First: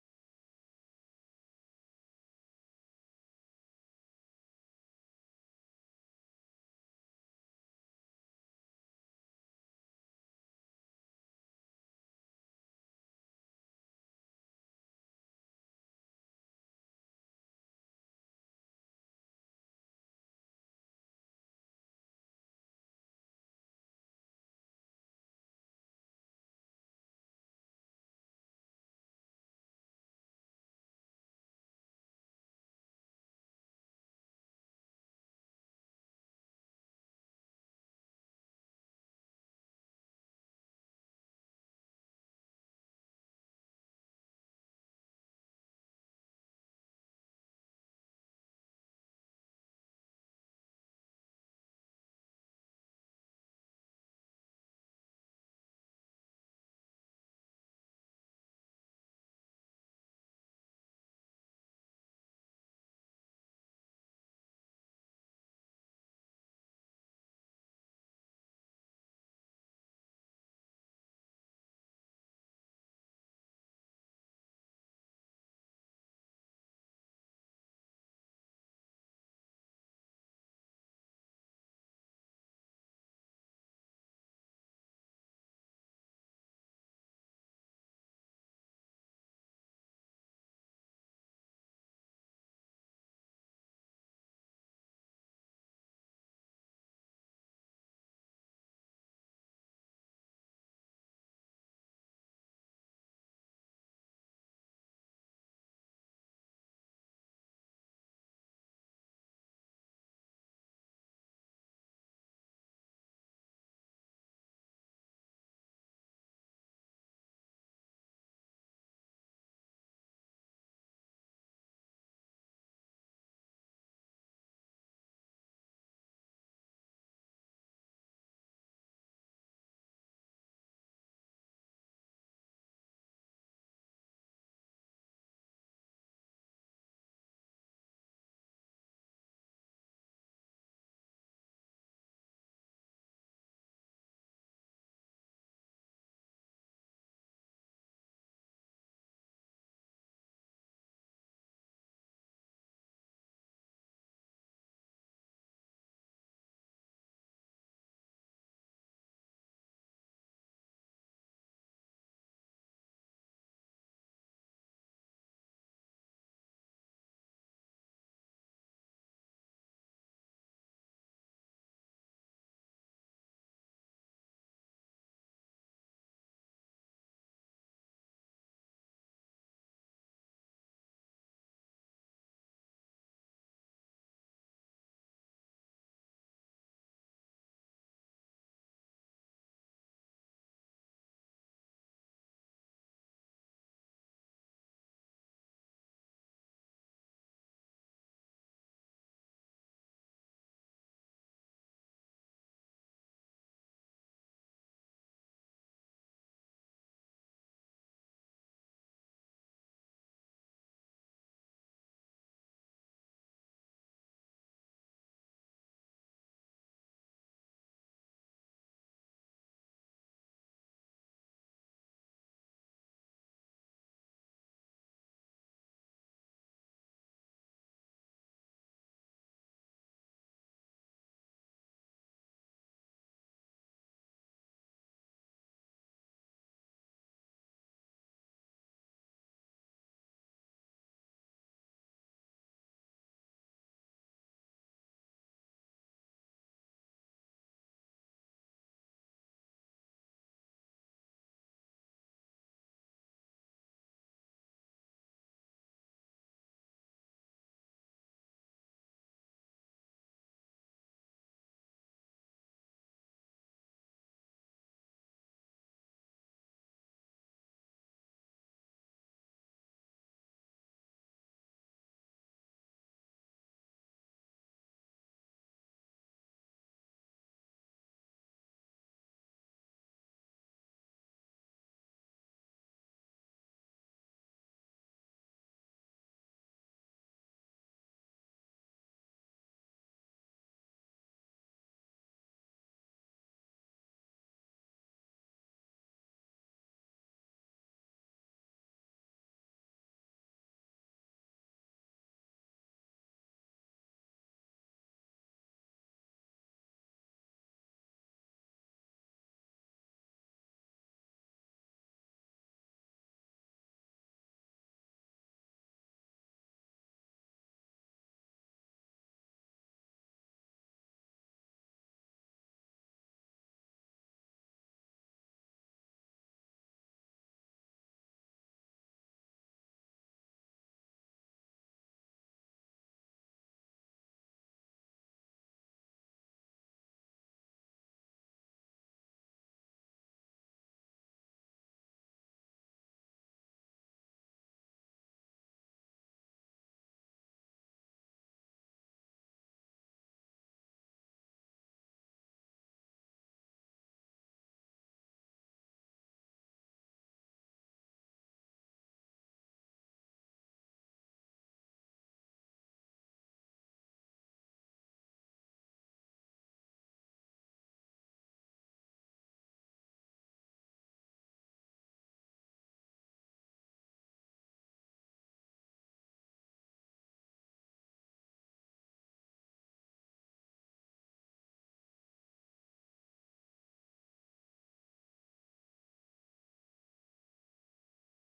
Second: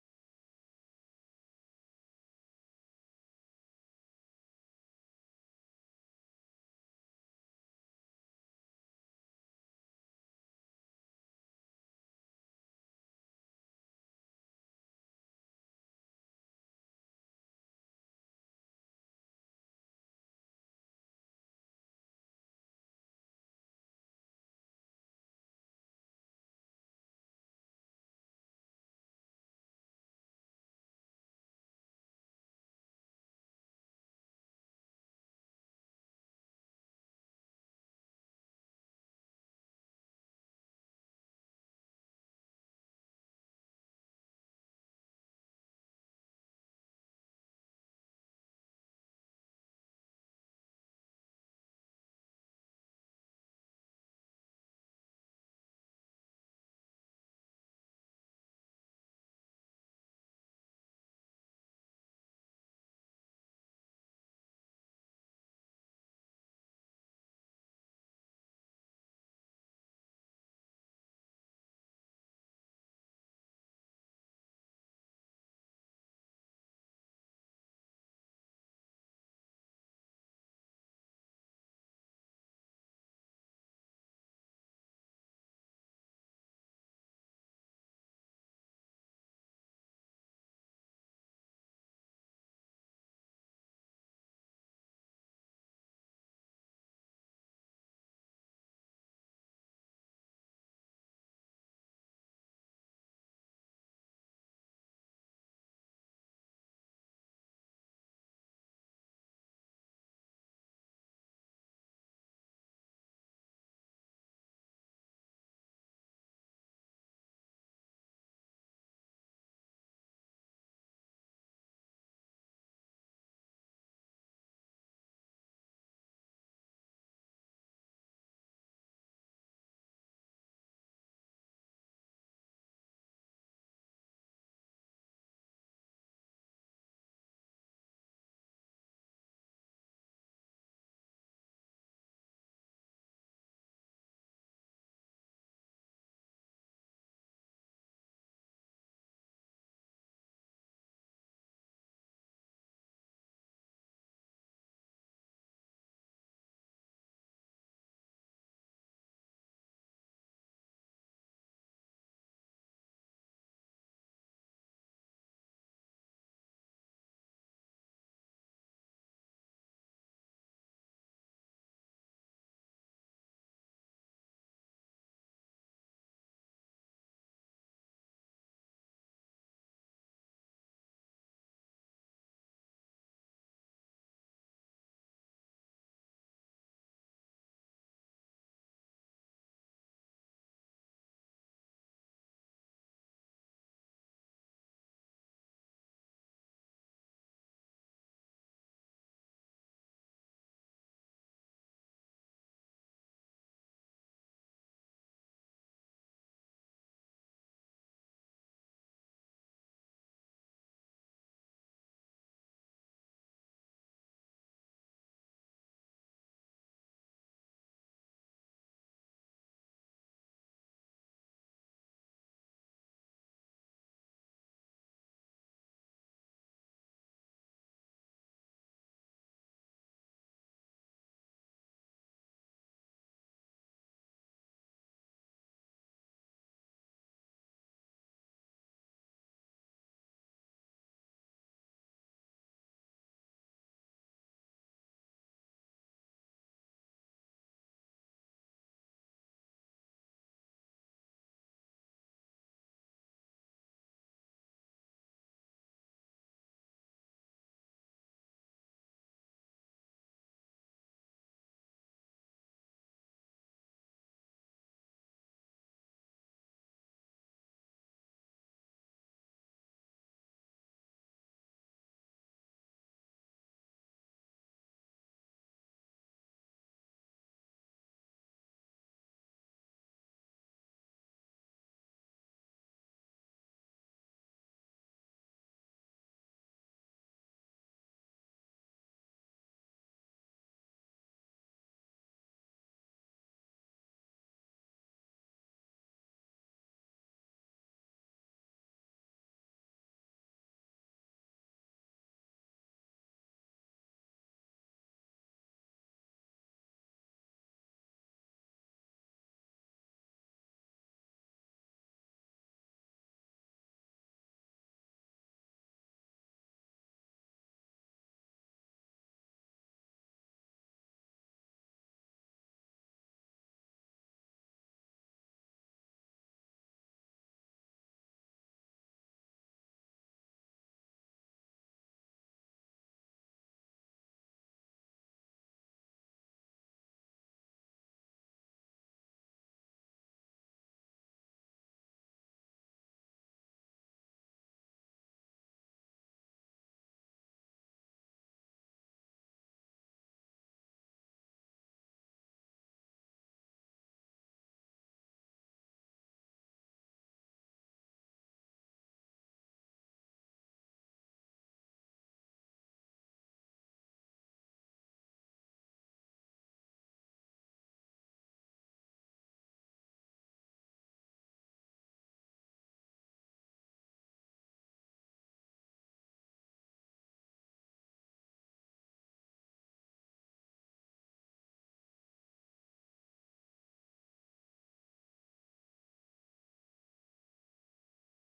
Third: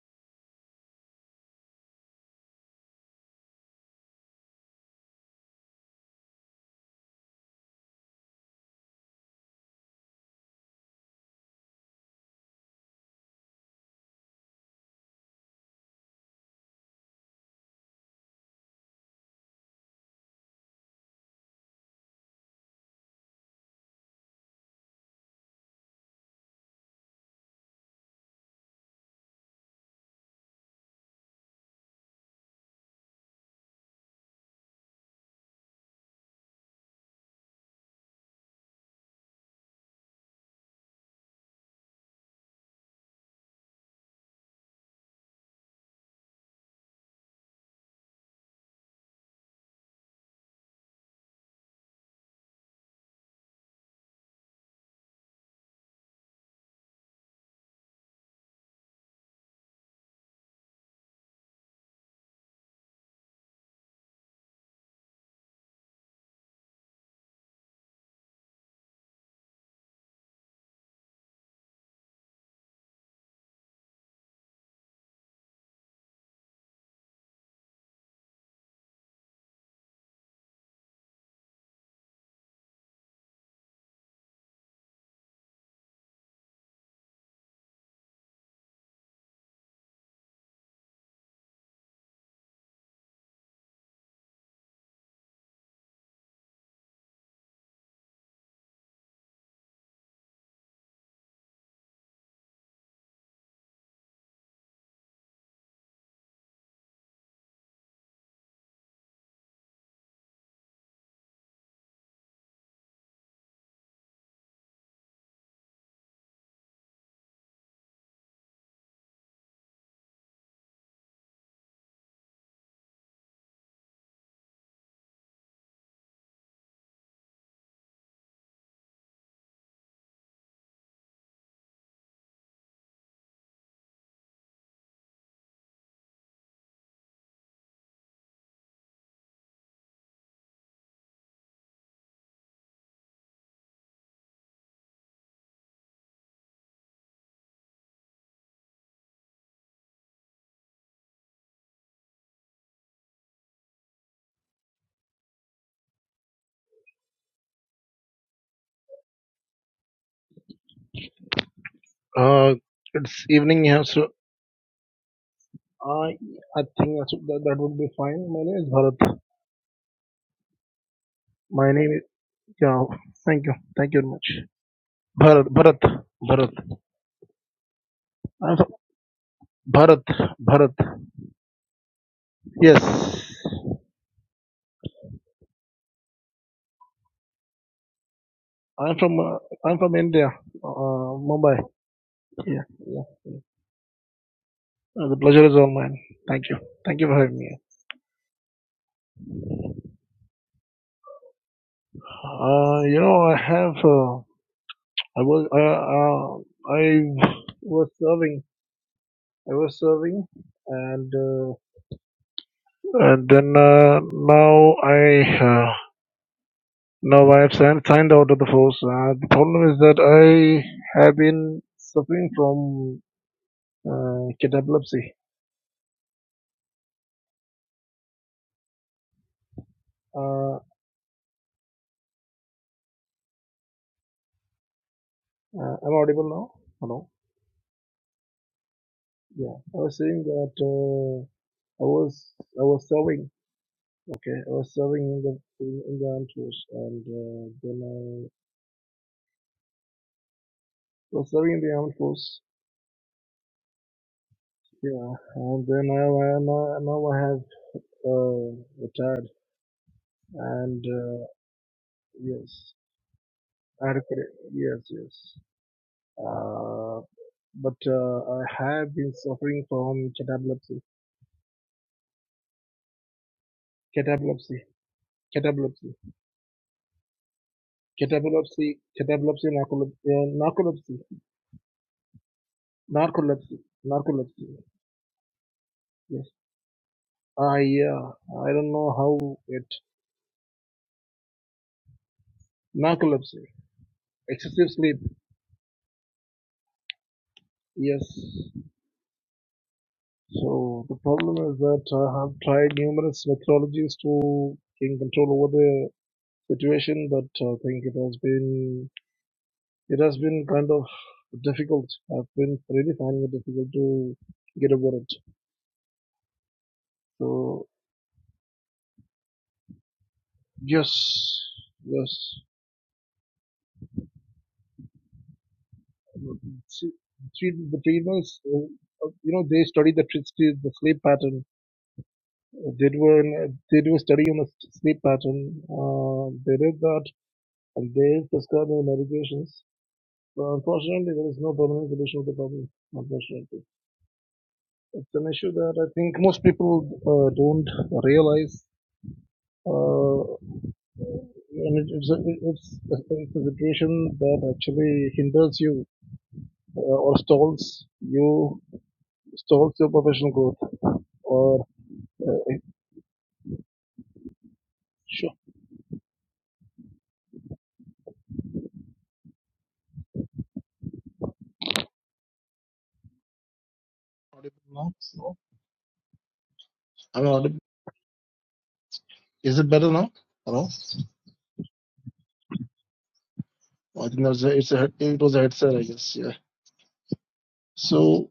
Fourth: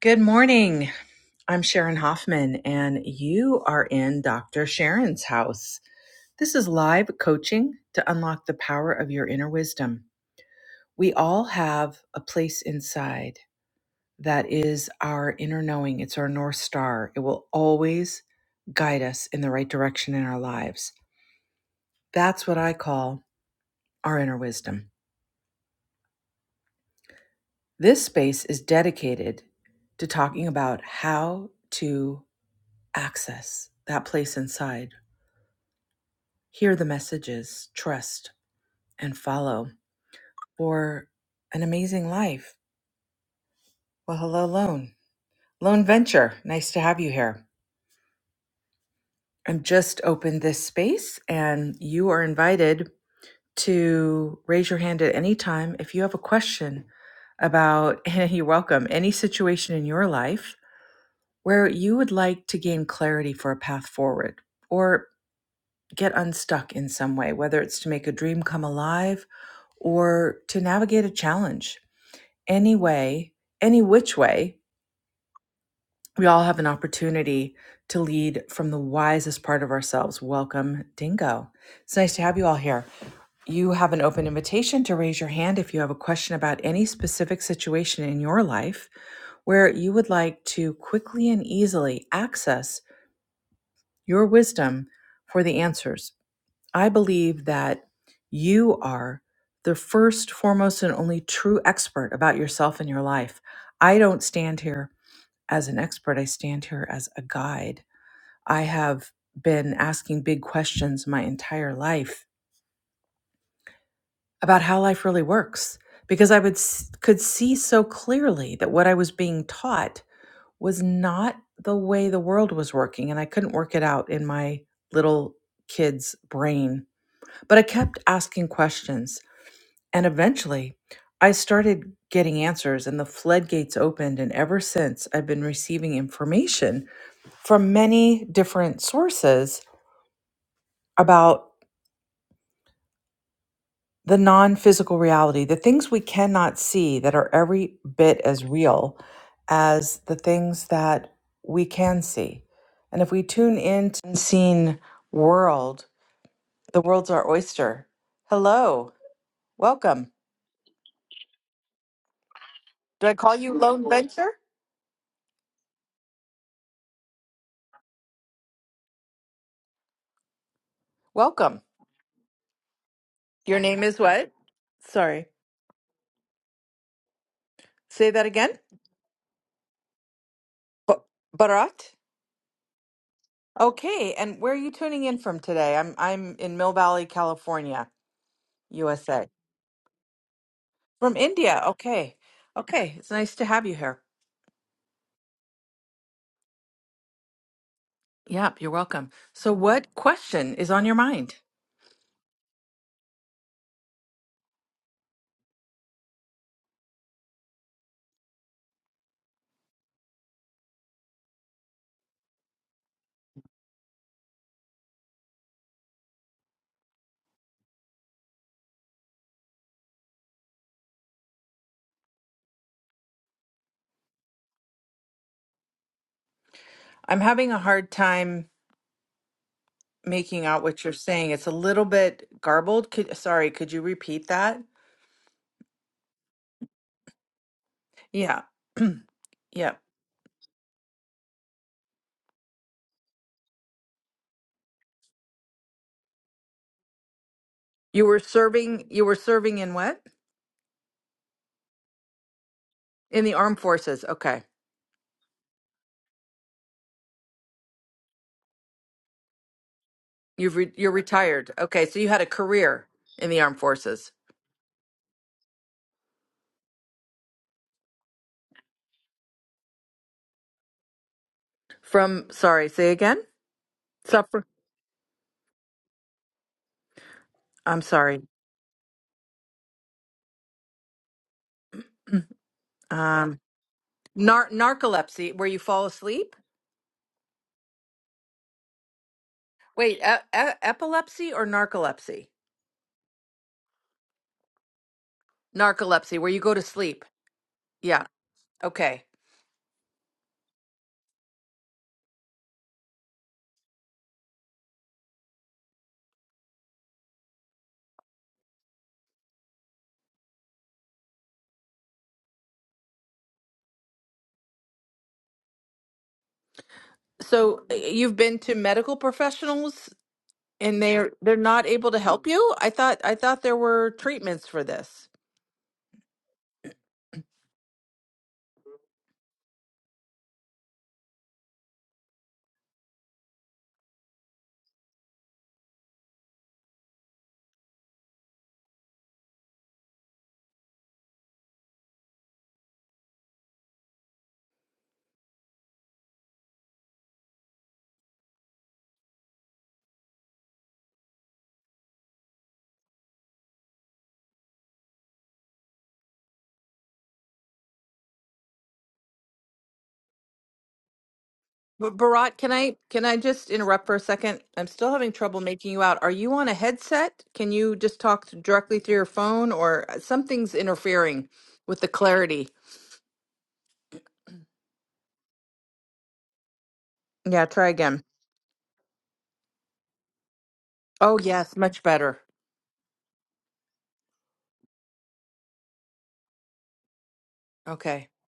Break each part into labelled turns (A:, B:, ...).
A: Good morning. I'm Sharon Hoffman, and you are in Dr. Sharon's house. This is live coaching to unlock the power of your inner wisdom. We all have a place inside that is our inner knowing, it's our North Star. It will always guide us in the right direction in our lives. That's what I call our inner wisdom. This space is dedicated to talking about how to access that place inside Hear the messages, trust, and follow for an amazing life. Well, hello, Lone. Lone Venture, nice to have you here. I've just opened this space, and you are invited to raise your hand at any time if you have a question about, and you're welcome, any situation in your life where you would like to gain clarity for a path forward or get unstuck in some way, whether it's to make a dream come alive or to navigate a challenge any way, any which way, we all have an opportunity to lead from the wisest part of ourselves. Welcome, Dingo. It's nice to have you all here. You have an open invitation to raise your hand if you have a question about any specific situation in your life where you would like to quickly and easily access your wisdom for the answers. I believe that you are the first, foremost, and only true expert about yourself and your life. I don't stand here as an expert, I stand here as a guide. I have been asking big questions my entire life about how life really works because I would s- could see so clearly that what I was being taught was not the way the world was working and I couldn't work it out in my little kid's brain. But I kept asking questions and eventually I started getting answers and the floodgates opened and ever since I've been receiving information from many different sources about the non physical reality, the things we cannot see that are every bit as real as the things that we can see. And if we tune into the unseen world, the world's our oyster. Hello, welcome.
B: Uh,
A: Did I
B: it's
A: call you
B: evening here,
A: Lone
B: so
A: Venture?
B: I I think that's, that that would be fine. My name is Bharat.
A: Welcome.
B: My name is yeah. Thank you,
A: Your name
B: thank
A: is
B: you very much.
A: what? Sorry.
B: Bharat, Bharat, Bharat.
A: Say that again.
B: I'm from Bharat, Bharat.
A: Ba- Bharat?
B: Yes,
A: Okay, and where are you tuning in from today? I'm I'm in Mill Valley, California,
B: I'm from
A: USA.
B: uh, I'm from India,
A: From
B: uh, Mumbai.
A: India. Okay.
B: Yeah,
A: Okay,
B: yeah.
A: it's nice to have you here.
B: Uh, the pleasure is all mine. Thank you, thank you for having me.
A: Yep, you're welcome. So what question is on your mind?
B: Uh, you know, I have uh, I was uh, uh, I was serving I was serving and. Uh, And then uh, now I uh, now I have signed, signed out of the force. Uh, the problem is that I have been suffering from uh, kid epilepsy.
A: I'm having a hard time making
B: Uh,
A: out what you're saying. It's a little bit garbled. Could, sorry, could you repeat that?
B: uh, I'm audible now. Hello.
A: Yeah.
B: Yeah,
A: yeah.
B: I was saying that uh, I was I was serving. Okay, I was serving in the in, in the armed force, and uh, then
A: You were
B: I
A: serving you were serving in what?
B: was serving in the armed force.
A: In the armed forces. Okay.
B: Yeah, and then I, I now, now I have uh, retired,
A: You've re
B: and
A: you're
B: uh,
A: retired. Okay, so you had a
B: yes,
A: career in the armed forces.
B: adequate. Yes, yes. Uh, but uh, I have been suffering from cataplexy,
A: From, sorry, say again? Suffer.
B: cataplexy, cataplexy,
A: I'm sorry.
B: cataplexy, cataplexy, narcolep- uh, narcolepsy,
A: Um,
B: narcolepsy,
A: nar
B: narcolepsy.
A: narcolepsy, where you fall
B: Yes.
A: asleep?
B: I uh, I don't know how it
A: Wait, e e epilepsy or narcolepsy?
B: narcolepsy, excessive sleep.
A: Narcolepsy, where you go to sleep. Yeah.
B: Yes.
A: Okay.
B: So the problem is that I have tried numerous methodologies to gain control over the situation, but uh, I think it has been It has been kind of difficult. I've been really finding it difficult to get over it.
A: So
B: So
A: uh, you've been to medical professionals and
B: yes,
A: they're they're not able to
B: yes.
A: help you? I thought I thought there were treatments for this.
B: the treatments, uh, uh, you know, they study the tr- the sleep pattern. Uh, They do an, they do a study on the sleep pattern. Uh, they did that, and they prescribe the medications. But unfortunately, there is no permanent solution to the problem. Unfortunately, it's an issue that I think most people uh, don't realize. Uh, and it, it's, a, it's, a, it's a situation that actually hinders you uh, or stalls you stalls your professional growth or
A: But Barat,
B: uh,
A: can I can I just interrupt for a second? I'm still having
B: sure
A: trouble making you out. Are you on a headset? Can you just talk directly through your phone or uh, something's interfering with the clarity?
B: audible no i'm
A: Yeah,
B: audible.
A: try again.
B: is it better now hello
A: Oh, yes, much better.
B: i think that's a, it's a, it was a headset i guess yeah
A: Okay.
B: so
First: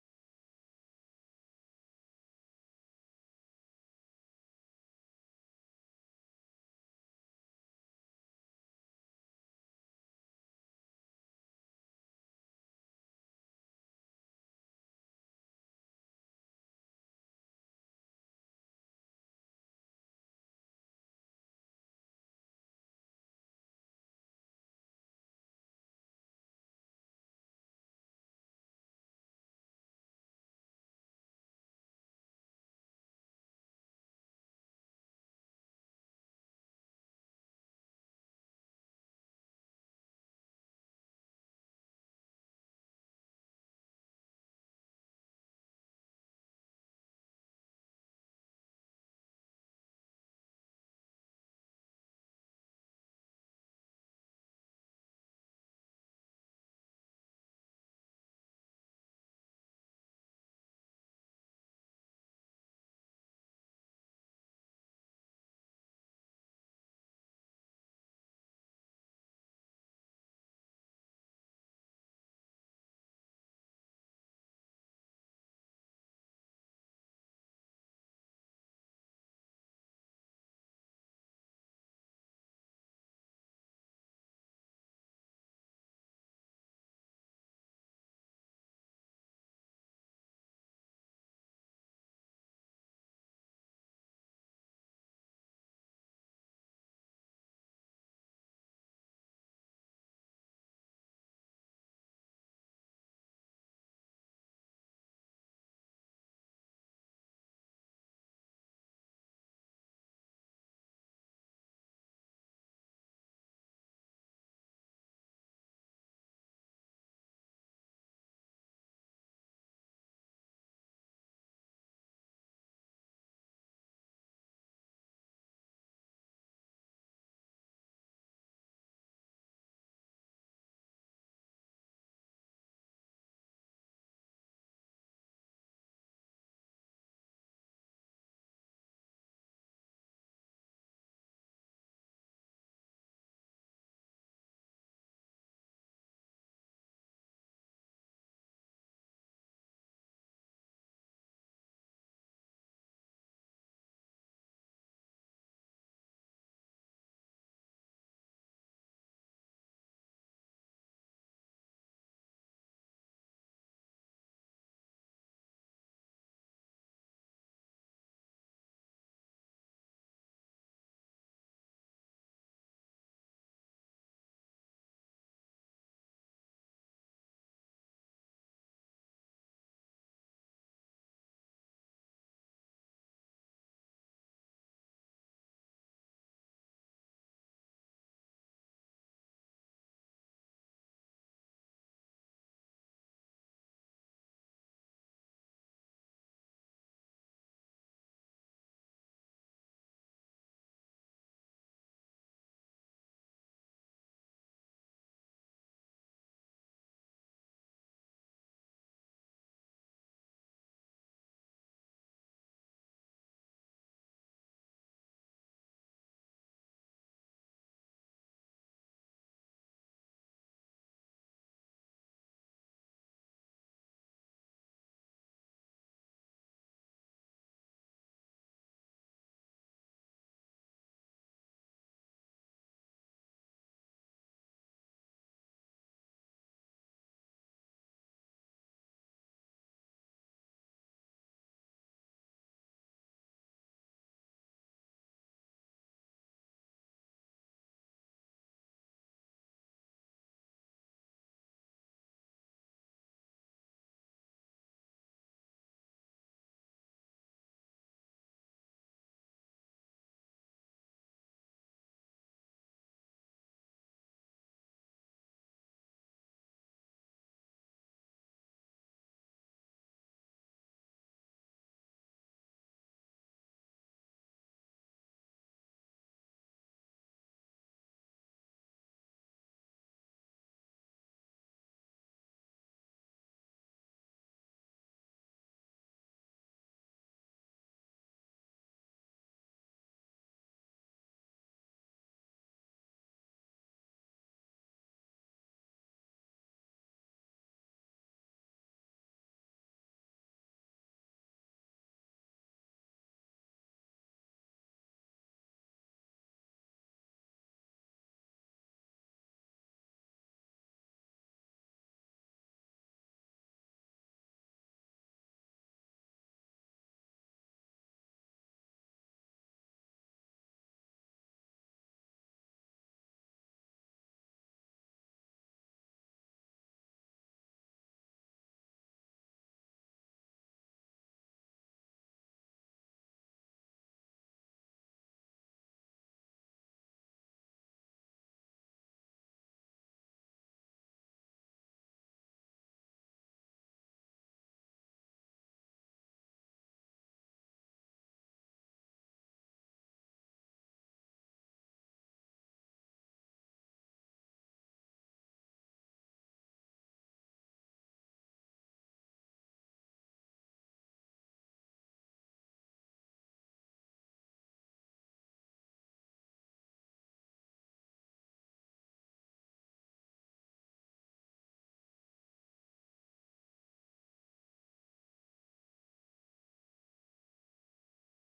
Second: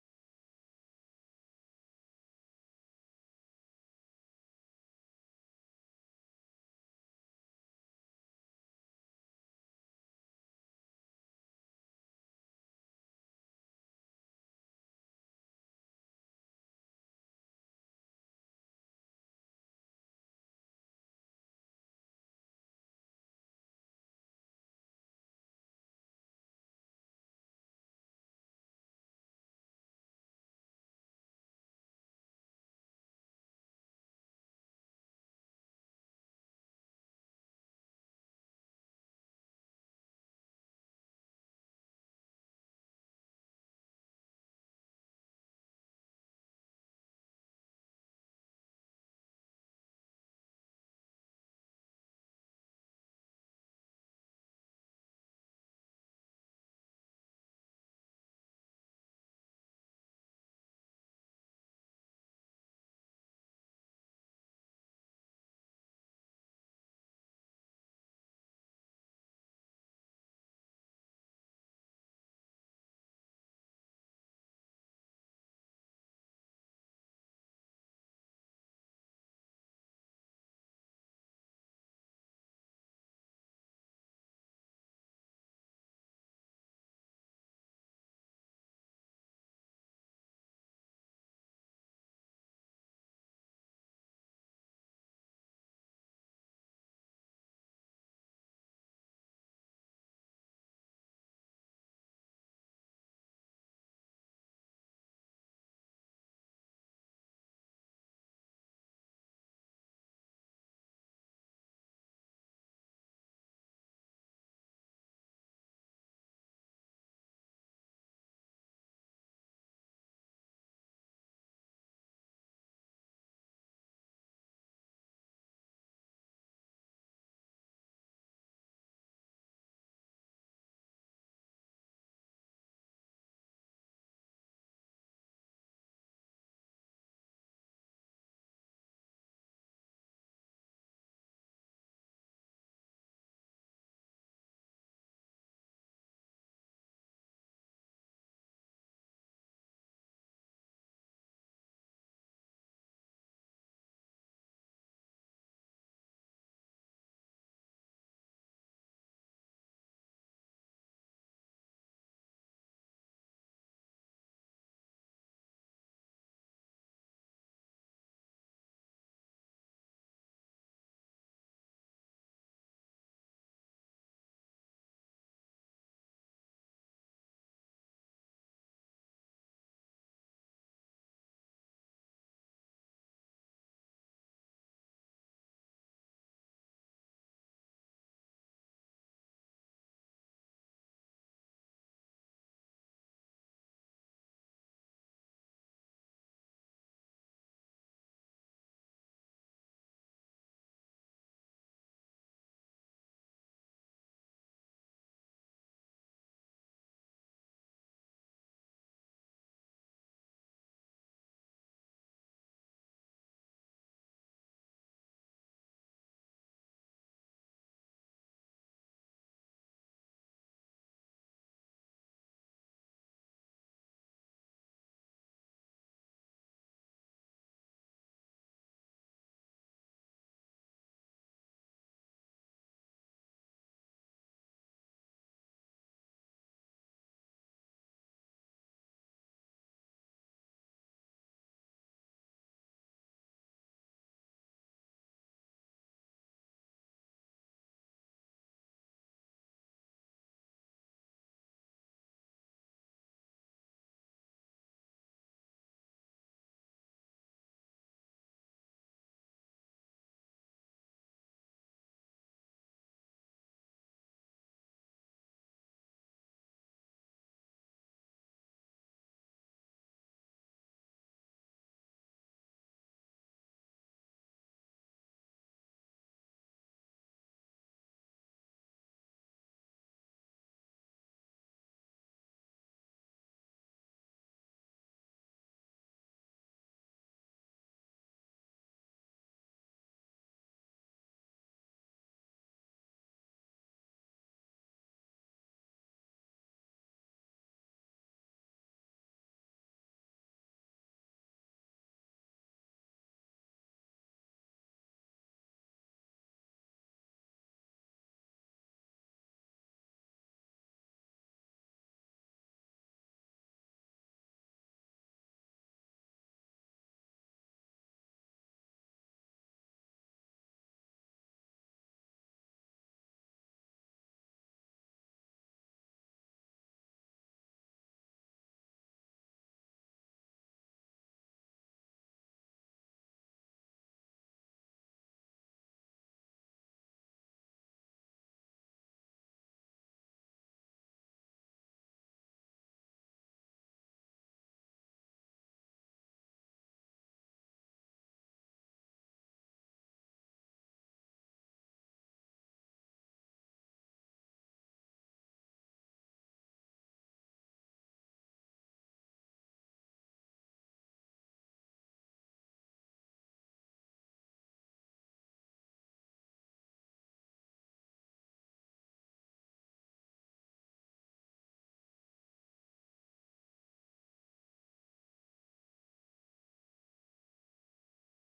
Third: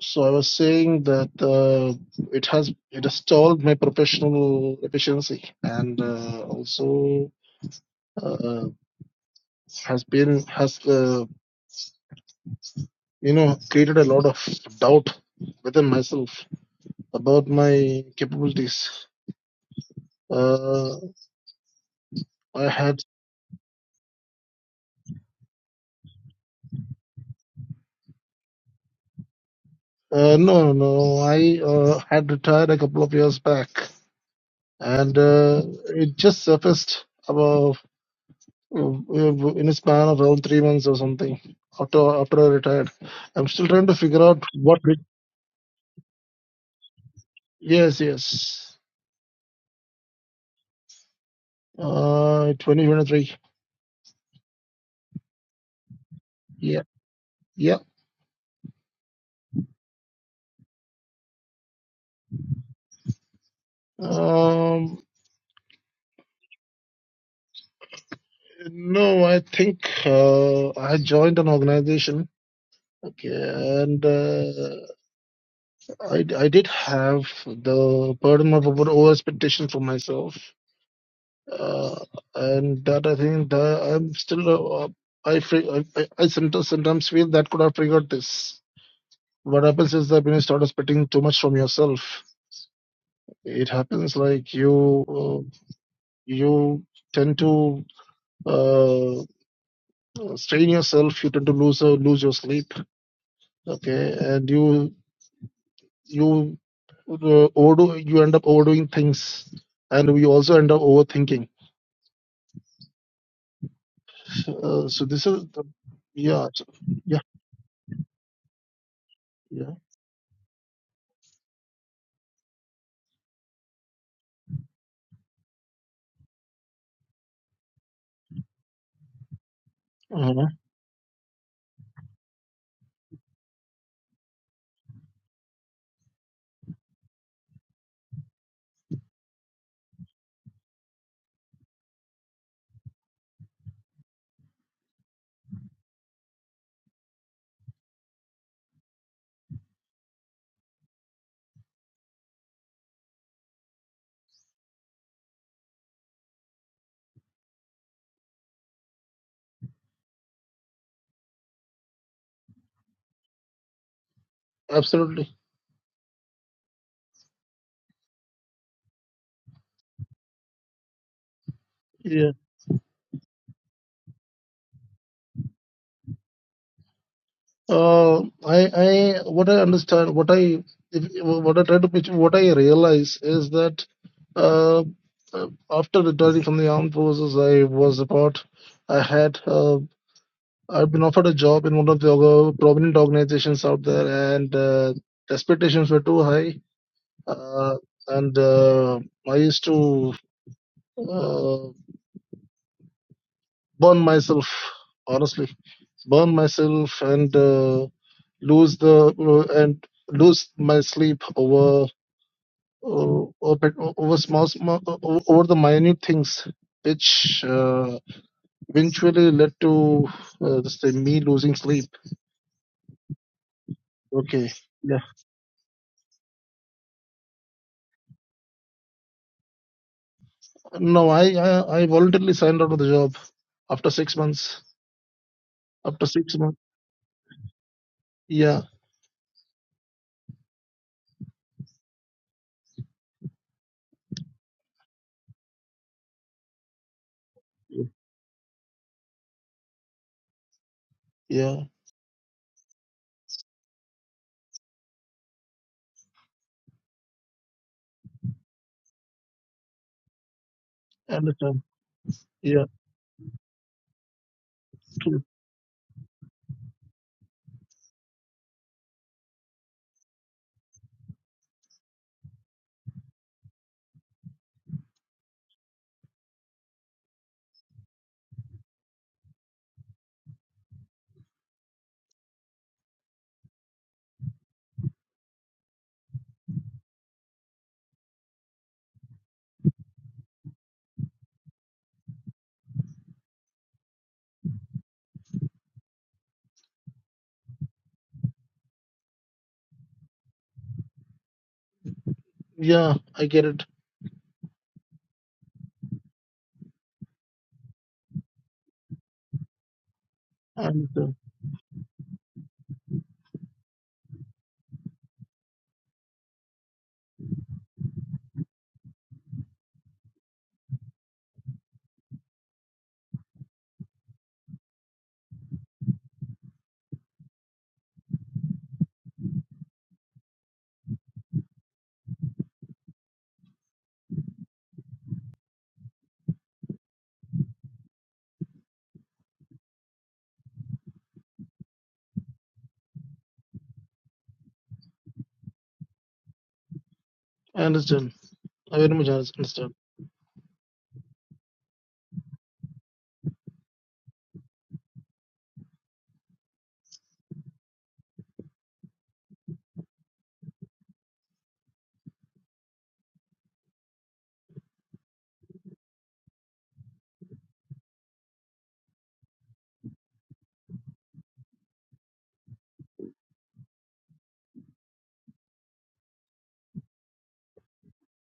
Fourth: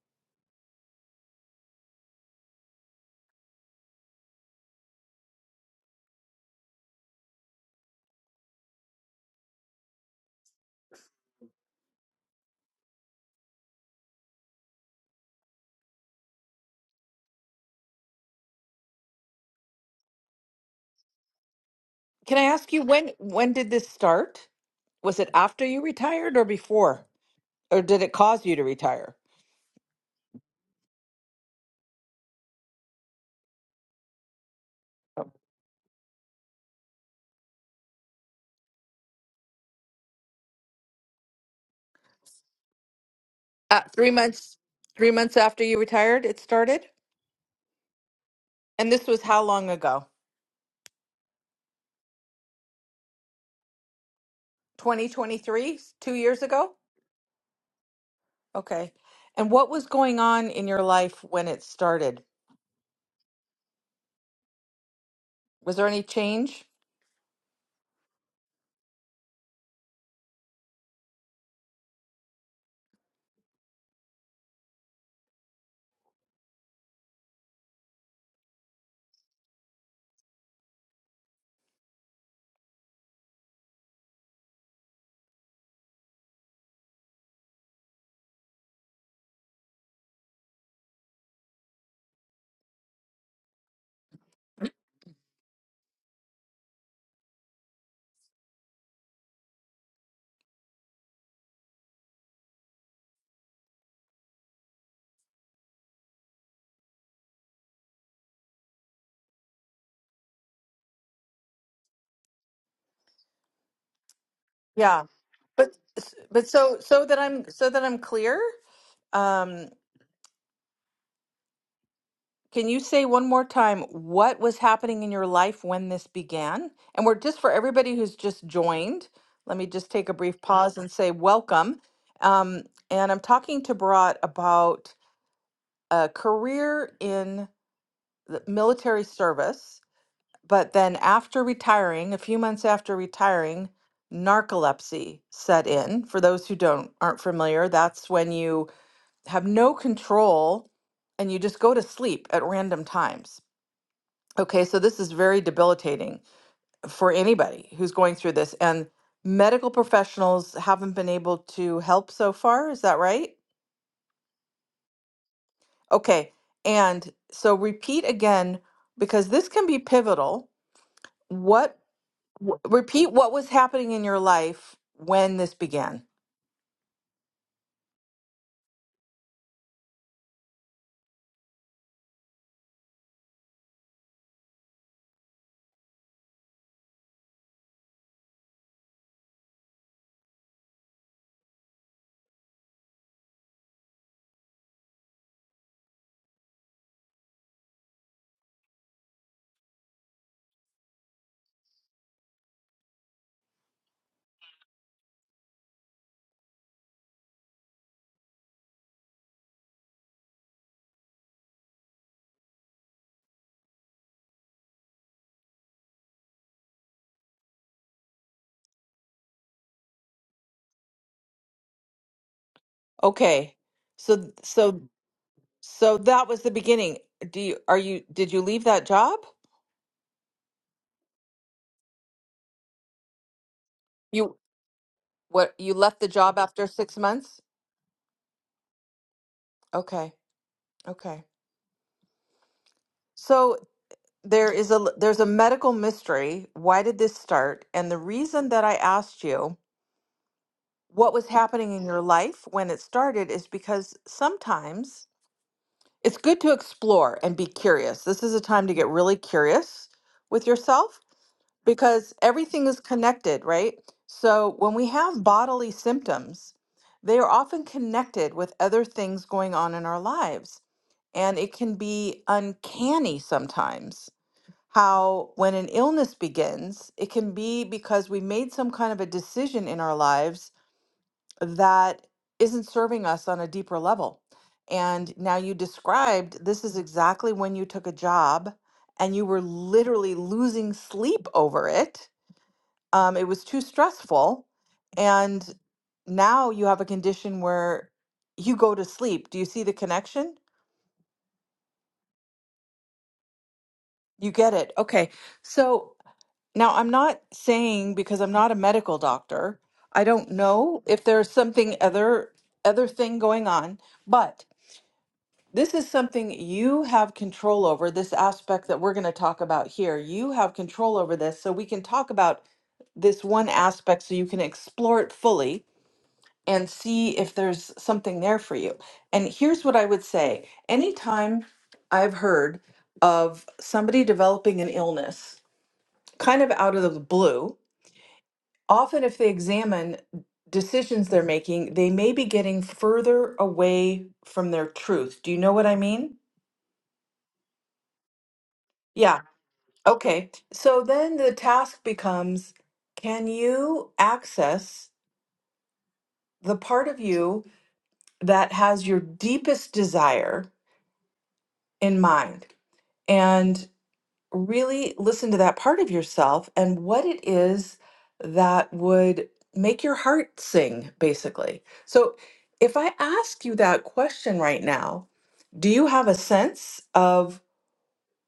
B: so i was saying that uh, it has it has stalled my professional efficiency and uh, also uh, has been has uh, you know, created a lot of doubt within myself about my capabilities. Uh,
A: Can I
B: I
A: ask you
B: had
A: when when did this start? Was it after you retired or before? Or did it cause you to retire?
B: uh, no, no, I uh, had retired a couple of years back, and uh, it just surfaced about uh, in a span of around three months or something after after I retired. I'm still
A: Uh,
B: trying to
A: 3
B: figure out
A: months
B: what. It,
A: 3 months after you retired it started?
B: yes, yes.
A: And this was how long ago?
B: Uh, twenty-three.
A: 2023, 2 years ago?
B: Yeah, yeah.
A: Okay. And what was going on in your life when it started?
B: Um,
A: Was there any change?
B: no, I think uh, I joined an organization Okay, and uh, I I did have the burden of over over expectation for myself, uh, and that I think that I'm still uh, uh, I, fre- I I I sometimes sometimes feel that could have triggered this. What happens is that when you start expecting too much from yourself, it happens like you uh, you tend to uh, strain yourself. You tend to lose uh, lose your sleep. Okay, and you. You uh, overdo you end up overdoing things and we also end up overthinking uh,
A: Yeah.
B: so this is the,
A: But
B: yeah
A: but
B: so-
A: so so that
B: yeah
A: I'm so that I'm clear, um,
B: yeah
A: Can you say one more time what was happening in your life when this began? And we're just for everybody who's just joined, let me just take a brief
B: uh
A: pause and say welcome. Um, and I'm talking to Bharat about a career in the military service, but then after retiring, a few months after retiring, narcolepsy set in. For those who don't aren't familiar, that's when you have no control and you just go to sleep at random times Okay, so this is very debilitating for anybody who's going through this, and medical professionals haven't been able to help so far. Is that right?
B: absolutely
A: Okay, and so repeat again because this can be pivotal. What,
B: yeah
A: w- repeat what was happening in your life when this began.
B: uh, i i what i understand what i if, what i try to picture what i realize is that uh, uh, after returning from the armed forces i was about i had uh, i've been offered a job in one of the orga- prominent organizations out there and uh, expectations were too high uh, and uh, I used to uh, burn myself, honestly, burn myself and uh, lose the uh, and lose my sleep over uh, over, over small, small over the minute things, which uh, eventually led to uh, this thing, me losing sleep.
A: Okay, so,
B: Okay,
A: so,
B: yeah.
A: so that was the beginning. Do you, are you, did you leave that job?
B: No, I, I I voluntarily signed out of the job after six
A: You,
B: months.
A: what, you left
B: After
A: the
B: six
A: job
B: months,
A: after six months?
B: yeah,
A: Okay, okay. So there is a there's a medical mystery. Why did this start? And the reason that I asked you what was
B: yeah,
A: happening in your life when it started is because sometimes it's good to explore and be curious. This is a time to get really curious with yourself
B: I understand.
A: because
B: Yeah,
A: everything is connected, right? So when we have bodily symptoms, they are often connected with other things going on in our lives. And it can be uncanny sometimes how when an illness begins, it can be because we made some kind of a decision in our lives that isn't serving us on a deeper level. And now you described this is exactly when you took a job and you were literally losing sleep over it. Um, it was too stressful. And now you have a condition where you go to sleep. Do you see the connection?
B: Yeah, I get it.
A: You get it. Okay. So Now, I'm not saying because I'm not a medical doctor, I don't
B: I
A: know if
B: understand.
A: there's something other other thing going on, but this is something you have control over, this aspect that we're going to talk about here. You have control over this, so we can talk about this one aspect so you can explore it fully and see if there's something there for you. And here's what I would say. Anytime I've heard of somebody developing an illness, kind of out of the blue, Often, if they examine decisions they're making, they may be getting further away from their truth. Do you know what I mean?
B: I understand. I very much
A: Yeah.
B: understand.
A: Okay. So then the task becomes can you access the part of you that has your deepest desire in mind? And. really listen to that part of yourself and what it is that would make your heart sing, basically. So, if I ask you that question right now, do you have a sense of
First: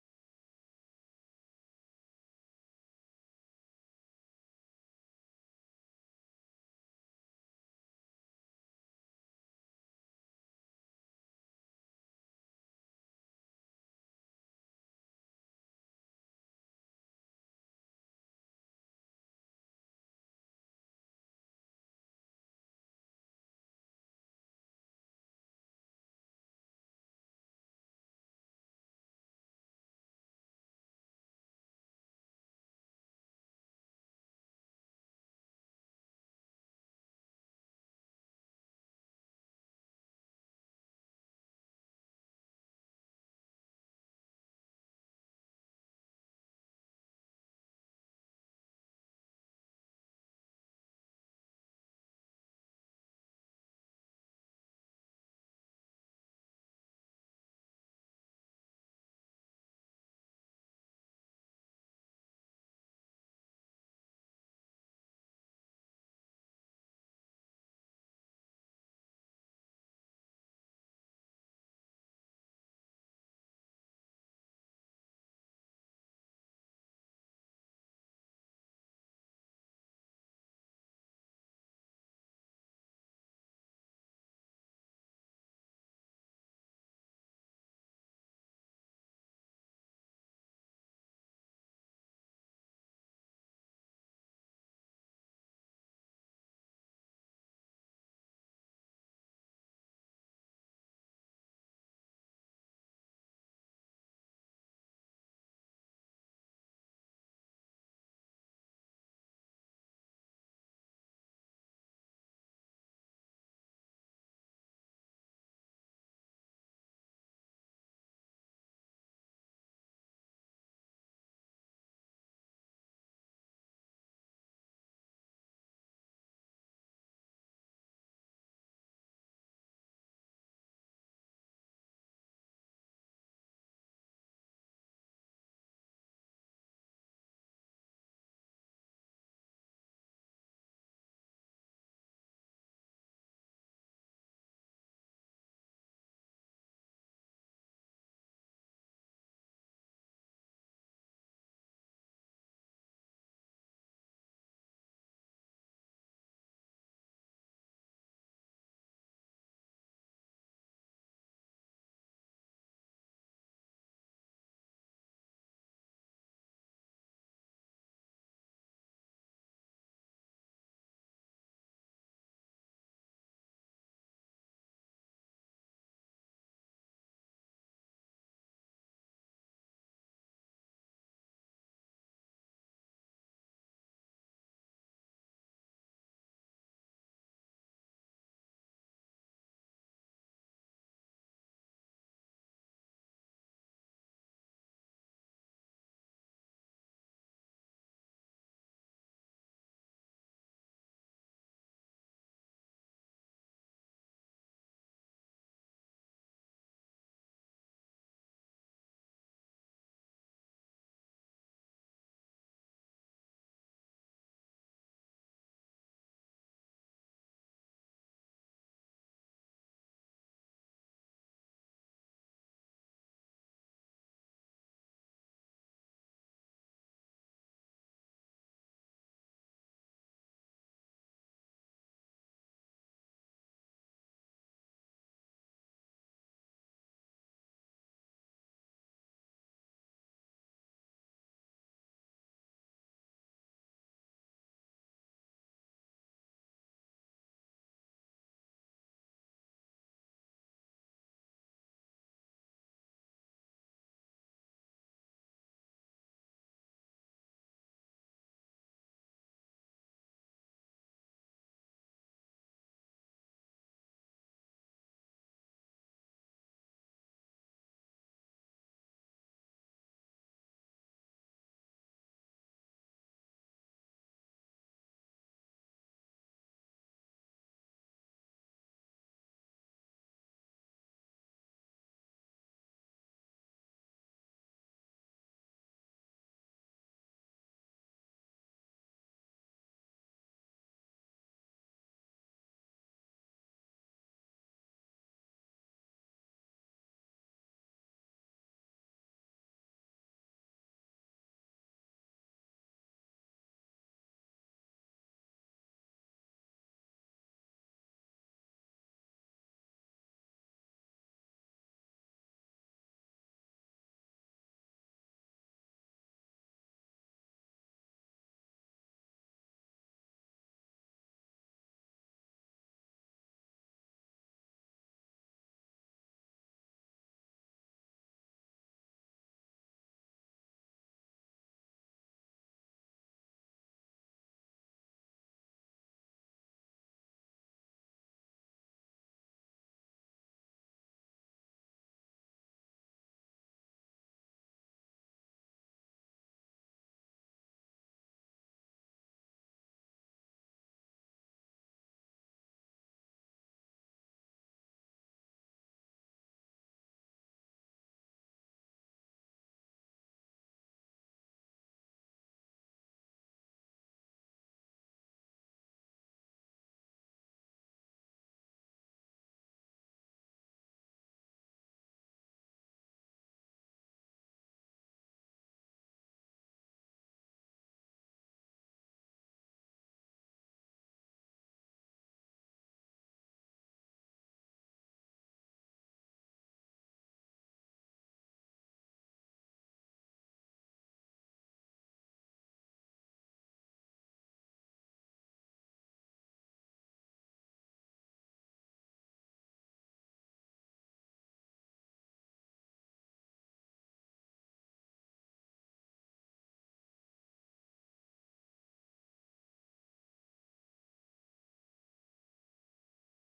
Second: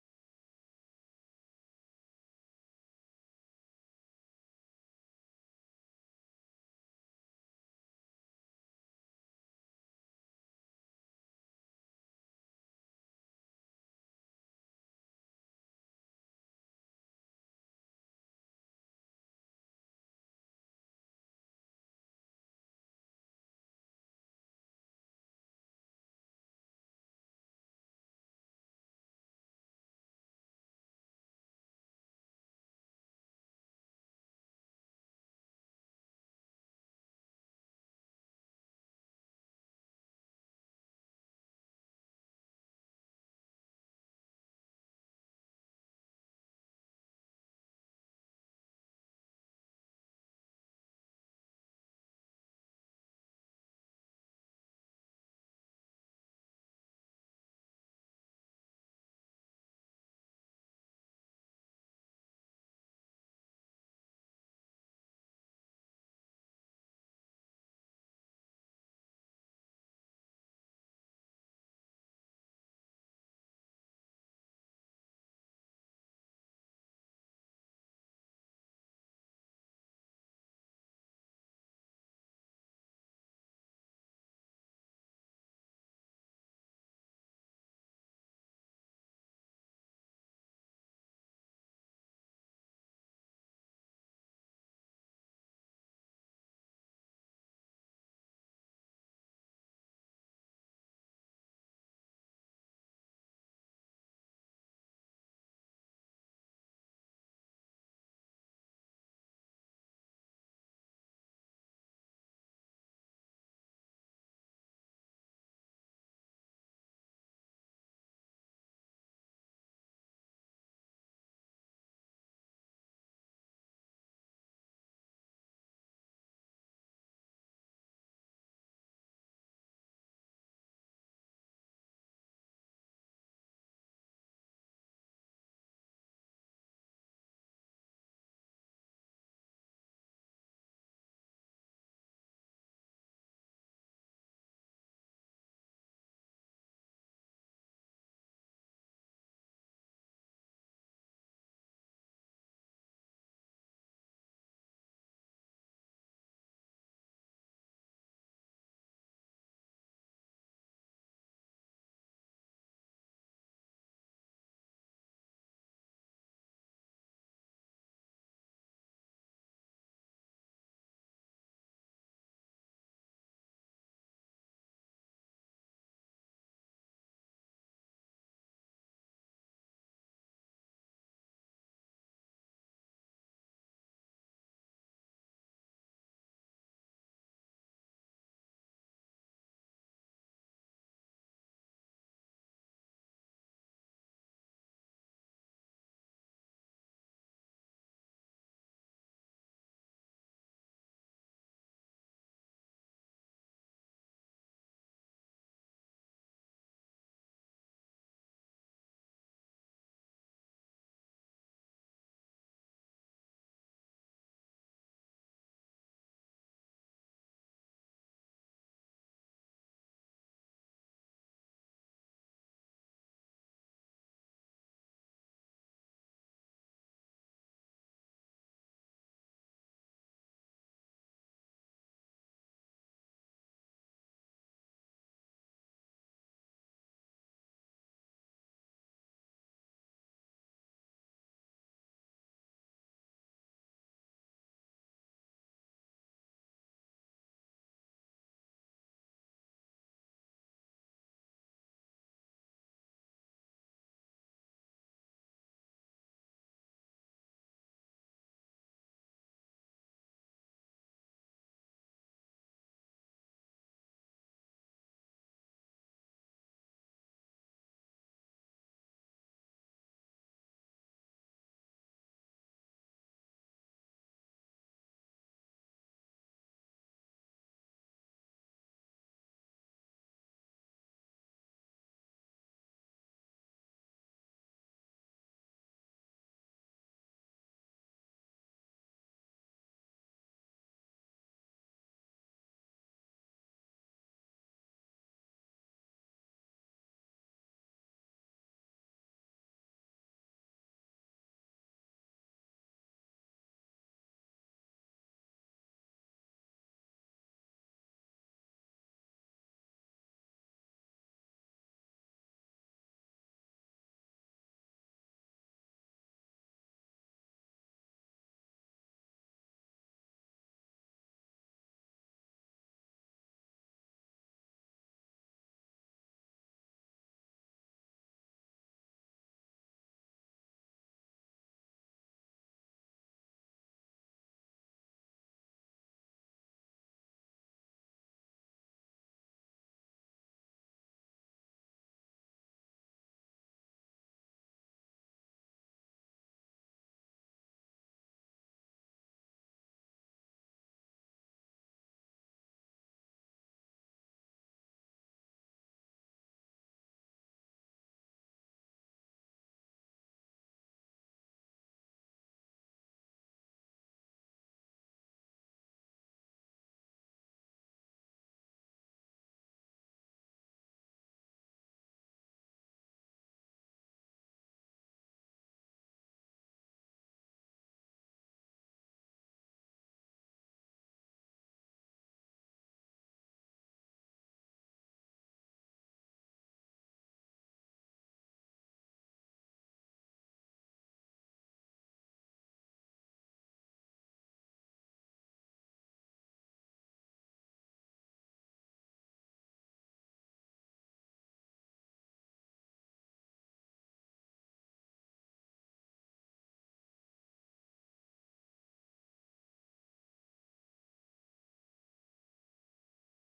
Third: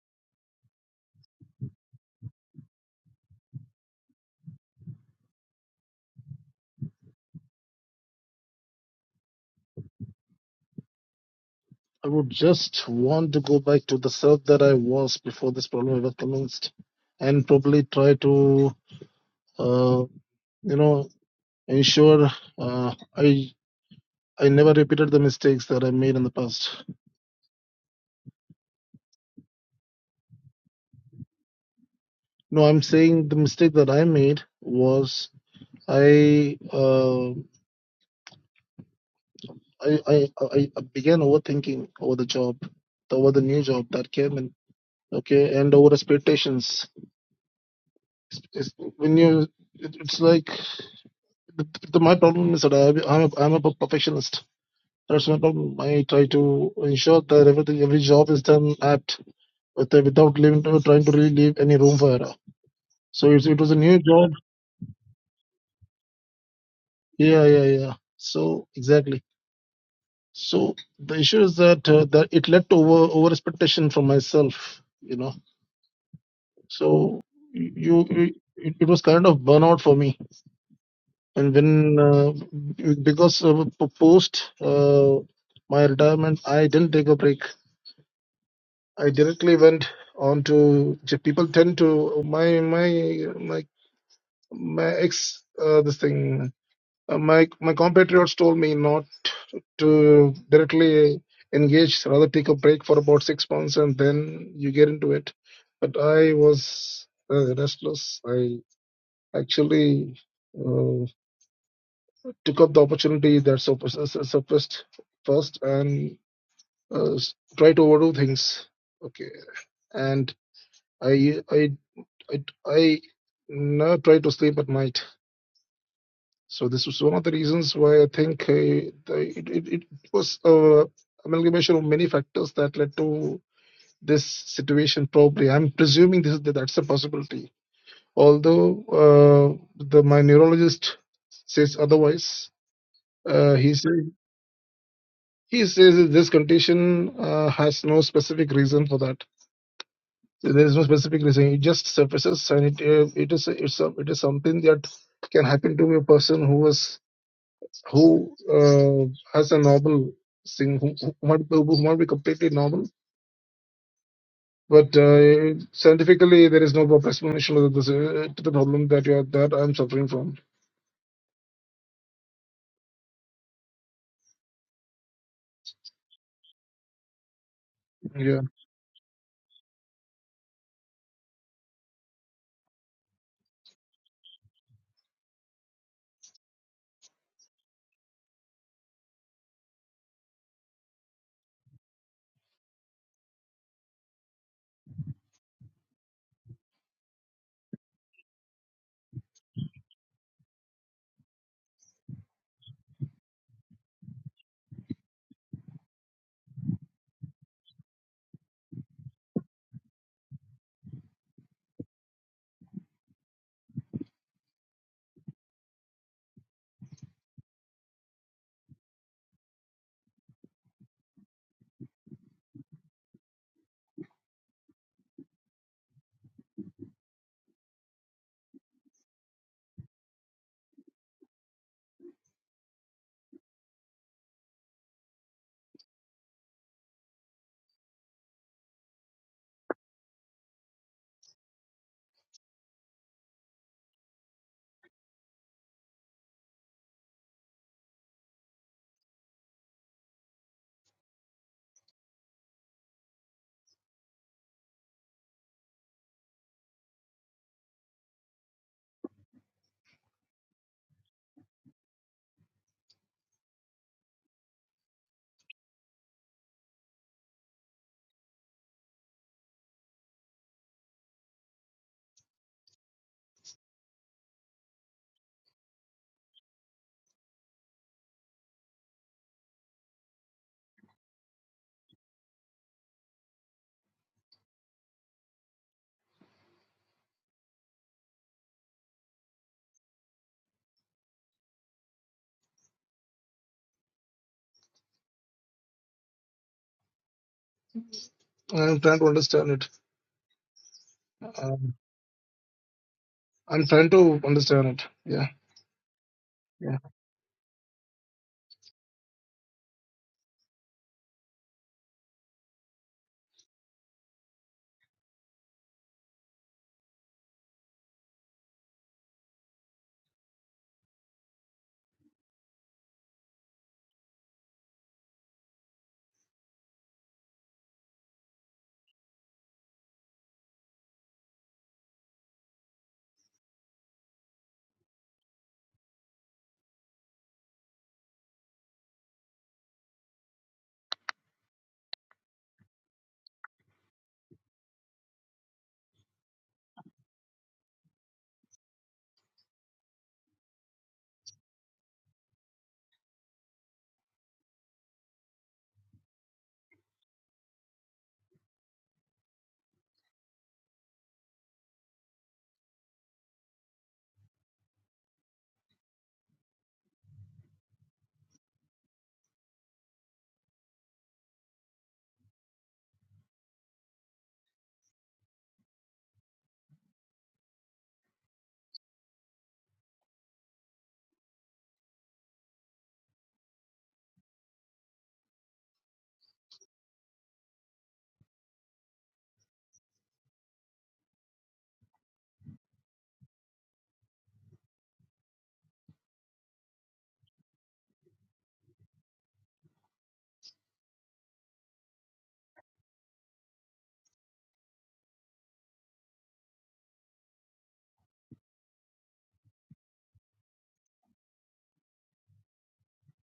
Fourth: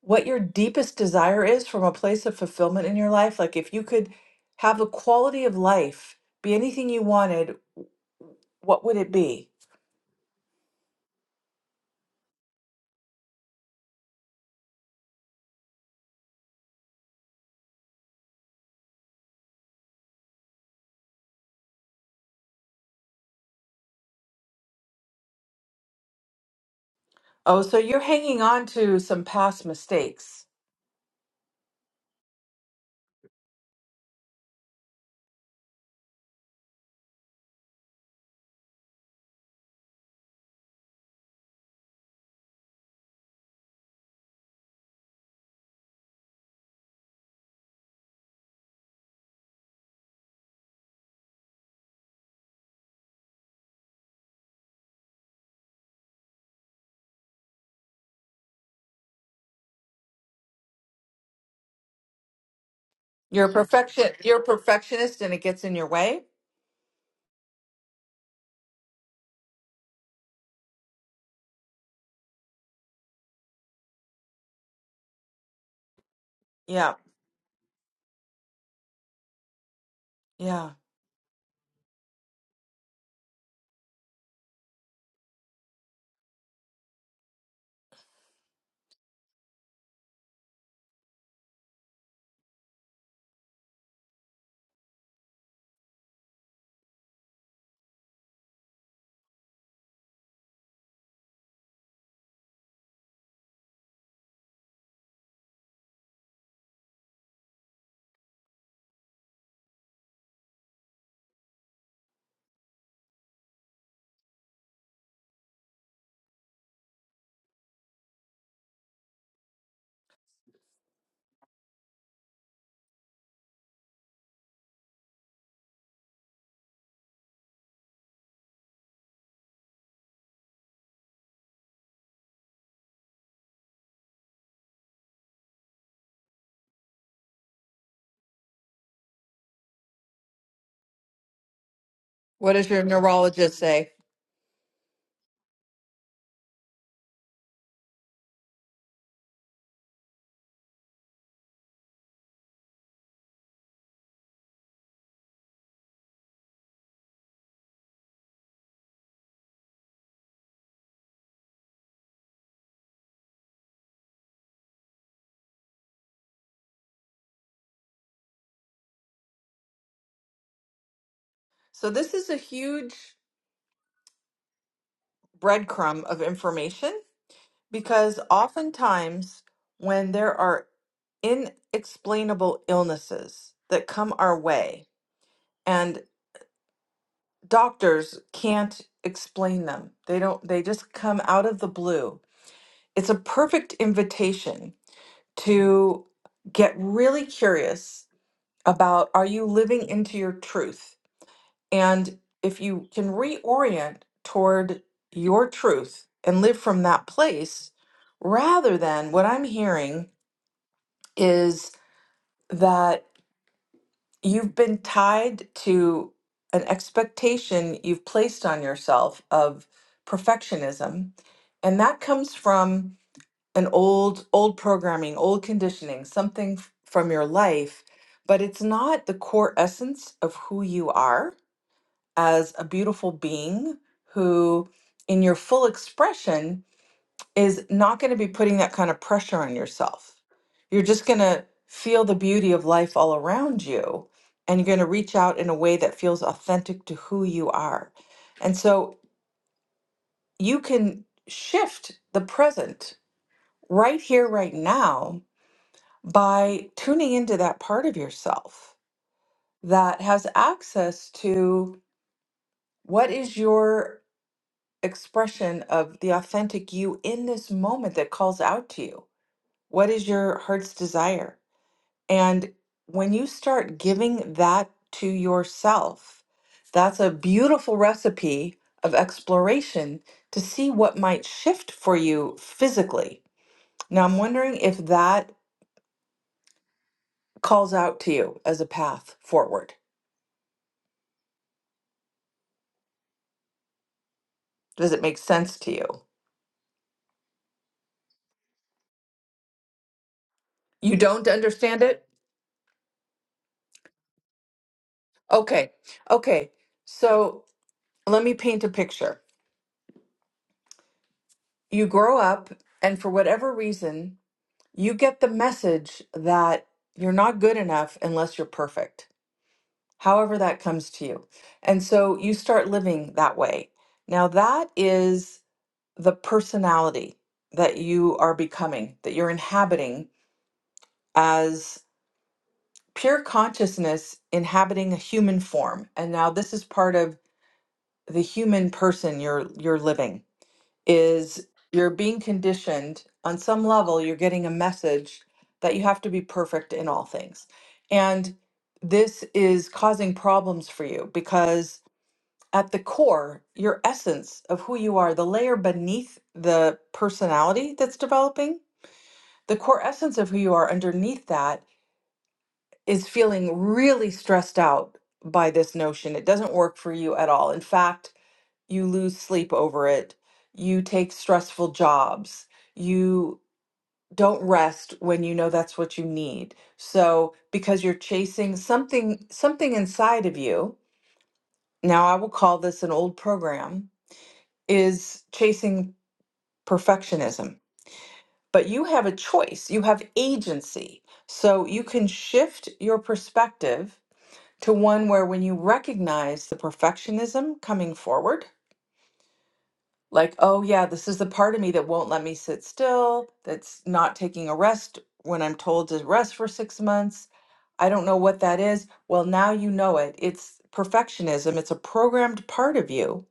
A: what your deepest desire is from a place of fulfillment in your life? Like, if you could have a quality of life, be anything you wanted, what would it be?
B: I would just want to go back to the self that I was before this problem ever commenced, and probably try to, uh, you know, ensure uh, I I never repeated the mistakes that I made in the past.
A: Oh, so you're hanging on to some past mistakes.
B: No, I'm saying the mistake that I made was I uh, I, I I I began overthinking over the job, over the new job that came in. Okay, and over expectations It's, when you, it, it's like the, the, my problem is that I, I'm a, I'm a perfectionist. That's my problem. I try to ensure that everything, every job is done apt with, without leaving, trying to really leave any room for error. So it's,
A: You're a
B: it was a new
A: perfection.
B: job.
A: You're a perfectionist, and it gets in your way.
B: Yeah, yeah, yeah. So exactly. So the issue is that uh, that it led to over over expectation from myself. You know.
A: Yeah,
B: So you, you it, it was kind of burnout for me
A: yeah.
B: And then, uh, b- because of p- post uh, my retirement, I didn't take a break. I directly went on to J- people tend to my my my my ex uh, this thing uh, my my compatriots told me not to directly engage, rather take a break for about six months and then you get into it. But I was uh, restless. I actually. Uh, took up the opportunity that sup- su- surfaced first and uh, s- try to overdo things. Okay, and I I I I now try to sleep at night. So this was one of the reasons why I think uh, the- it, it it was uh, amalgamation of many factors that led to this situation. Probably, I'm presuming this that that's a possibility. Although uh, the my neurologist says otherwise,
A: What does your
B: uh,
A: neurologist
B: he
A: say?
B: says. He says that this condition uh, has no specific reason for that. There is no specific reason. It just surfaces, and it uh, it is it's some it is something that can happen to a person who was who uh, has a normal thing who, who might be- who might be completely normal. But uh, scientifically, there is no proper explanation of this, uh, to the problem that you are, that I'm suffering from.
A: So this is a huge breadcrumb of information because
B: Yeah,
A: oftentimes when there are inexplainable illnesses that come our way and doctors can't explain them. They don't they just come out of the blue. It's a perfect invitation to get really curious about are you living into your truth? And if you can reorient toward your truth and live from that place, rather than what I'm hearing is that you've been tied to an expectation you've placed on yourself of perfectionism. And that comes from an old, old programming, old conditioning, something f- from your life, but it's not the core essence of who you are as a beautiful being who, in your full expression, is not going to be putting that kind of pressure on yourself. You're just going to feel the beauty of life all around you, and you're going to reach out in a way that feels authentic to who you are. And so you can shift the present right here, right now, by tuning into that part of yourself that has access to what is your expression of the authentic you in this moment that calls out to you. What is your heart's desire? And when you start giving that to yourself, that's a beautiful recipe of exploration to see what might shift for you physically. Now, I'm wondering if that calls out to you as a path forward. Does it make sense to you?
B: I'm trying to understand it.
A: You don't
B: Um,
A: understand it?
B: I'm trying to understand it. Yeah,
A: Okay. Okay.
B: yeah.
A: So let me paint a picture. you grow up and for whatever reason you get the message that you're not good enough unless you're perfect however that comes to you and so you start living that way now that is the personality that you are becoming that you're inhabiting as pure consciousness inhabiting a human form and now this is part of the human person you're you're living is you're being conditioned on some level you're getting a message that you have to be perfect in all things and this is causing problems for you because at the core your essence of who you are the layer beneath the personality that's developing the core essence of who you are underneath that is feeling really stressed out by this notion, it doesn't work for you at all. In fact, you lose sleep over it, you take stressful jobs, you don't rest when you know that's what you need. So because you're chasing something something inside of you, now I will call this an old program, is chasing perfectionism. But you have a choice, you have agency. So you can shift your perspective to one where when you recognize the perfectionism coming forward, like, oh, yeah, this is the part of me that won't let me sit still, that's not taking a rest when I'm told to rest for six months. I don't know what that is. Well, now you know it. It's perfectionism, it's a programmed part of you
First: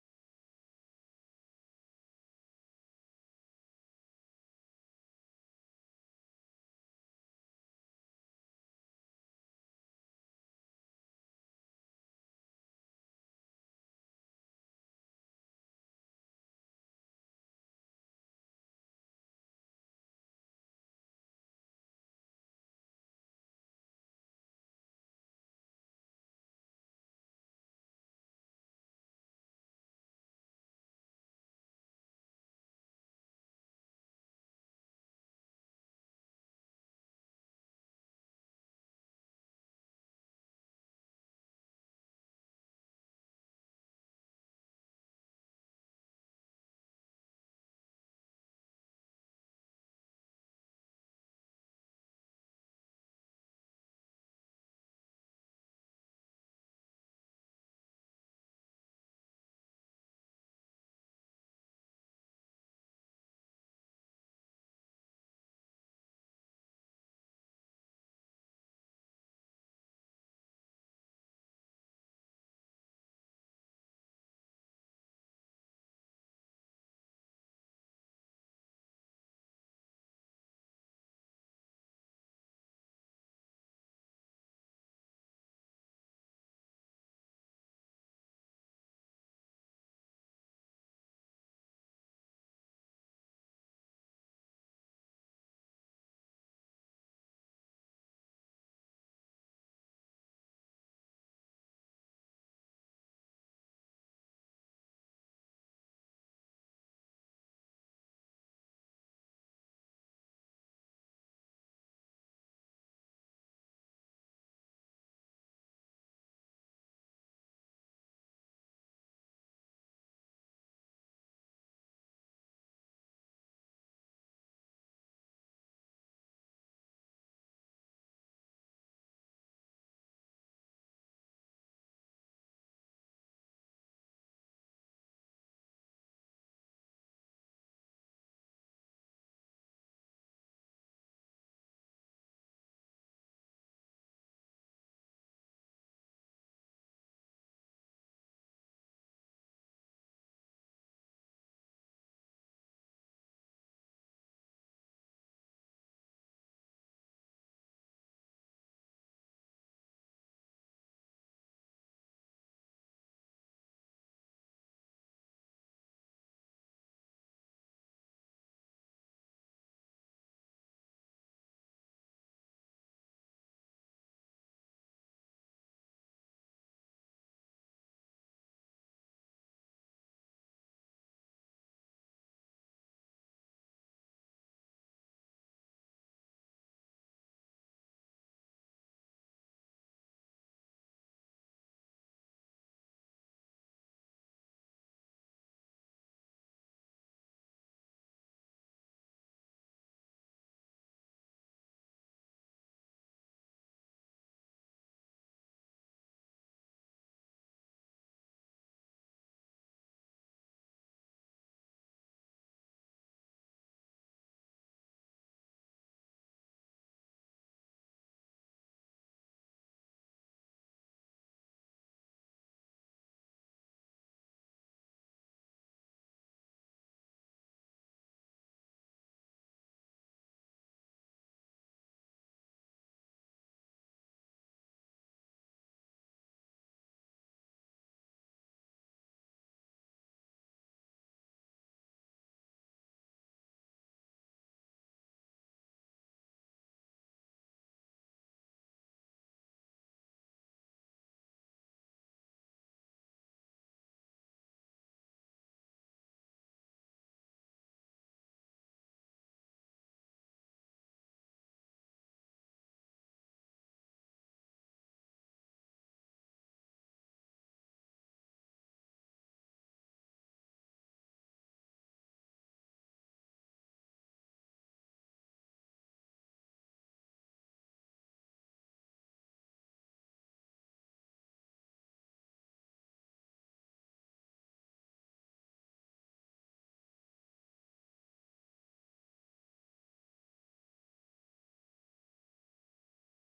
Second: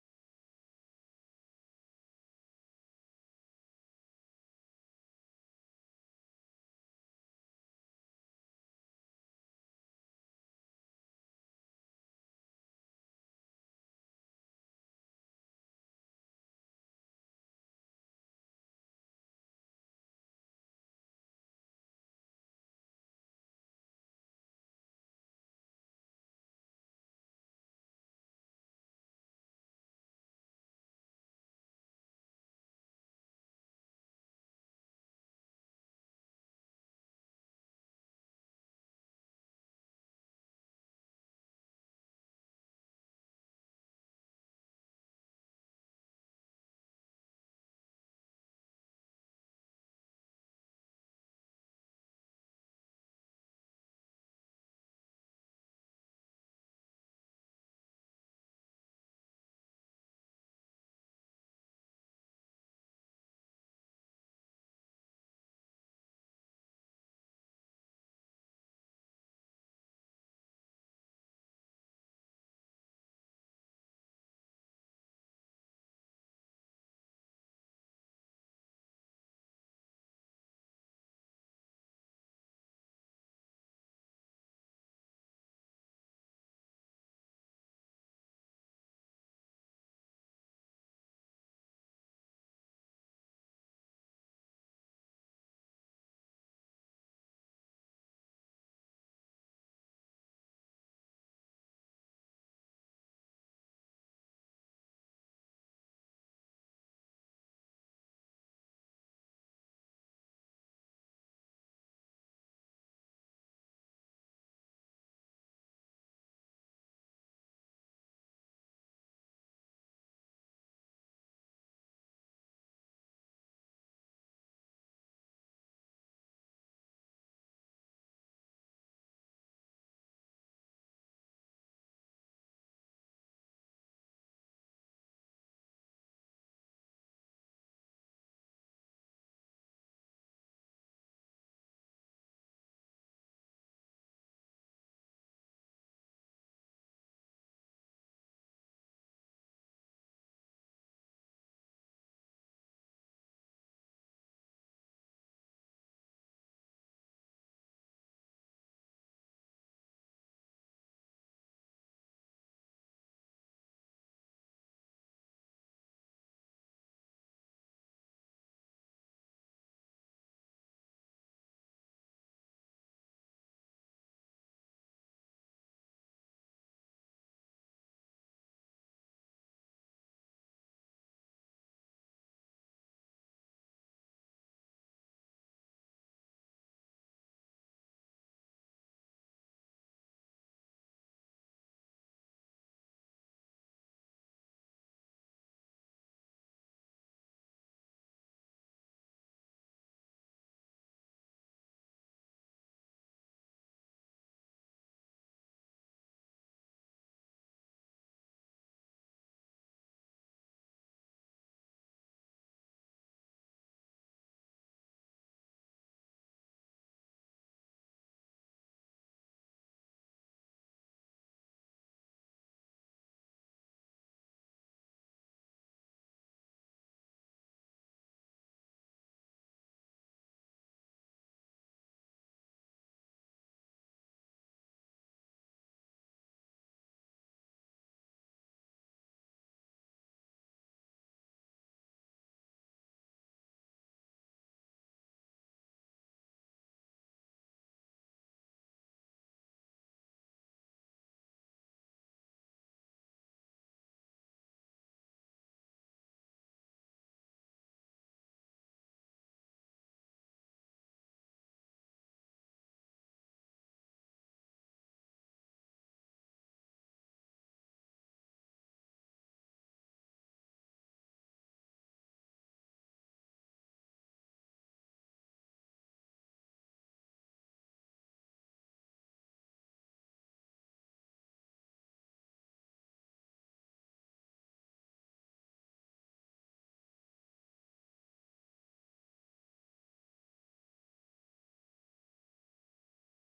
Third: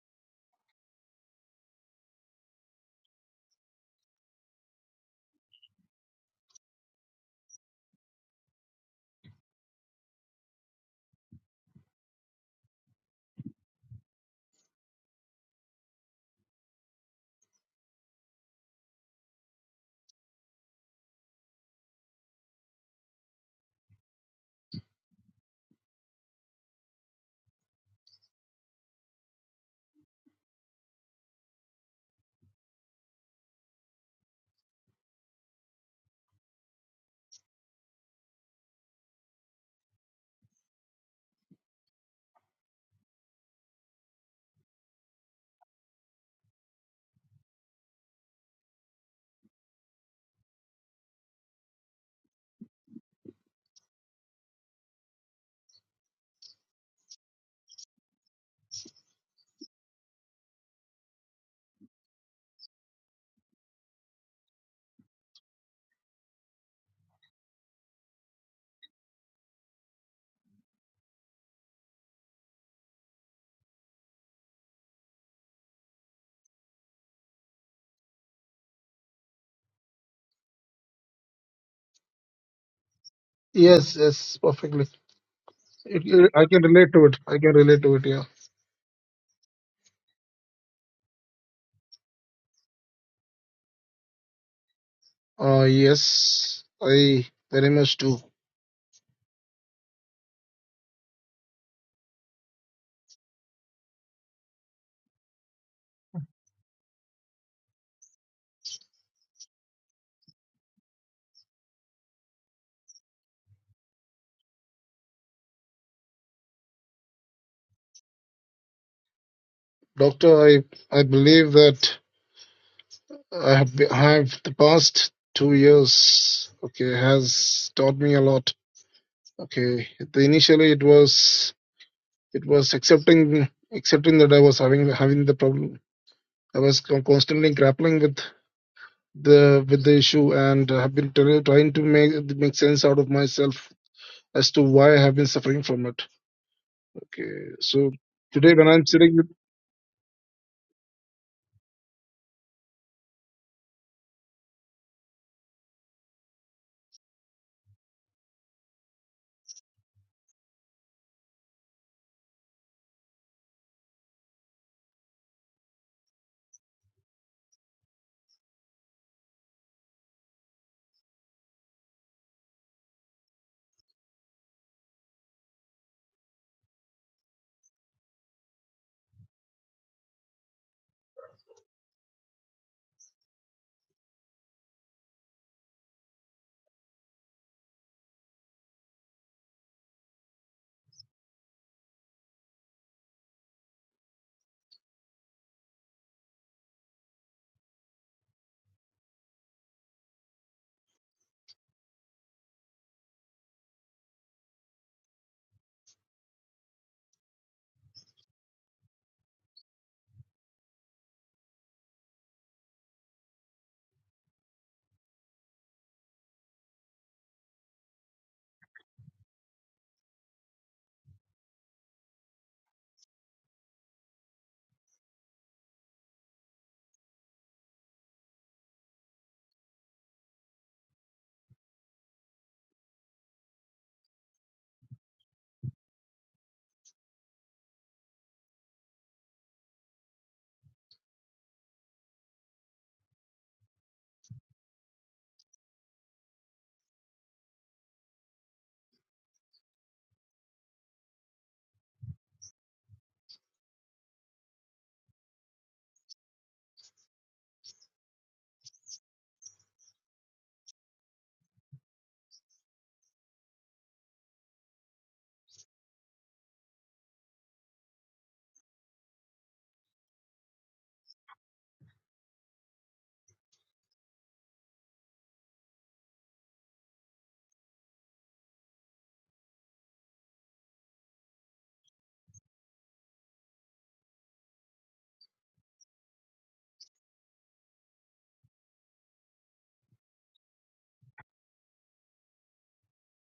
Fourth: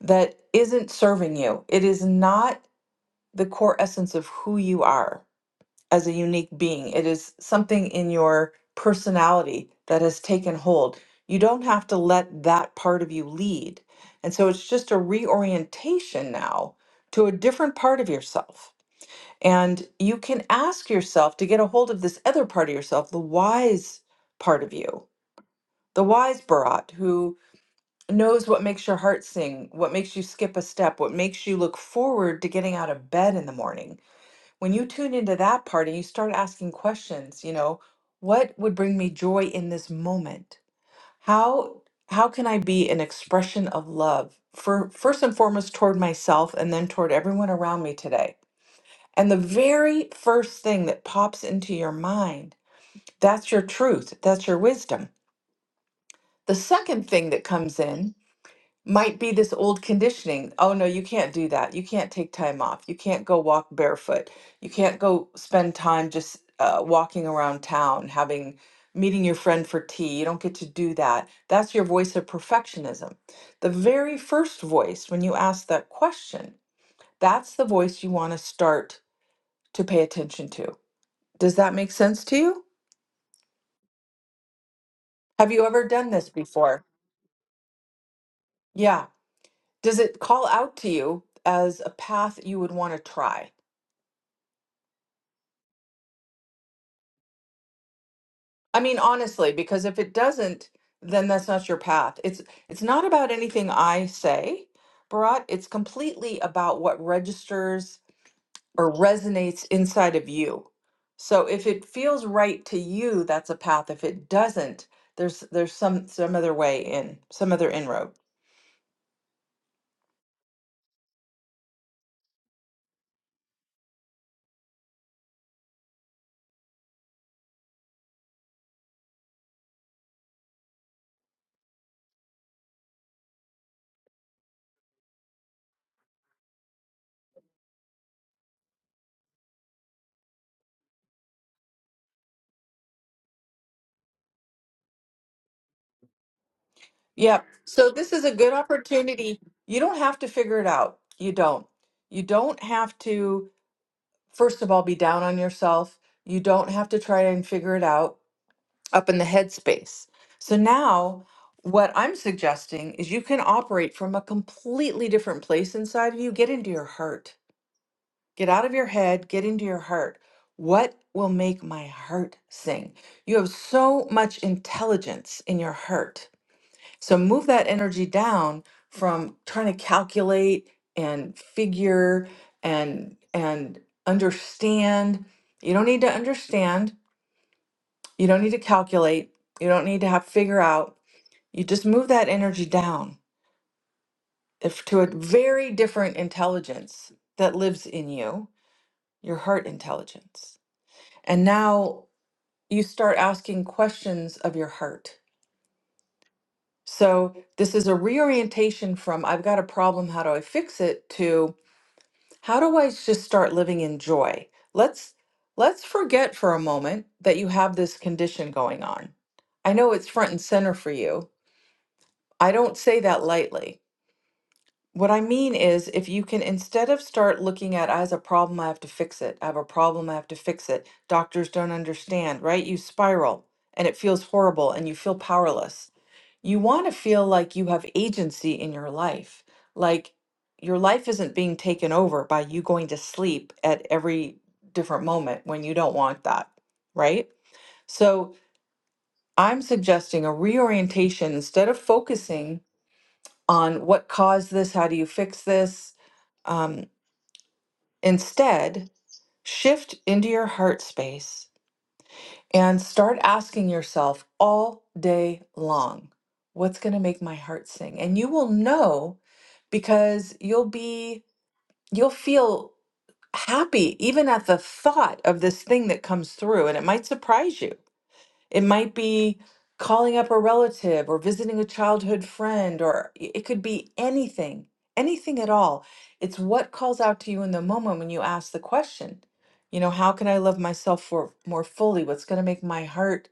A: that isn't serving you. It is not the core essence of who you are. as a unique being. It is something in your personality that has taken hold. You don't have to let that part of you lead. And so it's just a reorientation now to a different part of yourself. And you can ask yourself to get a hold of this other part of yourself, the wise part of you, the wise Bharat who knows what makes your heart sing, what makes you skip a step, what makes you look forward to getting out of bed in the morning when you tune into that part and you start asking questions you know what would bring me joy in this moment how how can i be an expression of love for first and foremost toward myself and then toward everyone around me today and the very first thing that pops into your mind that's your truth that's your wisdom the second thing that comes in might be this old conditioning. Oh no, you can't do that. You can't take time off. You can't go walk barefoot. You can't go spend time just uh, walking around town, having meeting your friend for tea. You don't get to do that. That's your voice of perfectionism. The very first voice when you ask that question, that's the voice you want to start to pay attention to. Does that make sense to you?
B: Yes, yes, perfectly.
A: Have you ever
B: It,
A: done this
B: it- I can
A: before?
B: relate to it. I can relate to it. Yeah.
A: Yeah. Does it call out to you as a path you would want to try?
B: Uh, yes, I very much do.
A: I mean, honestly, because if it doesn't, then that's not your path. It's it's not about anything I say, Bharat. It's completely about what registers or resonates inside of you. So if it feels right to you, that's a path. If it doesn't, there's there's some some other way in, some other inroad.
B: Doctor, I I believe that I have, be- I have the past two years. Okay, has taught me a lot. Okay, the, initially it was it was accepting accepting that I was having having the problem. I was con- constantly grappling with the with the issue and I have been try- trying to make make sense out of myself as to why I have been suffering from it
A: Yep.
B: Okay.
A: So
B: So
A: this is a good
B: today when I'm sitting with
A: opportunity. You don't have to figure it out. You don't. You don't have to, first of all, be down on yourself. You don't have to try and figure it out up in the headspace. So now, what I'm suggesting is you can operate from a completely different place inside of you. Get into your heart, get out of your head, get into your heart. What will make my heart sing? You have so much intelligence in your heart. So move that energy down from trying to calculate and figure and and understand. You don't need to understand you don't need to calculate. You don't need to have figure out. You just move that energy down if to a very different intelligence that lives in you, your heart intelligence. And now you start asking questions of your heart. So this is a reorientation from I've got a problem, how do I fix it to how do I just start living in joy? Let's let's forget for a moment that you have this condition going on. I know it's front and center for you I don't say that lightly. What I mean is, if you can instead of start looking at as a problem, I have to fix it. I have a problem, I have to fix it. Doctors don't understand, right? You spiral and it feels horrible and you feel powerless. You want to feel like you have agency in your life, like your life isn't being taken over by you going to sleep at every different moment when you don't want that, right? So I'm suggesting a reorientation instead of focusing on what caused this, how do you fix this. Um, instead, shift into your heart space and start asking yourself all day long, what's going to make my heart sing? And you will know because you'll be, you'll feel happy even at the thought of this thing that comes through. And it might surprise you. It might be calling up a relative or visiting a childhood friend, or i- it could be anything, anything at all. It's what calls out to you in the moment when you ask the question. You know, how can I love myself for more fully? What's going to make my heart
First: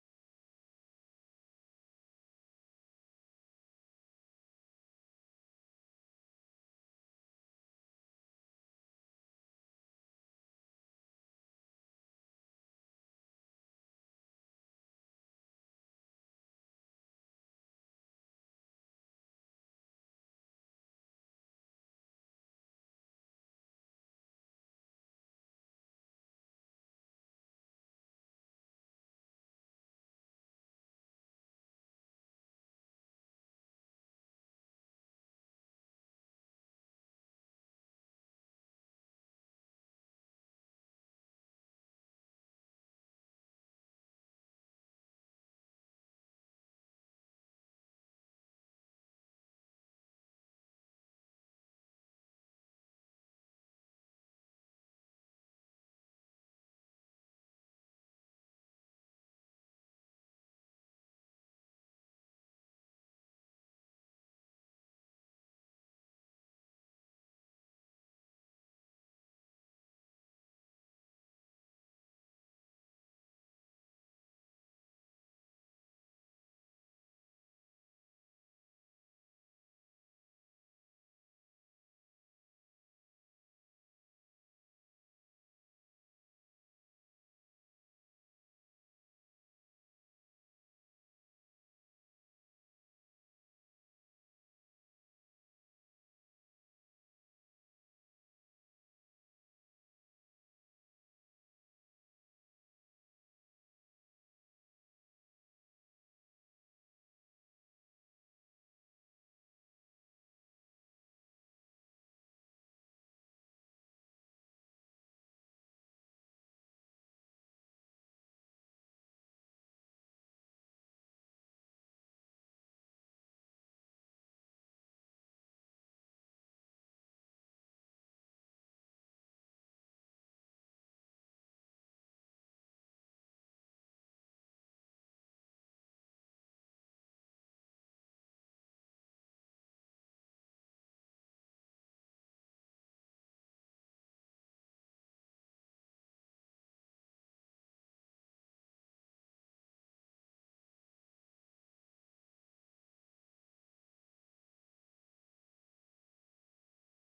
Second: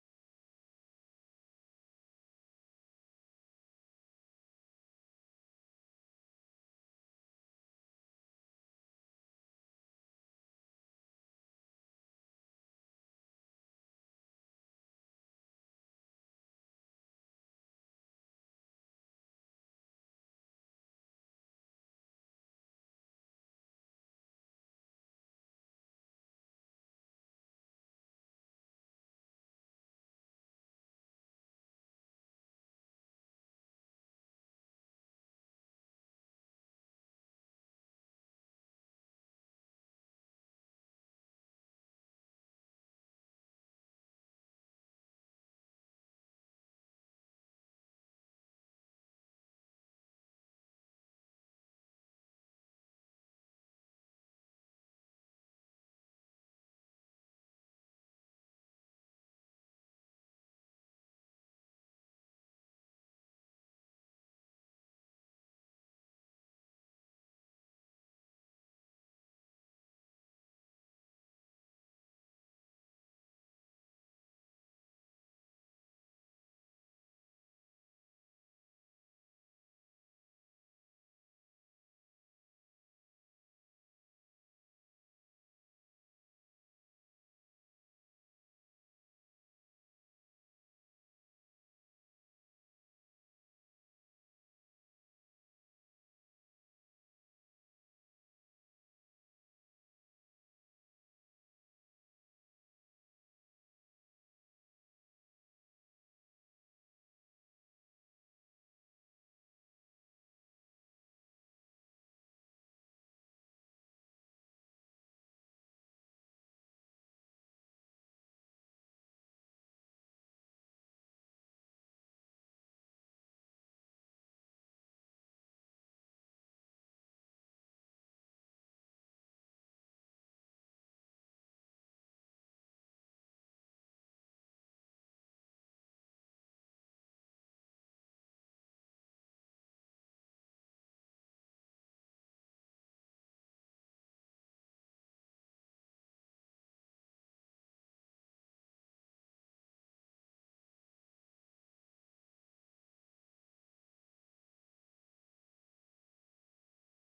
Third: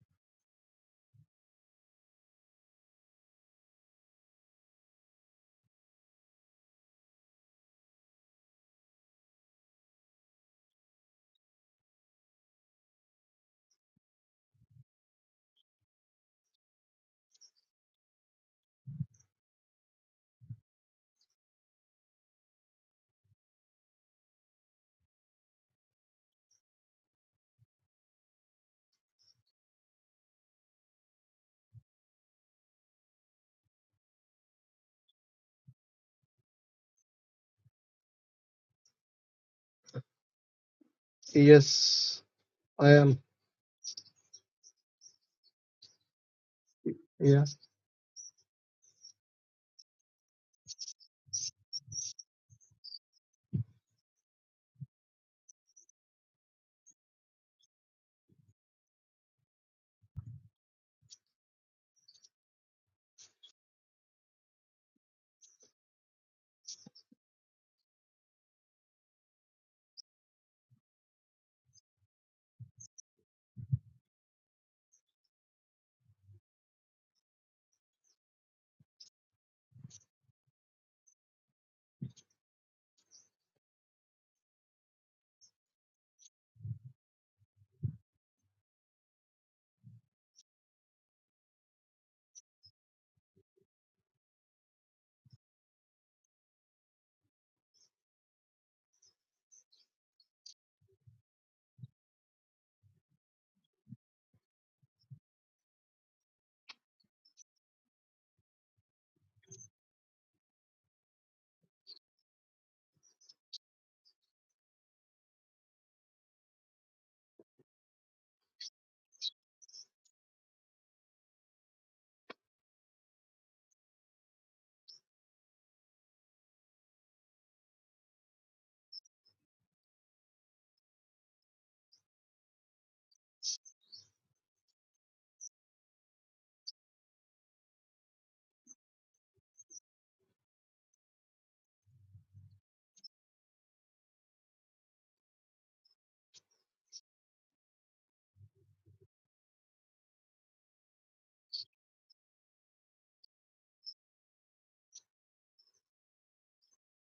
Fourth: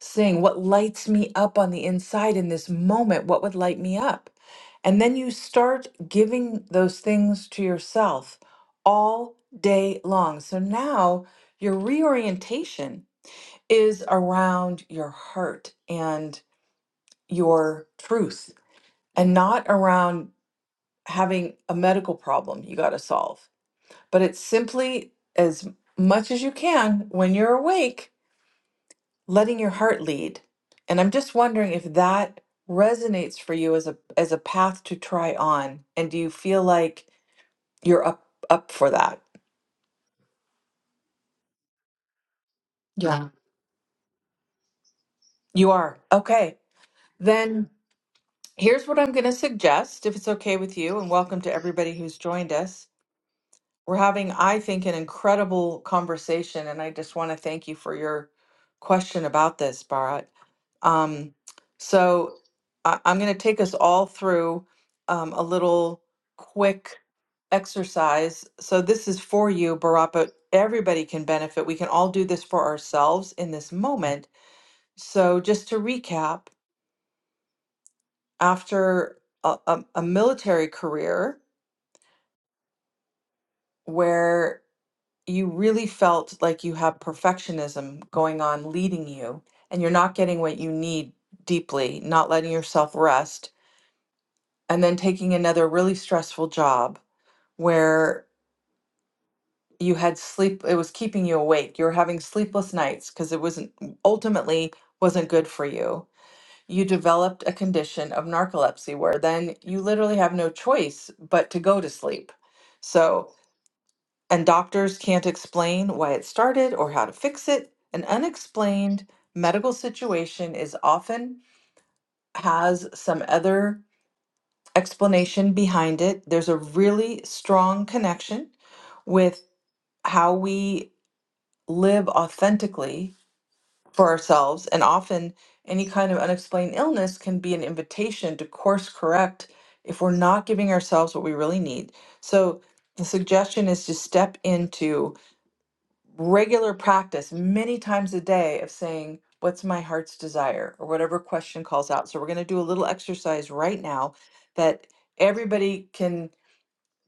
A: sing? What lights me up on the inside in this moment? What would light me up? And then you start giving those things to yourself all day long. So now your reorientation is around your heart and your truth and not around having a medical problem you got to solve. But it's simply as much as you can when you're awake, letting your heart lead. And I'm just wondering if that resonates for you as a as a path to try on and do you feel like you're up up for that?
B: yes, I am.
A: Yeah. You are. Okay.
B: Yes,
A: Then here's what I'm going to suggest if it's okay with you and welcome to everybody who's joined us. We're having, I think, an incredible conversation, and I just want to thank you for your question about this, Bharat. Um, so I, I'm going to take us all through um, a little quick exercise. So this is for you, Bharat, but everybody can benefit. We can all do this for ourselves in this moment. So just to recap, after a, a, a military career where you really felt like you have perfectionism going on leading you and you're not getting what you need deeply, not letting yourself rest, and then taking another really stressful job where you had sleep, it was keeping you awake. You were having sleepless nights because it wasn't ultimately wasn't good for you. You developed a condition of narcolepsy where then you literally have no choice but to go to sleep. So, and doctors can't explain why it started or how to fix it. An unexplained medical situation is often has some other explanation behind it. There's a really strong connection with how we live authentically for ourselves and often any kind of unexplained illness can be an invitation to course correct if we're not giving ourselves what we really need. So the suggestion is to step into regular practice many times a day of saying, What's my heart's desire? or whatever question calls out. So, we're going to do a little exercise right now that everybody can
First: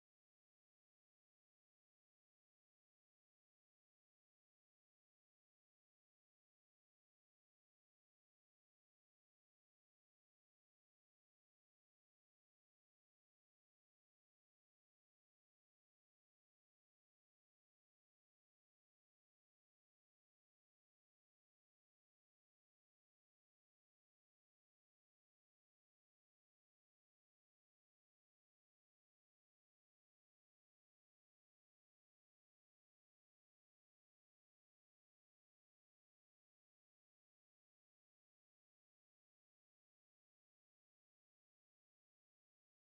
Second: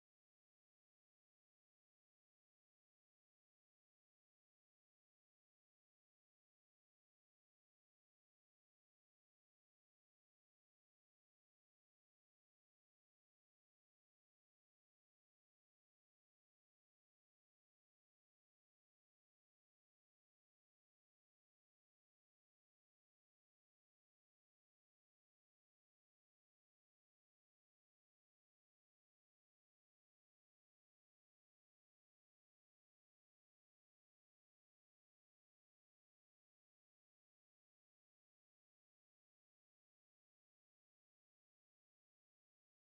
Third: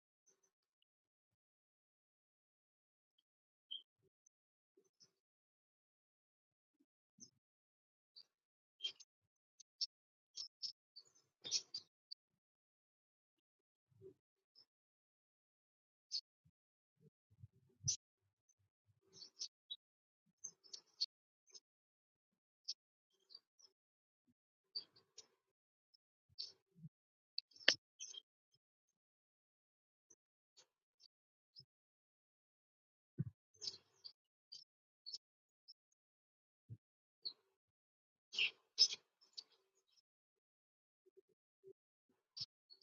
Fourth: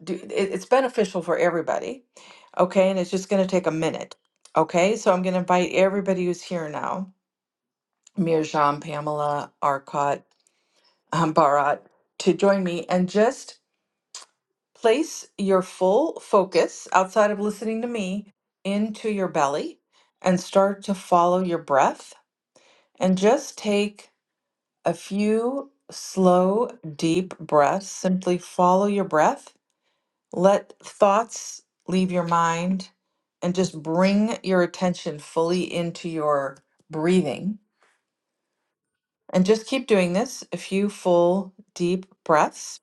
A: do. It, it's beneficial for everybody. Okay. And it's just going to take a minute. Okay. So, I'm going to invite everybody who's here now Mirjam, Pamela, Arcot, um, Bharat to join me and just Place your full focus outside of listening to me into your belly and start to follow your breath. And just take a few slow, deep breaths. Simply follow your breath. Let thoughts leave your mind and just bring your attention fully into your breathing. And just keep doing this a few full, deep breaths.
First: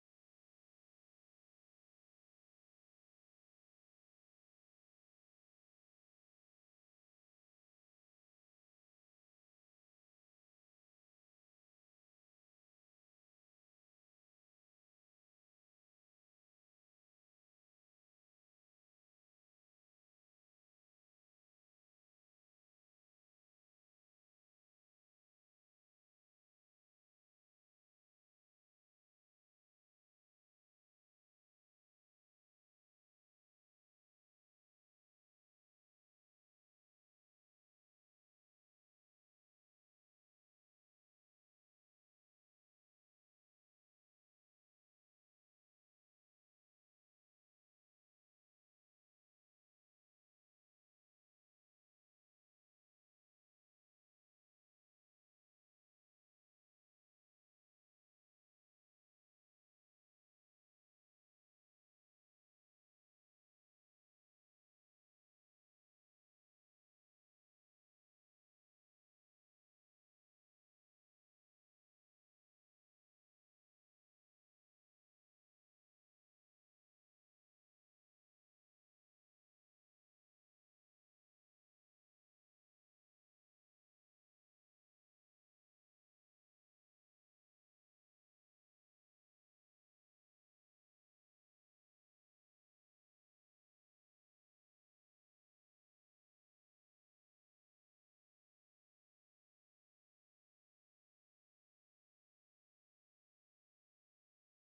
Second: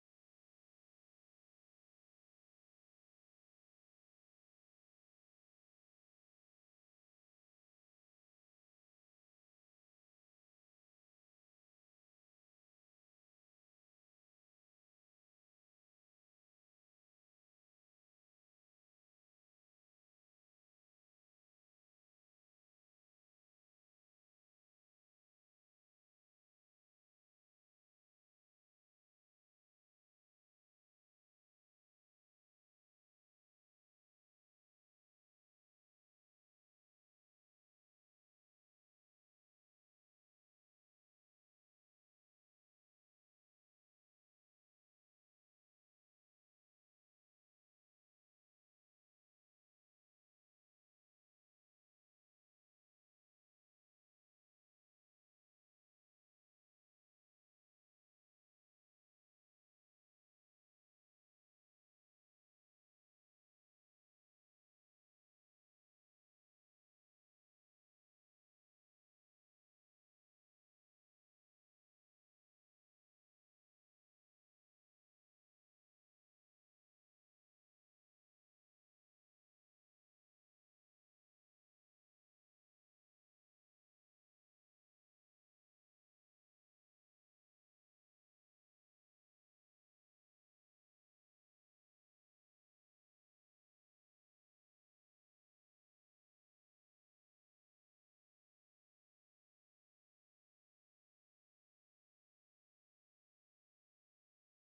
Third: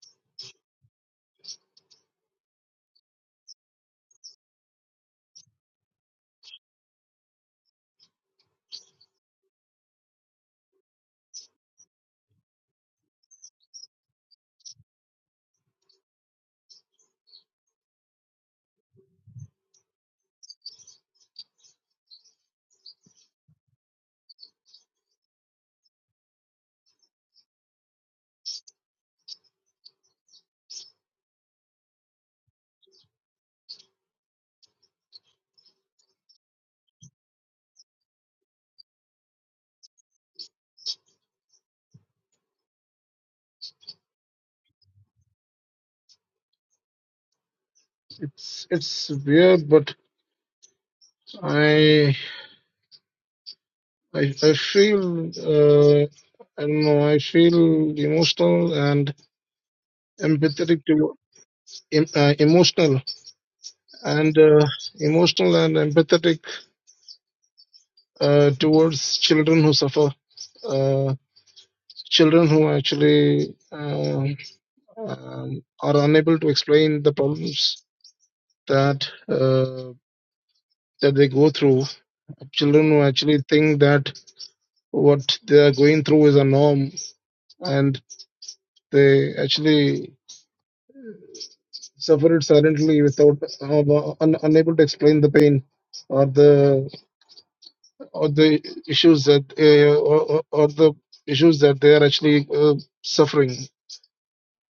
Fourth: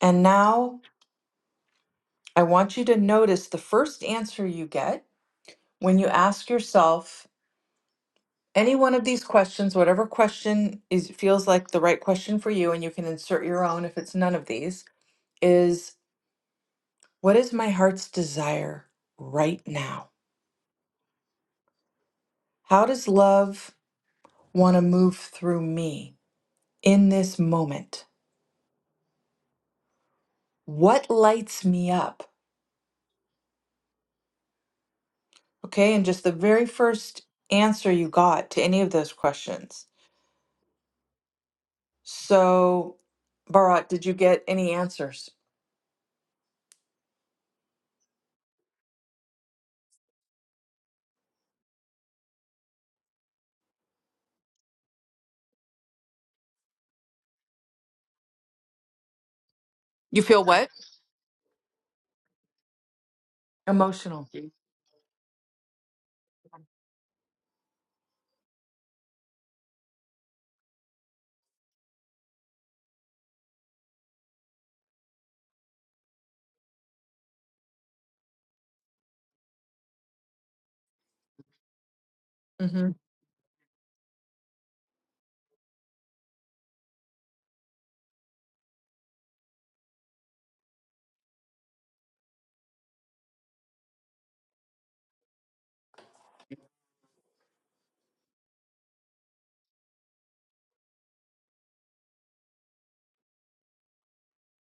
A: And now I want you to notice the first answer you get when you ask yourself any one of these questions, whatever question is feels like the right question for you, and you can insert your own if it's none of these, is what is my heart's desire right now? How does love want to move through me in this moment? What lights me up? Okay, and just the very first answer you got to any of those questions. So, Bharat, did you get any answers?
B: it's it's weird, but I I I feel uh, I don't know. I feel emotional and
A: You feel what?
B: empathetic to em- uh, emotional
A: Emotional.
B: and uh, emotional and empathetic uh, towards children who suffer. Uh, children who actually um, um, are unable to explain the problems that uh, that they go through
A: Mhm.
B: children who actually think that what they are going through is a norm and they actually suffer it silently without uh, un, unable to explain the pain or the or the issues that uh, or, or or the issues that they are actually uh, suffering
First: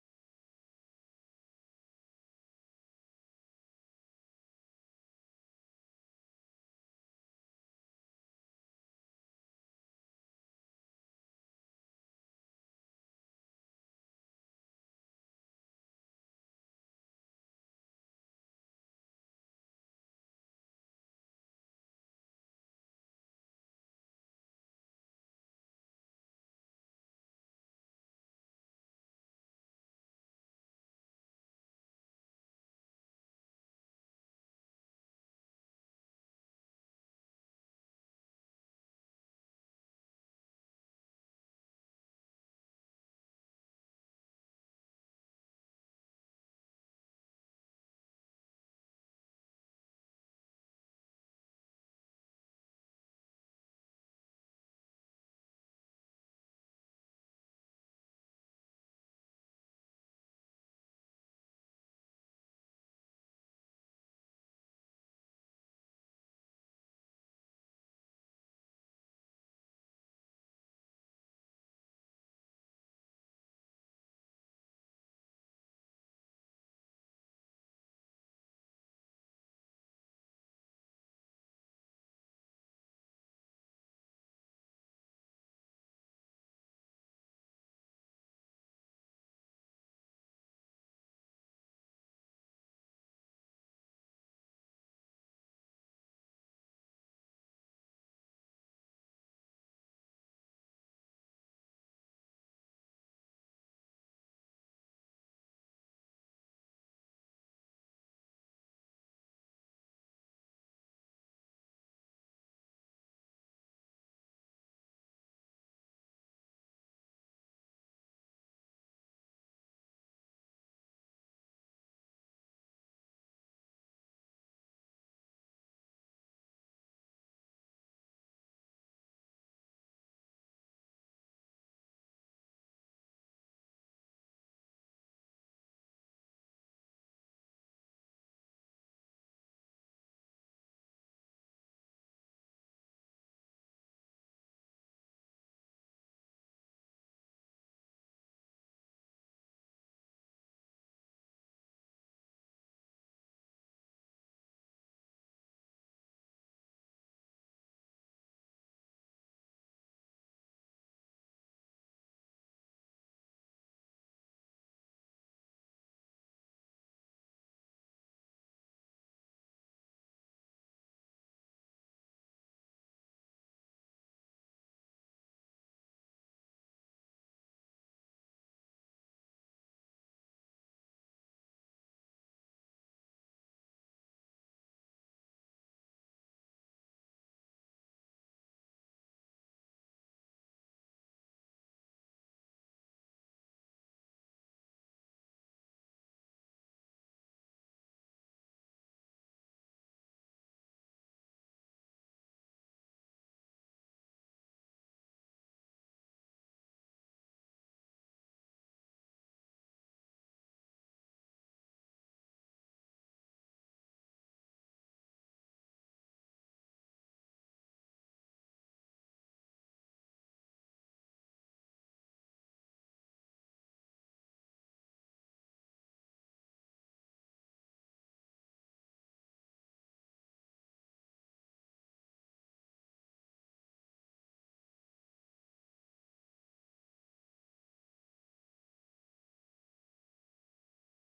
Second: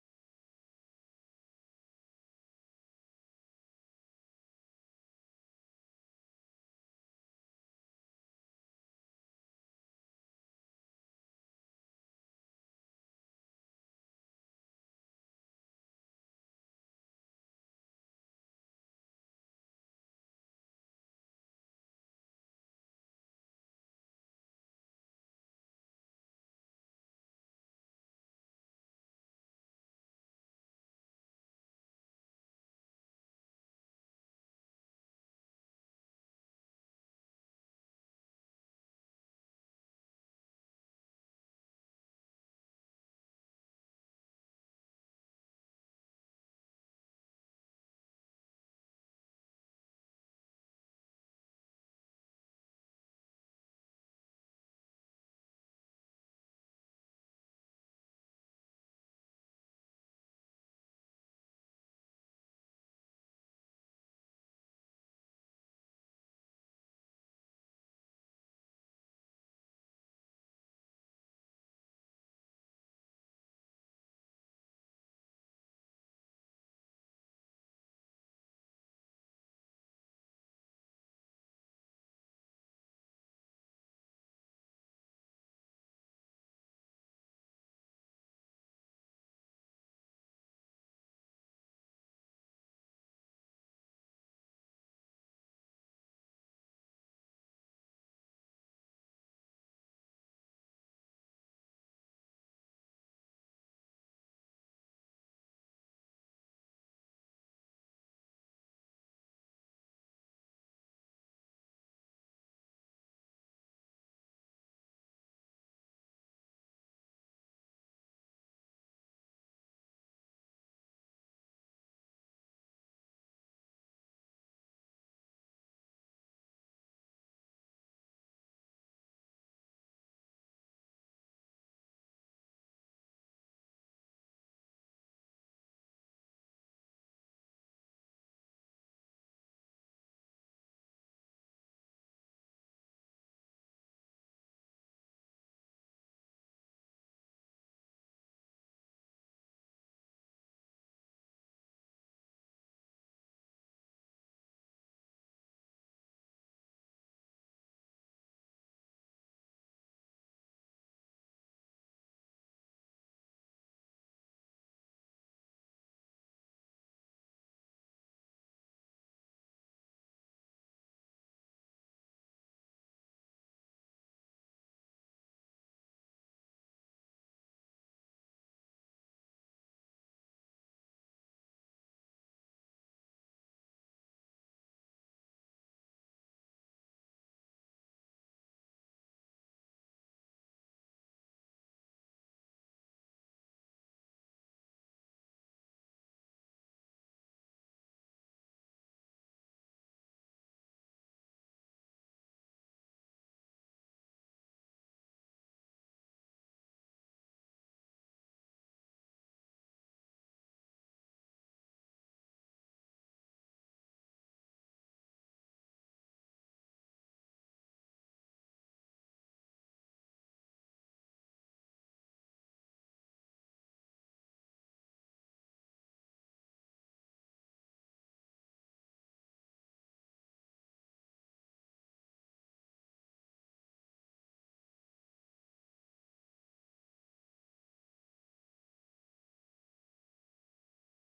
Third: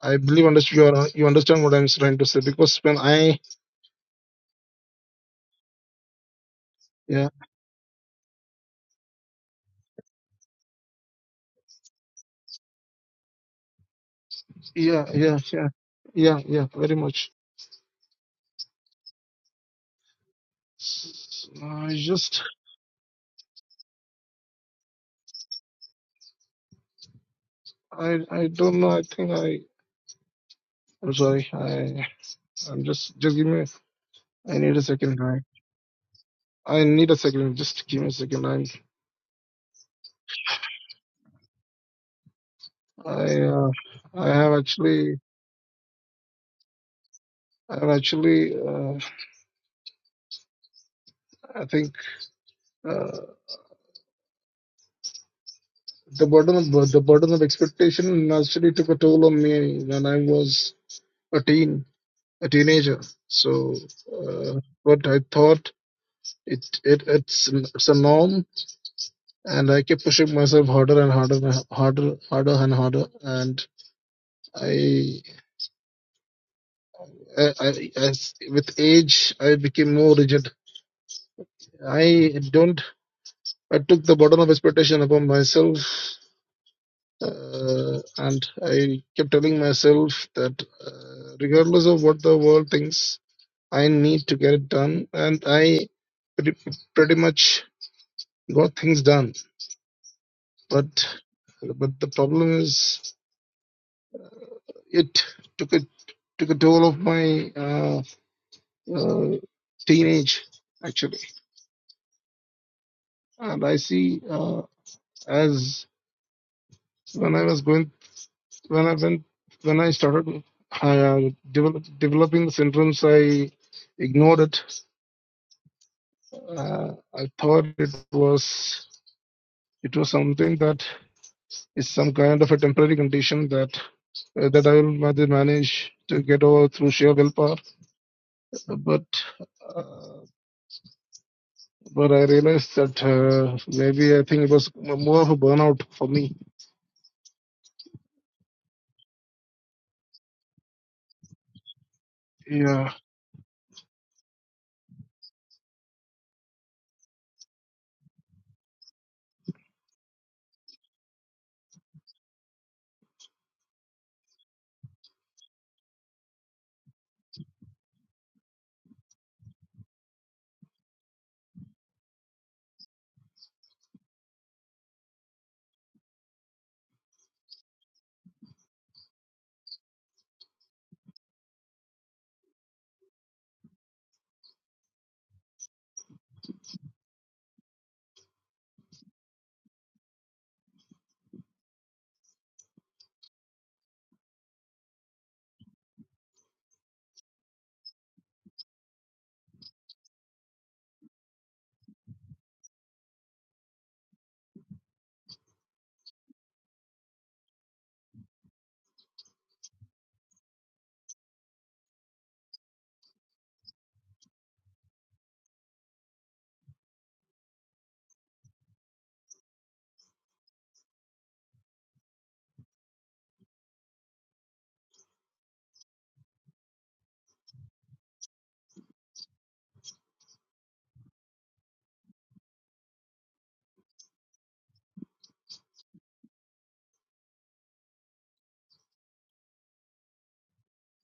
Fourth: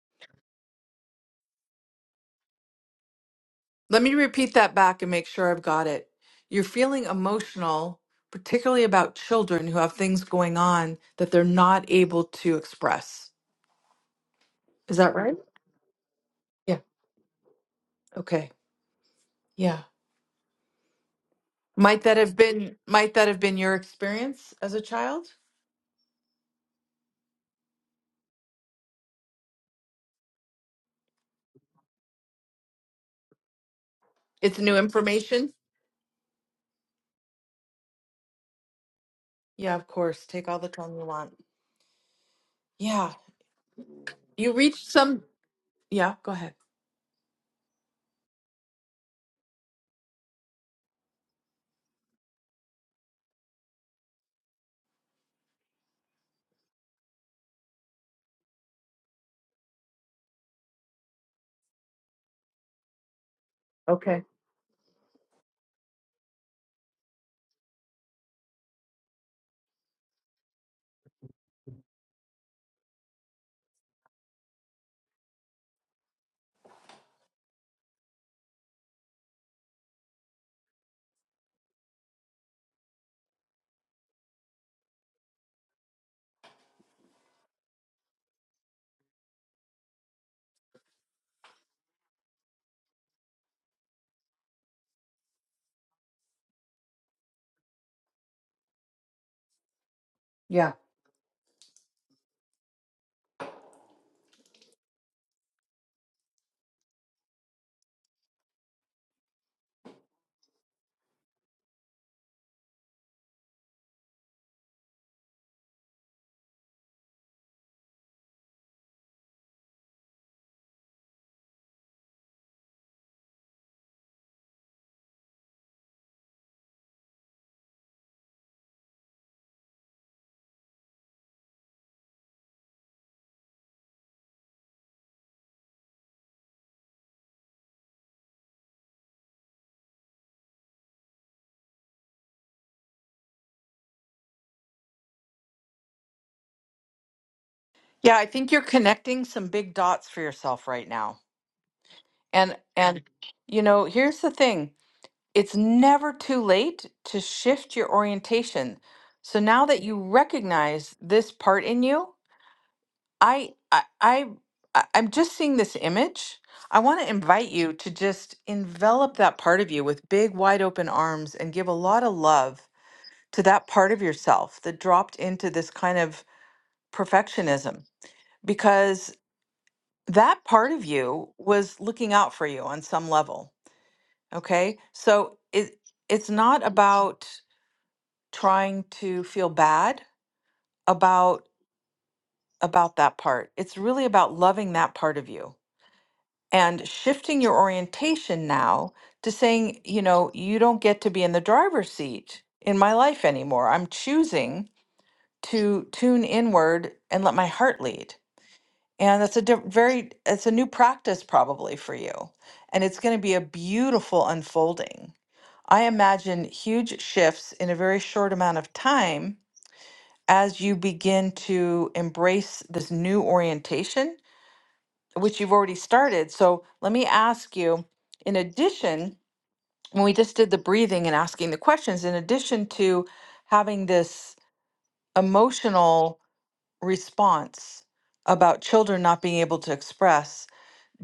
B: i believe understood you are, you understand what i'm trying to say because when i
A: Let me repeat that back and make sure I've got it. You're feeling
B: yeah
A: emotional, particularly about children who have things going on that they're not able to express. Is
B: yeah
A: that right?
B: yeah yeah yeah yeah
A: Yeah.
B: very much
A: Okay. Yeah.
B: i
A: Might that have
B: just
A: been might that have been your experience as a child?
B: i i don't know i think i i'm sorry i I'm just just give me.
A: It's
B: I need
A: new
B: a second. I
A: information?
B: I need a second. Just give me a second.
A: Yeah, of course. Take all the time you want.
B: I
A: Yeah.
B: I uh, I have
A: You reached
B: actually
A: some Yeah, go ahead.
B: I have actually uh, I think uh, the burden of the burden of expectation actually took a toll on me when I was a teen a teenager. So
A: Okay.
B: uh, what I thought it it it's it's a norm, and I kept pushing myself harder and harder and harder harder and harder and. I. uh, I, as with age, I became more rigid. I don't. I took the burden of expectation upon myself, uh, and I kept telling myself that uh, regardless of what the world thinks, I need to get it done, and I pretty, pretty much got things done.
A: Yeah.
B: But but the problem is, it took a took a toll of my uh, uh, teenage actually, and I see uh, as when I was going when I went when I started uh, develop, developing the syndromes, I ignored it. Uh, I thought it was it was something that is some kind of a temporary condition that uh, that I will ma- manage to get over through sheer willpower. But uh, but I realized that uh, maybe I think it was m- more of a burnout for me.
A: Yeah, I think you're connecting some big dots for yourself right now. And
B: Yeah,
A: and you know, here's the thing. It's never too late to shift your orientation. So now that you recognize this part in you, I I, I I- I'm just seeing this image. I want to invite you to just envelop that part of you with big wide open arms and give a lot of love to that part of yourself that dropped into this kind of perfectionism because that part of you was looking out for you on some level, okay? So it it's not about trying to feel bad about about that part. It's really about loving that part of you and shifting your orientation now to saying, you know, you don't get to be in the driver's seat in my life anymore. I'm choosing to tune inward and let my heart lead. And that's a diff- very it's a new practice probably for you. And it's going to be a beautiful unfolding. I imagine huge shifts in a very short amount of time as you begin to embrace this new orientation, which you've already started. So let me ask you, in addition, when we just did the breathing and asking the questions, in addition to having this emotional response about children not being able to express,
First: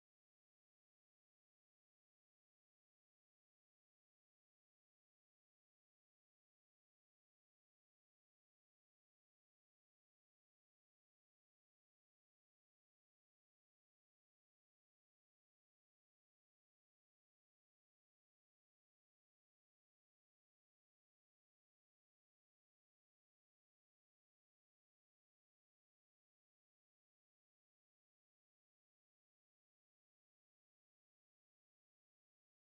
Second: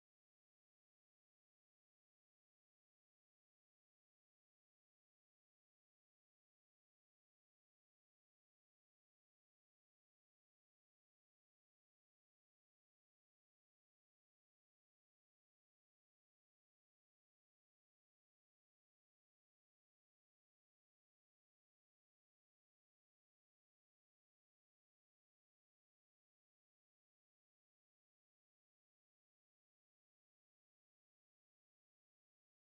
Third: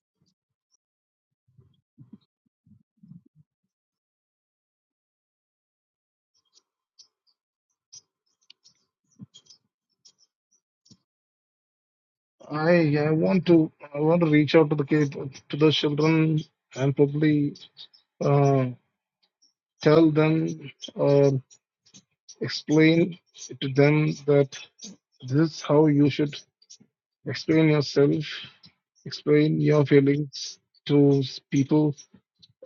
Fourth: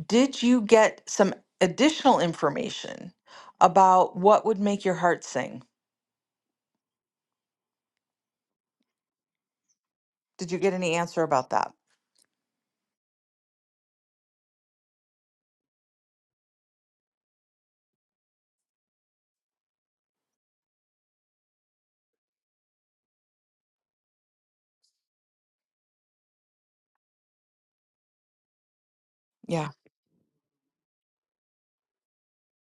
A: did you get some additional information about what would make your heart sing? Did you get any answer about that?
B: I I want to I want to reach out to the kid, to the children and probably uh, tell them or explain to them that this is how you should explain yourself, explain
A: Yeah.
B: your feelings to s- people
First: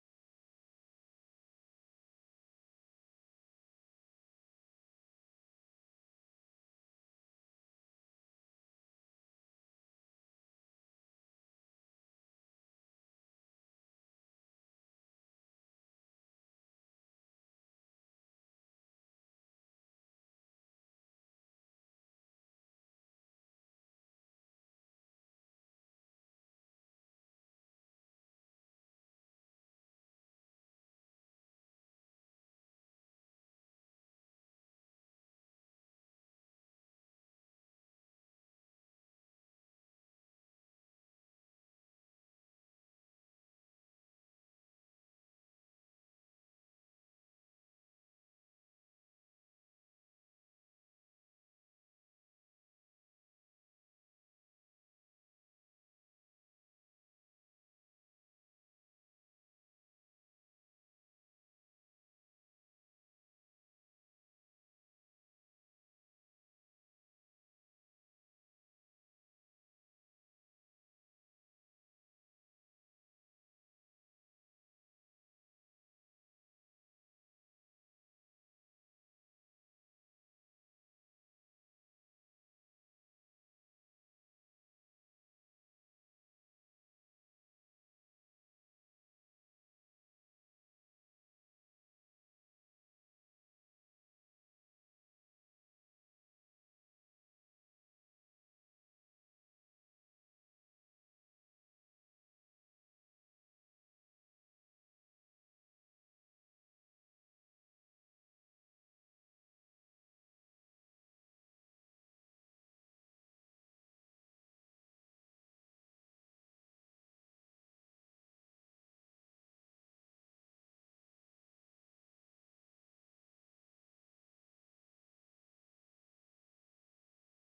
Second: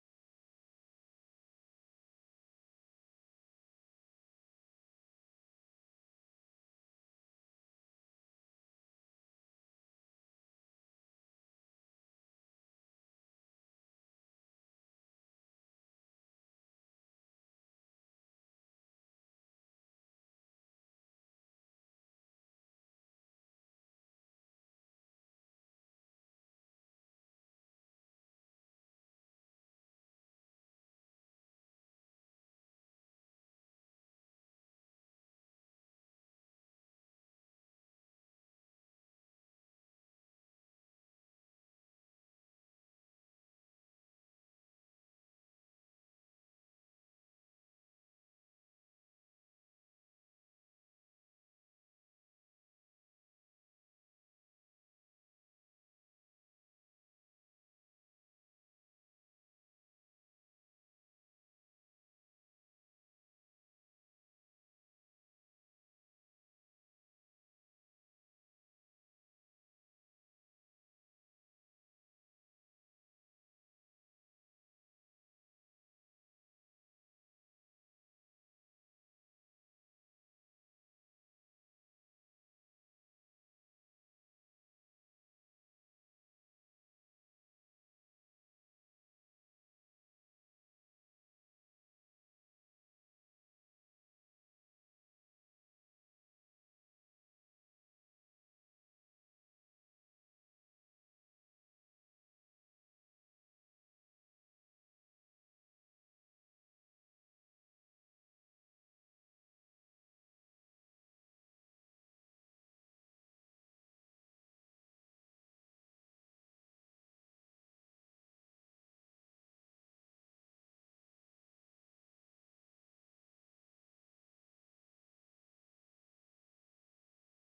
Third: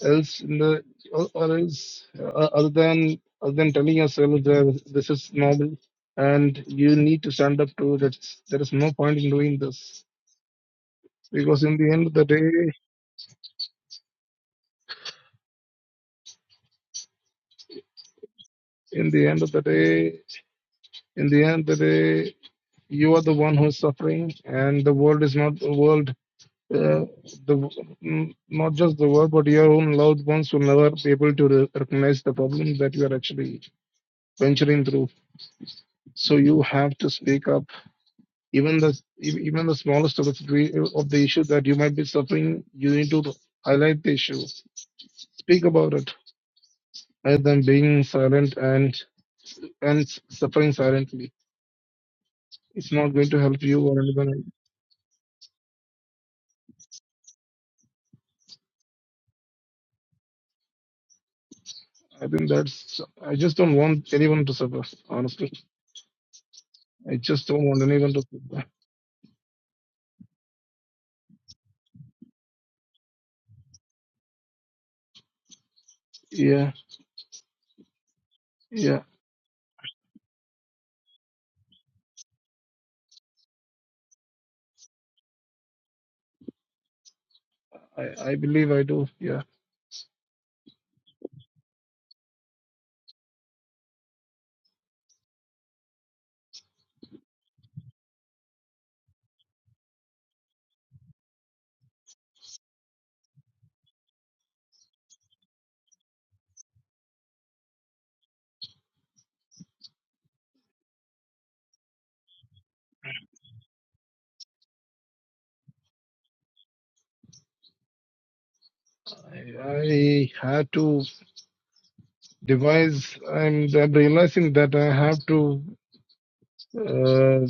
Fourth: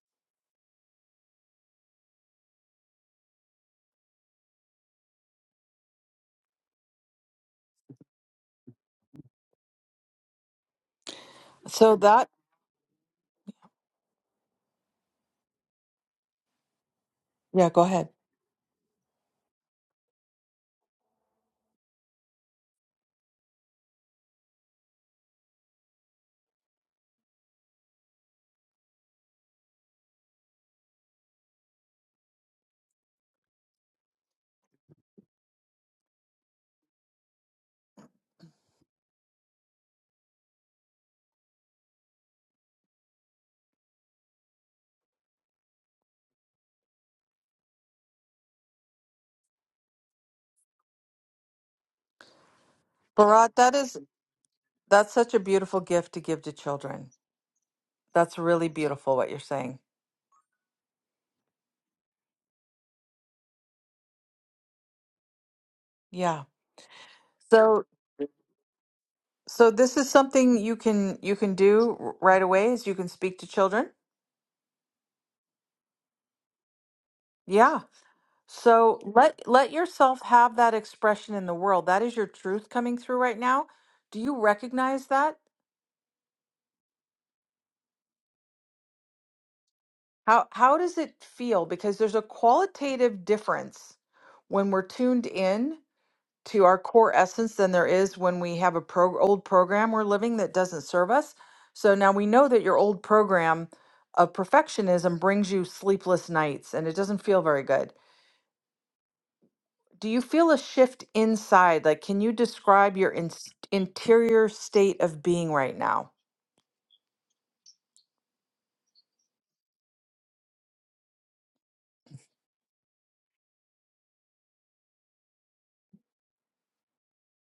B: else in the or, or else uh, other than other than telling yourself that this is normal and you need to stand up to that there is no point in doing this because in the
A: So
B: end of the
A: that,
B: day
A: yeah, go ahead.
B: in the end of the day in the end of the day you are the one who is suffering and the world is not the world uh, the mm, not just the world but your own loved ones will never be able to re- recognize the problem that you are actually venturing through so you have to speak up even the e- even the smallest of the situa- of the issue that you might be suffering you need to highlight the issue speak about it rather than being silent and and suffering silently it's not going to
A: Bharat,
B: help
A: that
B: you
A: is,
B: or anyone else.
A: that's such a beautiful gift to give to children. That's really beautiful what you're saying.
B: I think that's. I just don't want anyone to suffer. Honestly,
A: Yeah.
B: I just don't want
A: So,
B: anyone to suffer.
A: so this is something you can you can do r- right away is you can speak to children.
B: Yeah.
A: Yeah.
B: Yeah.
A: So let let yourself have that expression in the world. That is your truth coming through right now. Do you recognize that?
B: I, I believe I do. Yeah.
A: How how does it feel? Because there's a qualitative difference when we're tuned in to our core essence than there is when we have a pro- old program we're living that doesn't serve us. So now we know that your old program of perfectionism brings you sleepless nights and it doesn't feel very good. Do you feel a shift inside? Like, can you describe your in- interior state of being right now?
B: I, I had to devise, and I'm realizing that I have to uh,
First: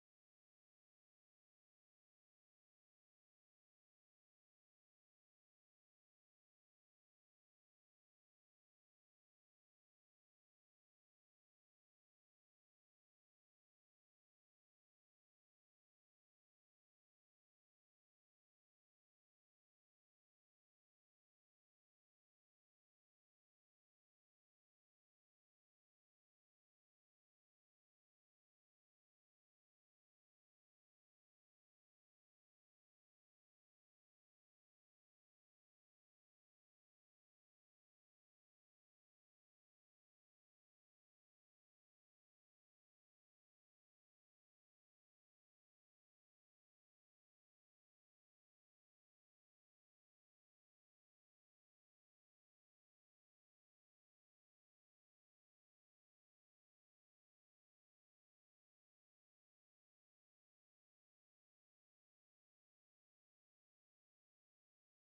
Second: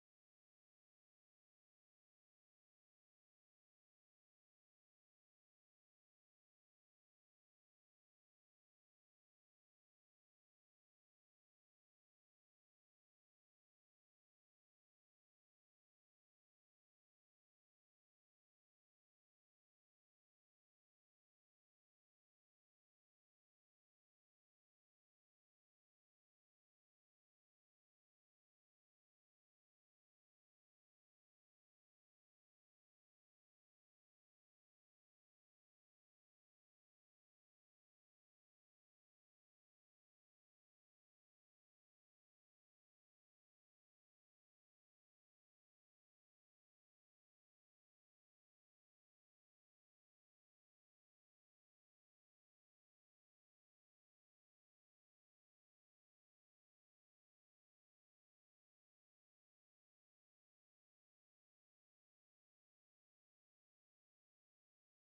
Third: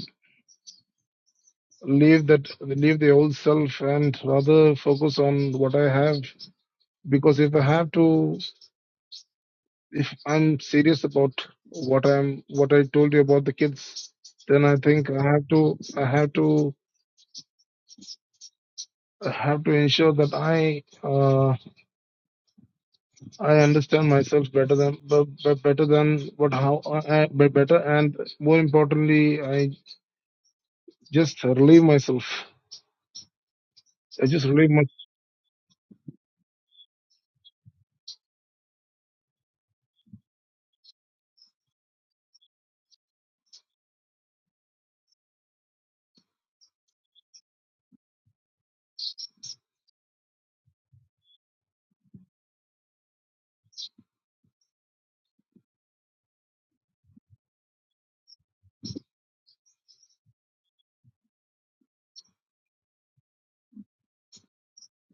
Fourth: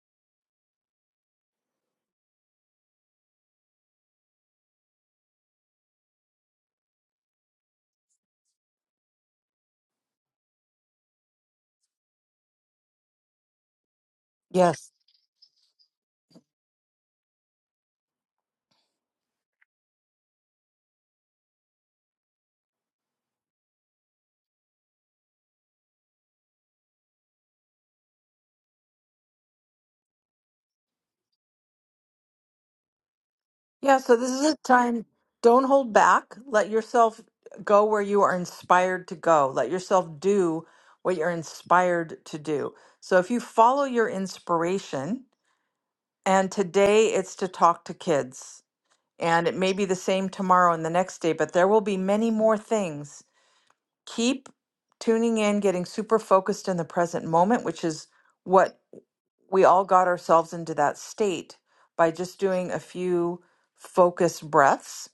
B: leave that, leave the old self, and rather focus on what I have. Because if I have to, if I'm serious about what I'm, what I told you about the kids, then I
A: Yes.
B: think I have to, I have to, I have to ensure that I uh, I understand myself better than but, but better than what how uh, but better and more importantly, I just relieve myself.
A: Yeah, so
B: I
A: this is
B: just
A: a
B: relieve my
A: time, don't hold back. Let yourself go where you are inspired to go. Let yourself do what you're inspired to do. So if you follow your inspiration, and today it's to talk to kids, and it may be the same tomorrow and the next day, but there will be many more things. Keep tuning in, getting super focused in the present moment, which is what we all got ourselves into that state by just doing a few focused breaths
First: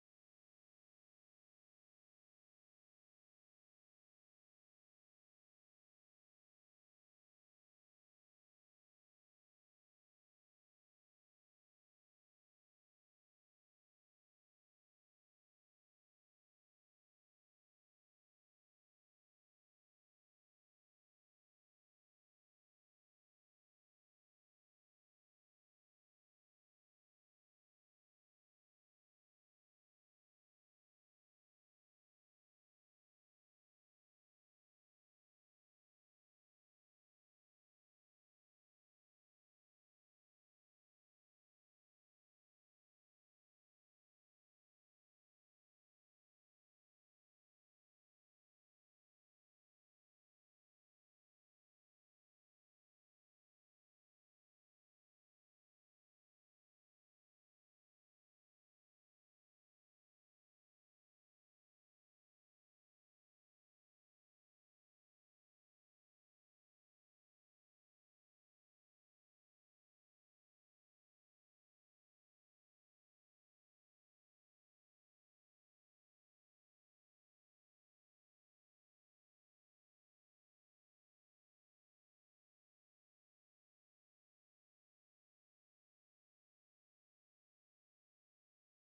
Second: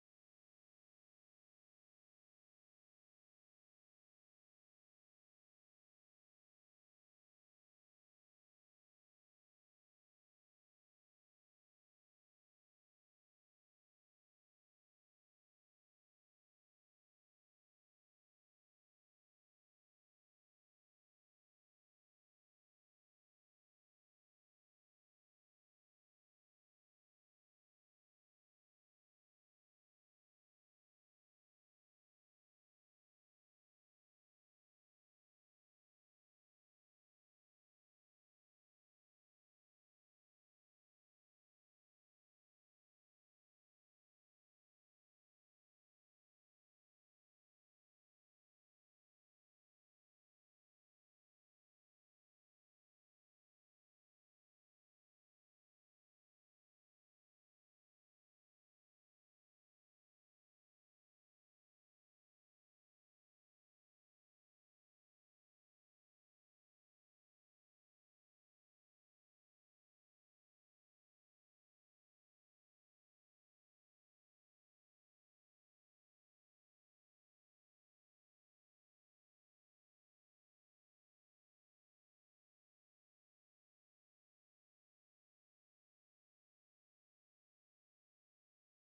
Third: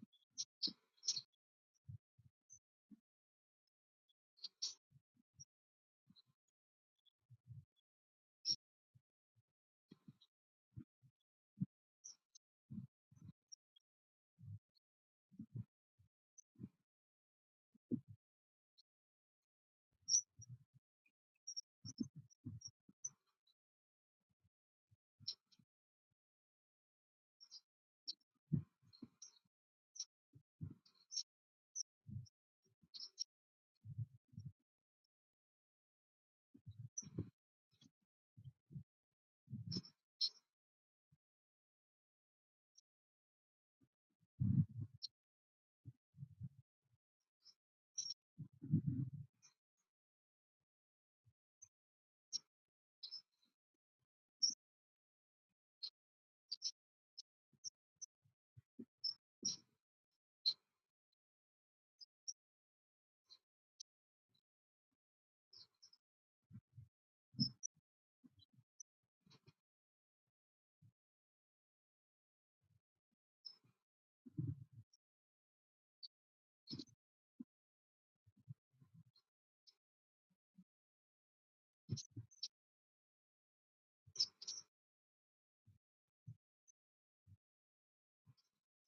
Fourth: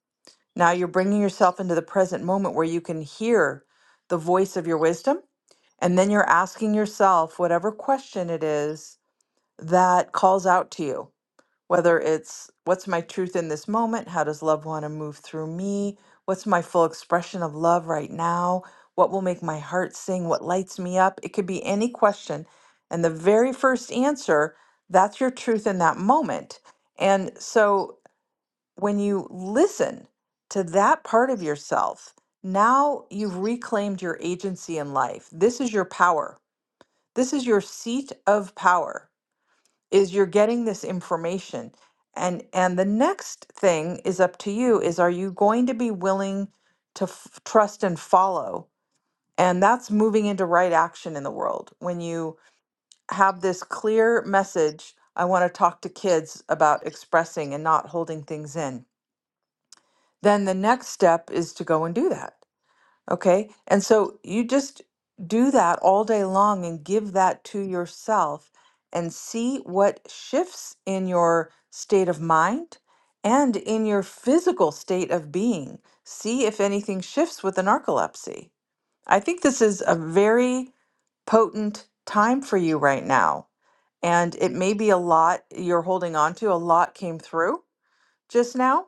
A: now you're bringing yourself into the present moment where you can hear the voice of your wisdom. And then you're asking yourself whatever question it is that calls out to you, whether it's what's my truth in this moment? How does love want to move through me? What's my full expression of love right now? What will make my heart sing? What lights me up? It could be any question. And the very first answer, that's your truth in that moment. And so when you listen to that part of yourself, now you've reclaimed your agency in life. This is your power. This is your seat of power. Is you're getting this information. And and the next thing is up to you is are you going to be willing to f- trust and follow? And that's moving into right action in the world. When you have this clear message, I want to talk to kids about expressing and not holding things in then the next step is to go and do that. Okay. And so you just do that all day long and give that to yourself and see what shifts in your state of mind and in your physical state of being. See if anything shifts with the narcolepsy. I think this is a very potent time for you right now. And it may be a lot you're holding on to, a lot came through just now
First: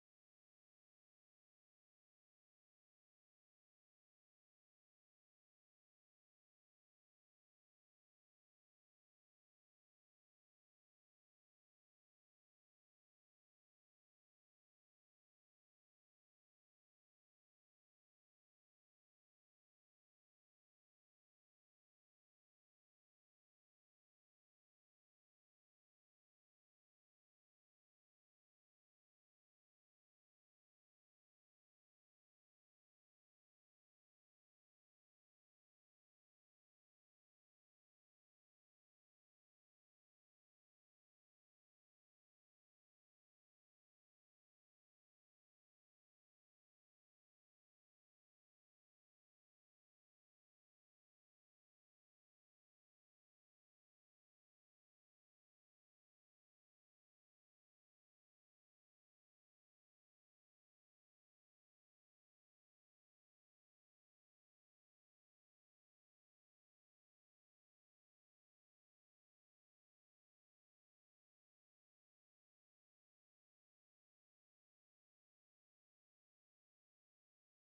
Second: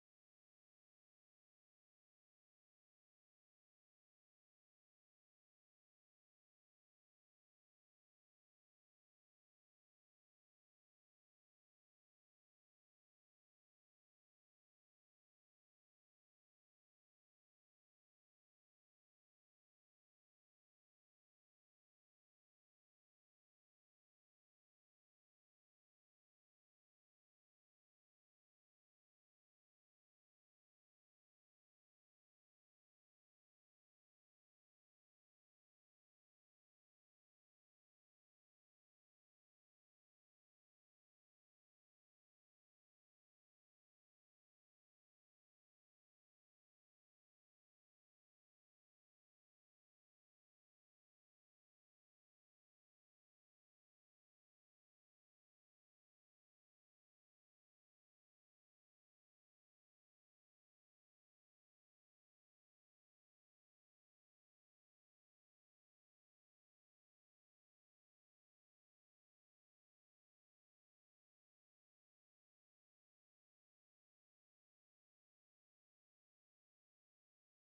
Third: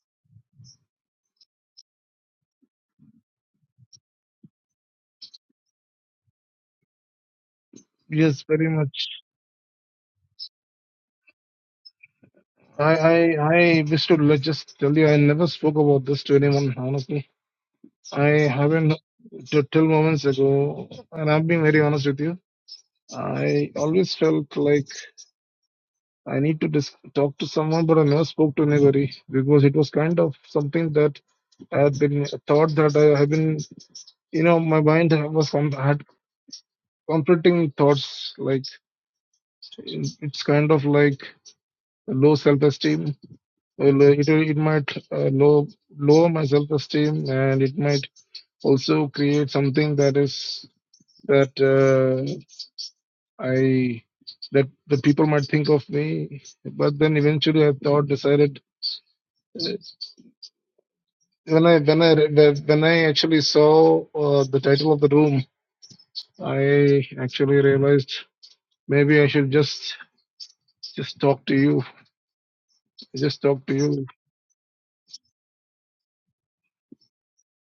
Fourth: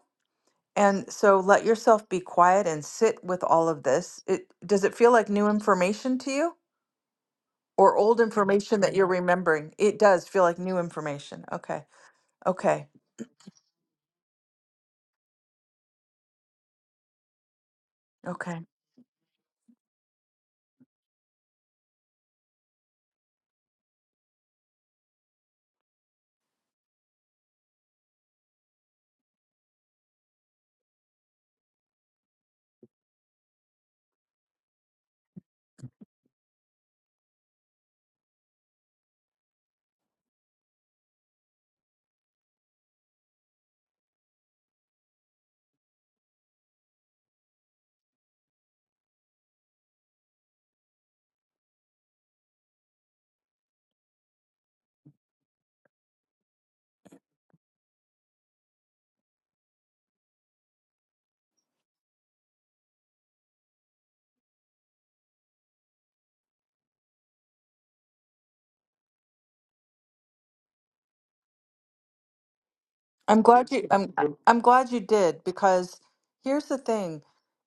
A: and so let yourself be quiet and sit with all of this. It does it feel like new information to you or old
B: yes very
A: information that you're
B: much.
A: remembering? It does feel like new information. Okay. Okay.
B: I I I wish to let just tell you I never spoke about this to anyone honestly. I
A: Okay.
B: haven't t- till moments ago, and I'm being very honest with you. I always felt like I need to dis- talk to someone, but I never spoke to anybody because it was kind of something that I had been thought that I have been you know my mind was com- had conflicting thoughts like it- it's kind of like low self-esteem Well, uh, it, it might uh, low lower my self-esteem and it might also create something that is that uh, i that the people might think of me but then eventually i thought decided uh, when i when i re- when i actually saw uh, the title of the room i actually realized maybe i should just just talk to you I
A: I'm
B: just talked
A: glad
B: to
A: you
B: you.
A: I'm I'm glad you did because here's the thing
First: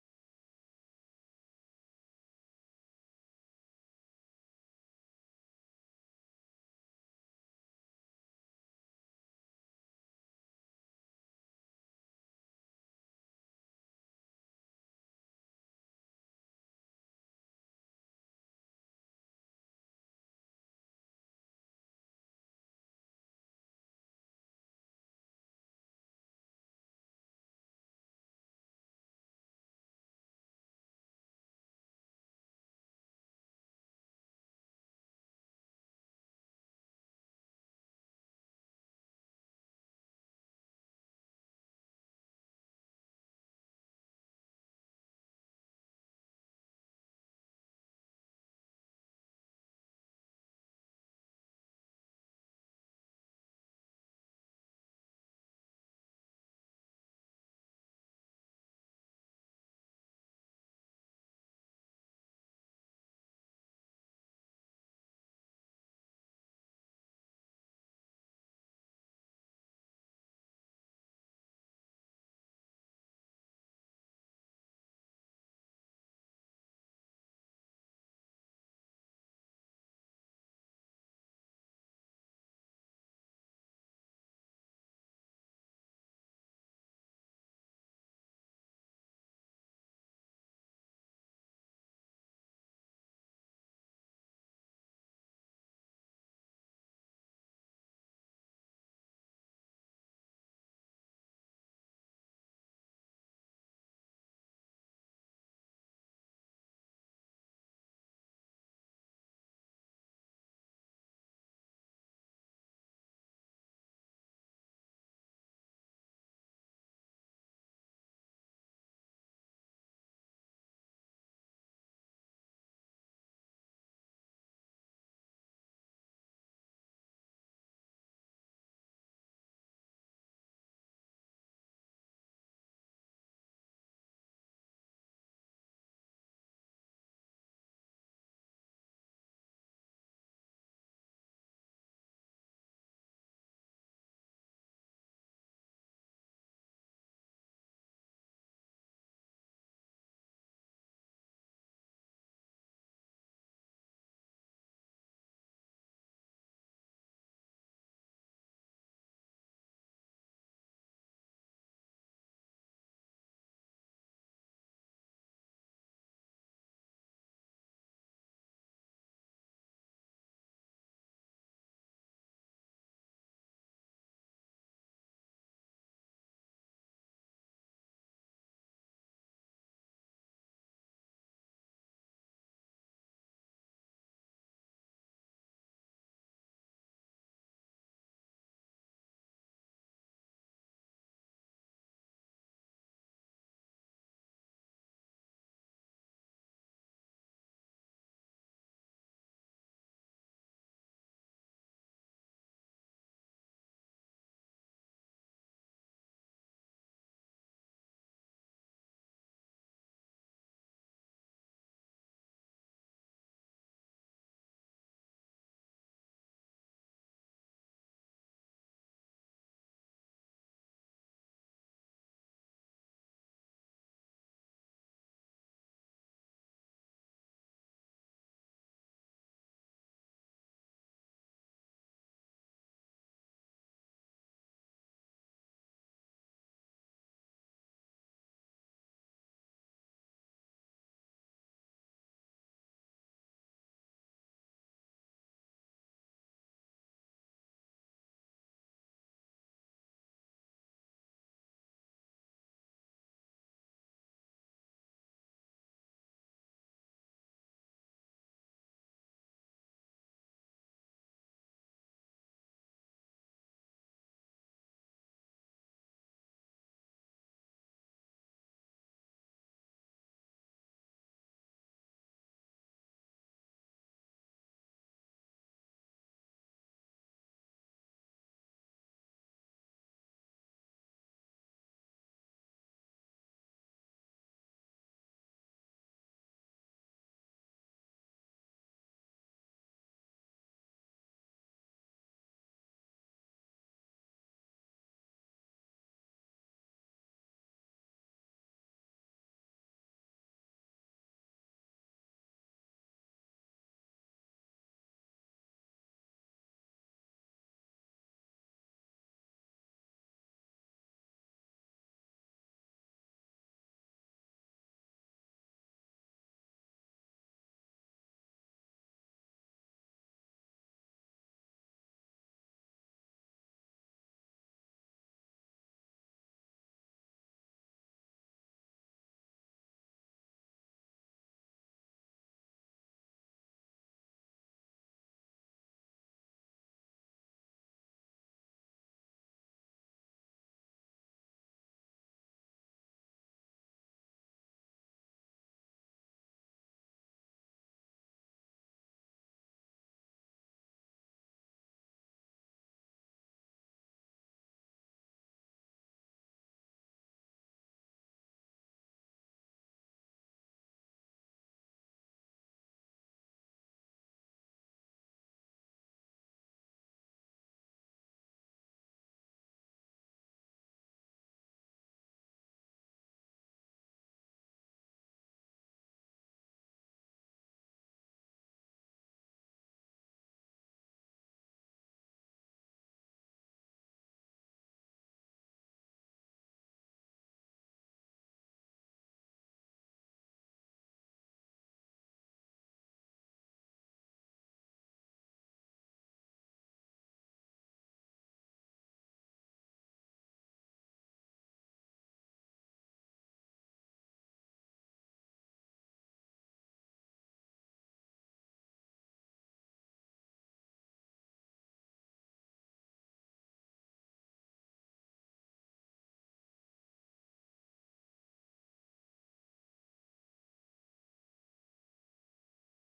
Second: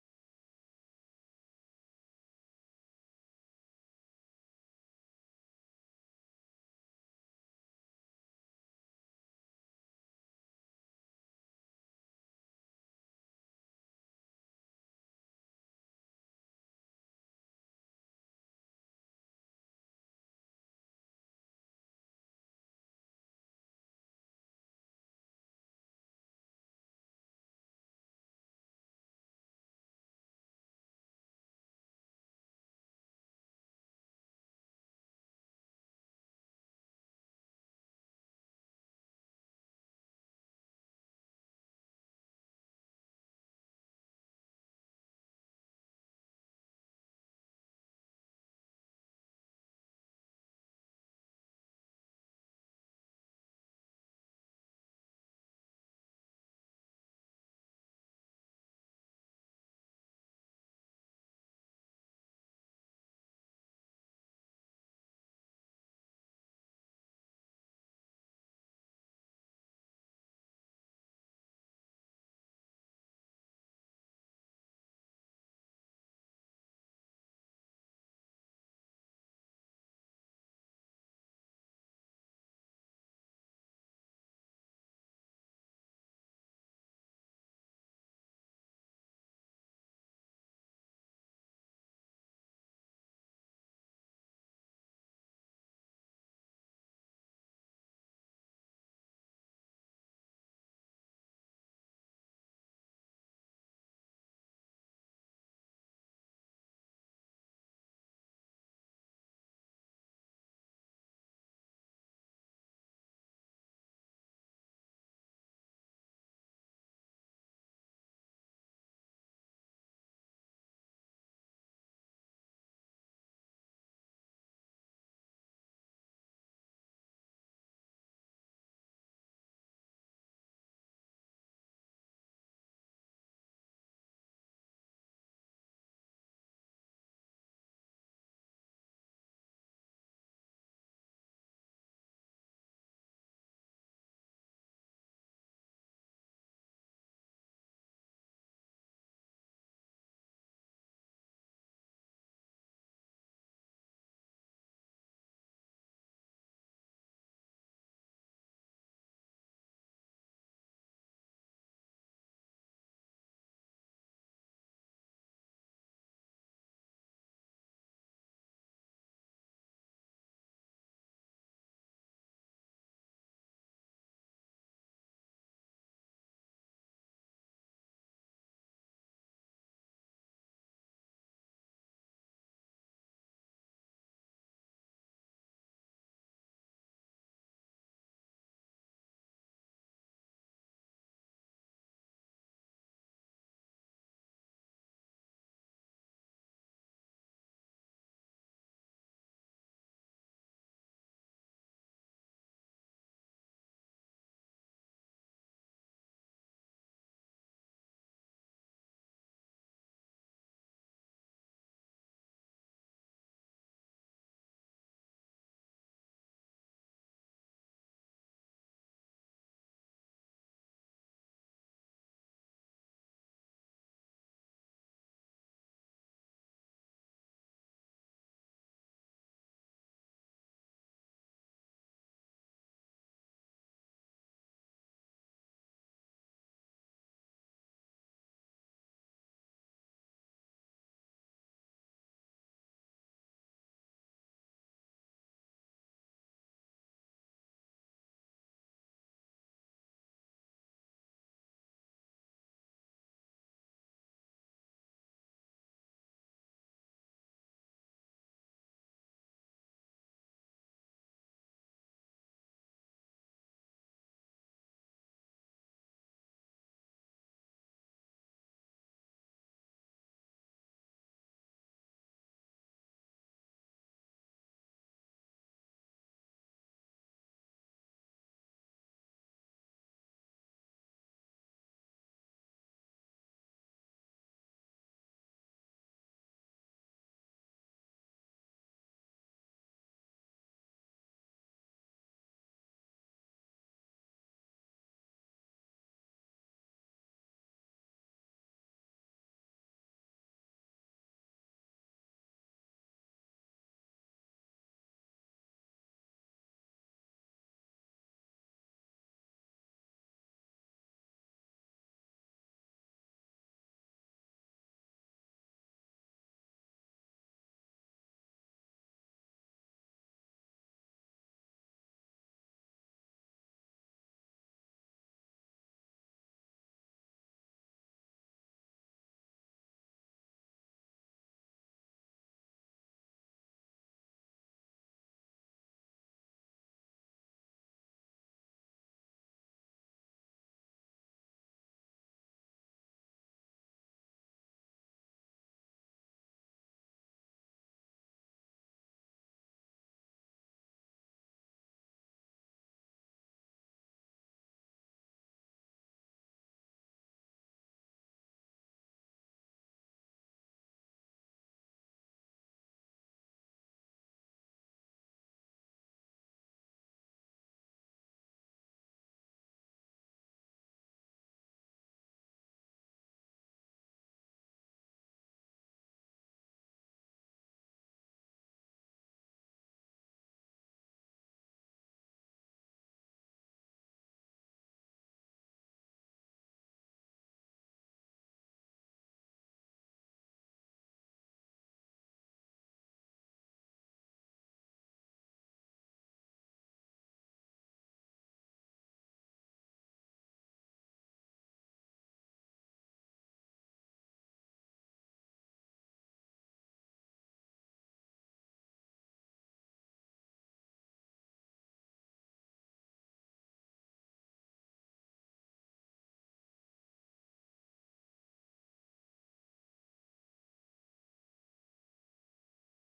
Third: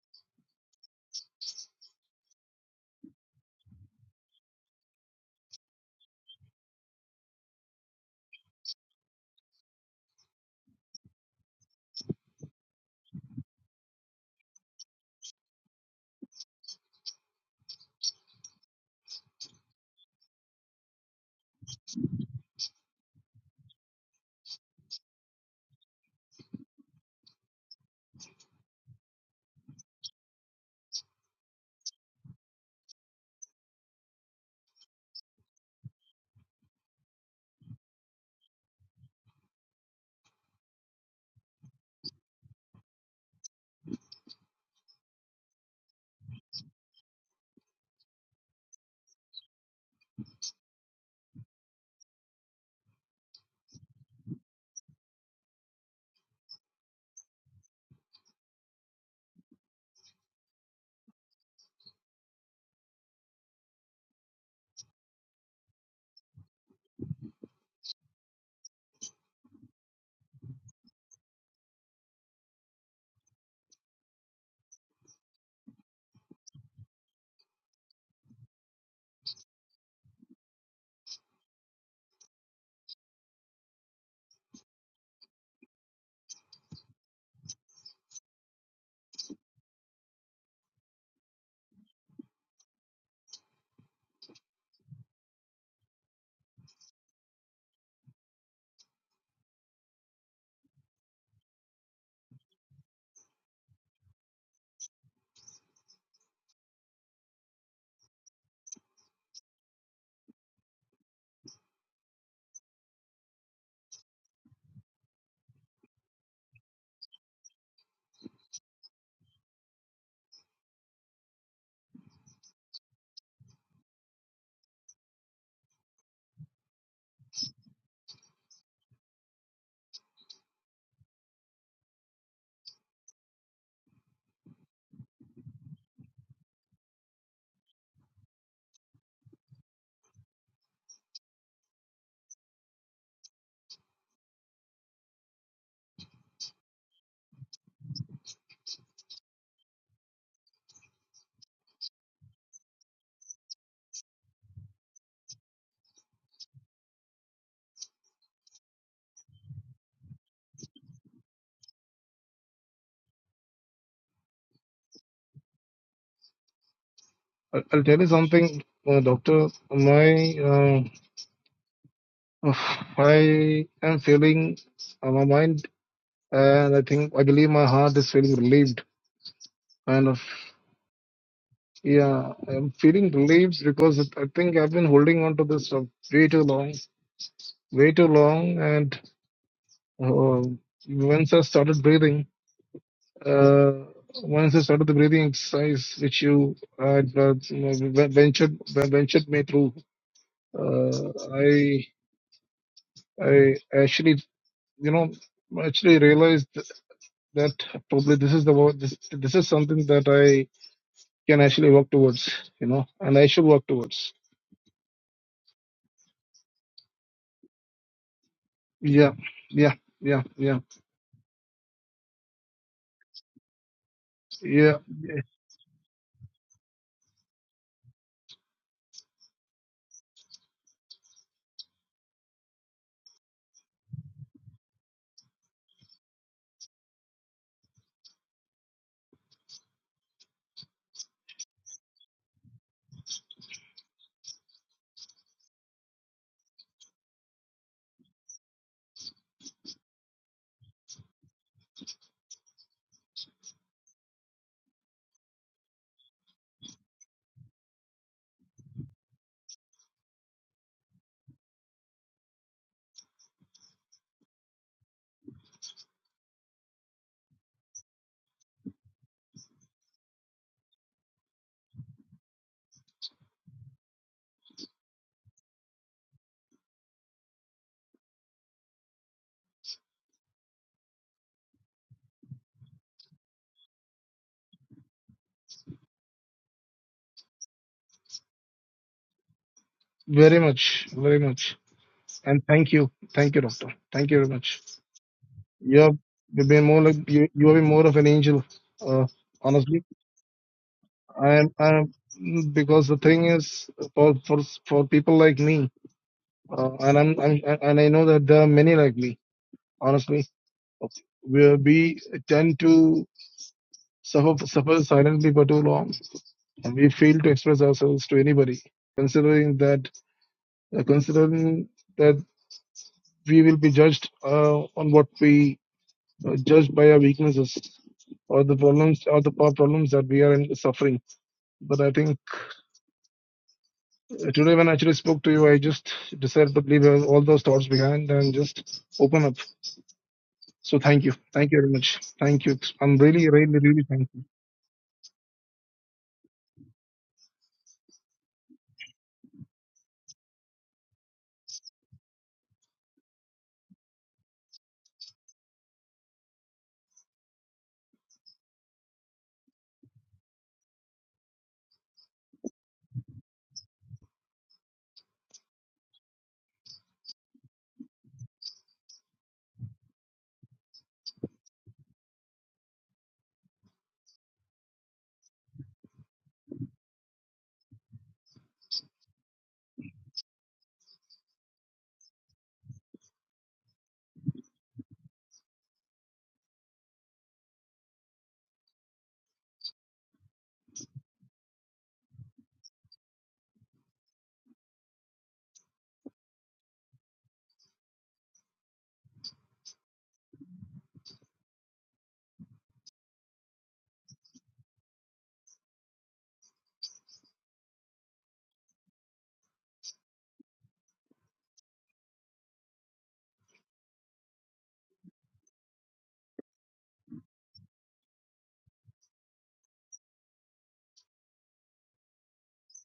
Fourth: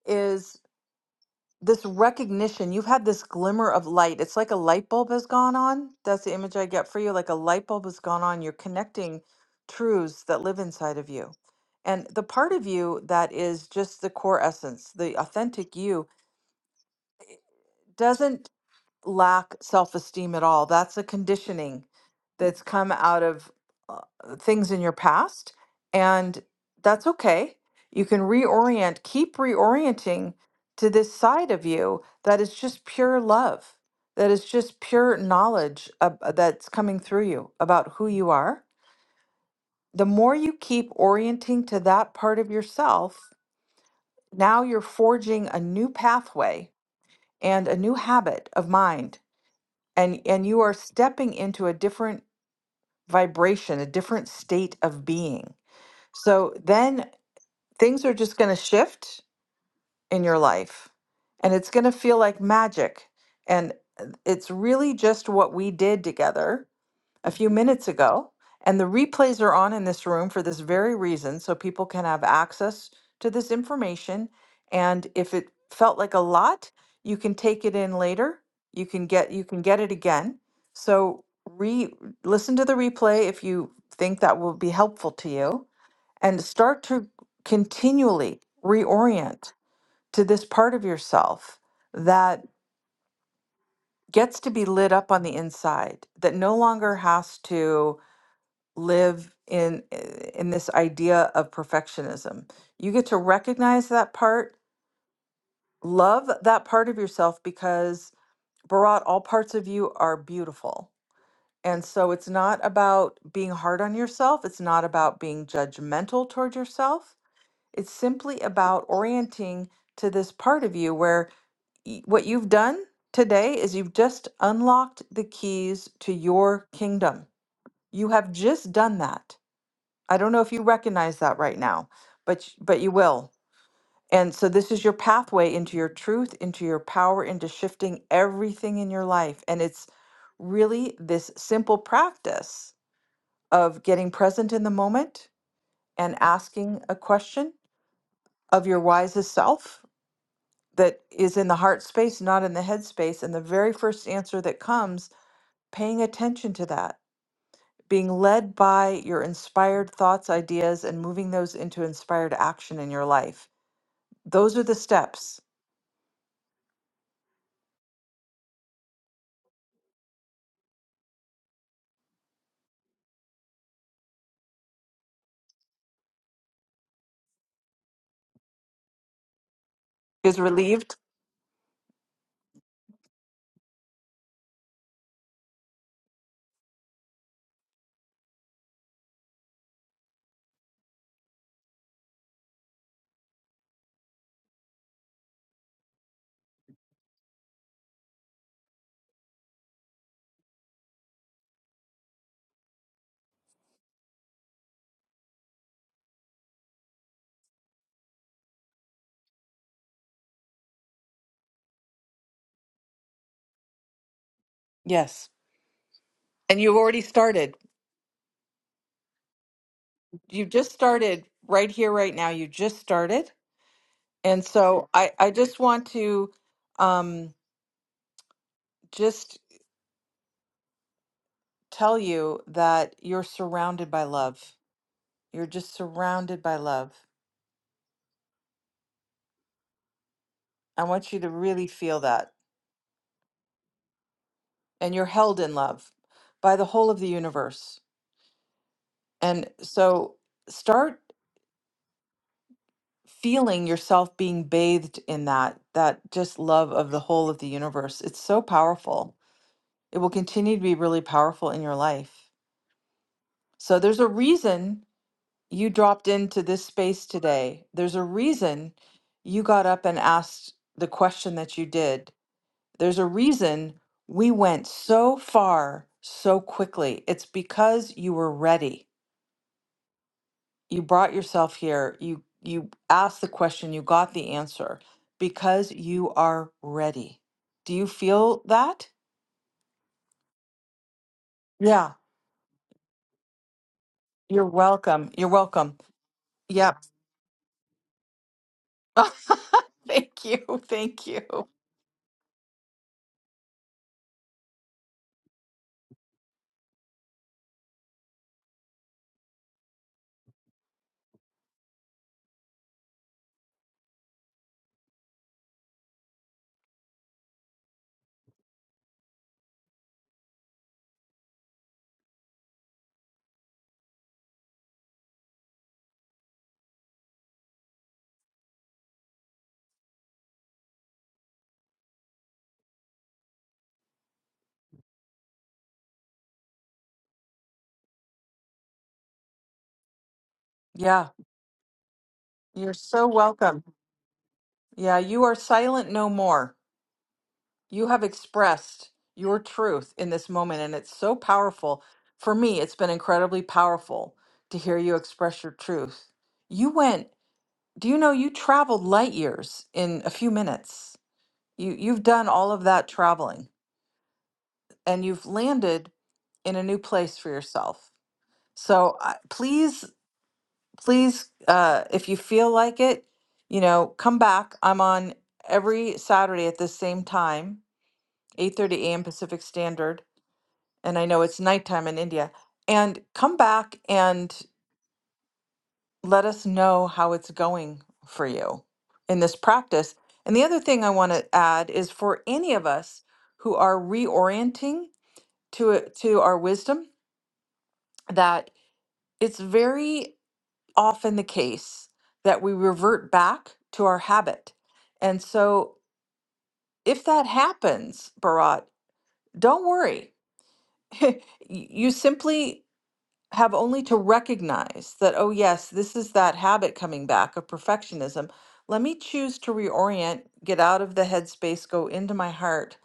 A: is this recognition you've had this glimmer of light it's like a light bulb has gone on that's the image i get for you like a light bulb has gone on you're connecting truths that live inside of you and the part of you that is just the core essence the authentic you doesn't lack self-esteem at all. That's a conditioning that's come out of uh, uh, things in your past, and that's okay. You can reorient, keep reorienting to this side of you that is just pure love, that is just pure knowledge ab- uh, that's coming through you about who you are. The more you keep orienting to that part of yourself, now you're forging a new pathway and a new habit of mind and and you are stepping into a different vibration a different state of being so then things are just going to shift in your life and it's going to feel like magic and uh, it's really just what we did together a few minutes ago. And the replays are on in this room for this very reason, so people can have access to this information. And if it felt like a lot, you can take it in later. You can get you can get it again. So re listen to the replay if you think that will be helpful to you and start to continually reorient to this part of yourself that gets to be lit up on the inside that no longer has to live in in this idea of perfectionism. You get to recognize that part, love that part of yourself because Bharat, all parts of you are beautiful. And so it's not about being hard on yourself, it's not about being judgmental toward yourself. It's simply about orienting to this part of you where y- what you've done today is you've just unlocked the keys to your kingdom. You have just done that. I don't know if you recognize that right now, but y- but you will. And so this is your pathway into your truth, into your power, into shifting everything in your life. And it's really this simple practice of getting present in the moment and asking a question of your wisest self that is in the heart space, not in the head space. And the very first answer that comes, paying attention to that, being led by your inspired thoughts, ideas, and moving those into inspired action in your life Those are the steps.
B: I- I'll tell you something, uh, doctor. My uh, I am feeling uh, my mind, and I think I believe my heart is feeling relieved. Kind of,
A: Is relieved?
B: yeah, I'm feeling relieved because it, I think I've been holding on to this for way too long, way too long. And uh, once I started breathing, uh, once I started the breathing exercise, which you had uh, ventured ventured me through. Uh, I I actually, you know, actually realized that probably this is the wo- this this is something that I can actually work towards, you know, and I should work towards.
A: Yes. And you've already started.
B: Yeah, yeah, yeah,
A: You
B: yeah,
A: just started right here, right now. You just started. And
B: yeah.
A: so I, I just want to um, just tell you that you're surrounded by love. You're just surrounded by love. I want you to really feel that. And you're held in love by the whole of the universe. And so start. feeling yourself being bathed in that that just love of the whole of the universe it's so powerful it will continue to be really powerful in your life so there's a reason you dropped into this space today there's a reason you got up and asked the question that you did there's a reason we went so far so quickly it's because you were ready you brought yourself here you you asked the question you got the answer because you are ready do you feel that
B: Very much, very much.
A: yeah
B: And thank you, thank you, doctor. Thank you very
A: you're
B: much.
A: welcome you're welcome
B: You have you've been
A: yep
B: more like you. You have been more of an angel. Uh, honestly,
A: thank you thank you
B: I am. I am because the thing is for for for people like me, uh, and I'm, I'm and I know that there are many like me. Honestly where we tend to suffer, suffer silently for too long and we fail to express ourselves to anybody considering that uh, considering that we will be judged uh, on what we uh, judged by our weaknesses or the problems or the power problems that we are in, suffering but i think uh, today when i actually spoke to you i just decided to leave all those thoughts behind and just open up so thank
A: yeah
B: you thank you very much thank you
A: you're
B: i'm
A: so
B: really really
A: welcome
B: really thankful
A: yeah you are silent no more you have expressed your truth in this moment and it's so powerful for me it's been incredibly powerful to hear you express your truth you went Do you know you traveled light years in a few minutes? You you've done all of that traveling and you've landed in a new place for yourself. So I- please, please, uh, if you feel like it, you know, come back. I'm on every Saturday at the same time, 8:30 a.m. Pacific Standard, and I know it's nighttime in India. And come back, and let us know how it's going for you in this practice. And the other thing I want to add is for any of us who are reorienting to it to our wisdom, that it's very often the case that we revert back to our habit. And so if that happens, Bharat, don't worry. Y- you simply have only to recognize that, oh, yes, this is that habit coming back of perfectionism. Let me choose to reorient, get out of the headspace, go into my heart,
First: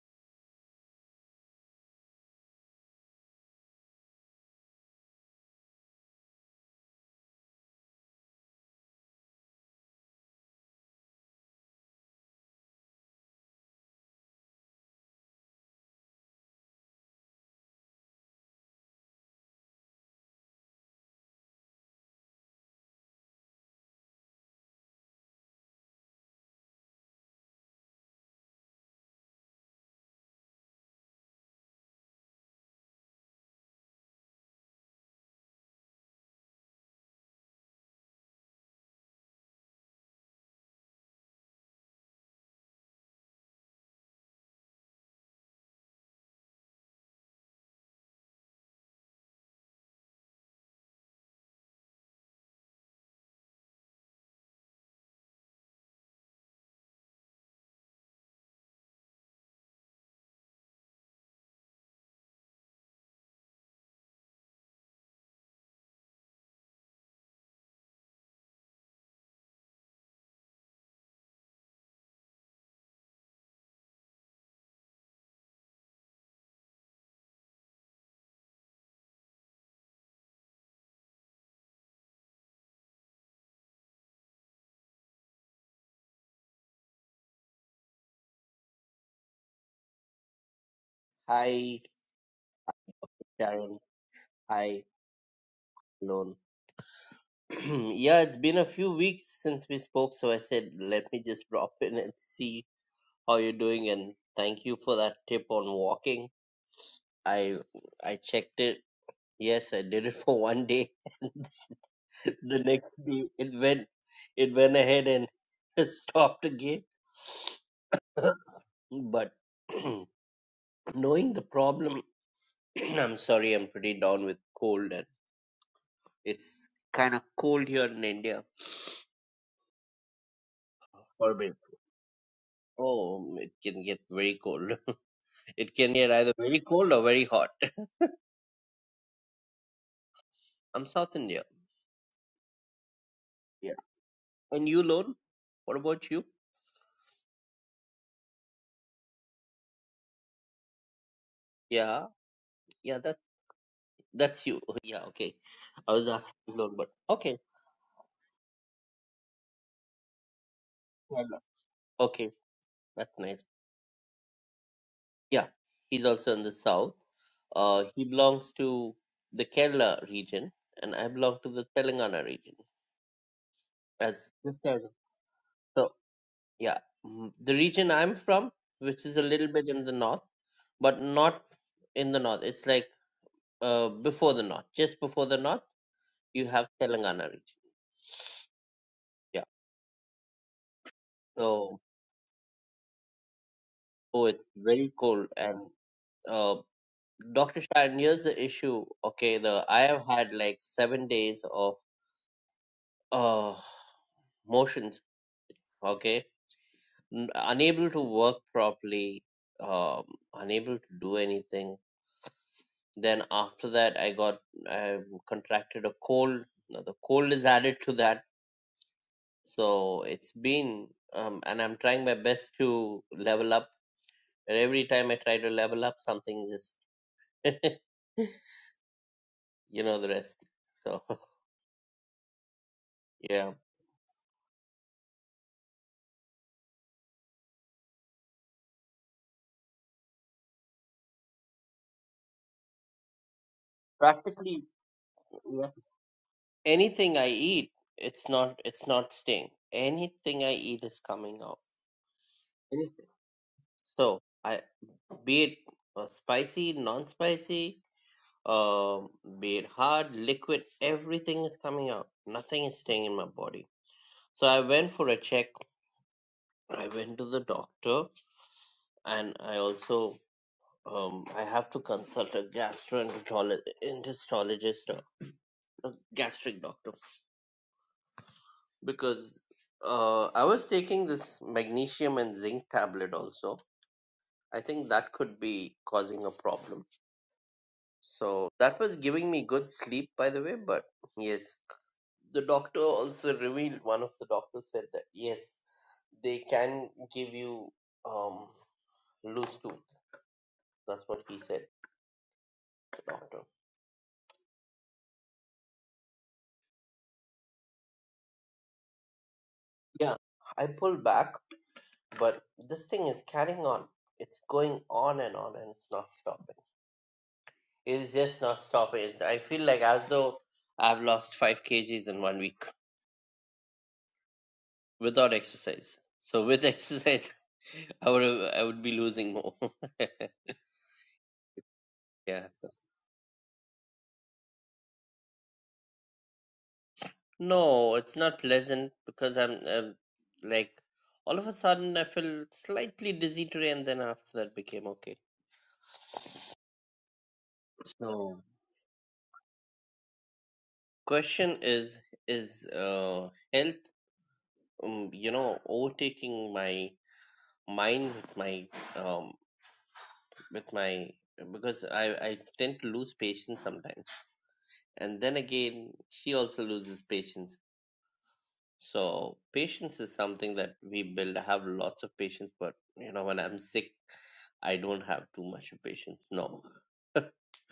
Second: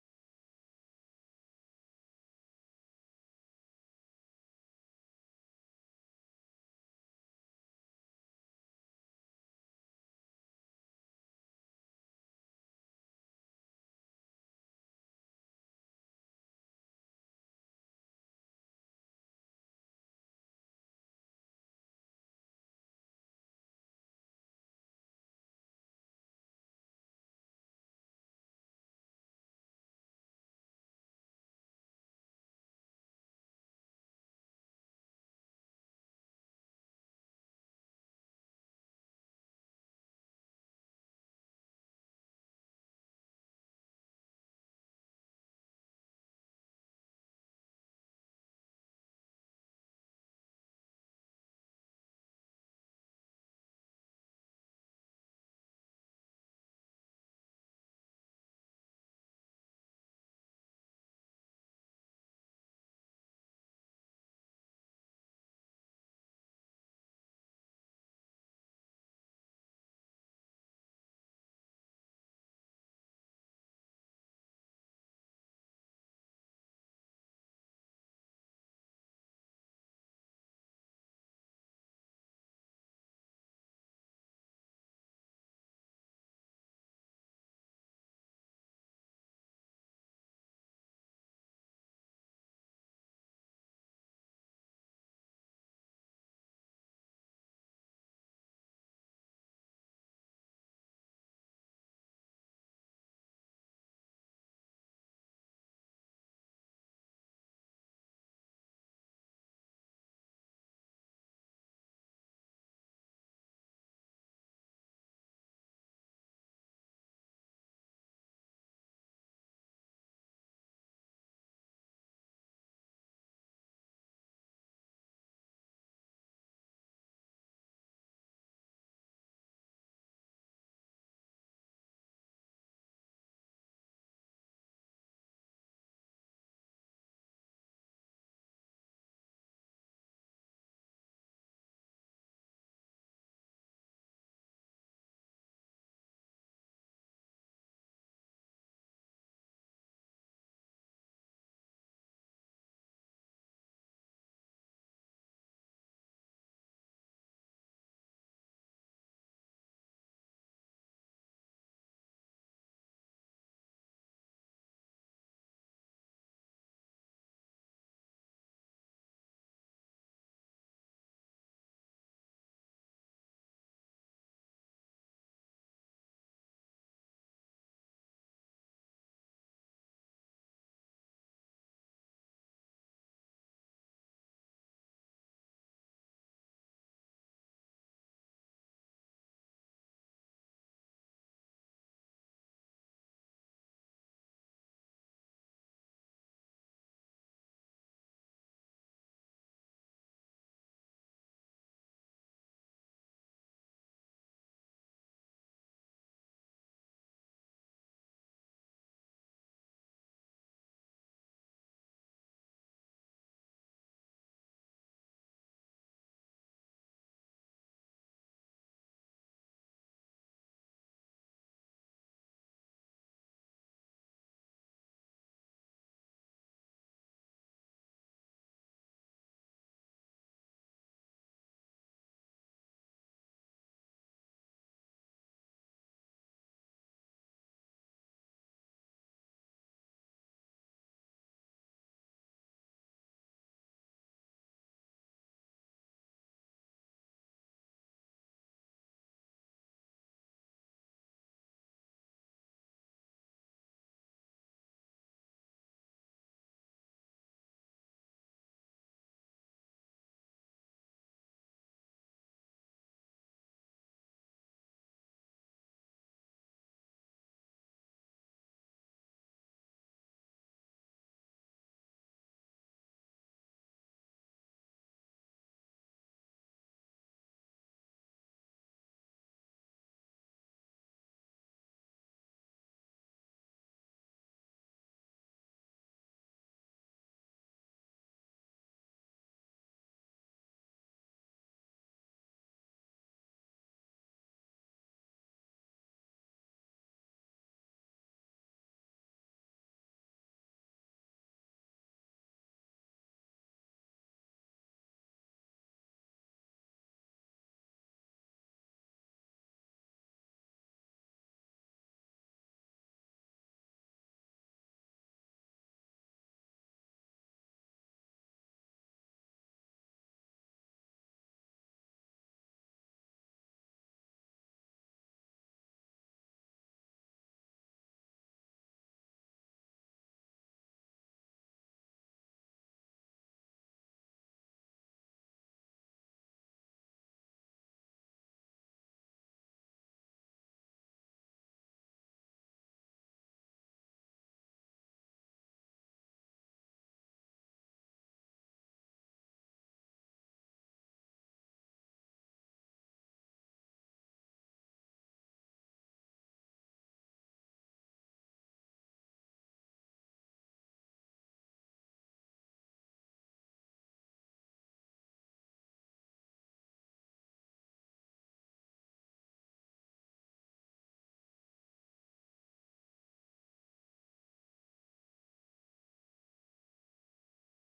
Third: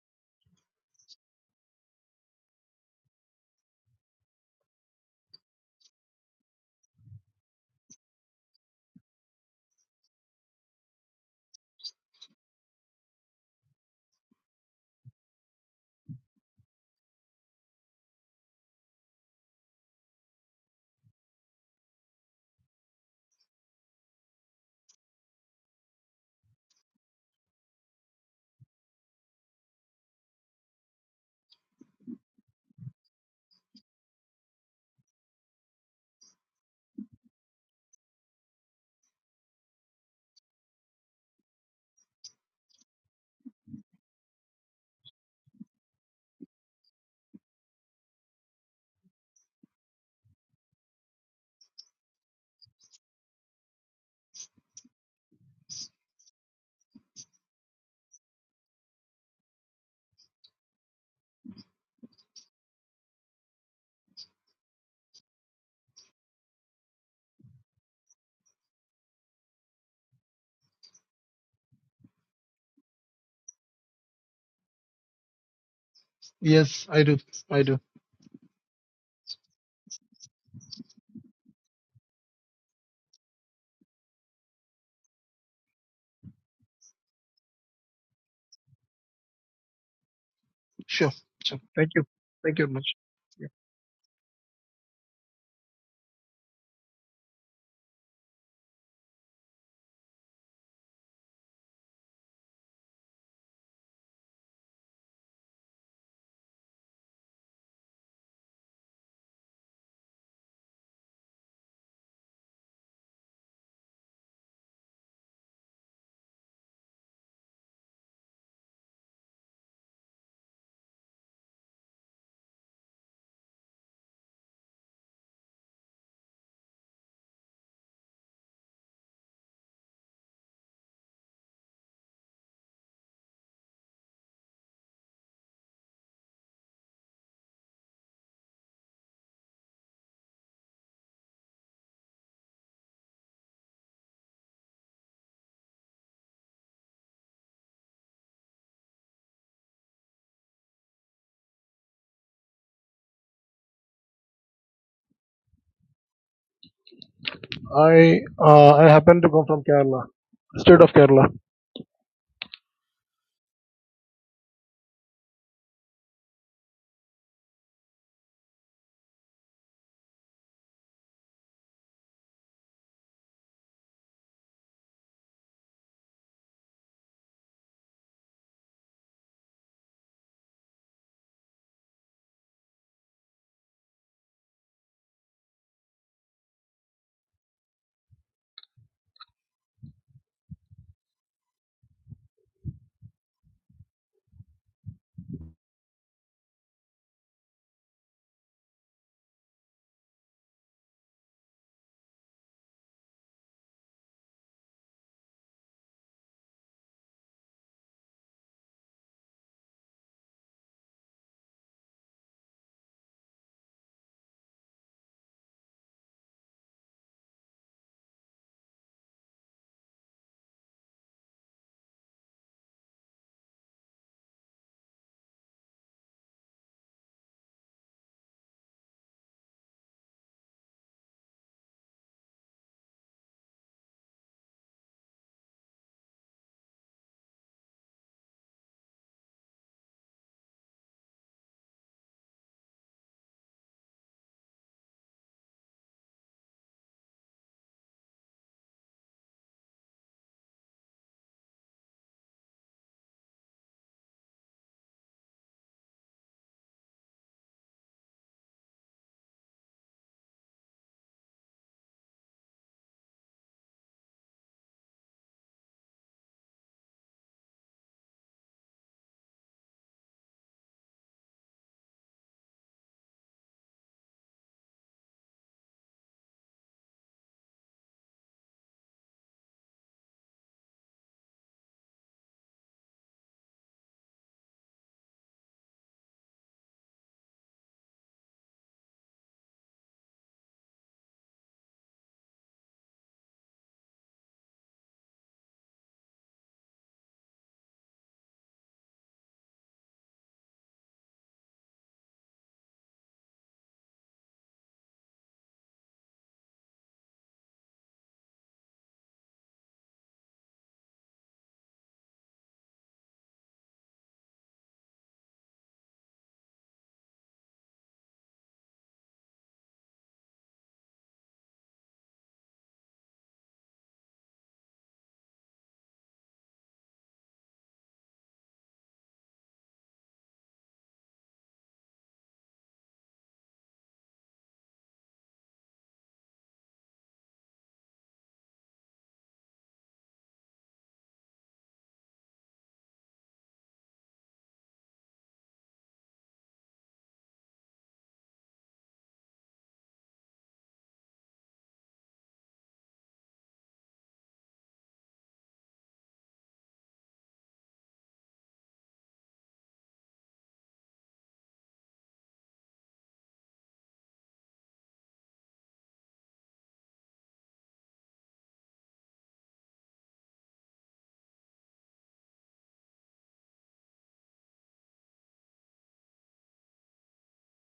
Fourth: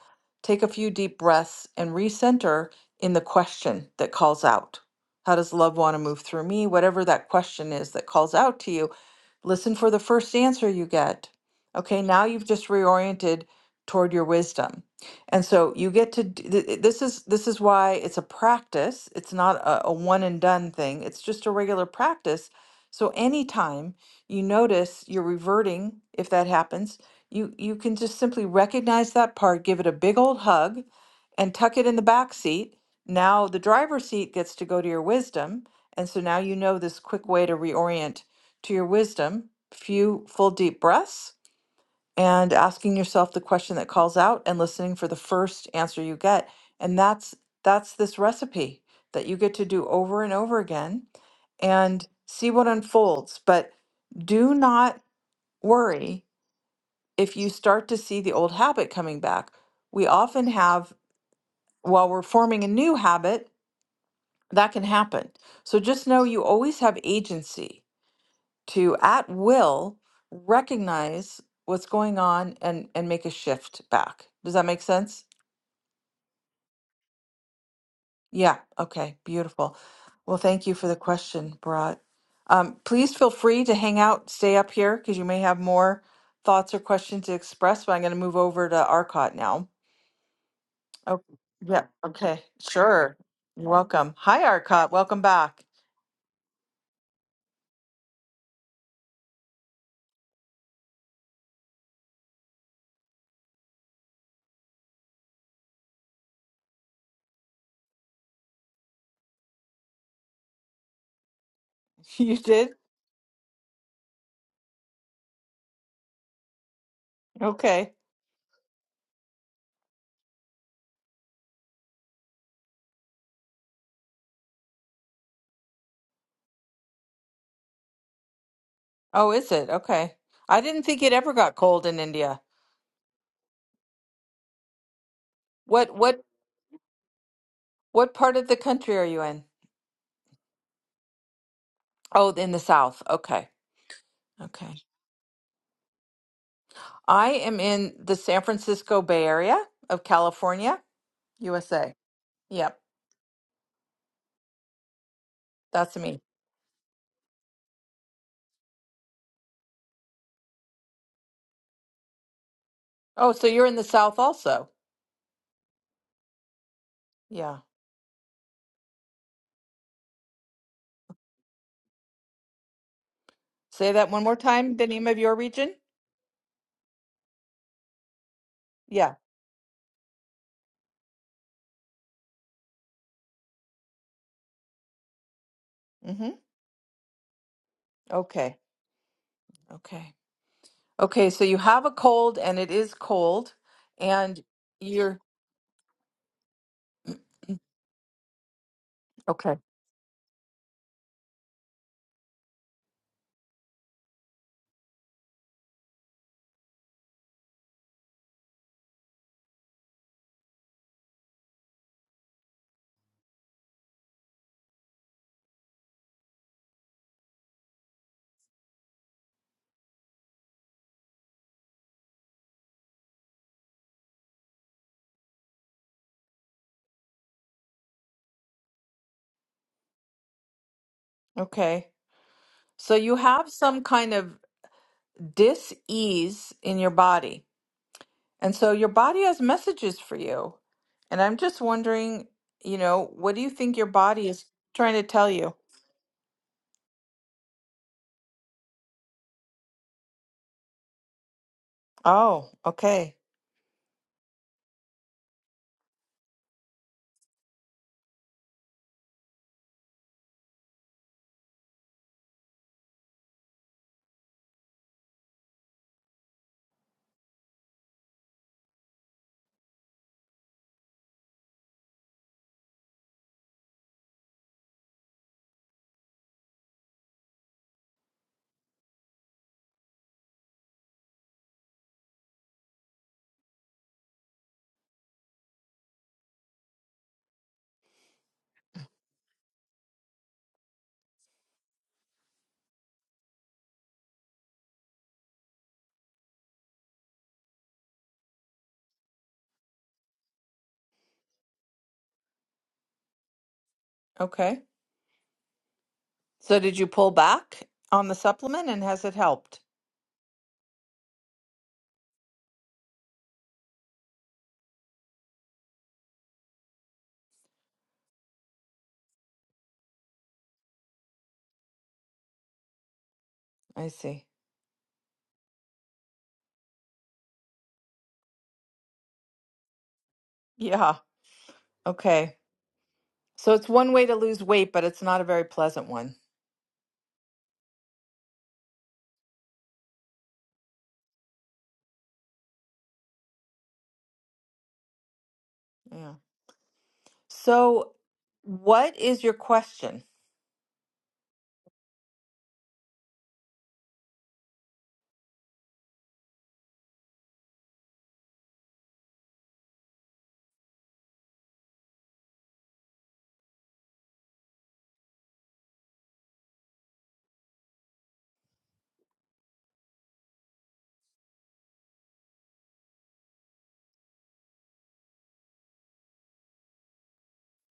A: take a few deep breaths, and recenter in the question that calls out. How does love want to move through me? Whatever that question is that calls out to you, listen for the first answer you get. Okay, now you've just reoriented toward your wisdom and so you get to d- th- this is this is why it's a practice. It's not a, a one and done thing. It's just a regular practice. So anytime you notice you're reverting, if that happens, you you can just simply recognize that part, give it a big old hug, and tuck it in the back seat. Now the driver's seat gets to go to your wisdom, and so now you know this quick way to reorient to your wisdom. Few full deep breaths and asking yourself the question that calls out and listening for the first answer you get and that's that's this recipe that you get to do over and over again and see what unfolds but do not worry if you start to see the old habit coming back we often have while we're forming a new habit that can happen so just know you always have agency to at will recognize what's going on and and make a shift back. Does that make sense?
B: yes i do i do
A: Yeah. Okay. Beautiful. Well, thank you for the question, Bharat. Um, please feel free to hang out, stay up here because you may have more thoughts or questions to express. But I'm going to move over to Arcot now.
B: Sure.
A: Oh,
B: Sure.
C: Hi,
A: yeah.
B: thank you.
A: Okay.
B: Thank you very much.
A: Sure.
B: Yeah.
A: You're
C: Sharon.
A: welcome. Hi,
C: Hi,
A: Arcot. Welcome back.
C: Lon. yeah, it's been a few weeks since we spoke, so I said, let me just drop in and see how you're doing. And thank you for that tip on walking. I I checked it. Yes, I did it for one day.
A: You
C: the
A: did?
C: next day, it went it went ahead and stopped again.
A: Okay.
C: But knowing the problem, I'm sorry, I'm pretty down with cold, and it's kind of cold here in India.
A: Oh, is it? Okay. I didn't think it ever
C: Horrible.
A: got cold in India.
C: Oh, it can get very cold. It can
A: What?
C: get
A: What?
C: either very cold or very hot.
A: What part of the country are you in?
C: I'm South India.
A: Oh, in the South. Okay.
C: Yeah. And
A: Okay.
C: you, Lone? What about you?
A: I am in the San Francisco Bay Area of California, USA.
C: Yeah.
A: Yep.
C: Yeah, that's that's you. Yeah, okay. I
A: That's
C: was
A: me.
C: asking Lone, but okay.
B: I uh, I happen to come from Kerala, state of
C: Yeah,
B: Kerala.
C: no. Okay, that's
A: Oh,
C: nice.
A: so you're in the South also.
C: Yeah, he's also in the south.
A: Yeah.
C: Uh, he belongs to the Kerala region, and I belong to the Telangana region.
A: Say that one
C: As
A: more
C: just
A: time,
C: as
A: the name of your region?
C: so. Yeah, mm, the region I'm from, which
A: Yeah.
C: is a little bit in the north, but not in the north. It's like uh before the north, just before the north,
A: Mm-hmm.
C: you have Telangana region.
A: Okay.
C: Yeah.
A: Okay. Okay. So you
C: So,
A: have a cold and it is cold
C: oh,
A: and
C: it's very
A: you're
C: cold. And uh, Dr. Shah, here's the issue. Okay,
A: okay.
C: the I have had like seven days of uh motions. Okay, N- unable to work properly, um, unable to do anything Then after that, I got I contracted a cold. Now the cold is added to that, so it's been um, and I'm trying my best to level up. And every time I try to level up, something just you know the rest. So
A: Okay. So you have
C: yeah,
A: some kind of dis-ease in your body. And so your body has messages for you. And I'm just wondering, you know, what do you think your body is
C: practically
A: trying to tell you?
C: yeah. anything I eat, it's not it's not staying. Anything I eat is coming out.
A: Oh,
C: Anything.
A: okay.
C: So I be it uh, spicy, non-spicy. um, be it hard, liquid, everything is coming out. Nothing is staying in my body. So I went for a check. I went to the doctor, and I also um, I have to consult a gastroenterologist, a gastric doctor, because uh, I was taking this magnesium and zinc tablet also. I think that could be causing a problem. So that was giving me good sleep, by the way, but yes the doctor also revealed one of the doctors said that yes they can give you um loose tooth that's what he said the doctor
A: Okay. So did you pull back on the supplement and has it helped?
C: yeah i pulled back but this thing is carrying on it's going on and on and it's not stopping it's just not stopping it's, i feel like as though i've lost 5 kgs in one week
A: I see.
C: without exercise so with exercise i would i would be losing more
A: Yeah. Okay.
C: yeah
A: So it's one way to lose weight, but it's not a very pleasant one.
C: No, it's not pleasant because I'm um, like all of a sudden I feel slightly dizzy today, and then after that became okay.
A: Yeah. So
C: So,
A: what is your question?
C: Question is is uh, health um, you know overtaking my mind with my um with my because I I tend to lose patience sometimes, and then again she also loses patience. So patience is something that we build. I have lots of patience, but you know when I'm sick. I don't have too much patience. No,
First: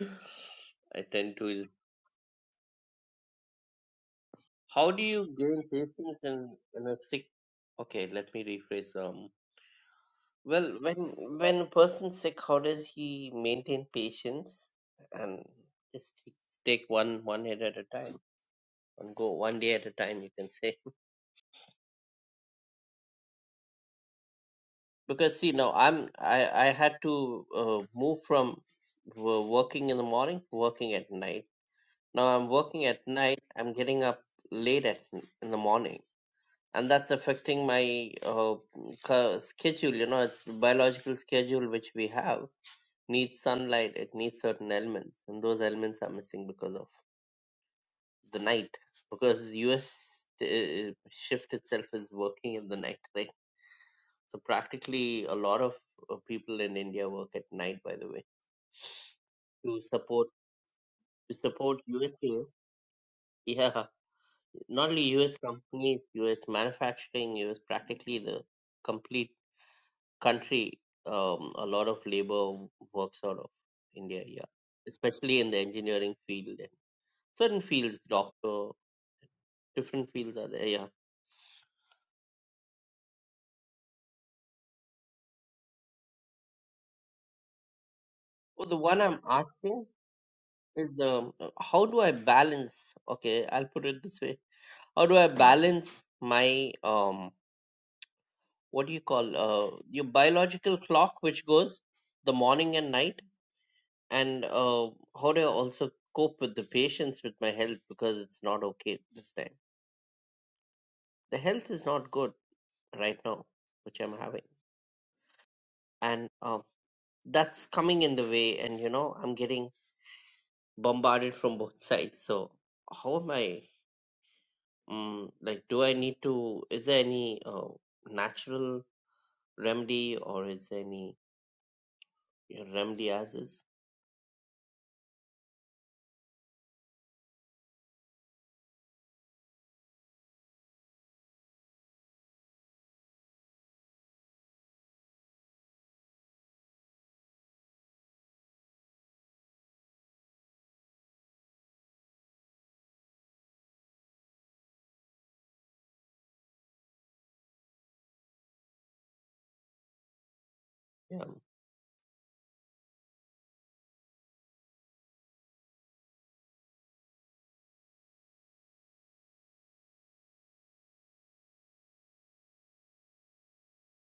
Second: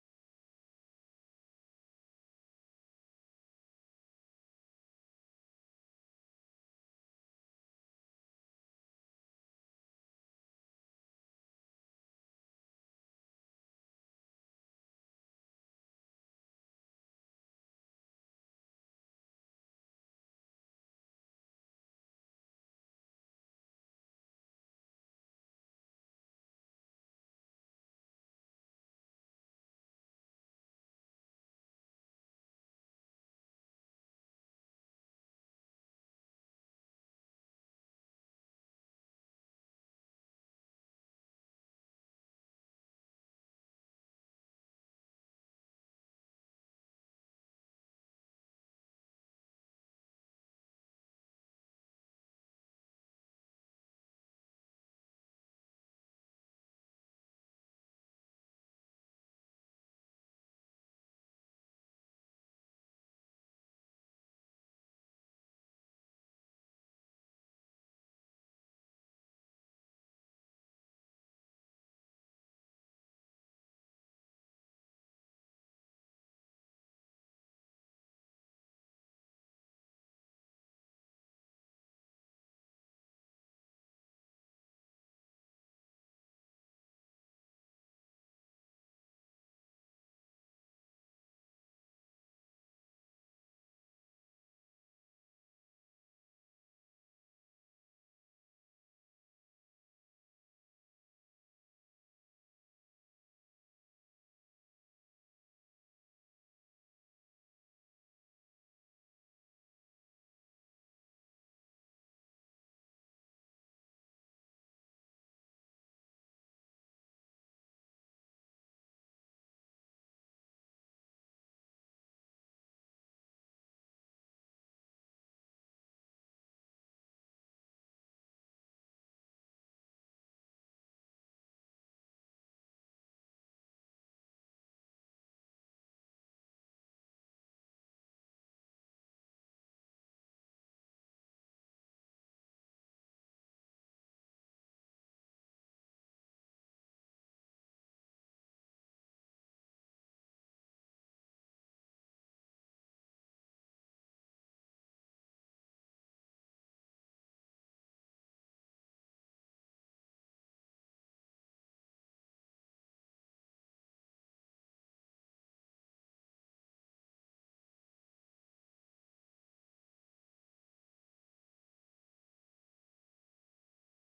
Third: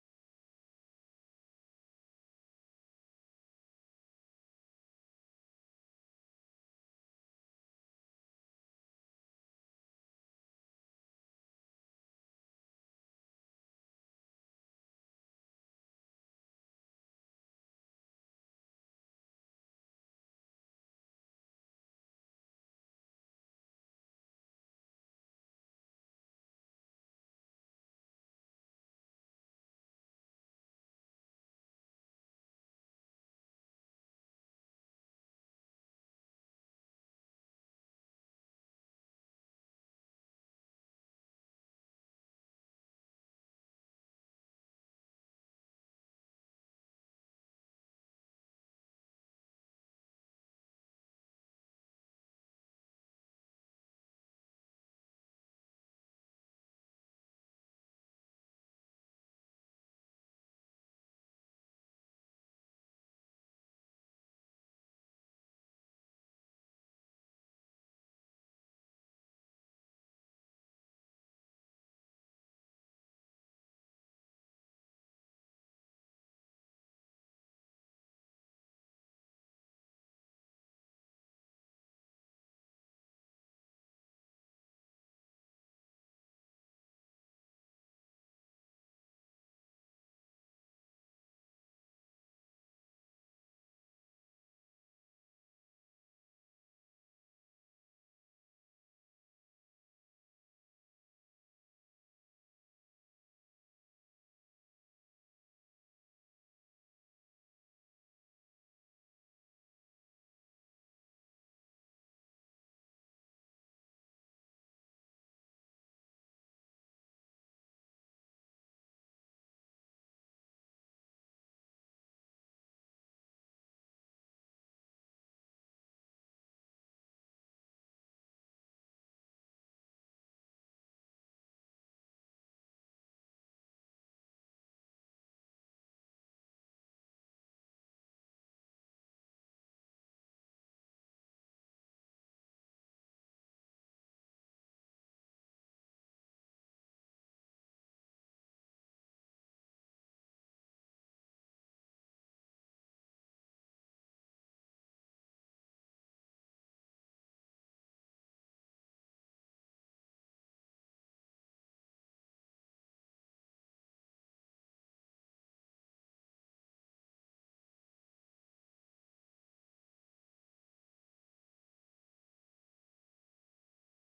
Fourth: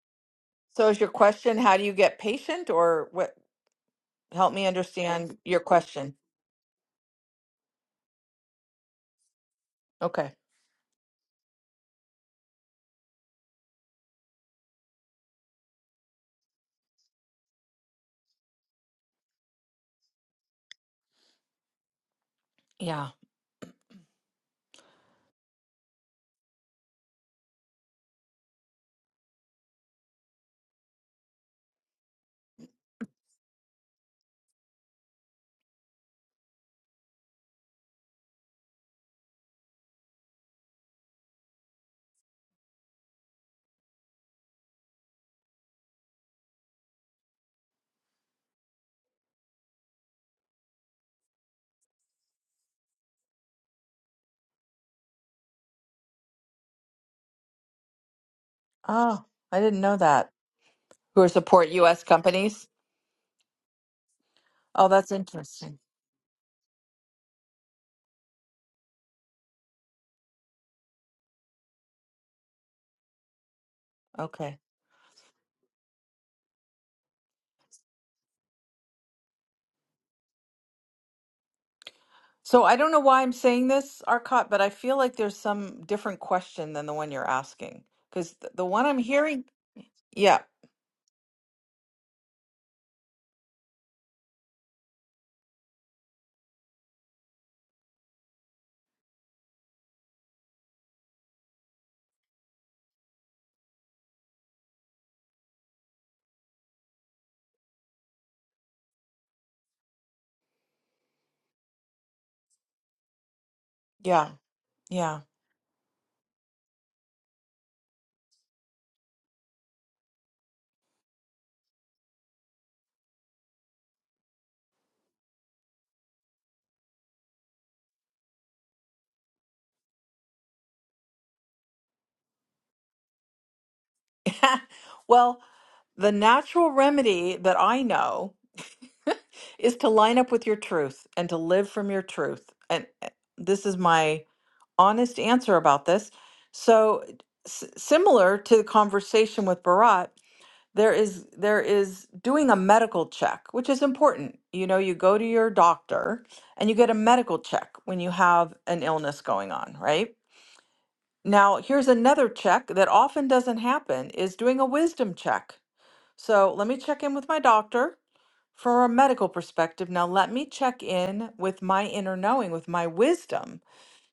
A: So is
C: I
A: your
C: tend to.
A: question
C: is-
A: how do you get patient or what help me
C: How do you
A: understand your
C: gain
A: question?
C: patience in in a sick? Okay, let me rephrase. Um,
A: Okay.
C: well, when when a person's sick, how does he maintain patience and just take one one hit at a time and go one day at a time? You can say
A: Yeah.
C: because see now I'm I I had to uh, move from wo- working in the morning to working at night Now I'm working at night. I'm getting up late at in the morning, and that's affecting my uh, ca- schedule. You know, it's biological schedule which we have needs sunlight. It needs certain elements, and those elements are missing because of the night. Because U.S. uh, shift itself is working in the night, right? So practically a lot of uh, people in India work at night. By the way,
A: Oh, I didn't
C: to
A: know that.
C: support
A: who are
C: to
A: support
C: support
A: U.S.
C: USPS,
A: companies.
C: yeah
A: Oh,
C: not only
A: that's
C: US
A: interesting.
C: companies, US manufacturing, US practically the complete country. Um, a lot of labor works out of India, yeah,
A: Okay.
C: especially in the engineering field and certain fields, doctor, different fields are there, yeah.
A: So I don't know why I'm saying this, Arcot, but I feel like there's some different question than the one you're asking because th- the
C: Well, the
A: one I'm
C: one I'm
A: hearing,
C: asking
A: yeah,
C: is the uh, how do I balance? Okay, I'll put it this way: How do I balance my um, what do you call uh, your biological clock, which goes the morning and night? and uh, how do I also cope with the patience with my health because it's not okay this time. The health is not good right now, which I'm
A: yeah,
C: having,
A: yeah.
C: and um, that's coming in the way. And you know, I'm getting bombarded from both sides. So how am I? Um, like, do I need to? Is there any uh, natural remedy, or is there any remedy as is?
A: well, the natural remedy that I know is to line up with your truth and to live from your truth. And uh, this is my honest answer about this. So, s- similar to the conversation with Barat. there is there is doing a medical check which is important you know you go to your doctor and you get a medical check when you have an illness going on right
C: Yeah,
A: now here's another check that often doesn't happen is doing a wisdom check so let me check in with my doctor from a medical perspective now let me check in with my inner knowing with my wisdom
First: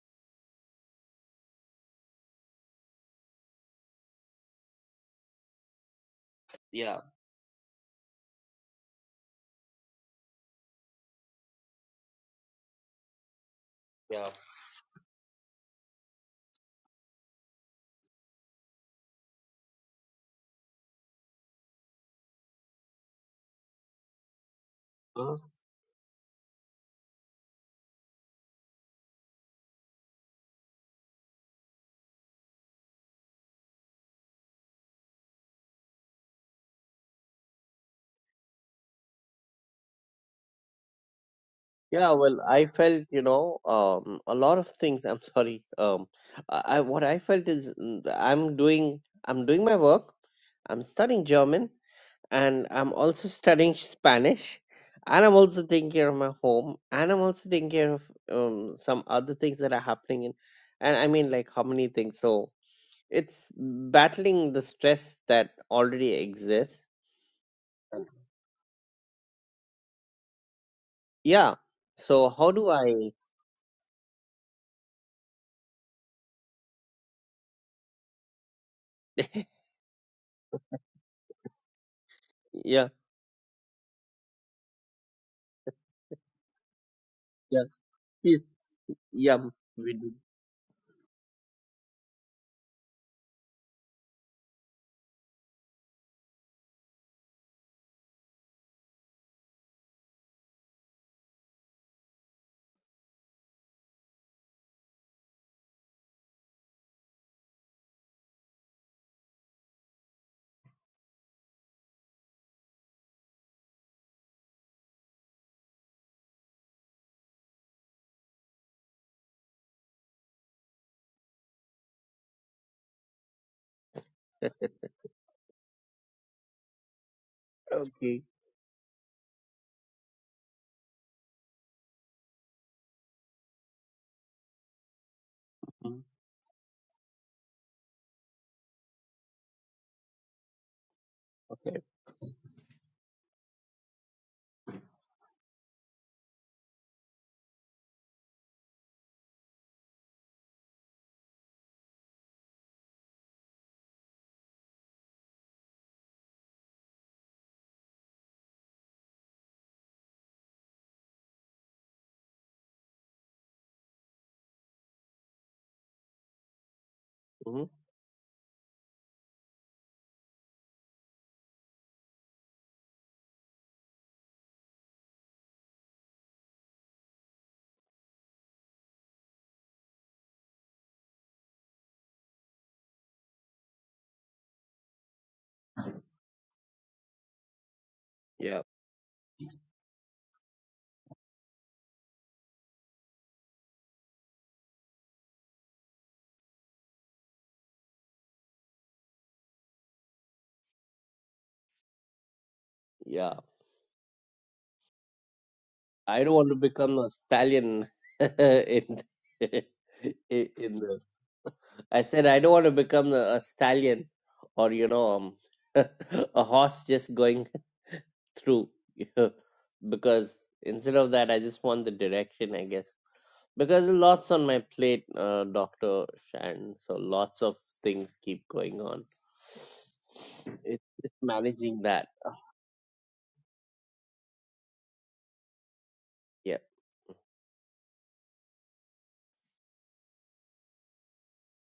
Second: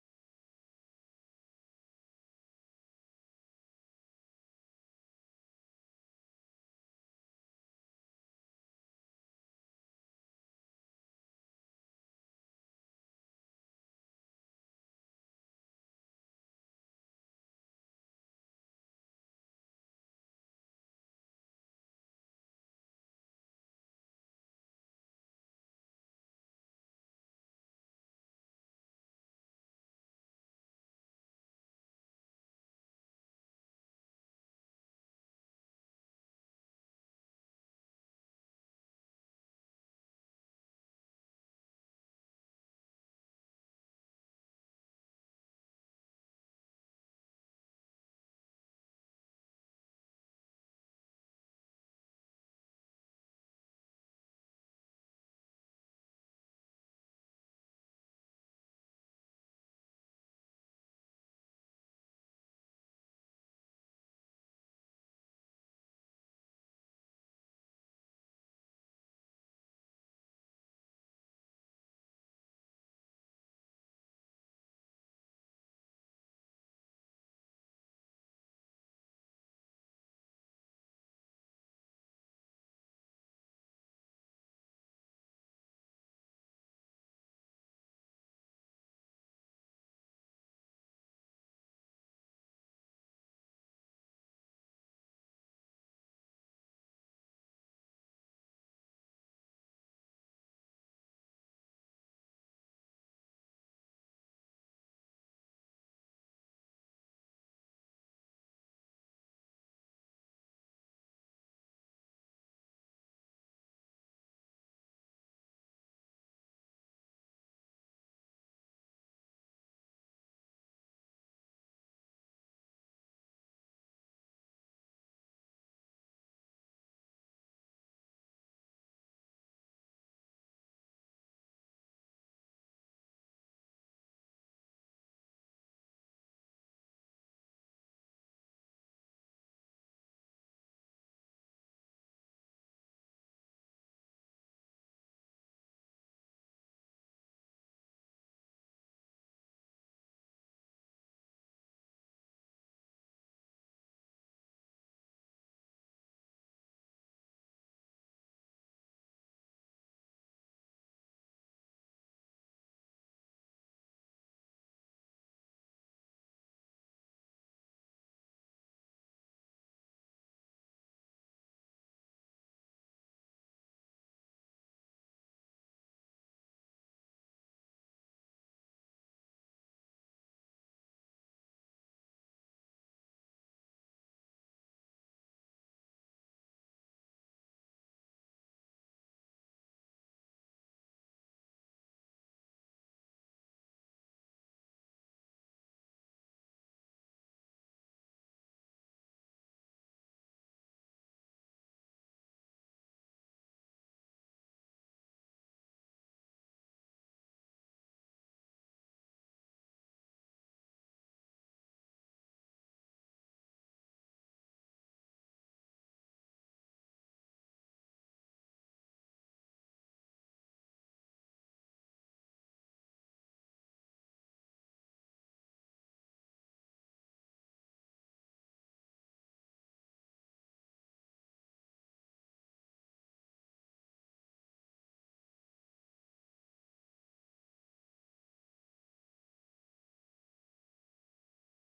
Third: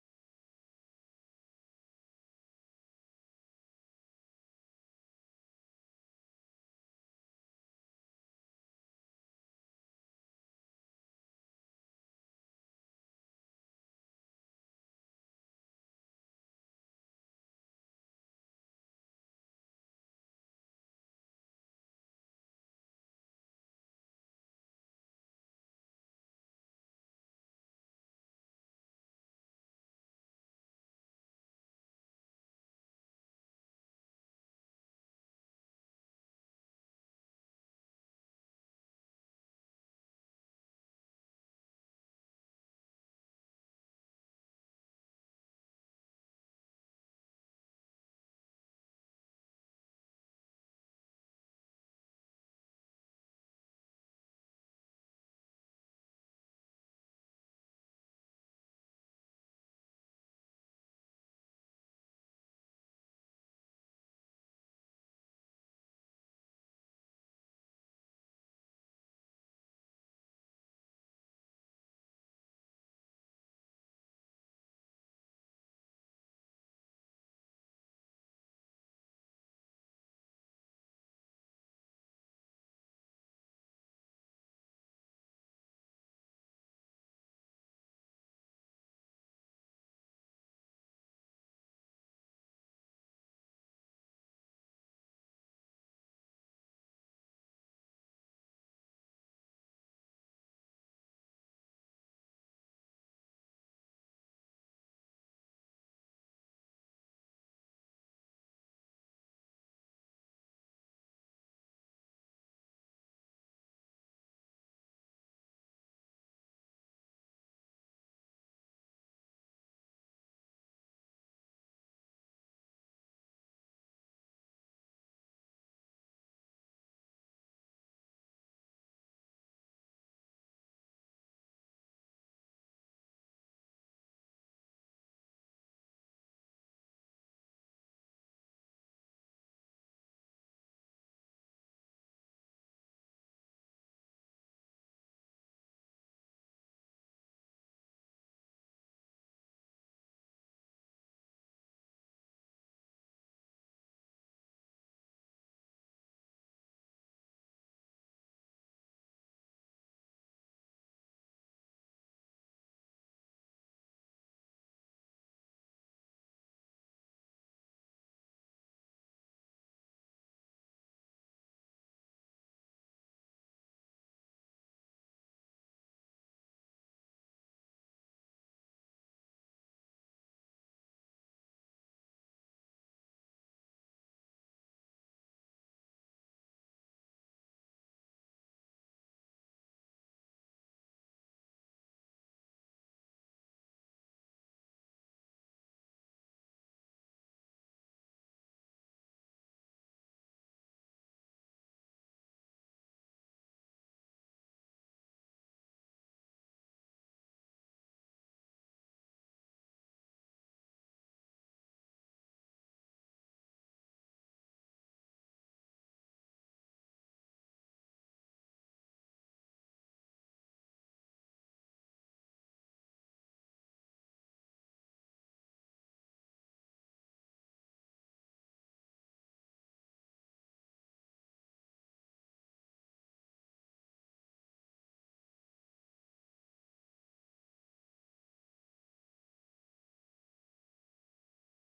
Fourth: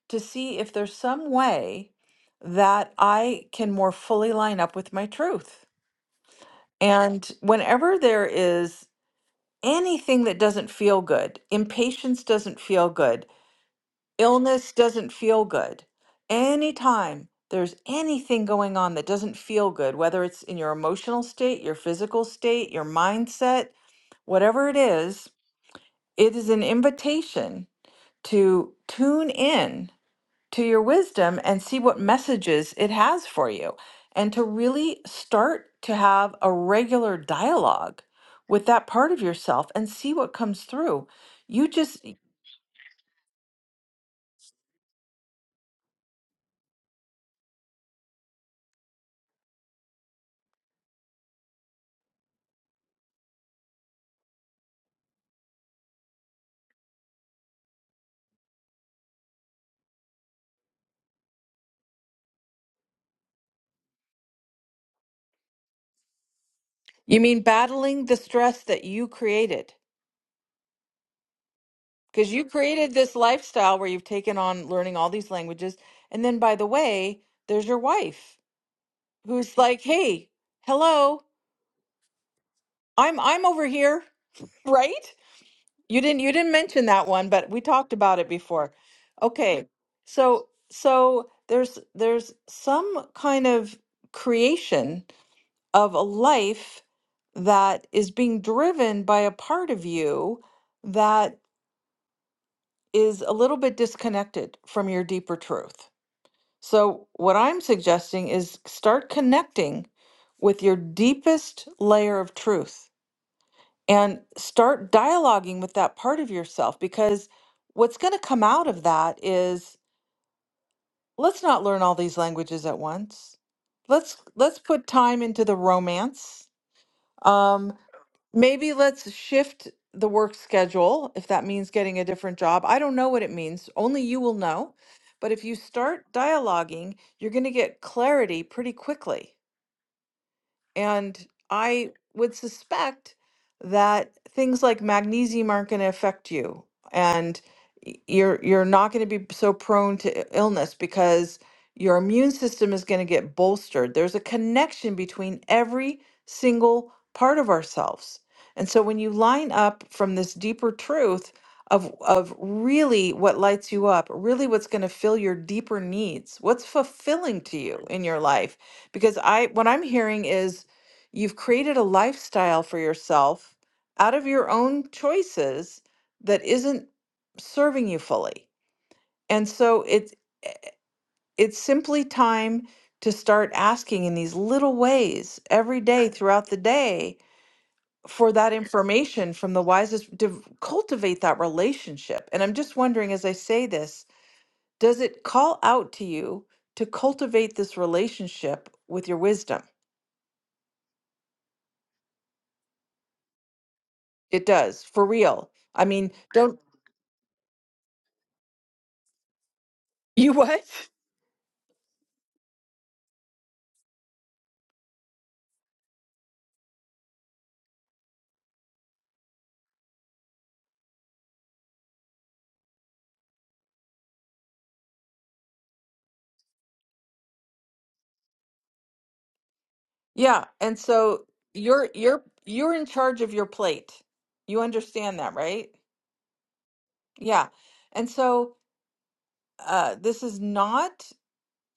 A: to see if there's some way that i can more fully line up with my truth
C: yeah,
A: and whenever there is anything that doesn't feel good. Impatience doesn't feel good.
C: yeah.
A: Illness doesn't feel good. Anytime there's anything going on that doesn't feel good, whether it's in your emotional state, your physical state, your mindset, whatever it is, it is an invitation to tune in to your wisdom and see what messages it has for you and to really start to have a regular dialogue with that part of yourself and see what comes through you just
C: Yeah, well, I felt, you know, um, a lot of things. I'm sorry. Um, I, I what I felt is mm, I'm doing I'm doing my work. I'm studying German and I'm also studying Spanish and I'm also taking care of my home and I'm also taking care of um, some other things that are happening in and I mean like how many things. So it's battling the stress that already exists.
A: you mean battling the stress that you created
C: Yeah. So
A: because you
C: how do
A: created
C: I?
A: this lifestyle where you've taken on learning all these languages and then by the way there's your wife who's like hey hello
C: Yeah.
A: i'm i'm over here right You didn't you didn't mention that one, but we
C: Yeah.
A: talked about it
C: Please.
A: before.
C: Yeah.
A: Okay.
C: We
A: So so there's there's some kind of creation of a life that is being driven by a part of you that is a little bit disconnected from your deeper truth. So what I'm suggesting is start connecting with your deepest layer of truth and start dialoguing with that part of yourself because what's going to come out of that is let's not learn all these languages at once let's let's put time into the romance um
C: Okay.
A: maybe let's shift the work schedule if that means getting a different job i don't know what it means only you will know but if you
C: Mm,
A: start dialoguing you're going to get clarity pretty quickly And
C: Okay.
A: I would suspect that things like magnesium aren't going to affect you, and y- you're you're not going to be so prone to i- illness because your immune system is going to get bolstered. There's a connection between every single part of ourselves. And so when you line up from this deeper truth of of really what lights you up, really what's going to fill your deeper needs, what's fulfilling to
C: hmm
A: you in your life, because I what I'm hearing is You've created a lifestyle for yourself out of your own choices that isn't serving you fully. And so it's eh, it's simply time to start asking in these little ways every day throughout the day for that
C: Yeah.
A: information from the wisest to cultivate that relationship. And I'm just wondering as I say this, does it call out to you to cultivate this relationship with your wisdom?
C: Yeah.
A: It does, for real. I mean,
C: I don't want to
A: don't
C: become a stallion in
A: you
C: i-
A: what?
C: in the. I said I don't want to become a, a stallion or you know um, a horse just going through You know, because instead of that I just want the direction I guess because lots on my plate, uh, Doctor Shan. So lots of things keep going on.
A: Yeah, and
C: It's it's
A: so
C: managing
A: you're
C: that.
A: you're
C: Uh,
A: you're in charge of your plate. You understand that, right?
C: Yeah.
A: Yeah. And so uh this is not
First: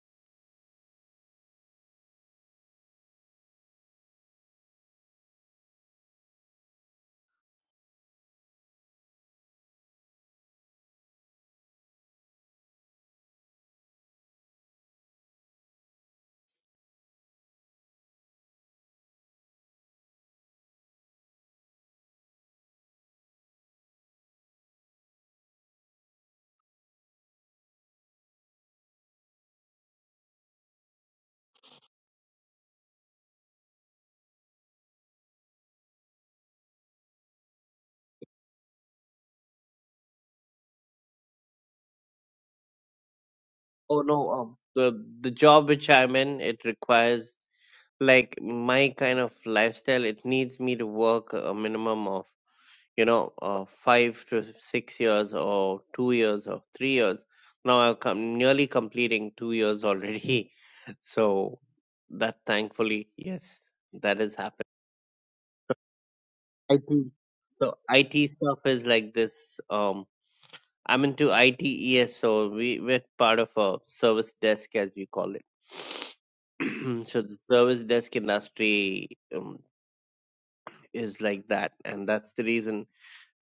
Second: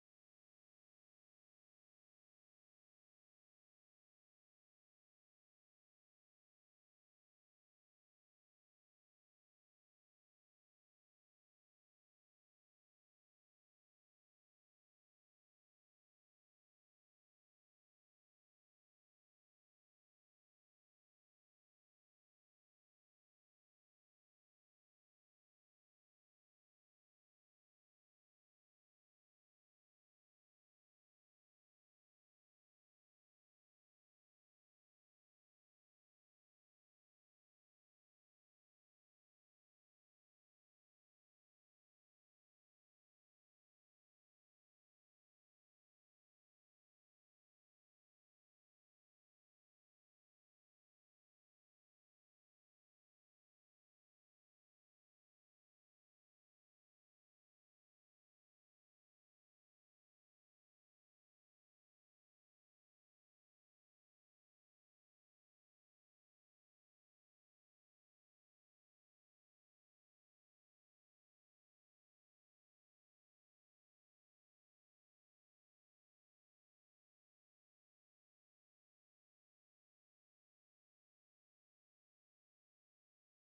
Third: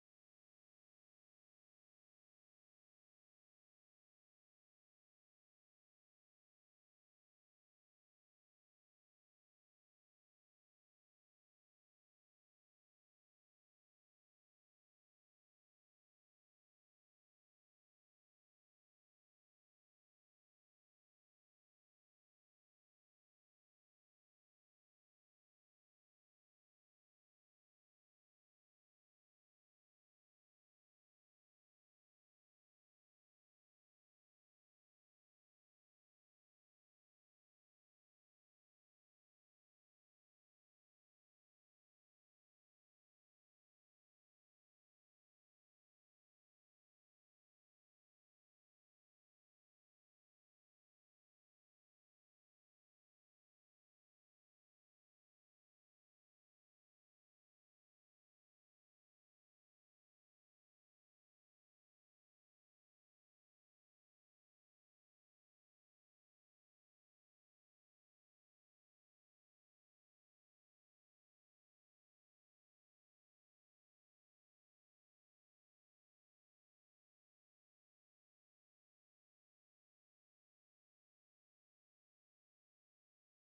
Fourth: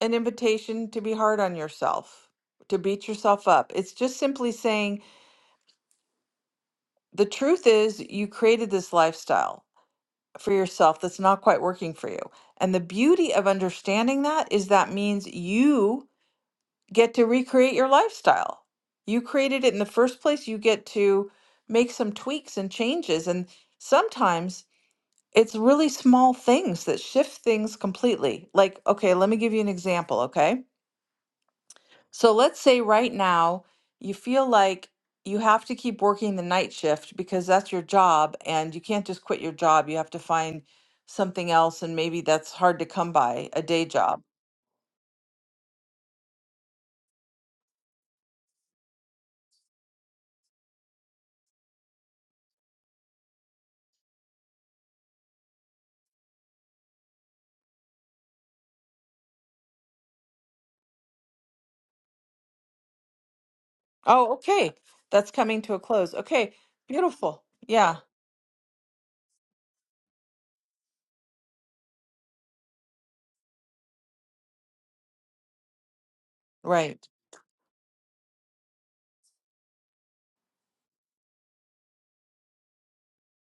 A: an invitation to be hard on yourself, to beat yourself up. It's just simply saying the truth is you created this lifestyle for yourself that's not quite working for you. And the beauty of understanding that is that means you get to recreate your lifestyle. You created it in the first place. You get to make some tweaks and changes. And sometimes it's really small things that shift things completely. Like, okay, let me give you an example. Okay. So let's say right now you feel like you have to keep working the night shift because that's your job and you can't just quit your job. You have to find something else. And maybe that's hard to come by a day
C: Oh
A: job.
C: no, um, the the job which I'm in, it requires like my kind of lifestyle. It needs me to work a minimum of you know uh, five to six years or two years or three years. Now I'm com- nearly completing two years already, so that thankfully yes, that
A: Oh,
C: has happened.
A: okay. That's coming to a close. Okay.
C: IT.
A: Beautiful.
C: So
A: Yeah.
C: IT stuff is like this. Um, I'm into IT so we we're part of a service desk as we call it.
A: Right.
C: so the service desk industry um, is like that, and that's the reason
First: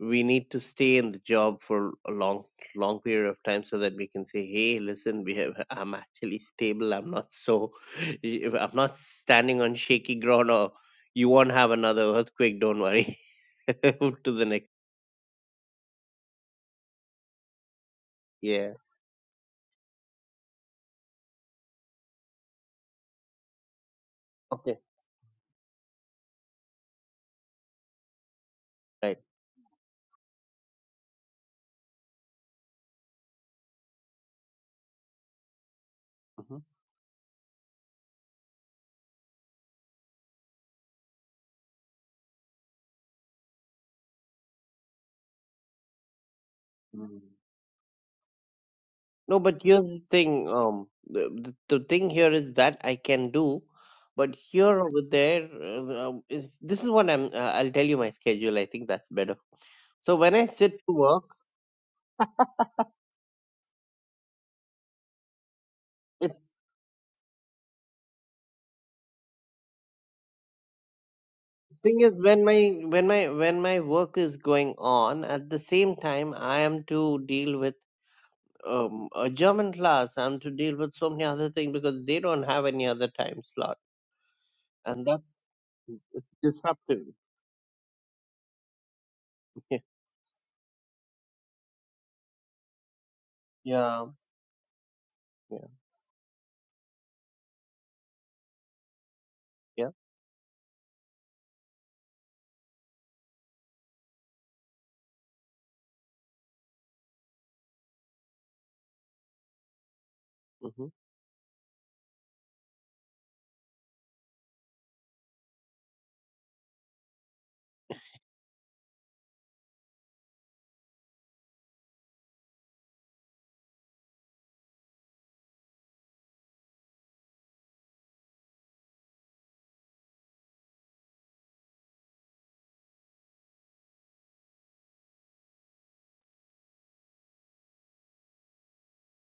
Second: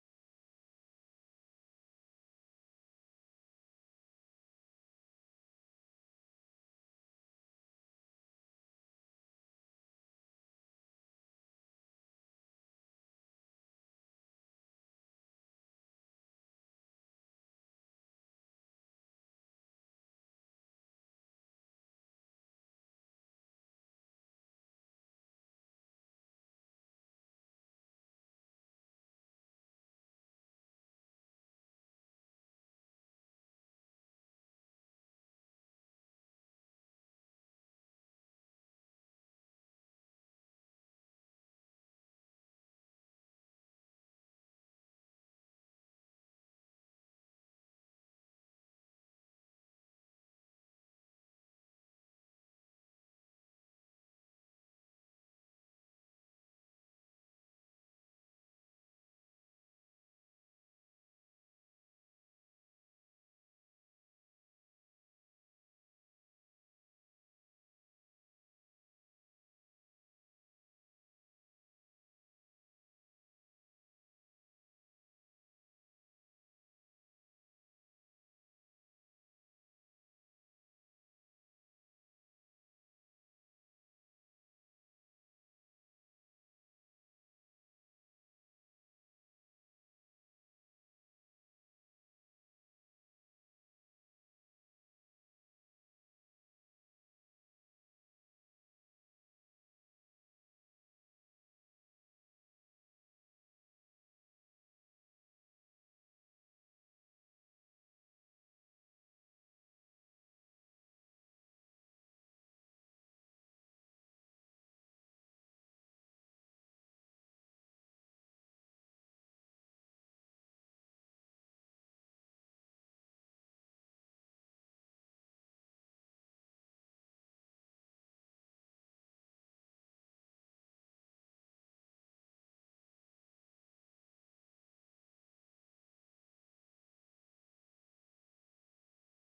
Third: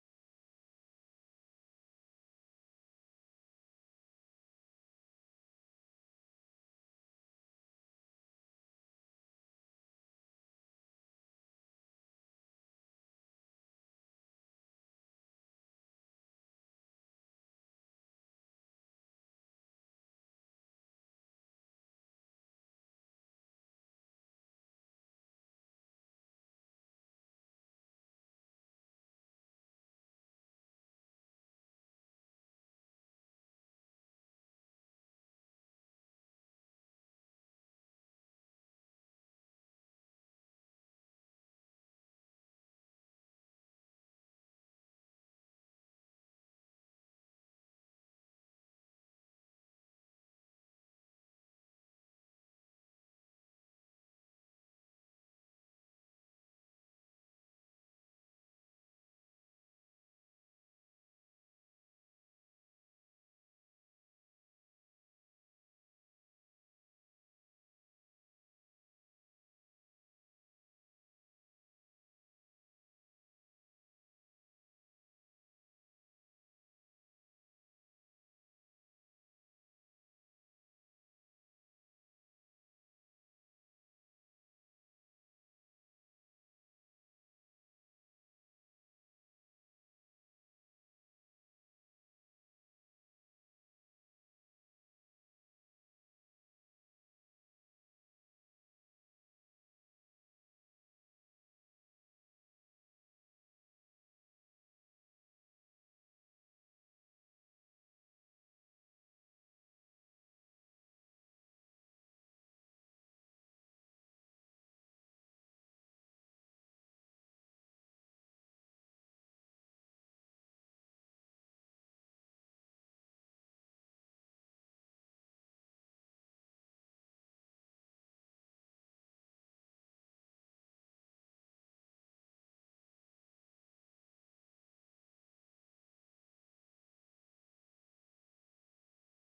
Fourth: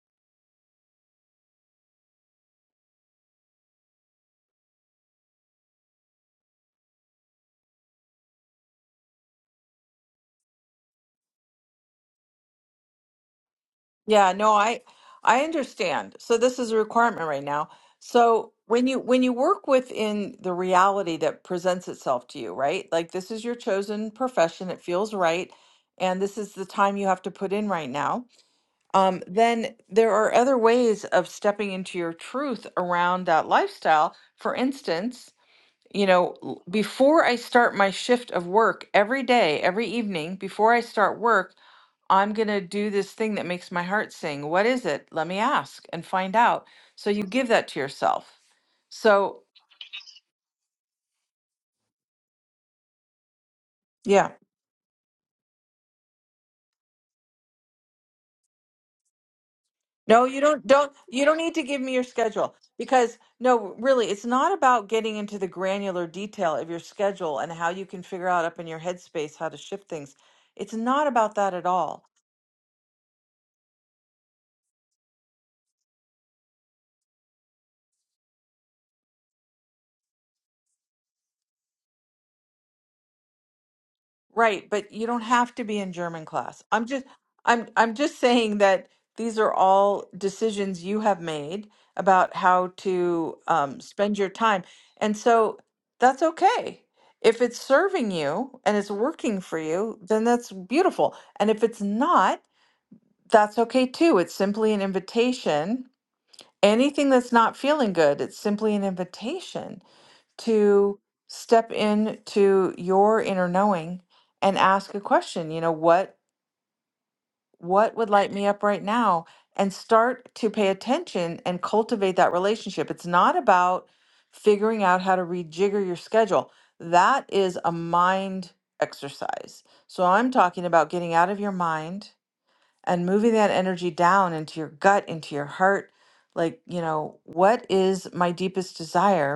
C: we need to stay in the job for a long, long period of time so that we can say, "Hey, listen, we have, I'm actually stable. I'm not so, I'm not standing on shaky ground, or you won't have another earthquake. Don't worry." Move to
A: Yeah,
C: the
A: no,
C: next.
A: I I understand. So this is a requirement right now. So
C: Yeah.
A: when you when you work within the reality that presents itself to you, right? Like this is your chosen profession,
C: Okay.
A: it feels right, and this is the time you have to put in right now.
C: Right.
A: Um, then there are other ways of stepping into your truth around that lifestyle. For instance, you know, l- before I start my shift of work every day, every evening, before I start work, I'm going to do this thing that makes my heart sing. What is it? Let me ask and find out. So
C: hmm
A: you give that to yourself.
C: No,
A: So,
C: but here's the thing. Um, the, the the thing here is that I can do,
A: yeah.
C: but here over there, uh, um, is this is what I'm. Uh, I'll tell you my schedule. I think that's better. So
A: No,
C: when
A: you
C: I
A: don't
C: sit
A: don't
C: to work,
A: you don't need to give me your schedule because no, really, it's not about getting into the granular
C: it's
A: detail of your schedule and how you can figure out up in your headspace how to shift things. It's not about that at all.
C: thing is when my when my when my work is going on, at the same time I am to deal with um a German class. I'm to deal with so many other things because they don't have any other time slot,
A: Right, but
C: and
A: you don't
C: that's
A: have to be in German
C: it's
A: class. I'm
C: disruptive.
A: just I'm I'm just saying that these are all decisions you have made about how to um,
C: Yeah,
A: spend your time. And so
C: yeah,
A: that's okay. If it's serving you and it's working for
C: yeah.
A: you, then that's beautiful. And if it's not, that's okay too. It's simply an invitation. Anything that's not feeling good, it's simply an invitation
C: Mm-hmm.
A: to step into your inner knowing and ask a question you know what what would light me up right now and start to pay attention and cultivate that relationship it's not about figuring out how to rejigger your schedule that is a mind exercise so i'm talking about getting out of your mind and moving that energy down into your gut into your heart like you know what is my deepest desire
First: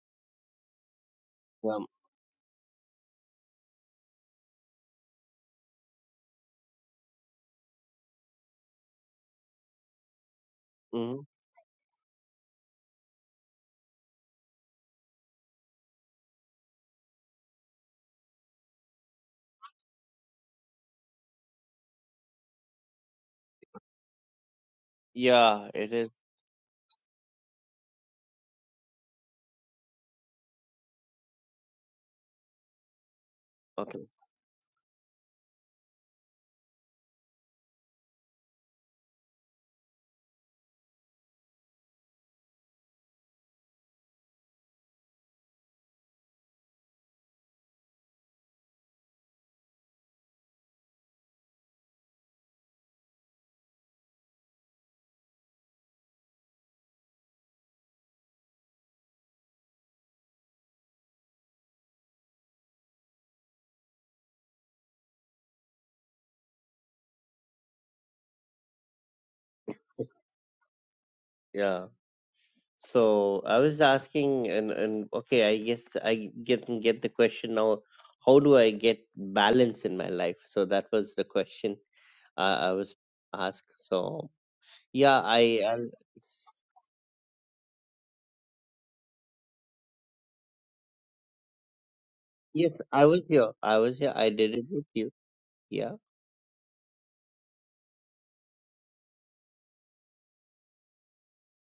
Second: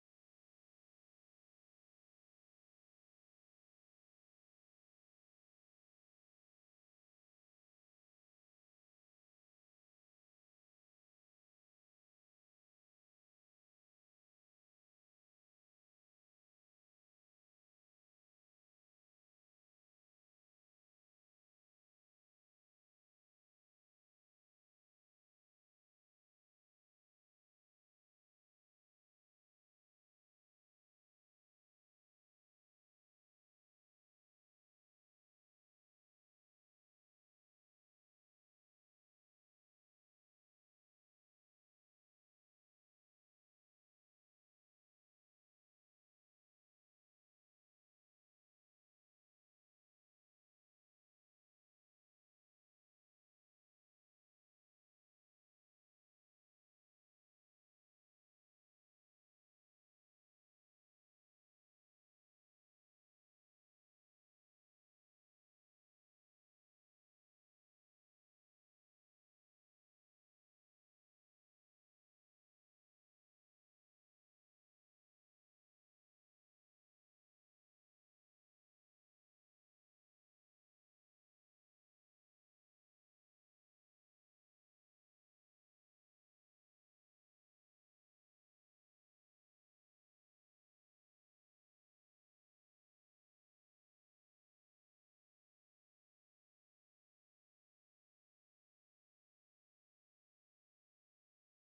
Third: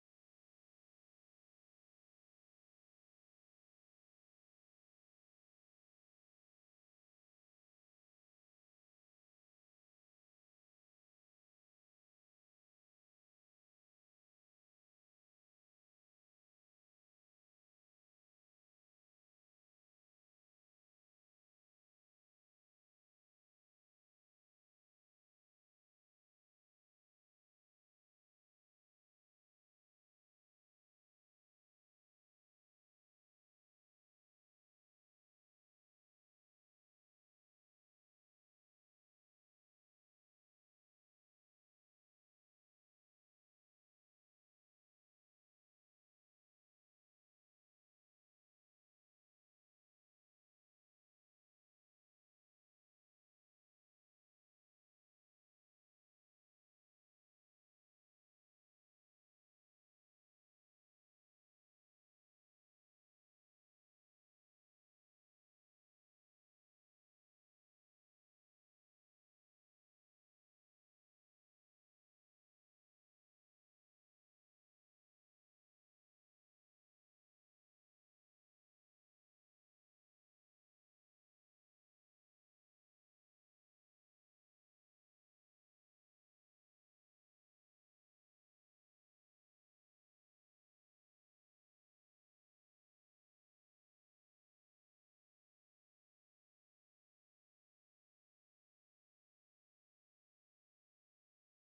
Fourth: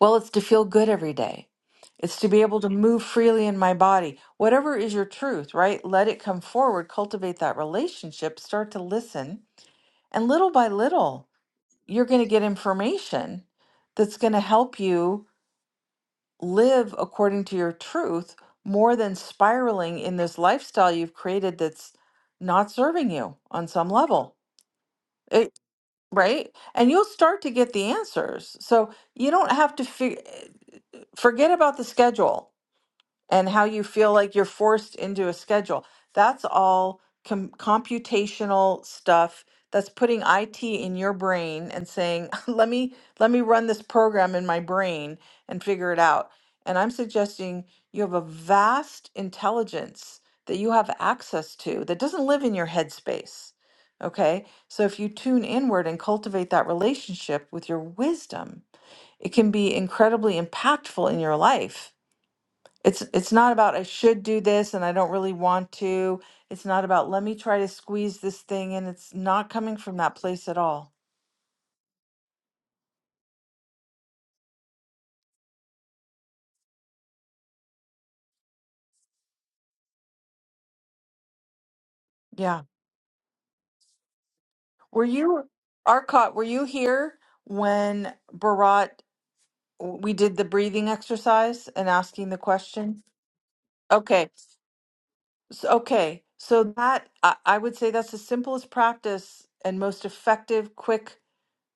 A: well, it's to feel good every day.
C: Yeah.
A: It's to be able to move freely in my body. Whatever is your truth, right? Let it come forward, cultivate that relationship, start to listen. And little by
C: Mm-hmm.
A: little, you're going to get information that's going to help you live according to your truth more than spiraling in this lifestyle you've created that's not serving you on some level. It,
C: Yeah, it is.
A: right? And you'll start to get the answers. So you don't have to fig- forget about the schedule and how you
C: Okay.
A: feel like you're forced into a schedule. That's all com- computational stuff. That's putting IT in your brain and saying, "Let me let me run this program in my brain and figure it out." And I'm suggesting you have a vast intelligence that you have access to that doesn't live in your headspace. Okay? So if you tune inward and cultivate that relationship with your wisdom, it can be incredibly impactful in your life it's it's not about I should do this and I don't really want to. It's not about let me try to squeeze this thing and It's not coming from that place at all.
C: Yeah. So I was asking, and and okay, I guess I get get the question now. How do I get balance in my life? So that was the question
A: Yeah.
C: I, I was asked. So
A: Were
C: yeah,
A: you
C: I, I
A: Arcot, were you here when Bharat we did the breathing exercise and asking the
C: yes,
A: question?
C: I was here. I was here.
A: Okay.
C: I did it with you.
A: So,
C: Yeah.
A: okay. So that I, I would say that's the simplest practice and most effective, quick,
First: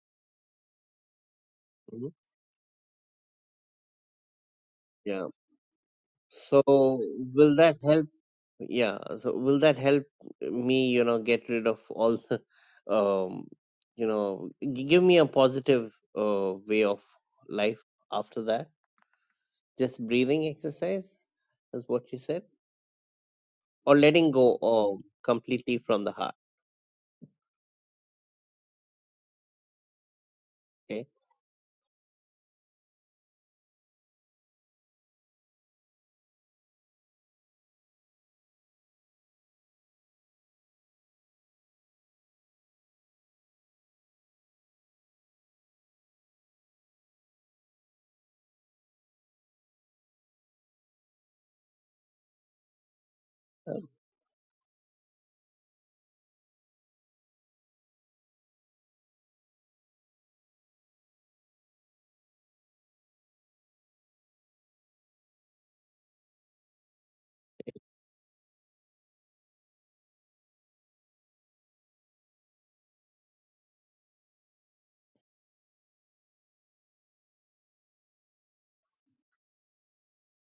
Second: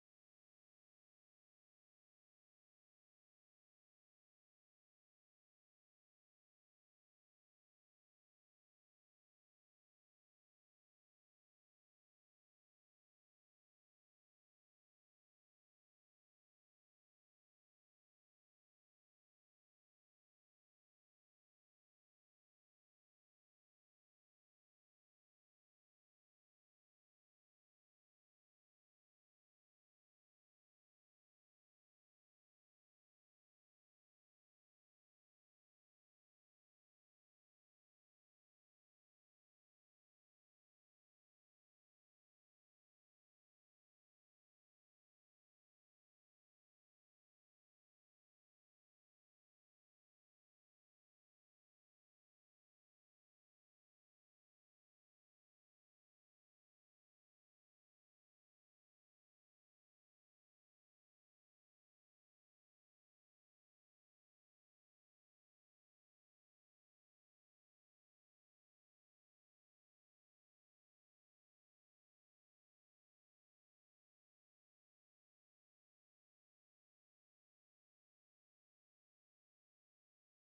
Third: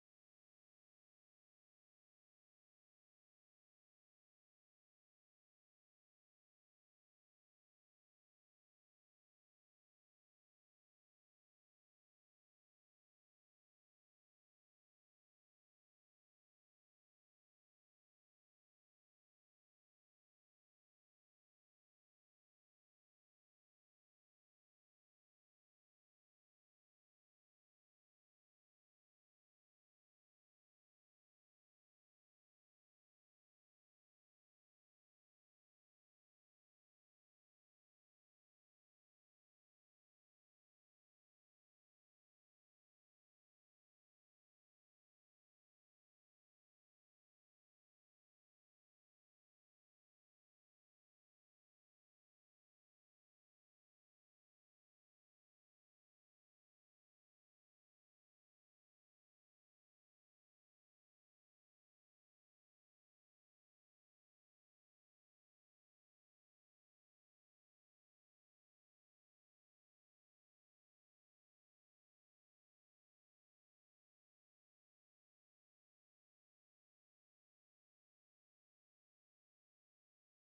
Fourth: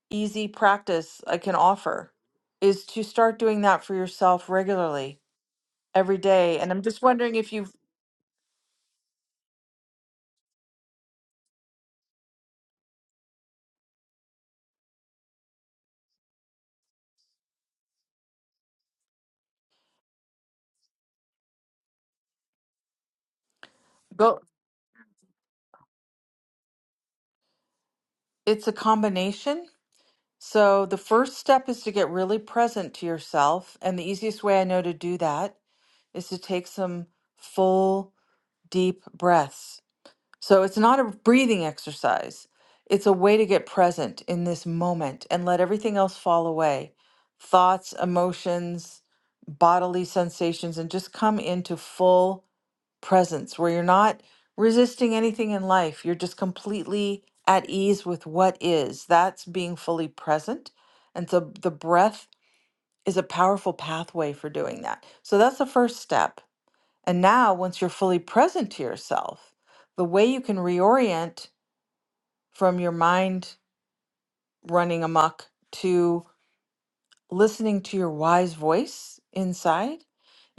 A: easy practice I can
C: mhm,
A: offer is to start doing that for yourself regularly
C: Yeah.
A: every day.
C: So
A: And I'm just wondering if
C: will
A: you
C: that help? Yeah, so will that help me, you know, get rid of all the, um, you know, g- give me a positive uh, way of life after that? Just breathing exercise is what you said, or letting
A: go,
C: go um, completely from the heart.
A: it's a combination. So the
C: Okay.
A: first step is to get really present to yourself. And the easiest way I know to do that is to take some full, deep breaths. So it's not a breathing exercise, it's a way to get present in this moment and let everything else fall away thoughts, emotions, bodily sensations, and just come into full presence where you're not resisting anything in life. You're just completely at ease with what is. That's being fully present. And so the breath is a powerful pathway for doing that. So that's the first step. And now, once you're fully present to yourself, the way you can reorient from your mind running amok to listening to your wise voice inside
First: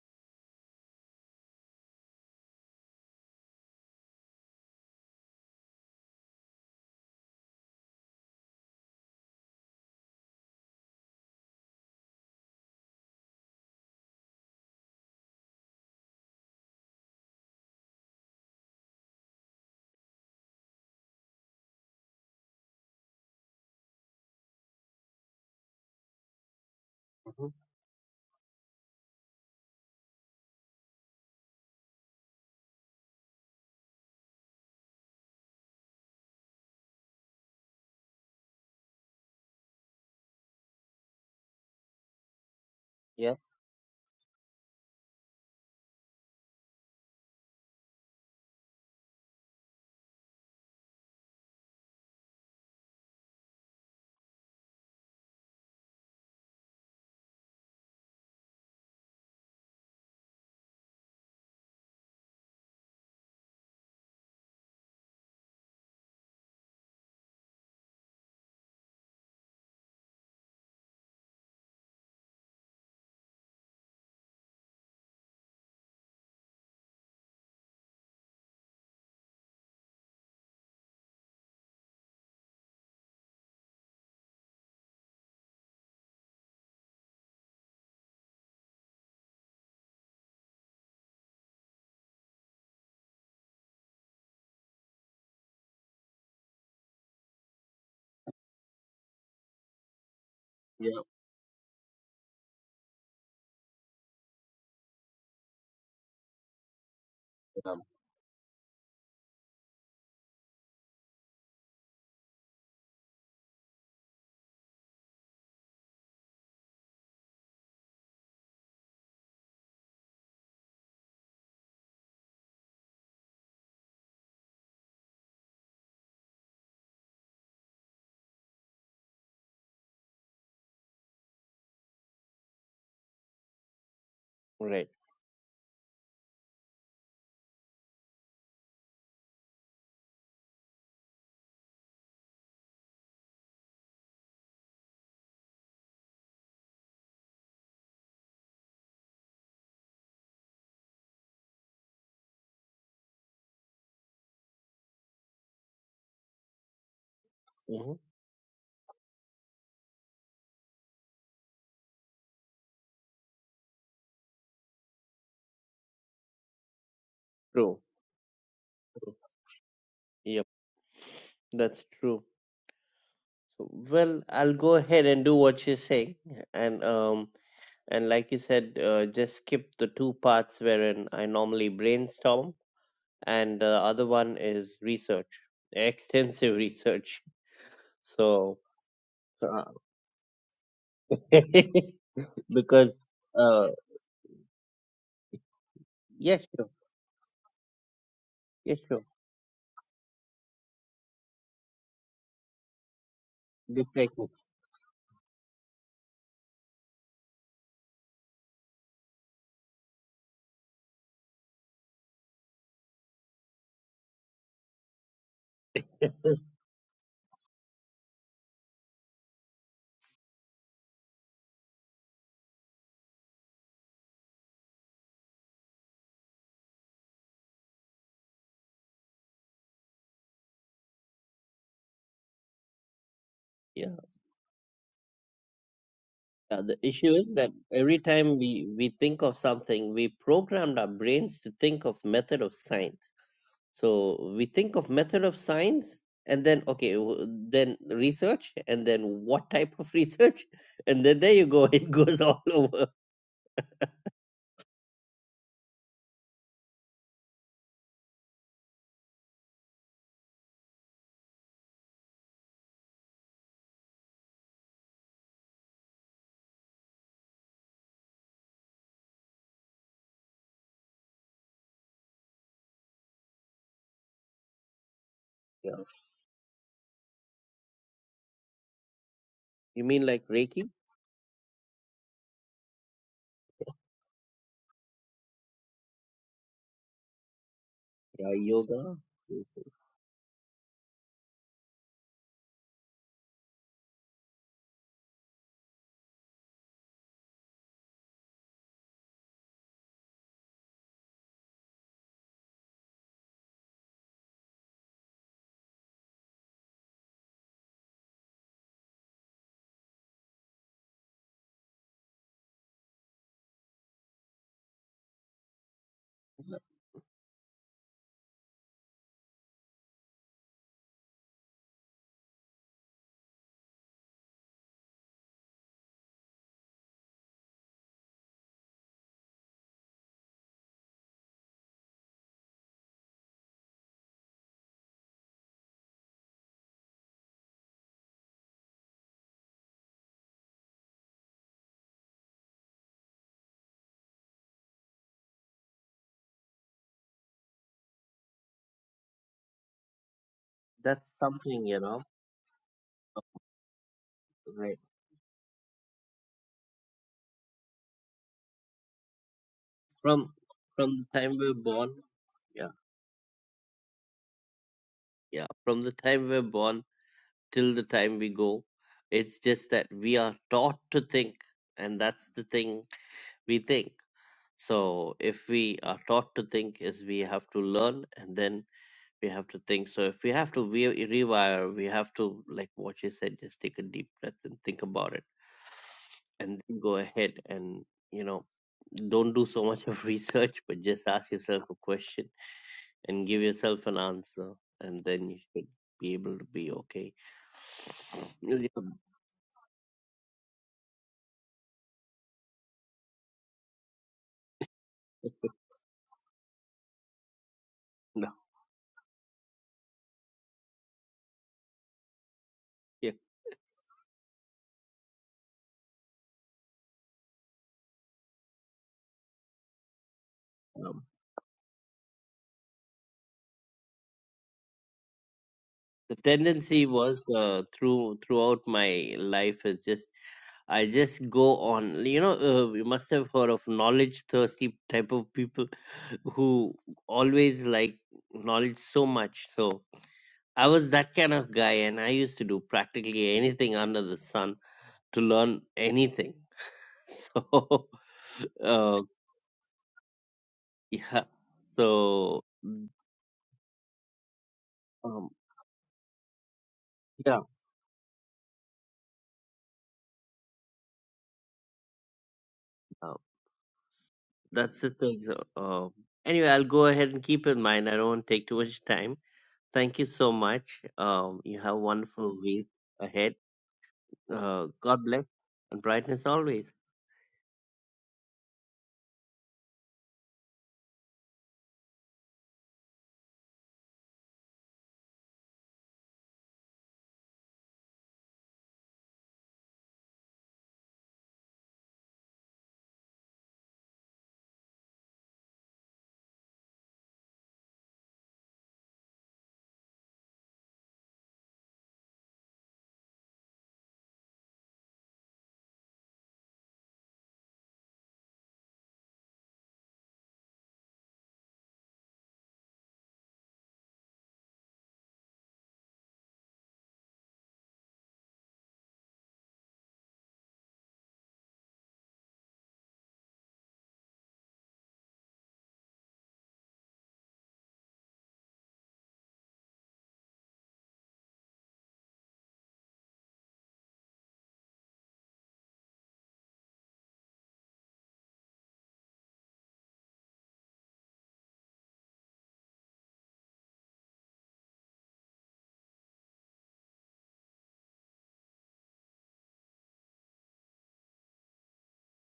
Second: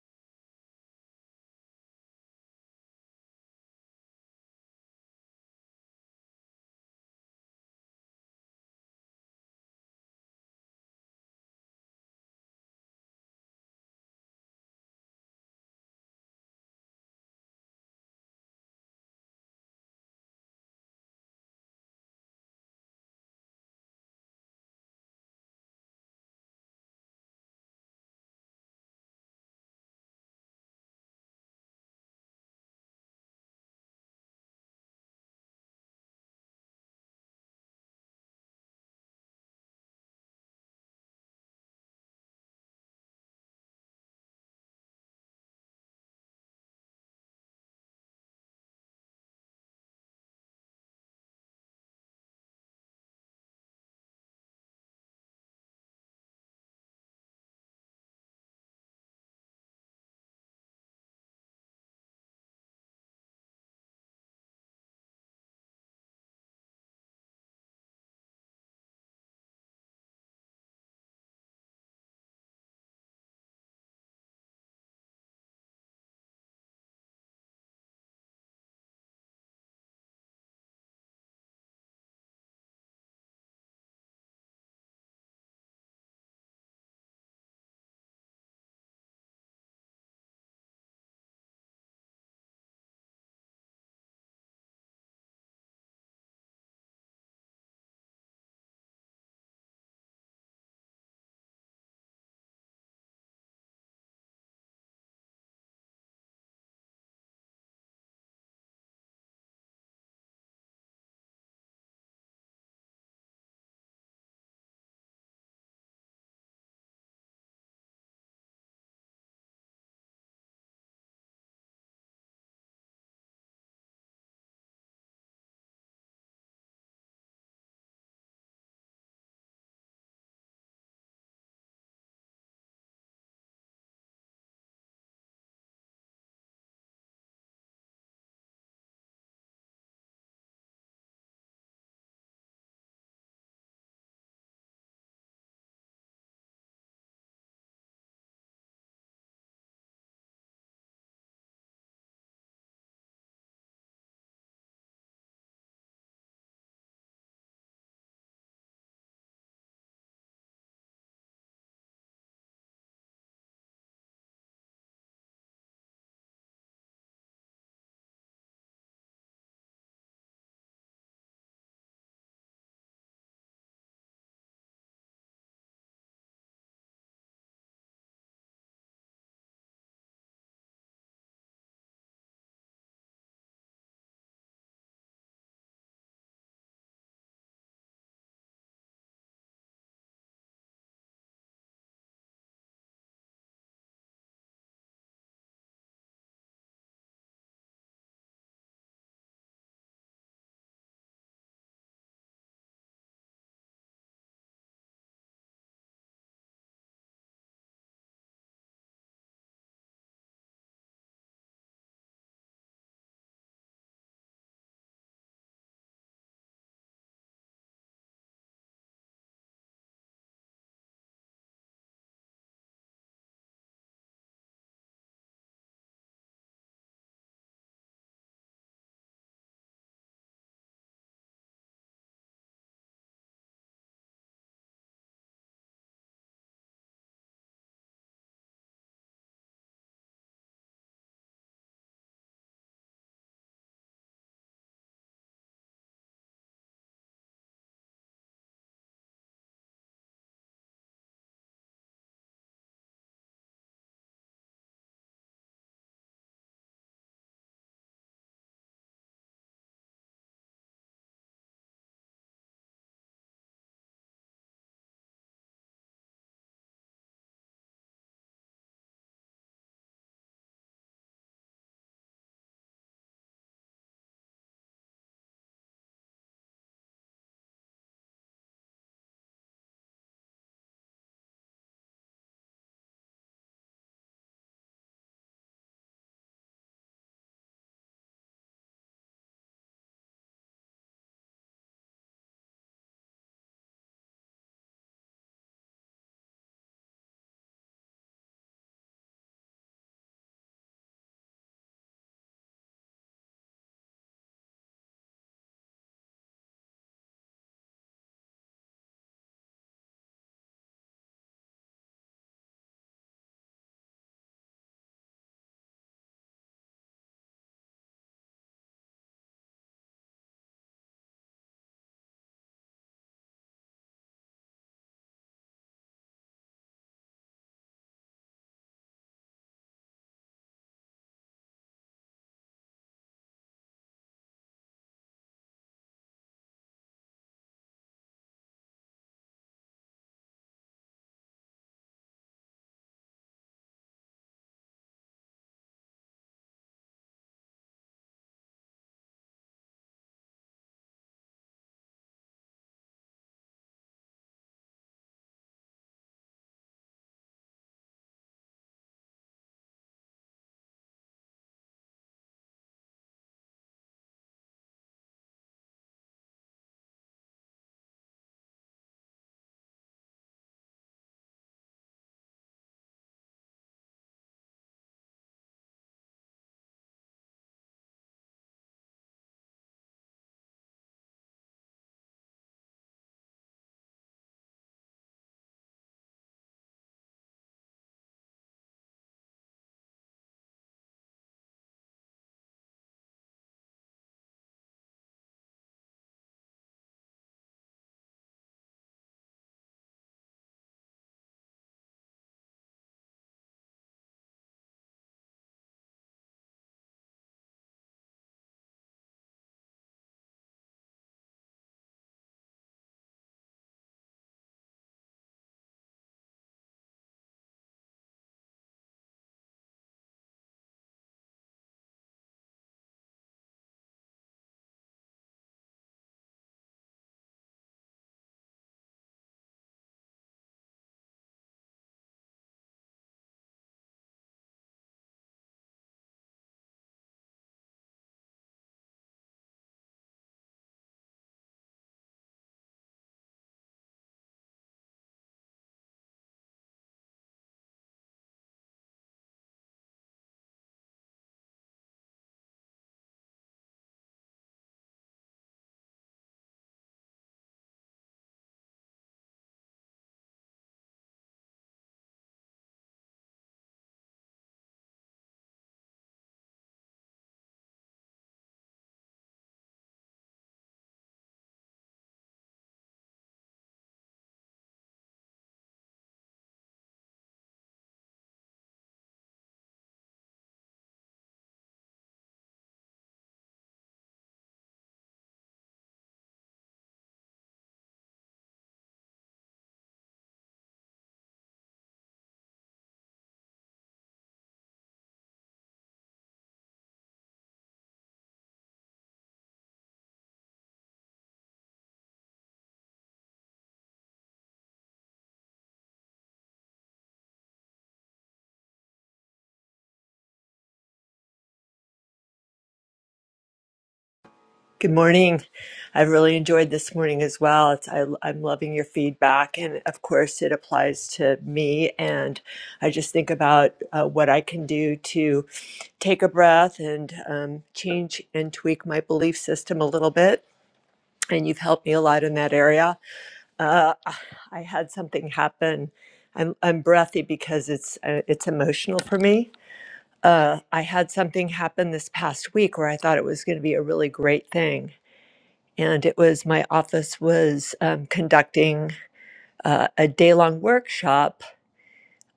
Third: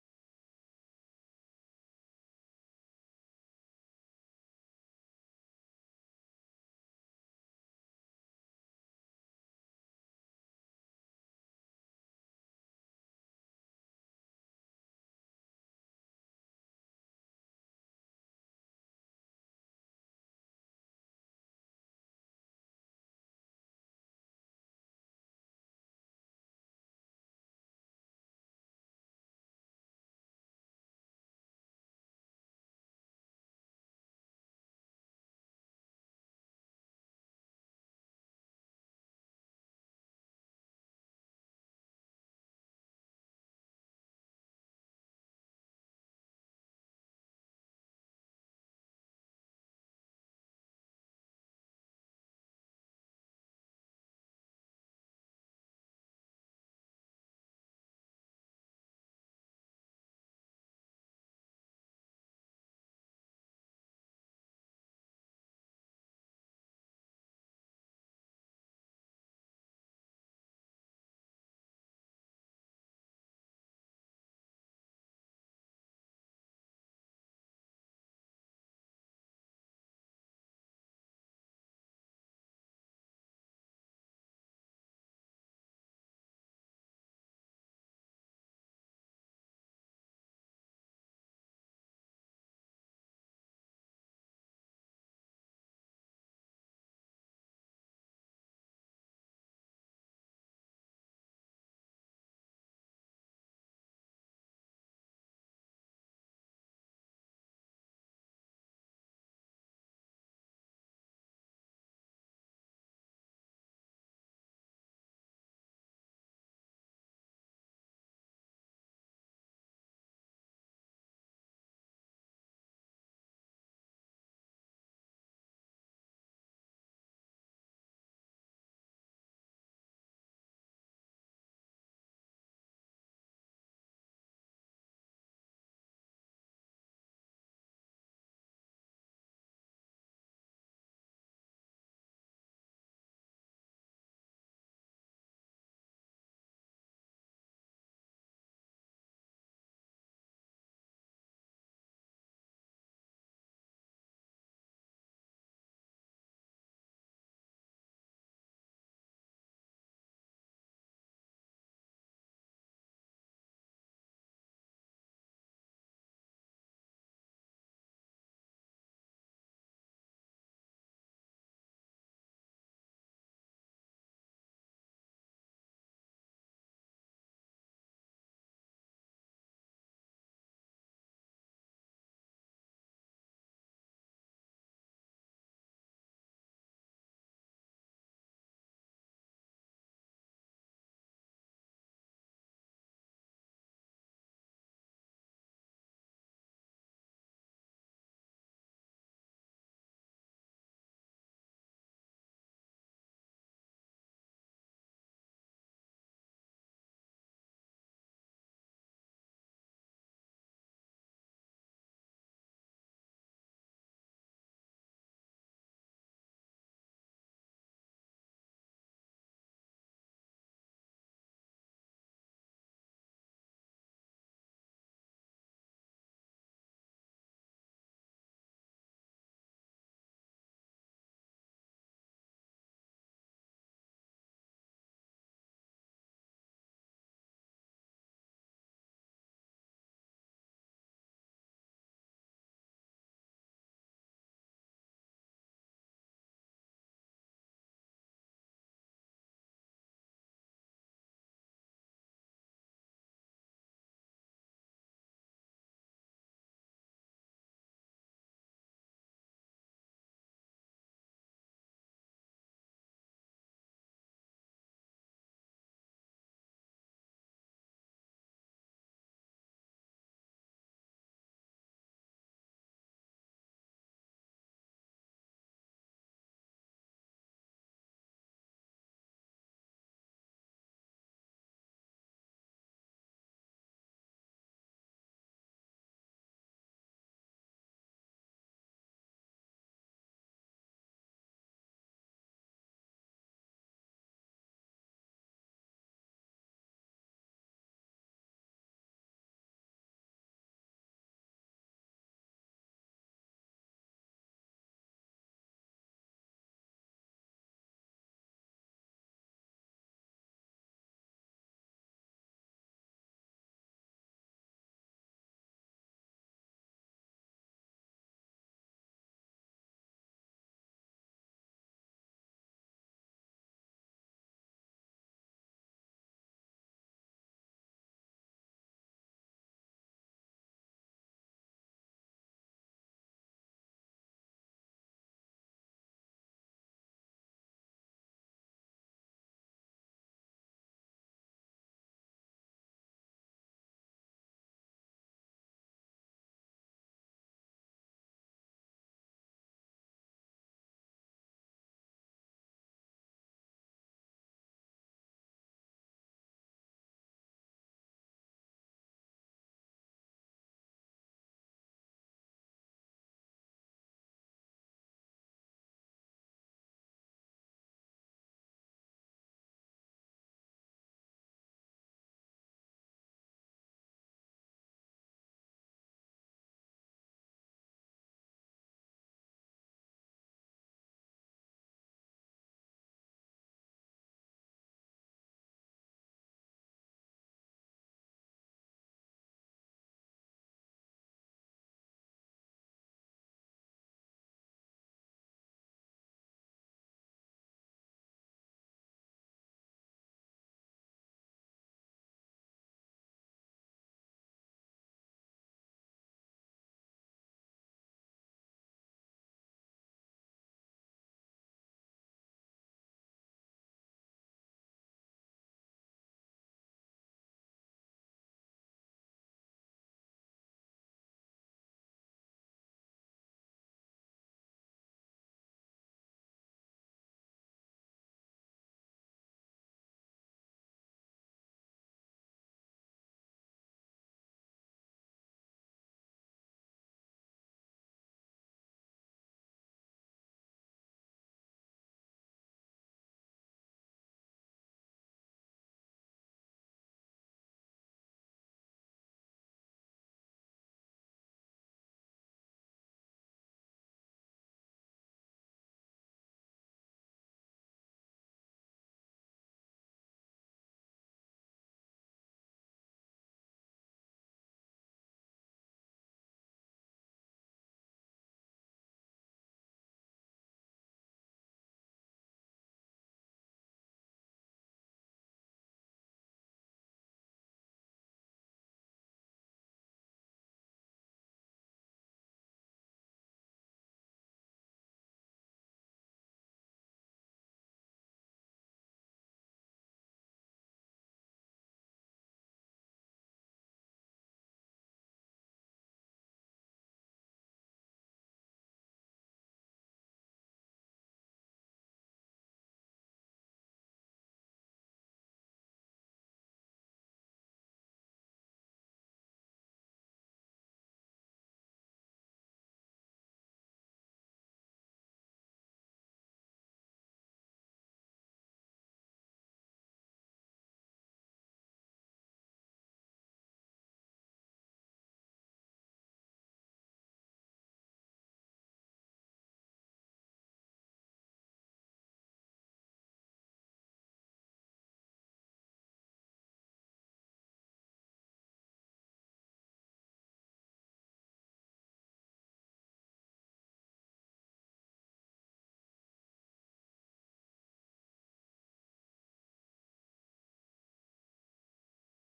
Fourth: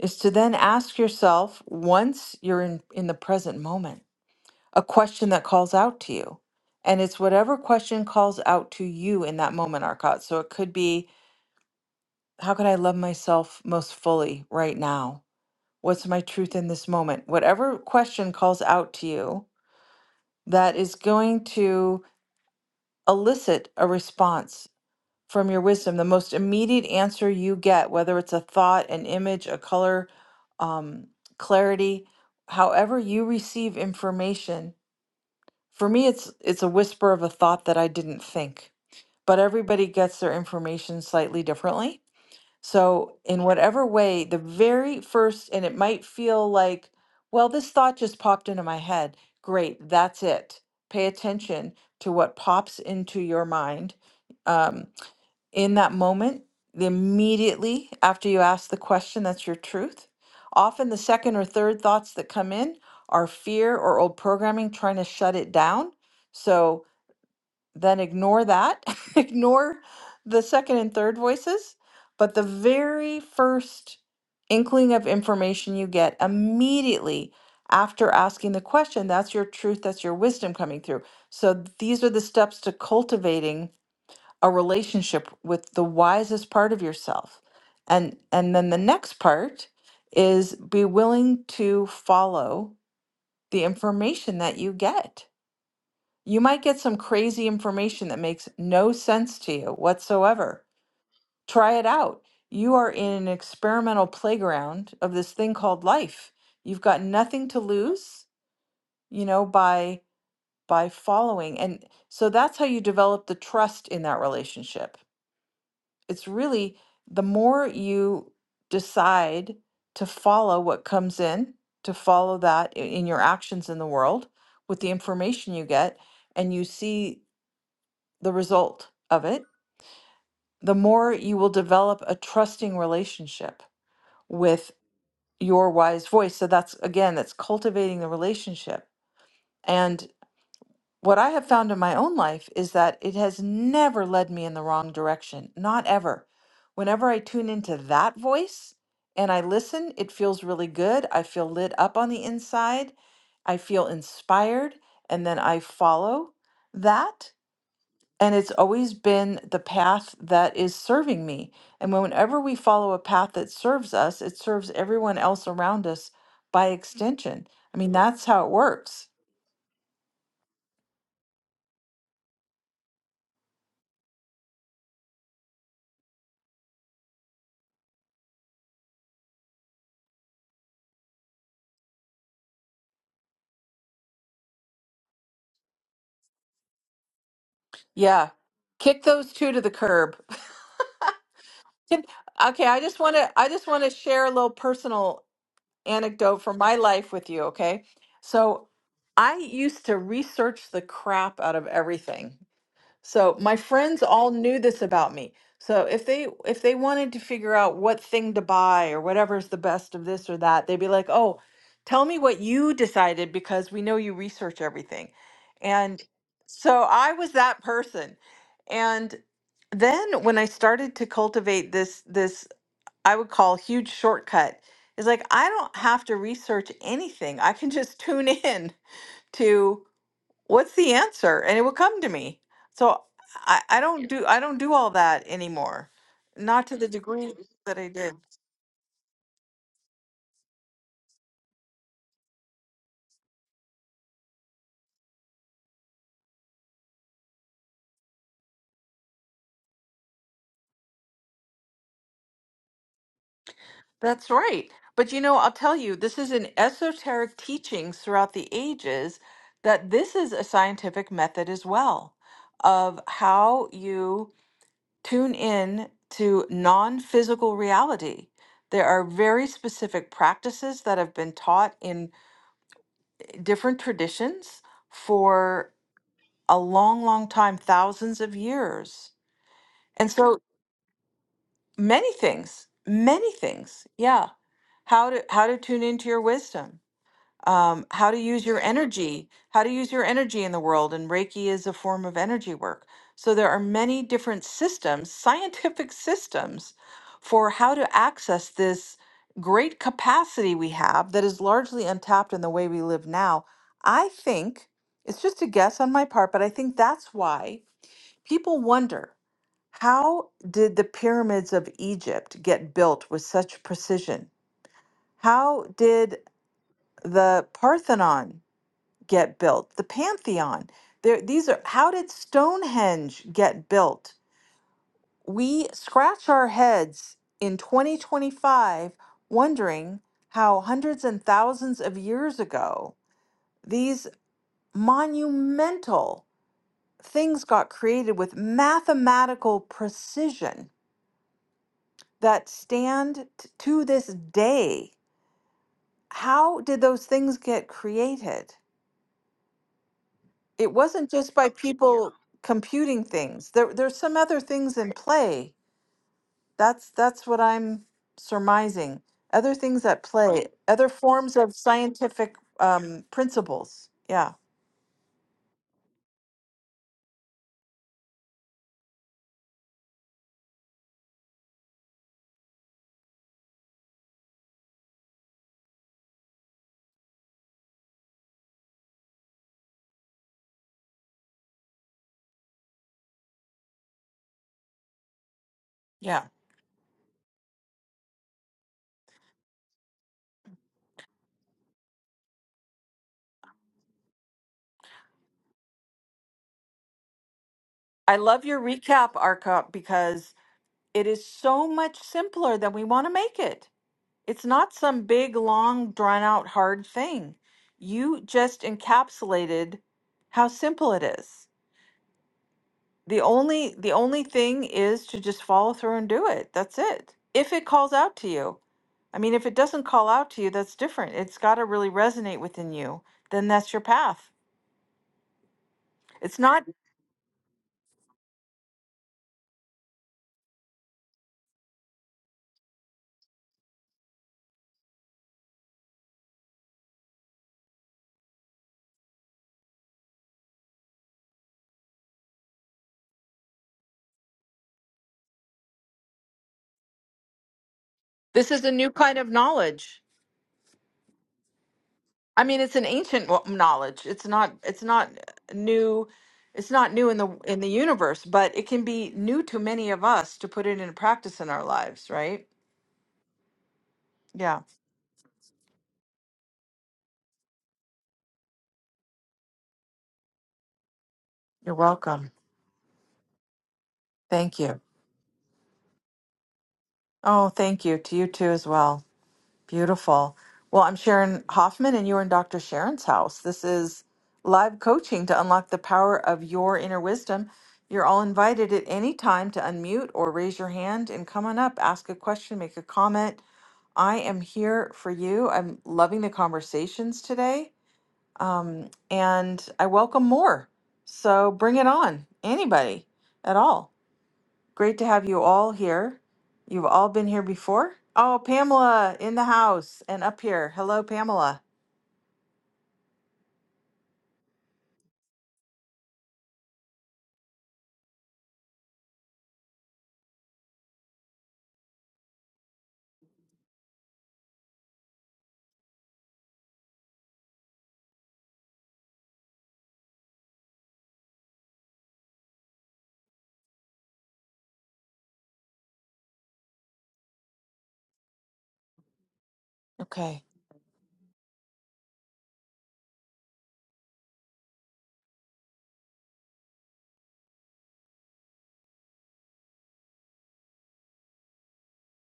A: is to then ask yourself once you're in, in the present moment a question that calls out to you. And it's whatever question calls out to you in that moment, Arcot. So it could be, how can I love myself most fully right now? What's my truth in this moment? Whatever question calls out to you that is going to elicit a response from your wisdom, the most immediate answer
C: hmm
A: you get, whether it's a thought, an image, a color, um, clarity, however you receive information For me, it's it's a whisper of a thought that I didn't think. But everybody gets their information slightly differently. So,
C: Yeah,
A: in whatever way, the very first, and it might feel like, well, this thought just popped into my head. Great, that's it. Pay attention to what pops into your mind. Um, in that moment, the immediately after you ask the question, that's your truth. Often the second or third thoughts that come in are fear or old programming trying to shut it down. So then ignore that, ignore the second and third voices. But the very first inkling of information you get immediately after asking the question, that's your truth, that's your wisdom coming through. So these are the steps to cultivating a relationship with the wisest part of yourself. And and then the next part is be willing to follow the information that you get. You might get some crazy information that makes no sense to you whatsoever.
C: yeah,
A: Try it out. You are in an experimental playground of this thing called life. You've got nothing to
C: yeah.
A: lose, you know, by by following. And so that's how you develop the trust in that relationship it's really the more you decide to follow what comes in, to follow that i- in your actions in the world with the information you get, and you see the result of it, the more you will develop a trusting relationship with
C: Right.
A: your wise voice. So that's again, that's cultivating the relationship. and. what I have found in my own life is that it has never led me in the wrong direction, not ever. Whenever I tune into that voice and I listen, it feels really good. I feel lit up on the inside. I feel inspired. And then I follow that.
C: hmm
A: And it's always been the path that is serving me. And whenever we follow a path that serves us, it serves everyone else around us by extension. I
C: True.
A: mean, that's how it works.
C: True. Yep. That's true. So, well, I'll go ahead and do what you're saying, and um. And like you said, uh, just skip the two parts wherein I normally brainstorm, and the other one is research, extensive research.
A: Yeah.
C: So,
A: Kick those two to
C: uh,
A: the curb. Can- Okay, I
C: because,
A: just want to I just
C: uh,
A: want to share a little personal
C: yeah,
A: anecdote from
C: sure,
A: my life with you, okay? So,
C: yeah, sure,
A: I used to research the crap out of everything. So my friends
C: dislike me.
A: all knew this about me. So if they if they wanted to figure out what thing to buy or whatever's the best of this or that, they'd be like, "Oh, tell me what you decided because we know you research everything." And so I was that person. And then when I started to cultivate this this I would call huge shortcut is like I don't have to research anything. I can just tune in to what's the answer and it will come to me so i i
C: Yeah,
A: don't do i don't do all that anymore
C: uh,
A: not to
C: the
A: the
C: issue
A: degree
C: is that
A: that i
C: every
A: did
C: time we, we think of something, we programmed our brains to think of method of science. So we think of method of science and then okay, w- then research and then what type of research and then there you go, it goes all over.
A: that's right but you know i'll tell you this is an esoteric teachings throughout the ages that this is a scientific method as well of how you tune in to non-physical reality there are very specific practices that have been taught in different traditions for
C: Yeah.
A: a long, long time, thousands of years.
C: You mean
A: And
C: like
A: so
C: Reiki?
A: many things, many things. Yeah. How to how to tune into your wisdom. Um, how to
C: Yeah.
A: use your
C: Yoga.
A: energy,
C: is-
A: how to use your energy in the world, and Reiki is a form of energy work. So there are many different systems, scientific systems, for how to access this great capacity we have that is largely untapped in the way we live now. I think it's just a guess on my part, but I think that's why People wonder how did the pyramids of Egypt get built with such precision? How did the Parthenon get built? The Pantheon? There, these are how did Stonehenge get built? We scratch our heads in 2025 wondering how hundreds and thousands of years ago these monumental things got created with mathematical precision that stand t- to this day. How did those things get created? It
C: That's
A: wasn't just by
C: something, you know,
A: people computing things. There, there's some other things
C: right?
A: in play. That's that's what I'm surmising. Other things at
C: From
A: play, other
C: from the
A: forms
C: time we're
A: of
C: born,
A: scientific
C: yeah,
A: um, principles. Yeah,
C: yeah. From the time we're born till the time we go, it's just that we are taught to think, and that's the thing we think. So if we are taught to think, is we have to learn and then we have to think. So if we have to re- rewire, we have to, like what you said, just take a deep breath and think about it,
A: yeah.
C: and then go ahead and you know, don't do so much of research, but just ask yourself a question and give yourself an answer, and then you should be able to be okay.
A: I love your
C: Yeah,
A: recap, Arcot, because it is so much simpler than we want to make it. It's not some big, long, drawn out, hard thing. You
C: No,
A: just encapsulated how simple it is.
C: yeah.
A: The only the only thing is to just follow through and do it. That's it. If it calls out to you. I mean, if it doesn't call out to you, that's
C: Um,
A: different. It's got to really resonate within you. Then that's your path.
C: the
A: It's not
C: tendency was uh, through throughout my life is just I just go on. You know, uh, you must have heard of knowledge thirsty type of people who always like knowledge so much. So I was that kind of guy, and I used to do practically anything under the sun to learn anything. So,
A: this is a new
C: uh,
A: kind of knowledge.
C: yeah.
A: I
C: So,
A: mean, it's an ancient wo- knowledge. It's not. It's not
C: um,
A: new. It's not new in the
C: yeah.
A: in the universe, but it can be new to many of us to put it into practice in our lives, right? Yeah.
C: That's the thing. So, um, anyway, I'll go ahead and keep in mind. I don't want to take too much time. Thank you so much. Um, you
A: You're
C: have a
A: welcome.
C: wonderful week ahead.
A: Thank
C: Uh,
A: you.
C: God bless and brightness always.
A: Oh, thank you to you too as well. Beautiful. Well, I'm Sharon Hoffman, and you're in Dr. Sharon's house. This is live coaching to unlock the power of your inner wisdom. You're all invited at any time to unmute or raise your hand and come on up, ask a question, make a comment I am here for you. I'm loving the conversations today. Um, and I welcome more. So bring it on, anybody at all. Great to have you all here. You've all been here before. Oh, Pamela in the house and up here. Hello, Pamela.
D: Good morning. I've really enjoyed this morning as well. It's, I, I'm loving your feedback. And of course, it applies to me. And I just think about uh, what I can do to take a breath and um, change and tweak my belief system a little bit. And you've helped me a lot in that area. Uh, I had something happen. I'm, I'm breathy because it's uh, it's emotional for me.
A: Okay.
D: Uh, I had something happen this past week where I thought it was going to be a really great thing and it was my office was um, conducting uh, a day-long workshop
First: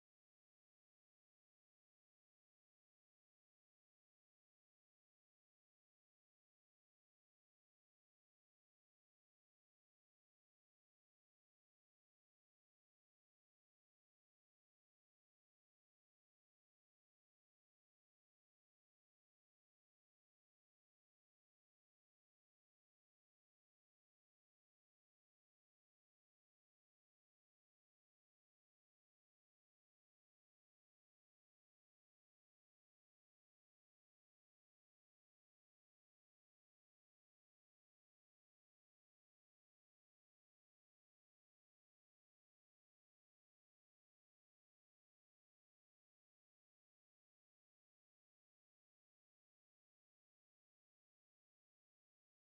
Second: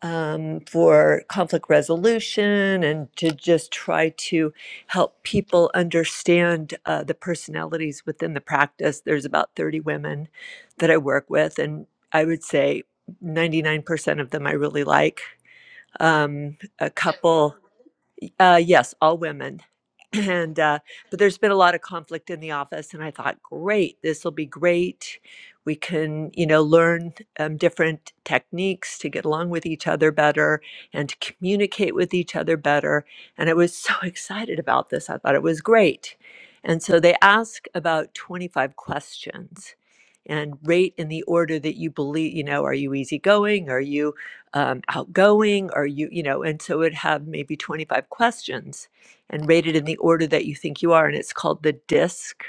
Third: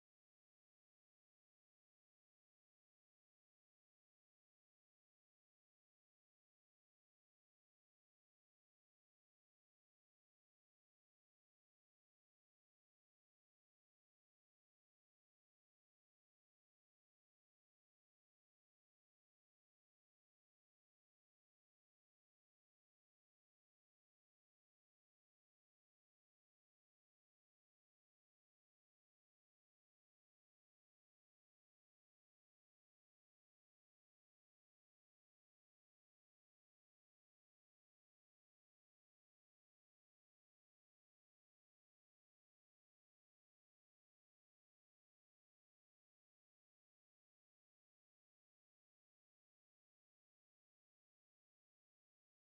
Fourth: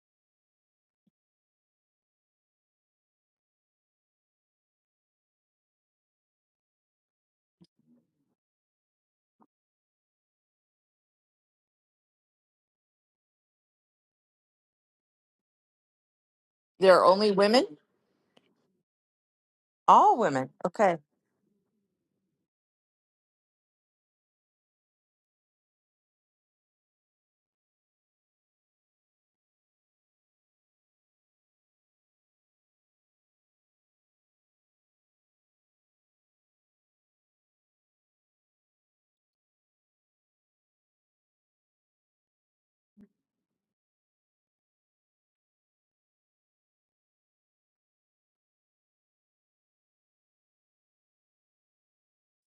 D: um, for conflict resolution and to just try to help people understand uh, the personalities within the practice there's about 30 women that i work with and i would say 99% of them i really like um, a
A: There are only
D: couple
A: women?
D: uh, yes, all women.
A: All women.
D: And uh,
A: Okay.
D: but there's been a lot of conflict in the office, and I thought, great, this will be great. We can, you know, learn um, different techniques to get along with each other better and to communicate with each other better. And I was so excited about this. I thought it was great. And so they ask about 25 questions and rate in the order that you believe, you know, are you easygoing? Are you um, outgoing or you you know and so it would have maybe 25 questions and rated in the order that you think you are and it's called the disc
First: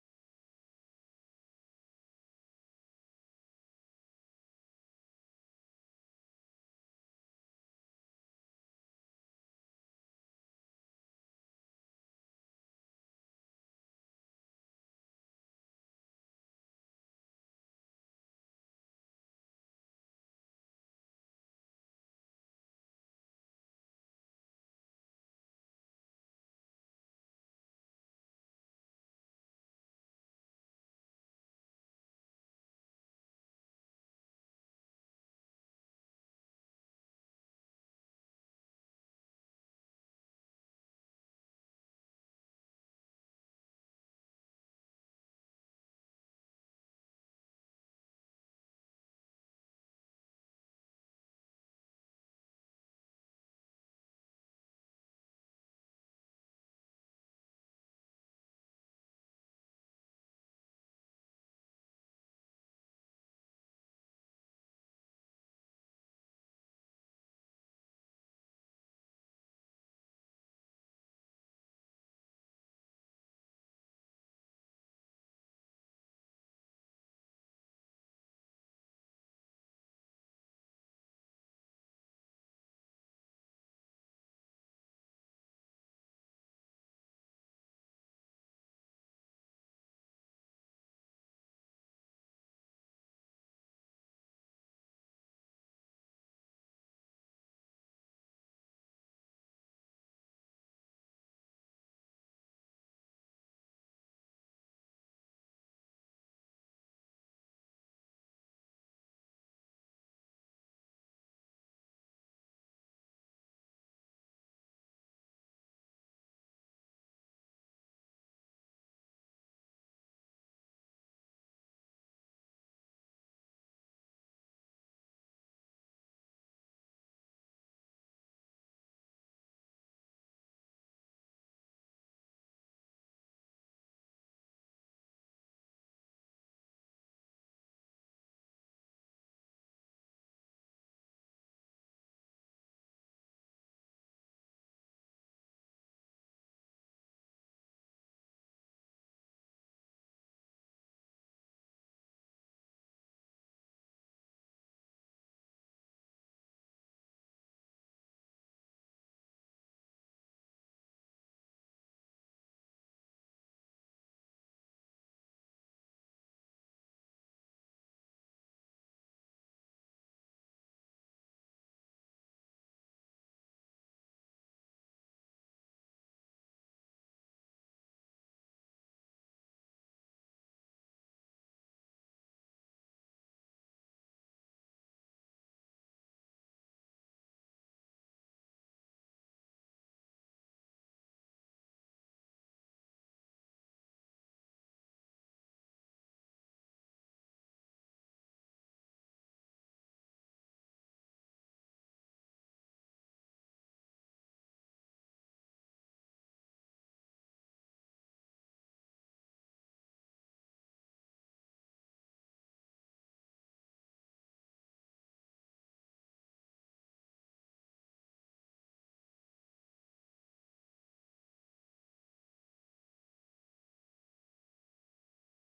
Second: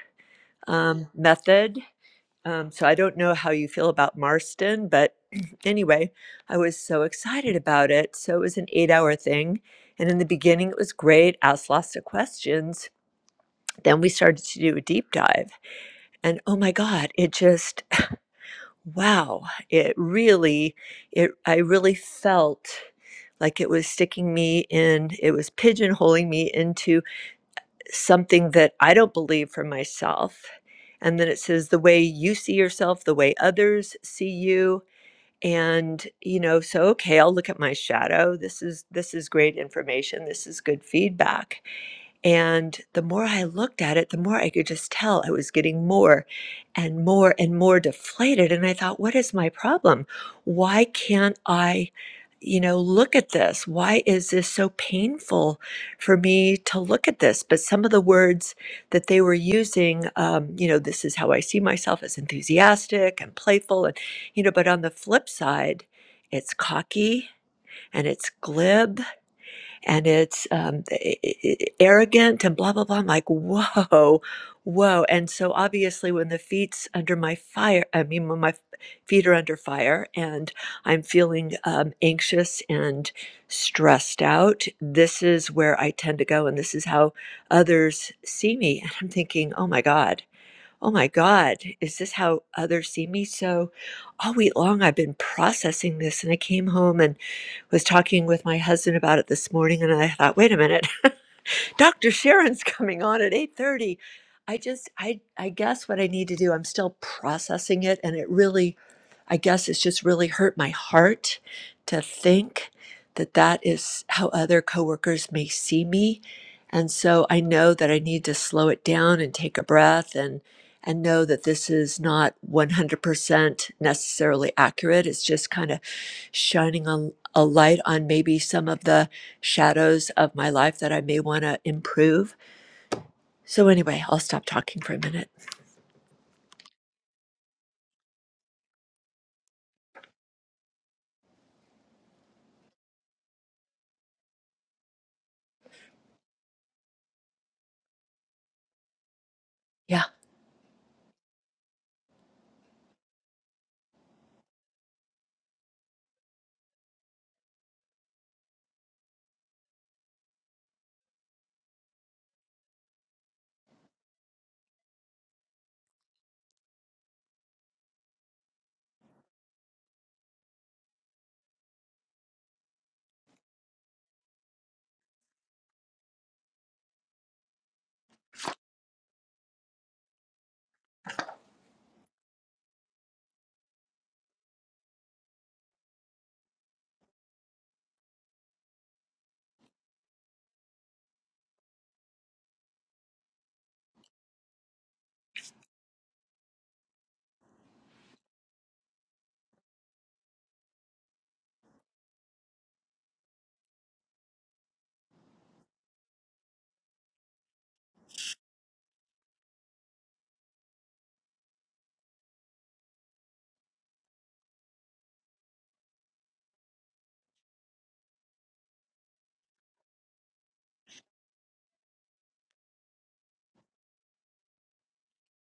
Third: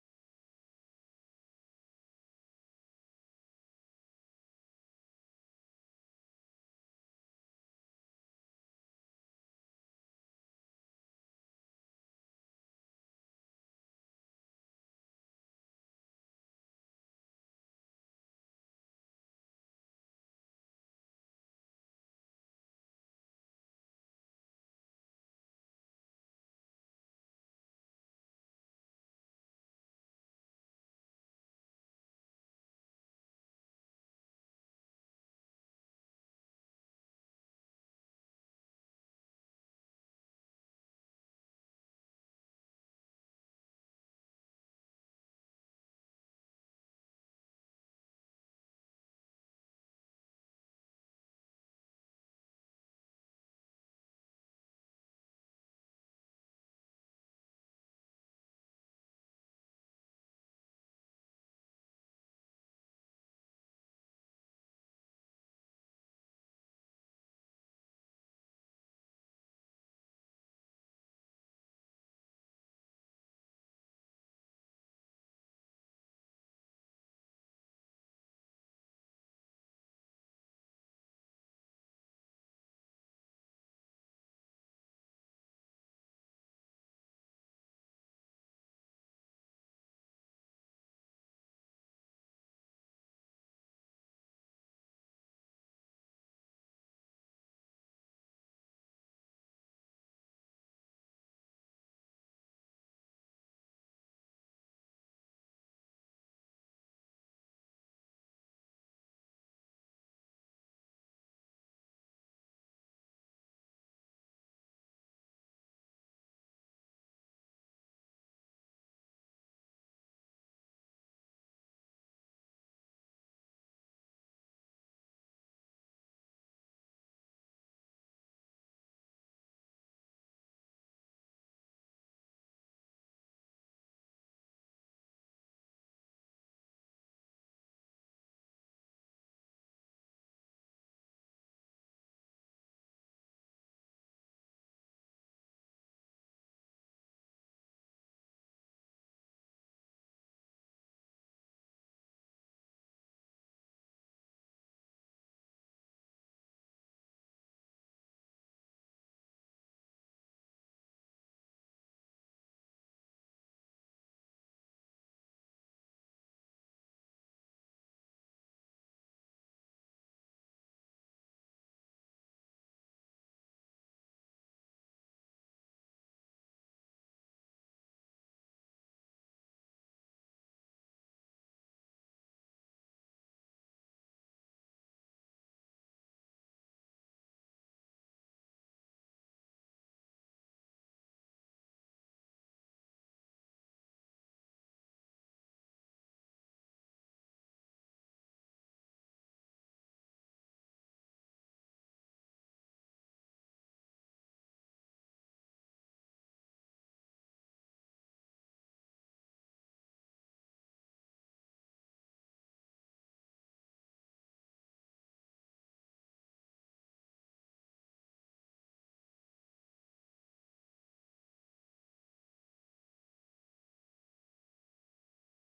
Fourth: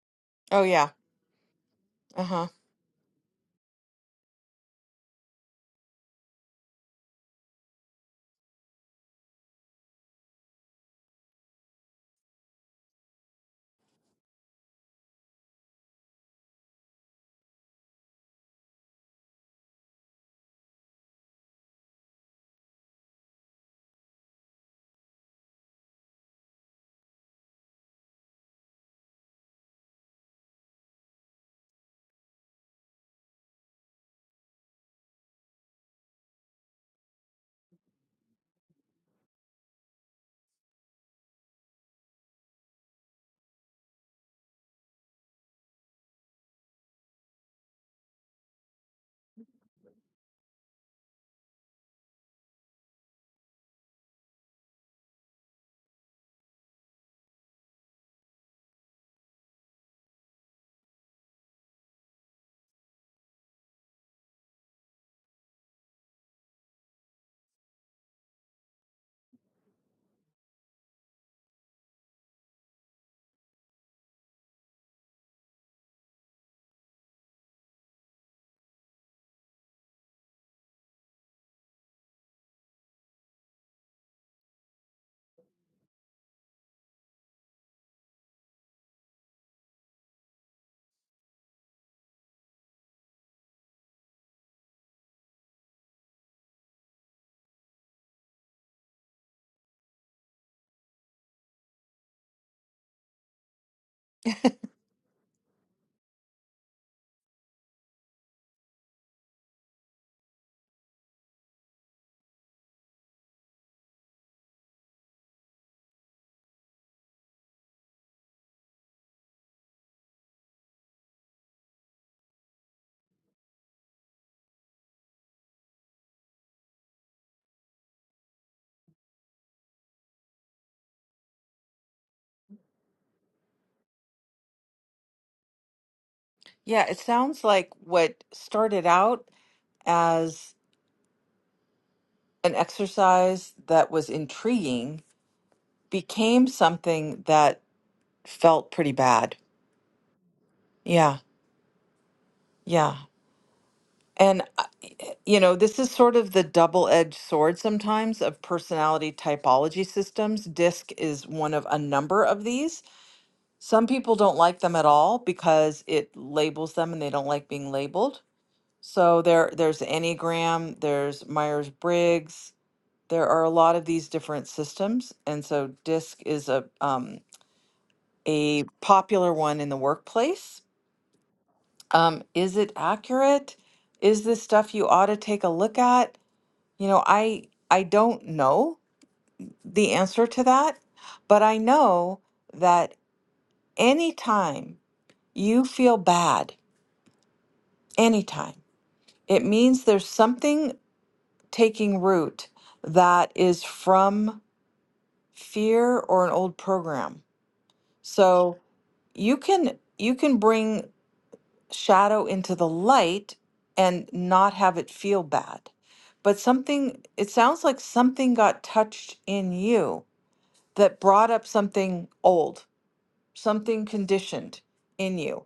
A: Oh, yeah.
D: um, method
A: Uh huh.
D: um, so i don't know how you feel about marston but anyway i was so excited about it so it was an eight hour thing and in the beginning it was great asked lots of questions then we started to do a deep dive and oh my god it just wow it really it i really felt like it was sticking me in it was pigeonholing me into something that i don't believe for myself and then it says the way you see yourself the way others see you and you know so okay i'll look at my shadow this is this is great information this is good feedback and the more I looked at it, the more I could just tell I was getting more and more and more deflated. And I thought, what is my problem? Why can't I, you know, look at this? Why is this so painful for me to look at this? But some of the words that they were using, um, you know, this is how I see myself as enthusiastic and playful. And, you know, but on the flip side, it's cocky and it's glib and it's um, arrogant and blah blah blah. I'm like, whoa, whoa. And so obviously, when the feet's under my fire, I mean, when my feet are under fire, and I'm feeling um, anxious and stressed out, this is where I tend to go, and this is how others see me. And I'm thinking, oh my god. Oh my God, is this how others see me? So all week long, I've been processing this. And I came home and was talking with my husband about it this morning and I thought, wait a minute, Dr. Sharon's coming on at 8:30. I just I I guess what I need to do, I'm still processing it and it really I guess it's just really hurt my heart to think that that is how other coworkers may see me. And so I know that I need to slow it down and take a breath and and know that this is not 100% necessarily accurate. It's just kind of shining a, a light on maybe some of the shadows of my life that I may want to improve. So anyway, I'll stop talking for a minute.
A: Yeah, it sounds like what started out as an exercise that was intriguing became something that felt pretty bad.
D: Yeah.
A: Yeah, yeah. And, I- you know, this is sort of the double edged sword sometimes of personality typology systems. DISC is one of a number of these. Some people don't like them at all because it labels them and they don't like being labeled. So there, there's Enneagram, there's Myers Briggs, there are a lot of these different systems. And so DISC is a, um, a popular one in the workplace Um, is it accurate? Is this stuff you ought to take a look at? You know, I I don't know the answer to that, but I know that anytime you feel bad, anytime, it means there's something taking root that is from fear or an old program. So you can you can bring shadow into the light and not have it feel bad. But something, it sounds like something got touched in you that brought up something old, something conditioned in you.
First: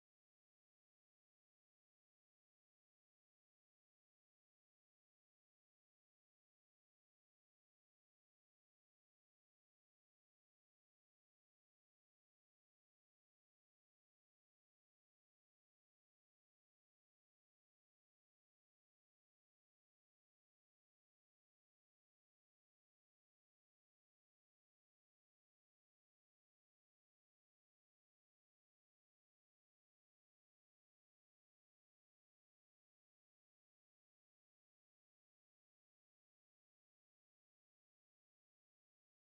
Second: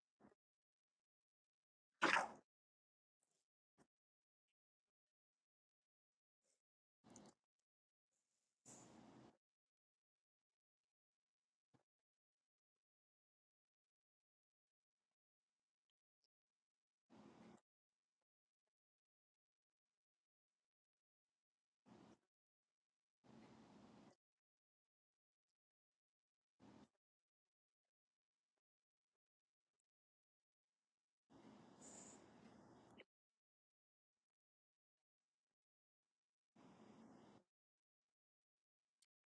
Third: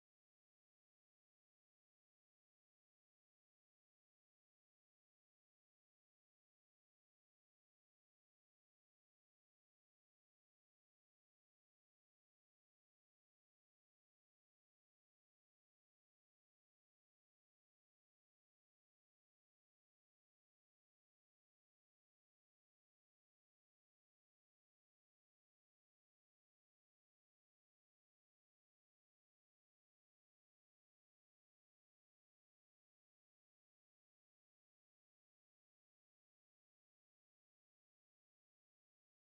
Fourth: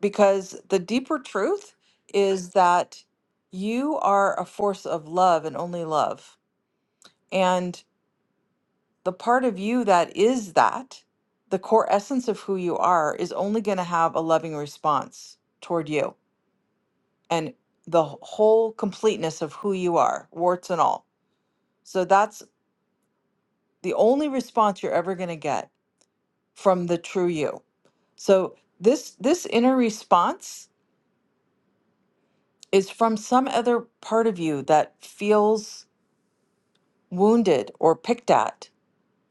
A: Because the deeper truth is that you are a force of love and only love. And the part of you that is that, the core essence of who you are, is only going to have a loving response toward you and the whole completeness of who you are, warts and all. So that's the only response you're ever going to get from the true you. So this this inner response is from some other part of you that feels wounded or picked at.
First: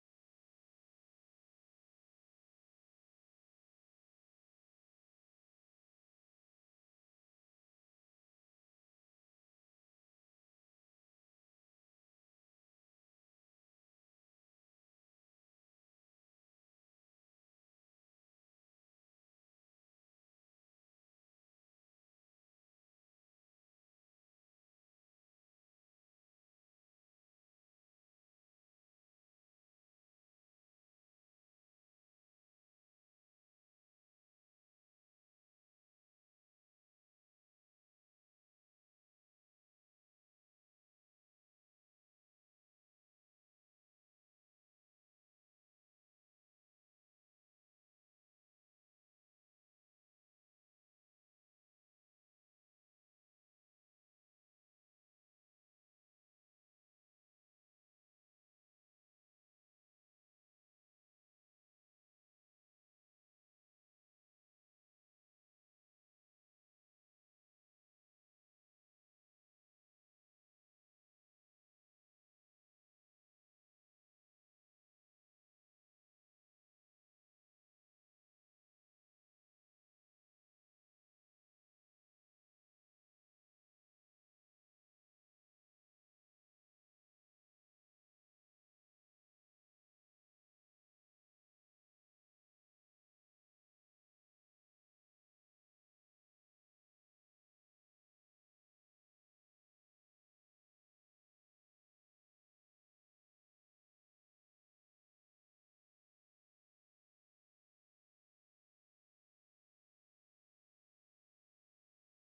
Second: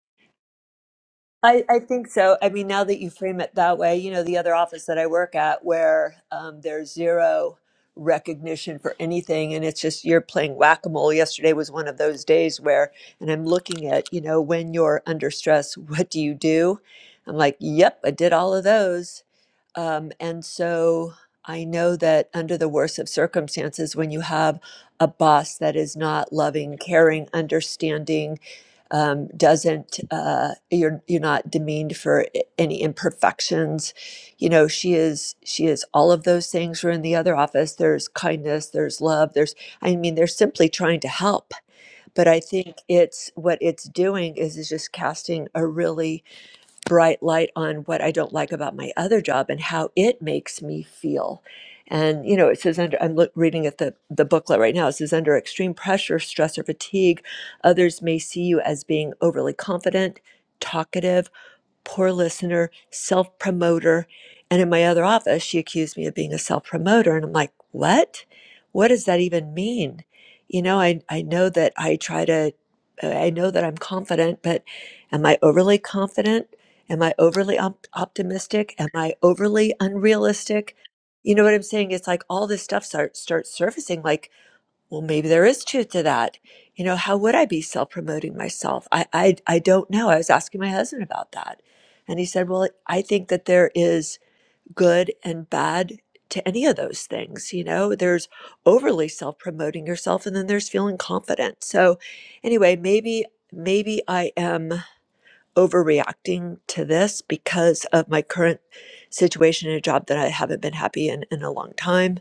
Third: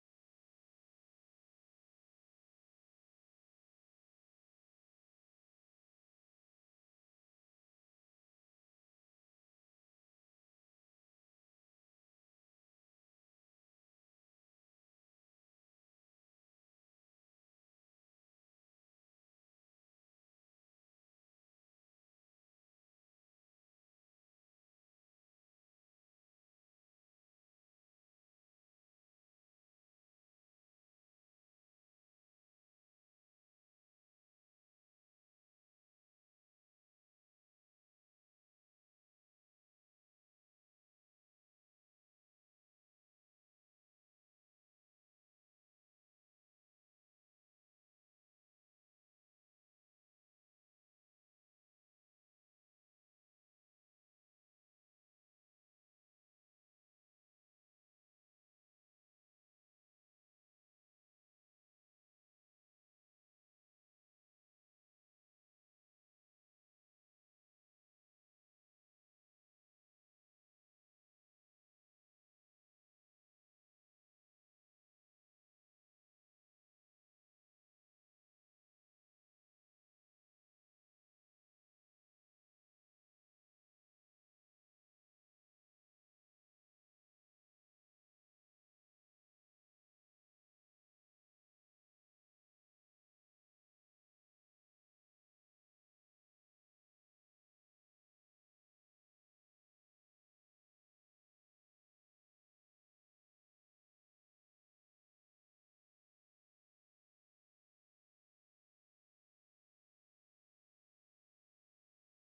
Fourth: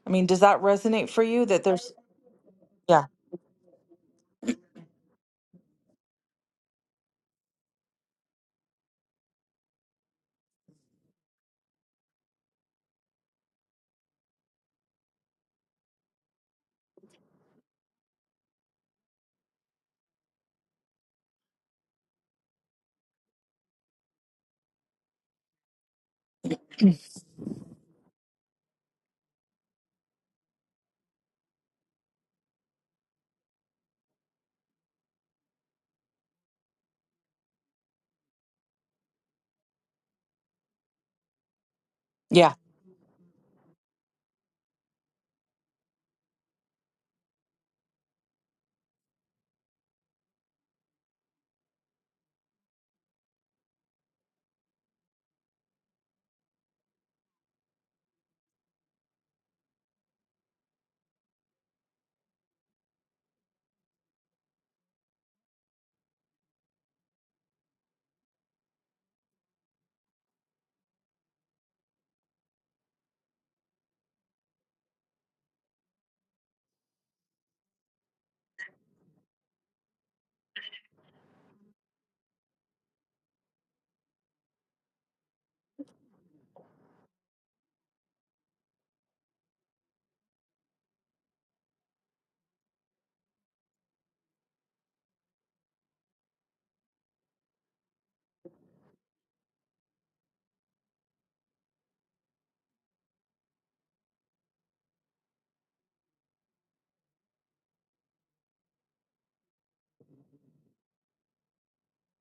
A: I mean, does that resonate for you
D: I,
A: that
D: I
A: there's
D: think so. I mean, now that
A: yeah.
D: you frame it that way, you know, the other office that I work at where um, there's zero recognition for anything and it's just you're playing whack-a-mole. Yesterday was one of those days where, and I'm looking at, you know, when you're under stress, what do you do? I'm like, yep, I did all of those. Um, and so I know that under the worst of circumstances, when you have a boss that is not loving, caring, understanding, um, doesn't uh, you're you're not demeaned for i- any imperfections. You know she is she is all of those things. We're in the other office. There's kindness. There's love. There's I mean they're simply trying to help. But I
A: Yeah.
D: think it's what it's doing is is just casting a really bright light on what I don't like about my other job and how it makes me feel. And you know, it says under I'm look, reading at the the booklet right now. It says under extreme pressure, stress, or fatigue, others may see you as being overly confident, talkative poor listener, self promoter. And in my other office, she accused me of being a self promoter. And I'm like, what? What does that even mean? You know, I, I know that I try to, I know that I'm confident, but am I overly confident? Am I overly op- optimistic? Am I overly unrealistic? You know what I'm saying? It's like all this stuff start, starts surfacing. Like, well, maybe there is truth to that. You know, how would I be self promoting myself? I, I, I don't know. I was asking my husband about that. And he said, Well, I think that there is good and bad to any of those things. You know, there's overly self promoting yourself, and then there's feeling confident. So, anyway, maybe. Maybe I am overreacting to this because of my current situation in a job that I haven't been happy in in a long time.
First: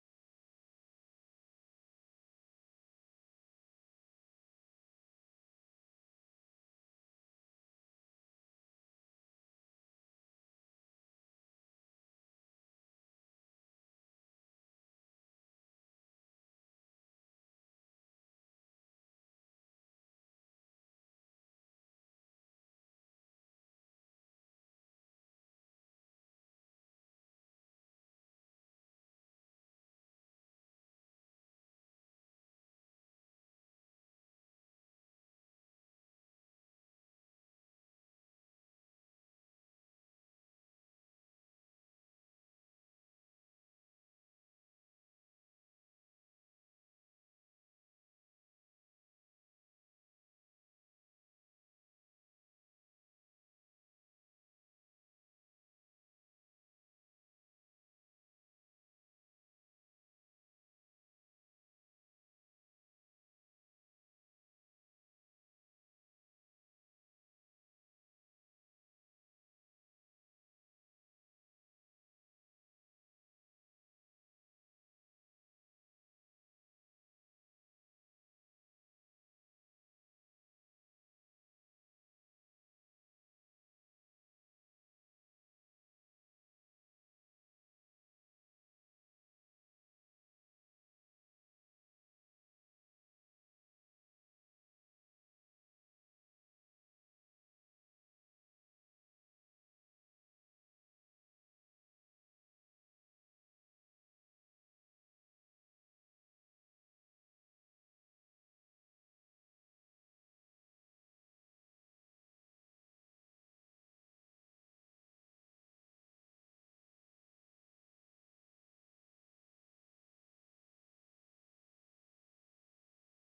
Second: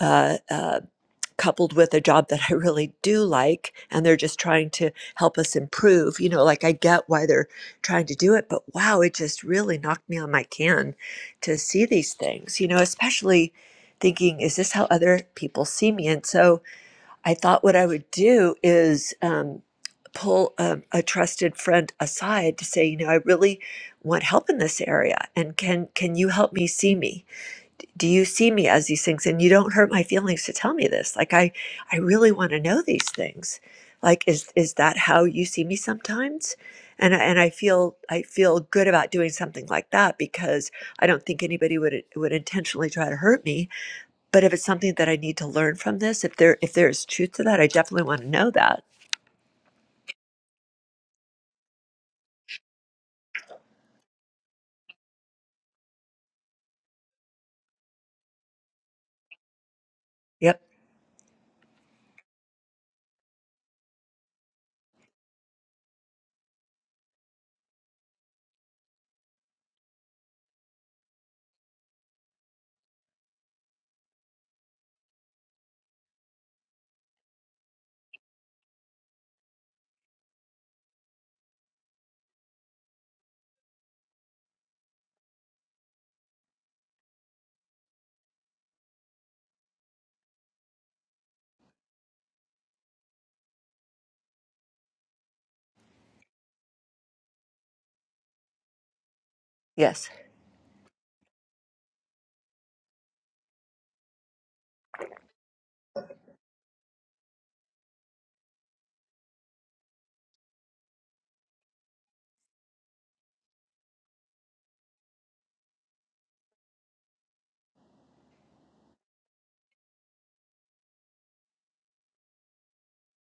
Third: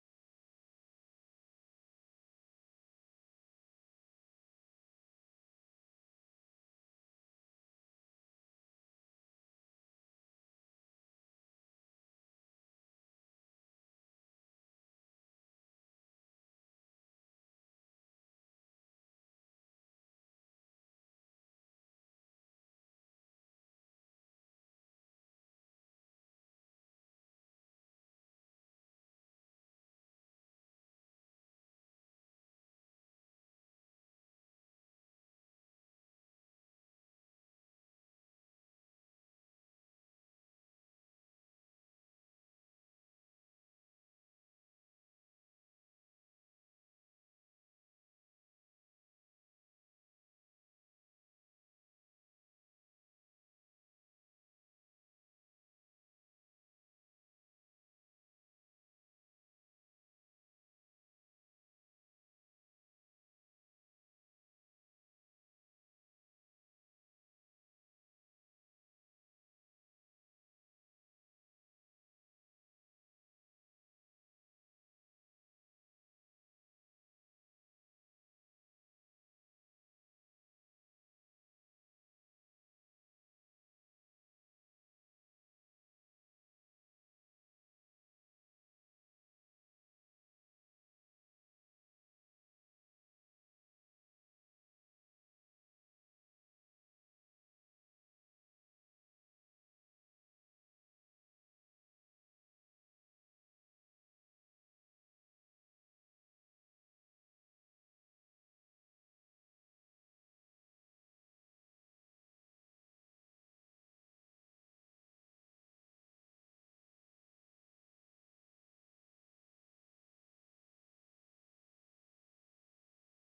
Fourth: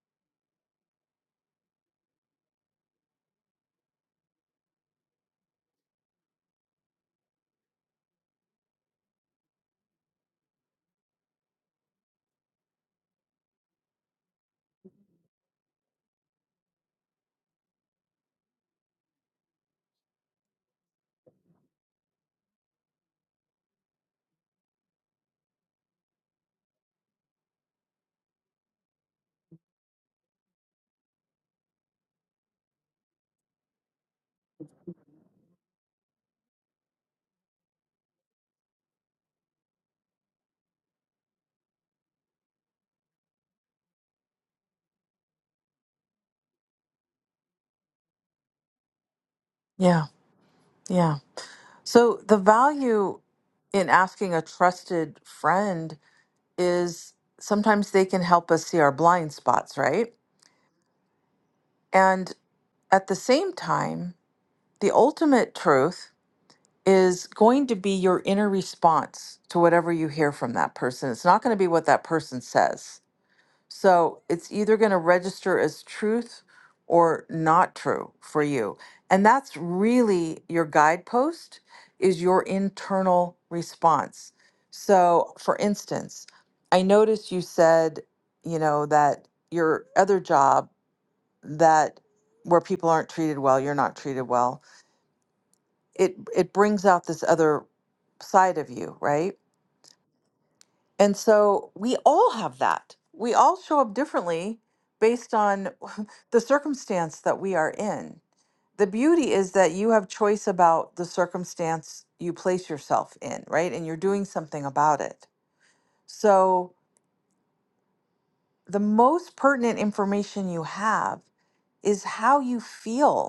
D: Uh, uh, coupled with a job that I really do like and they're just trying to help us improve. You know, like I get why they're trying to do it, but wow, it just really knocked me on my can to see these things, you know, especially thinking, is this how other people see me? And so I thought what I would do is um, pull um, a trusted friend aside to say, you know, I really want help in this area and can can you help me see me? do you see me as these things and you don't hurt my feelings to tell me this like i i really want to know these things like is is that how you see me sometimes and I, and i feel i feel good about doing something like that because i don't think anybody would would intentionally try to hurt me but if it's something that i need to learn from this if there if there's truth to that i definitely want to know that
A: Yeah. Yeah. So the value in asking a trusted friend is sometimes they can help us see our blind spots, right?
D: yep
A: And At the same time, the ultimate truth is going to be your inner response to whatever you hear from that person. It's not going to be what that person says. So it's either going to register as truth or not true for you. And that's really your guidepost is your internal response. So for instance, I noticed you said, you know, that your other job that where people aren't treated well, you're not treated well. It it brings out this other side of you, right?
D: yes
A: And so we all have that. We all show up differently based on the circumstance that we are in. The beauty is that you have choice about the circumstance you place yourself in, right? And you're doing something about it. So the most pertinent information you have is how you feel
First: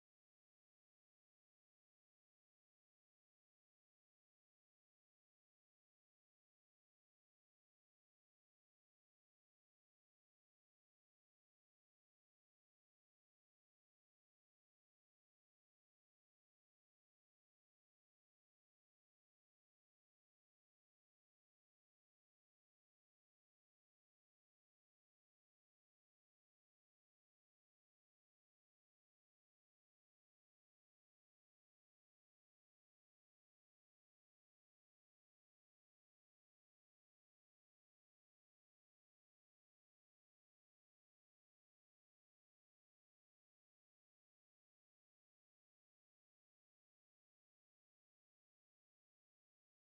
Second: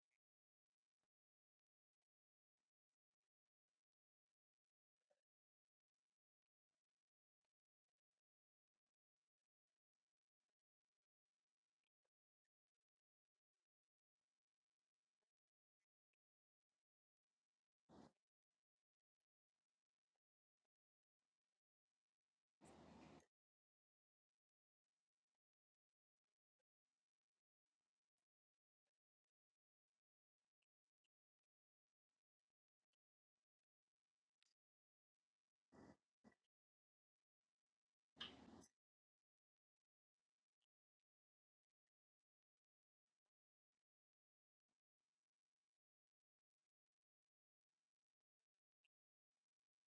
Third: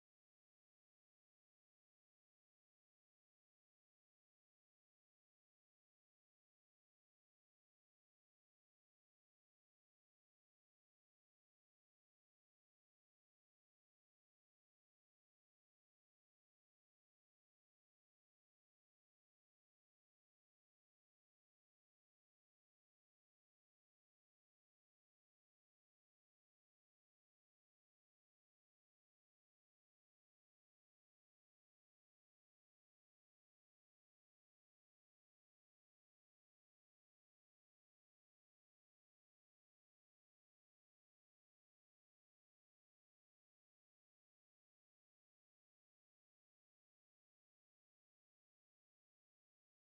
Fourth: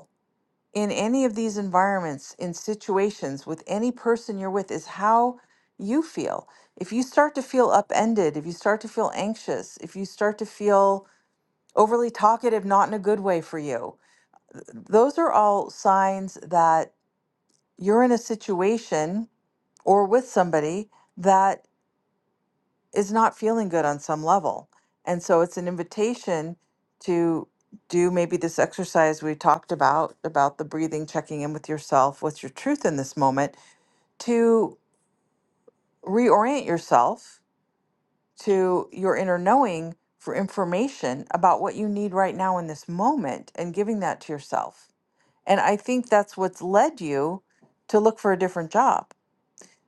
A: in any of these environments, in situations, with any person you're with, is how you feel. If you start to feel upended, if you start to feel anxious, if you start to feel overly talkative, not in a good way for you, th- those are all signs that you're in a situation or with somebody that is not feeling good on some level. And so it's an invitation to do maybe this exercise we talked about, about the breathing, checking in with yourself, what's your truth in this moment, to reorient yourself to your inner knowing for information about what you need right now in this moment and giving that to yourself. And I think that's what's led you to look for a different job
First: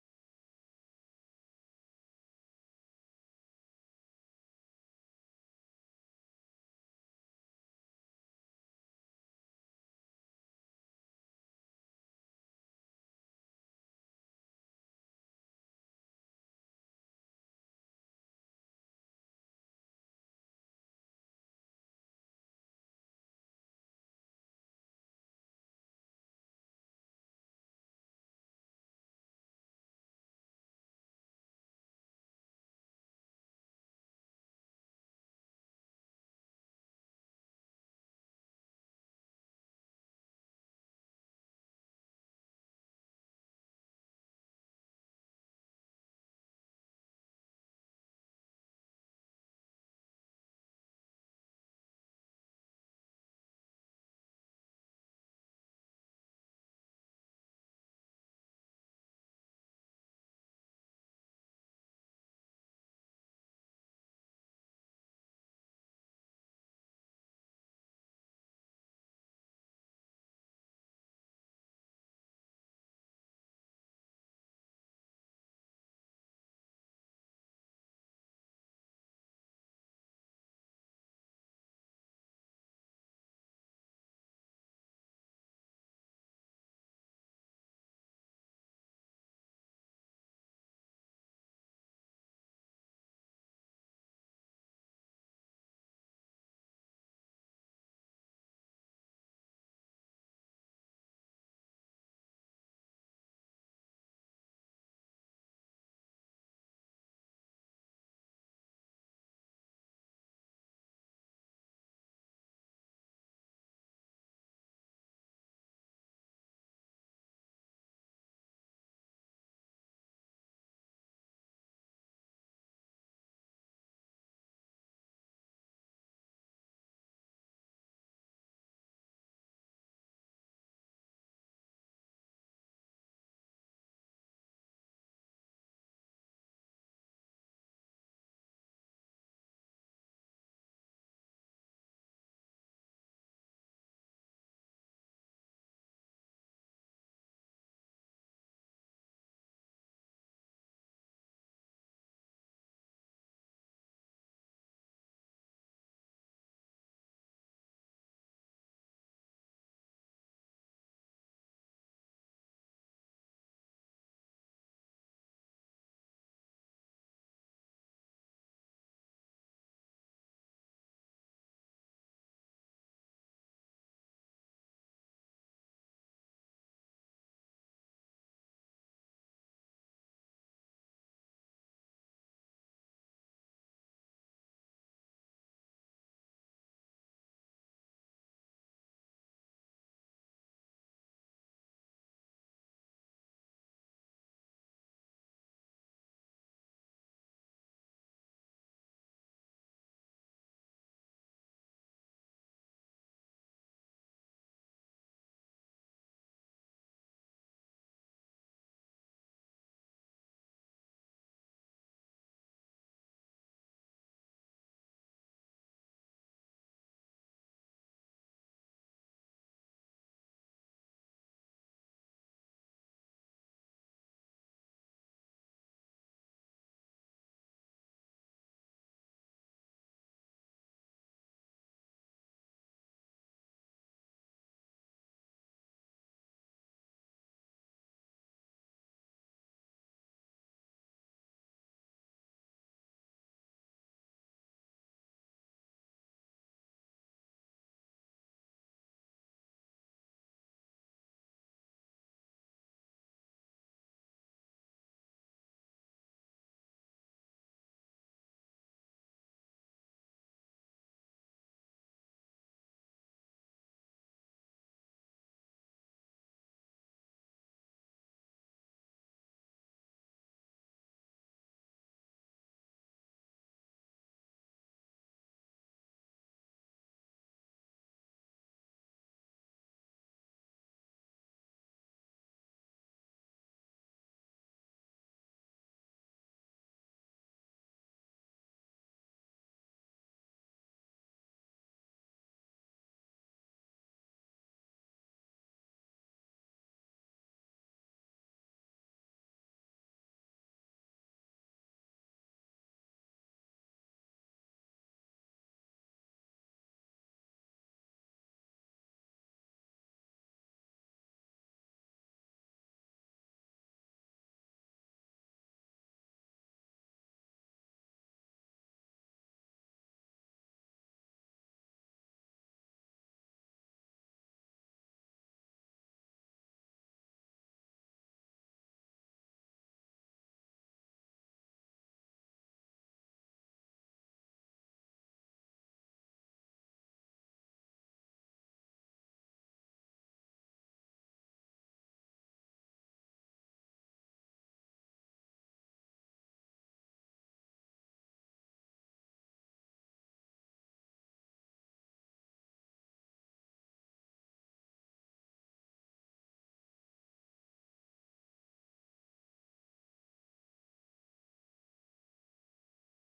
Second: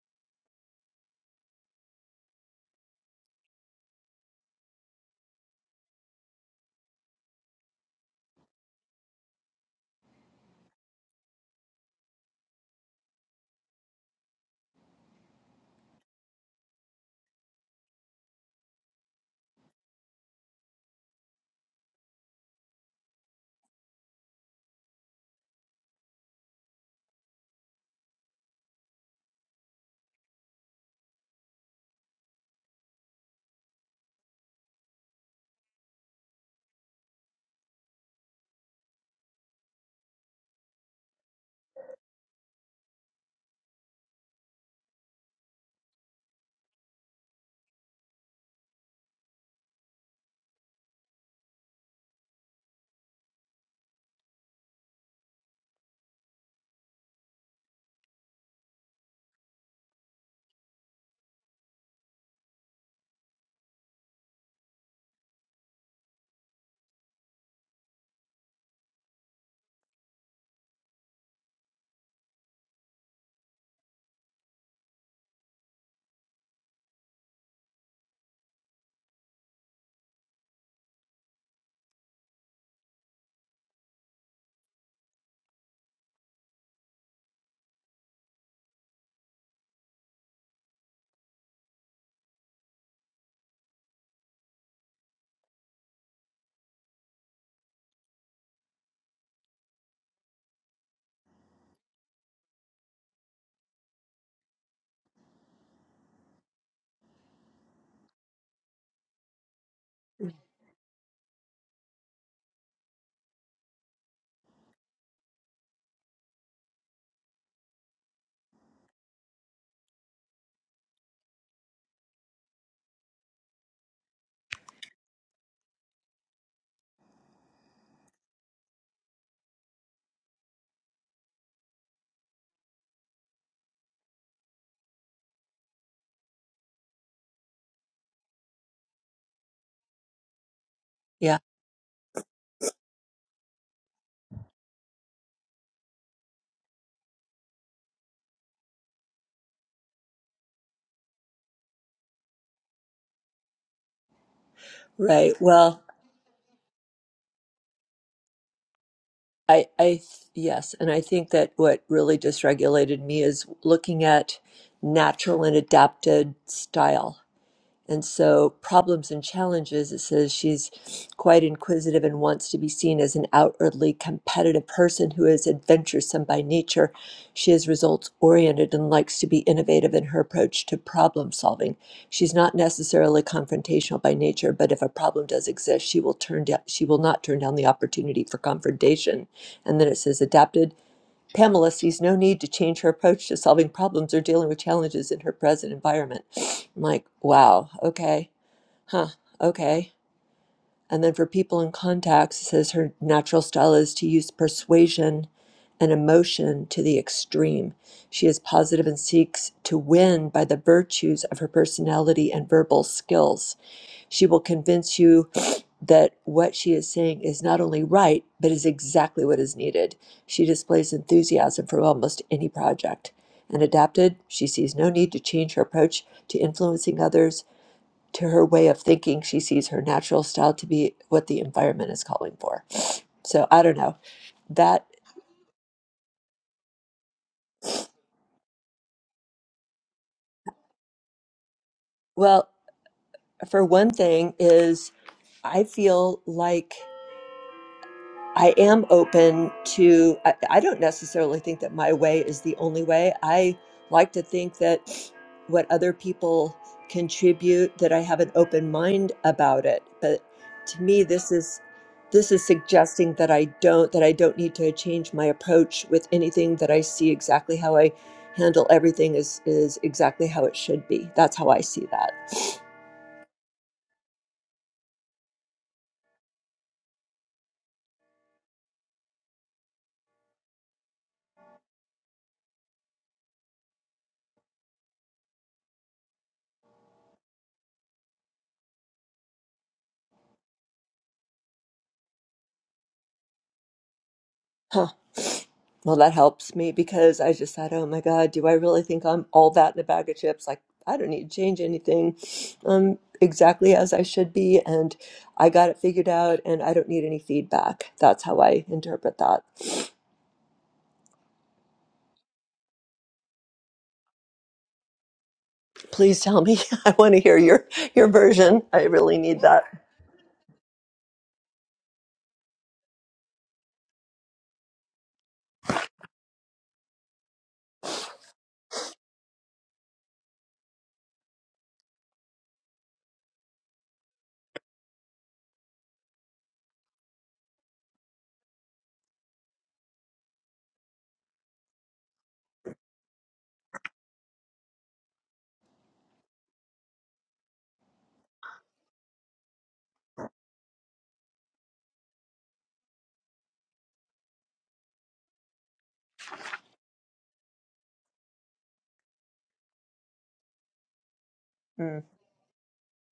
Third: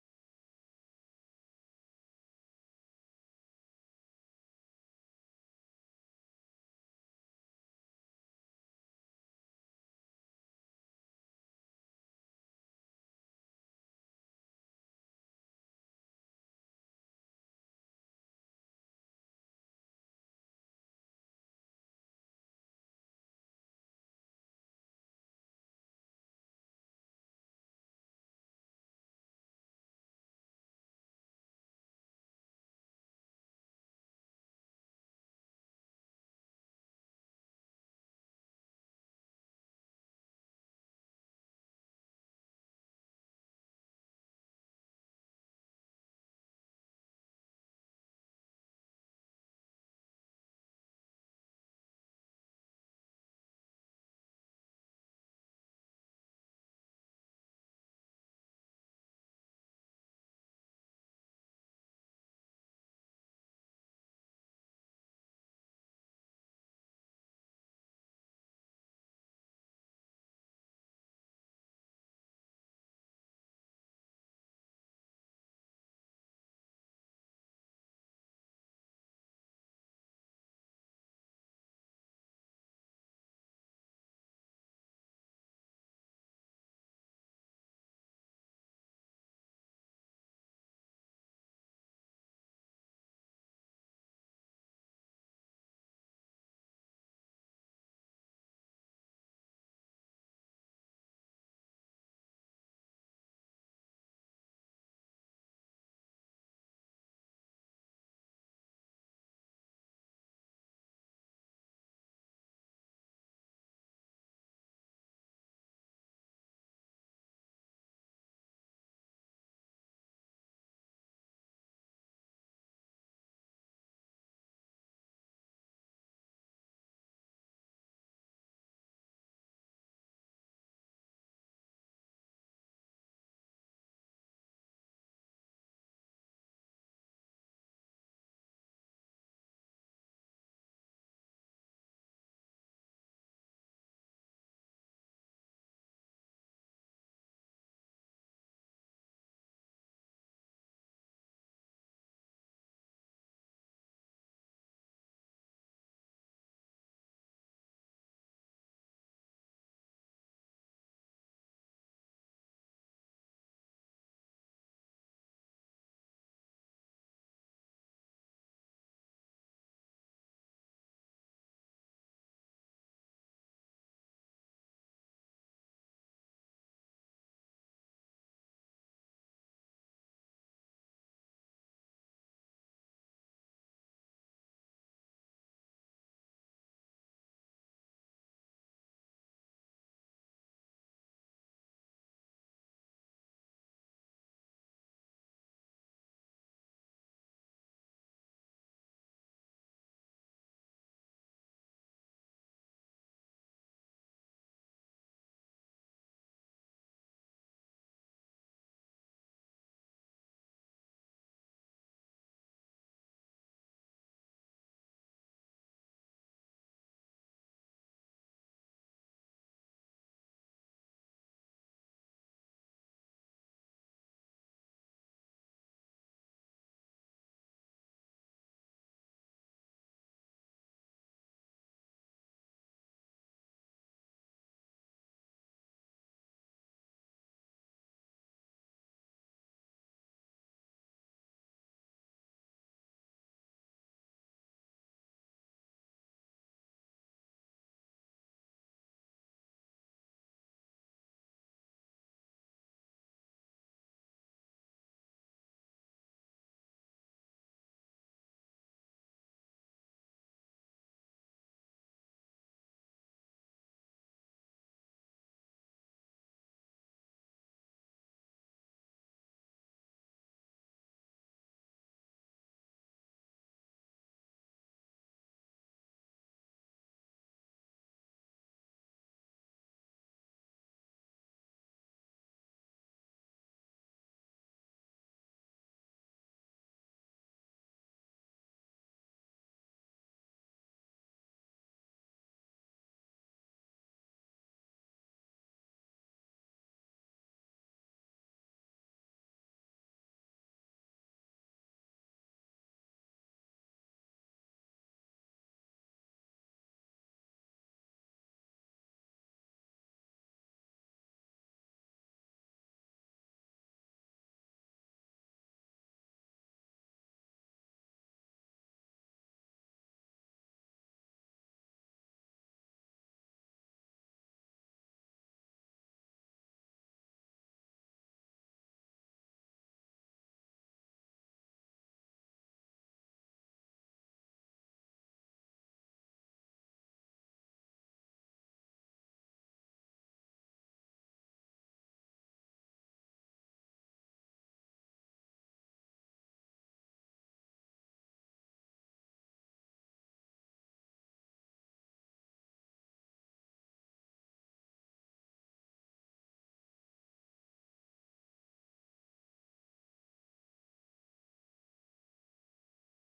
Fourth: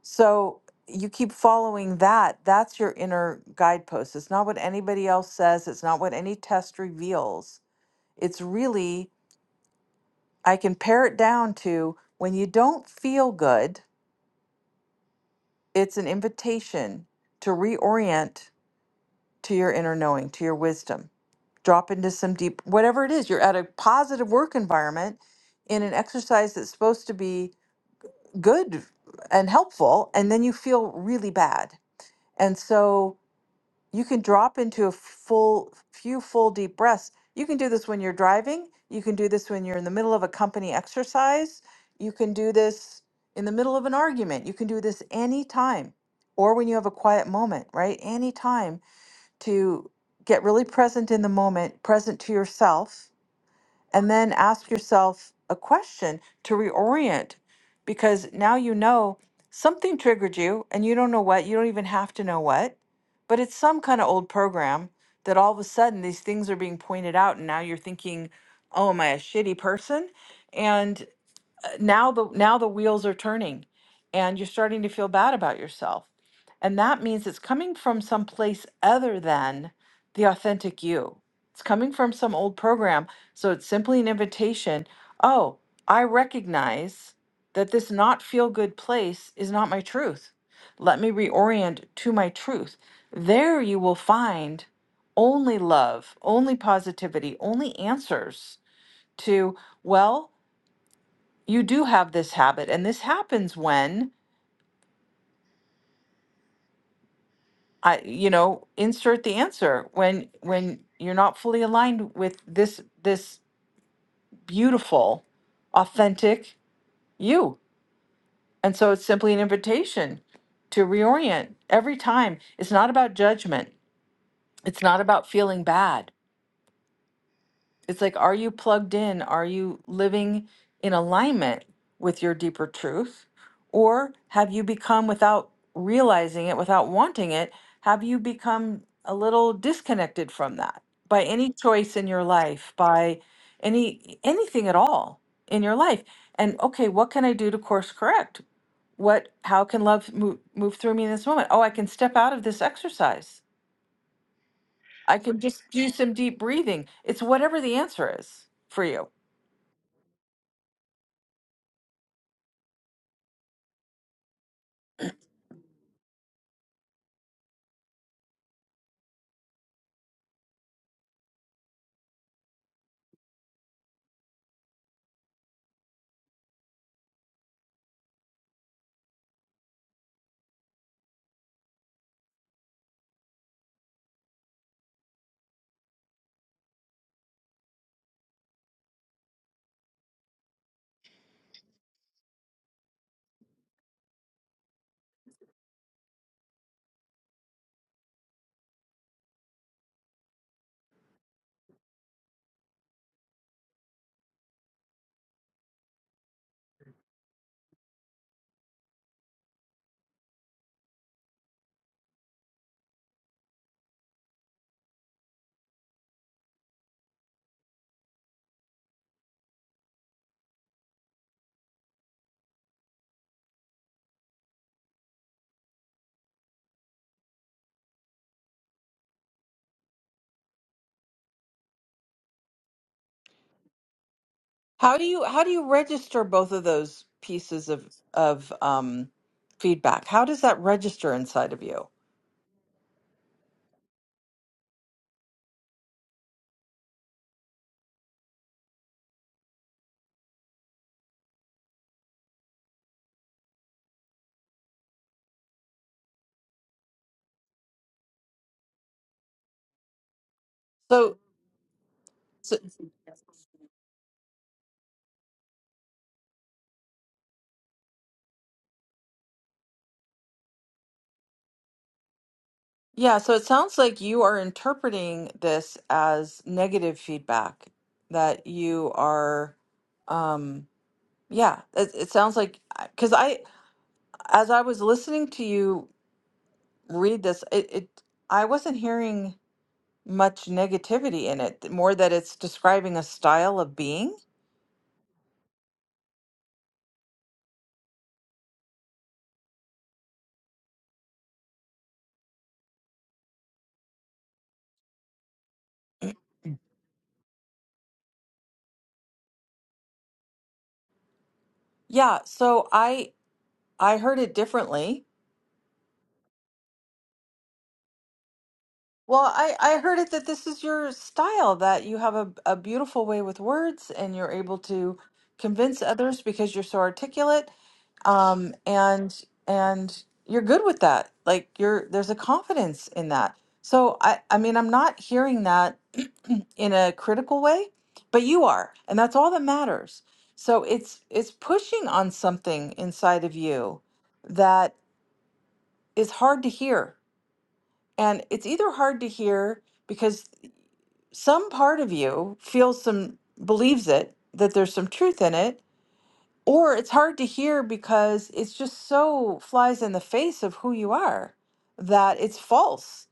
A: so you keep following that. That's your inner guidepost. It's not what anybody else says, it's not what any test reveals. It's really, I can pare it down to when you don't feel good, it's an invitation to reorient to your inner knowing, to your wisdom. Drop into some deep, whatever it is. You're at a positive work environment in an exercise that's supposed to be good and helpful, and then you feel really bad. And so, you can drop into a full few full deep breaths you can do this when you're driving you can do this when you're in the middle of a company exercise you can do this in the middle of an argument you can do this anytime or when you have a quiet moment right anytime to get really present in the moment present to yourself and then ask yourself a question to reorient because now you know something triggered you and you don't know what, you don't even have to know what, but it's some kind of old program that all of a sudden these things are being pointed out and now you're thinking, oh, am I a shitty person? and now the now the wheels are turning and you're starting to feel bad about yourself and that means it's coming from some place other than the authentic you it's coming from some old program so it's simply an invitation oh i recognize that this not feel good place is not my truth let me reorient to my truth there you will find only love only positivity only answers to well you do have this habit and this happens when i you know insert the answer when when you're not fully aligned with this this beautiful authentic you and so it's simply an invitation to reorient every time it's not about judgment it's not about feeling bad It's like, are you plugged in? Are you living in alignment with your deeper truth? Or have you become, without realizing it, without wanting it, have you become a little disconnected from that by
D: yeah
A: any choice in your life, by any anything at all in your life? And okay, what can I do to course correct? What how can love move, move through me in this moment? Oh, I can step out of this exercise. I
D: right
A: can just
D: well
A: do some deep breathing. It's whatever the answer is for you.
D: I, I, th- yes, and I think that what really dysregulated me is looking at natural and adapted style. And so, problems and challenges, it says she's quite inquisitive and wants to be seen as an outwardly competitive person who is adventuresome by nature. She is results oriented and likes to be innovative in her approach to problem solving. She's not necessarily confrontational by nature, but if a problem does exist, she will turn down, she will not turn down the opportunity for confrontation. And then it says adapted Pamela sees no need to change her approach to solving problems or dealing with challenges in her present environment. I'm like, wow, okay, huh, okay. And then for people in contacts, it says her natural style is to use persuasion and emotion to the extreme. She is positive and seeks to win by the virtues of her personality and verbal skills. She will convince you that what she is saying is not only right, but is exactly what is needed. She displays enthusiasm for almost any project. And adapted, she sees no need to change her approach to influencing others. To her way of thinking, she sees her natural style to be what the environment is calling for. So I don't know. That,
A: How do you how do you register both of those pieces of of um, feedback? How does that register inside of you?
D: well, for one thing, is I feel like. I am open to, I, I don't necessarily think that my way is the only way. I like to think that what other people contribute, that I have an open mind about it. But to me,
A: So,
D: this is this is
A: so
D: suggesting that I don't that I don't need to change my approach with anything that I see exactly how I handle everything is is exactly how it should be. That's how I see that.
A: yeah, so it sounds like you are interpreting this as negative feedback that you are um yeah, it, it sounds like because I as I was listening to you read this, it, it I wasn't hearing much negativity in it, more that it's describing a style of being.
D: Well, that helps me because I just thought, oh my God, do I really think I'm all that in a bag of chips? Like, I don't need to change anything. I'm exactly as I should be. And I got it figured out and I don't need any feedback. That's how I interpret that.
A: Yeah, so I I heard it differently.
D: Please tell me. I want to hear your, your version. I really
A: Well,
D: need
A: I,
D: that.
A: I heard it that this is your style, that you have a, a beautiful way with words and you're able to convince others because you're so articulate. Um, and and you're good with that. Like you're there's a confidence in that. So I, I mean I'm not hearing that in a critical way, but you are, and that's all that matters. So it's it's pushing on something inside of you that is hard to hear And it's either hard to hear because some part of you feels some, believes it, that there's some truth in it, or it's hard to hear because it's just so flies in the face of who you are
D: Mm,
A: that it's false.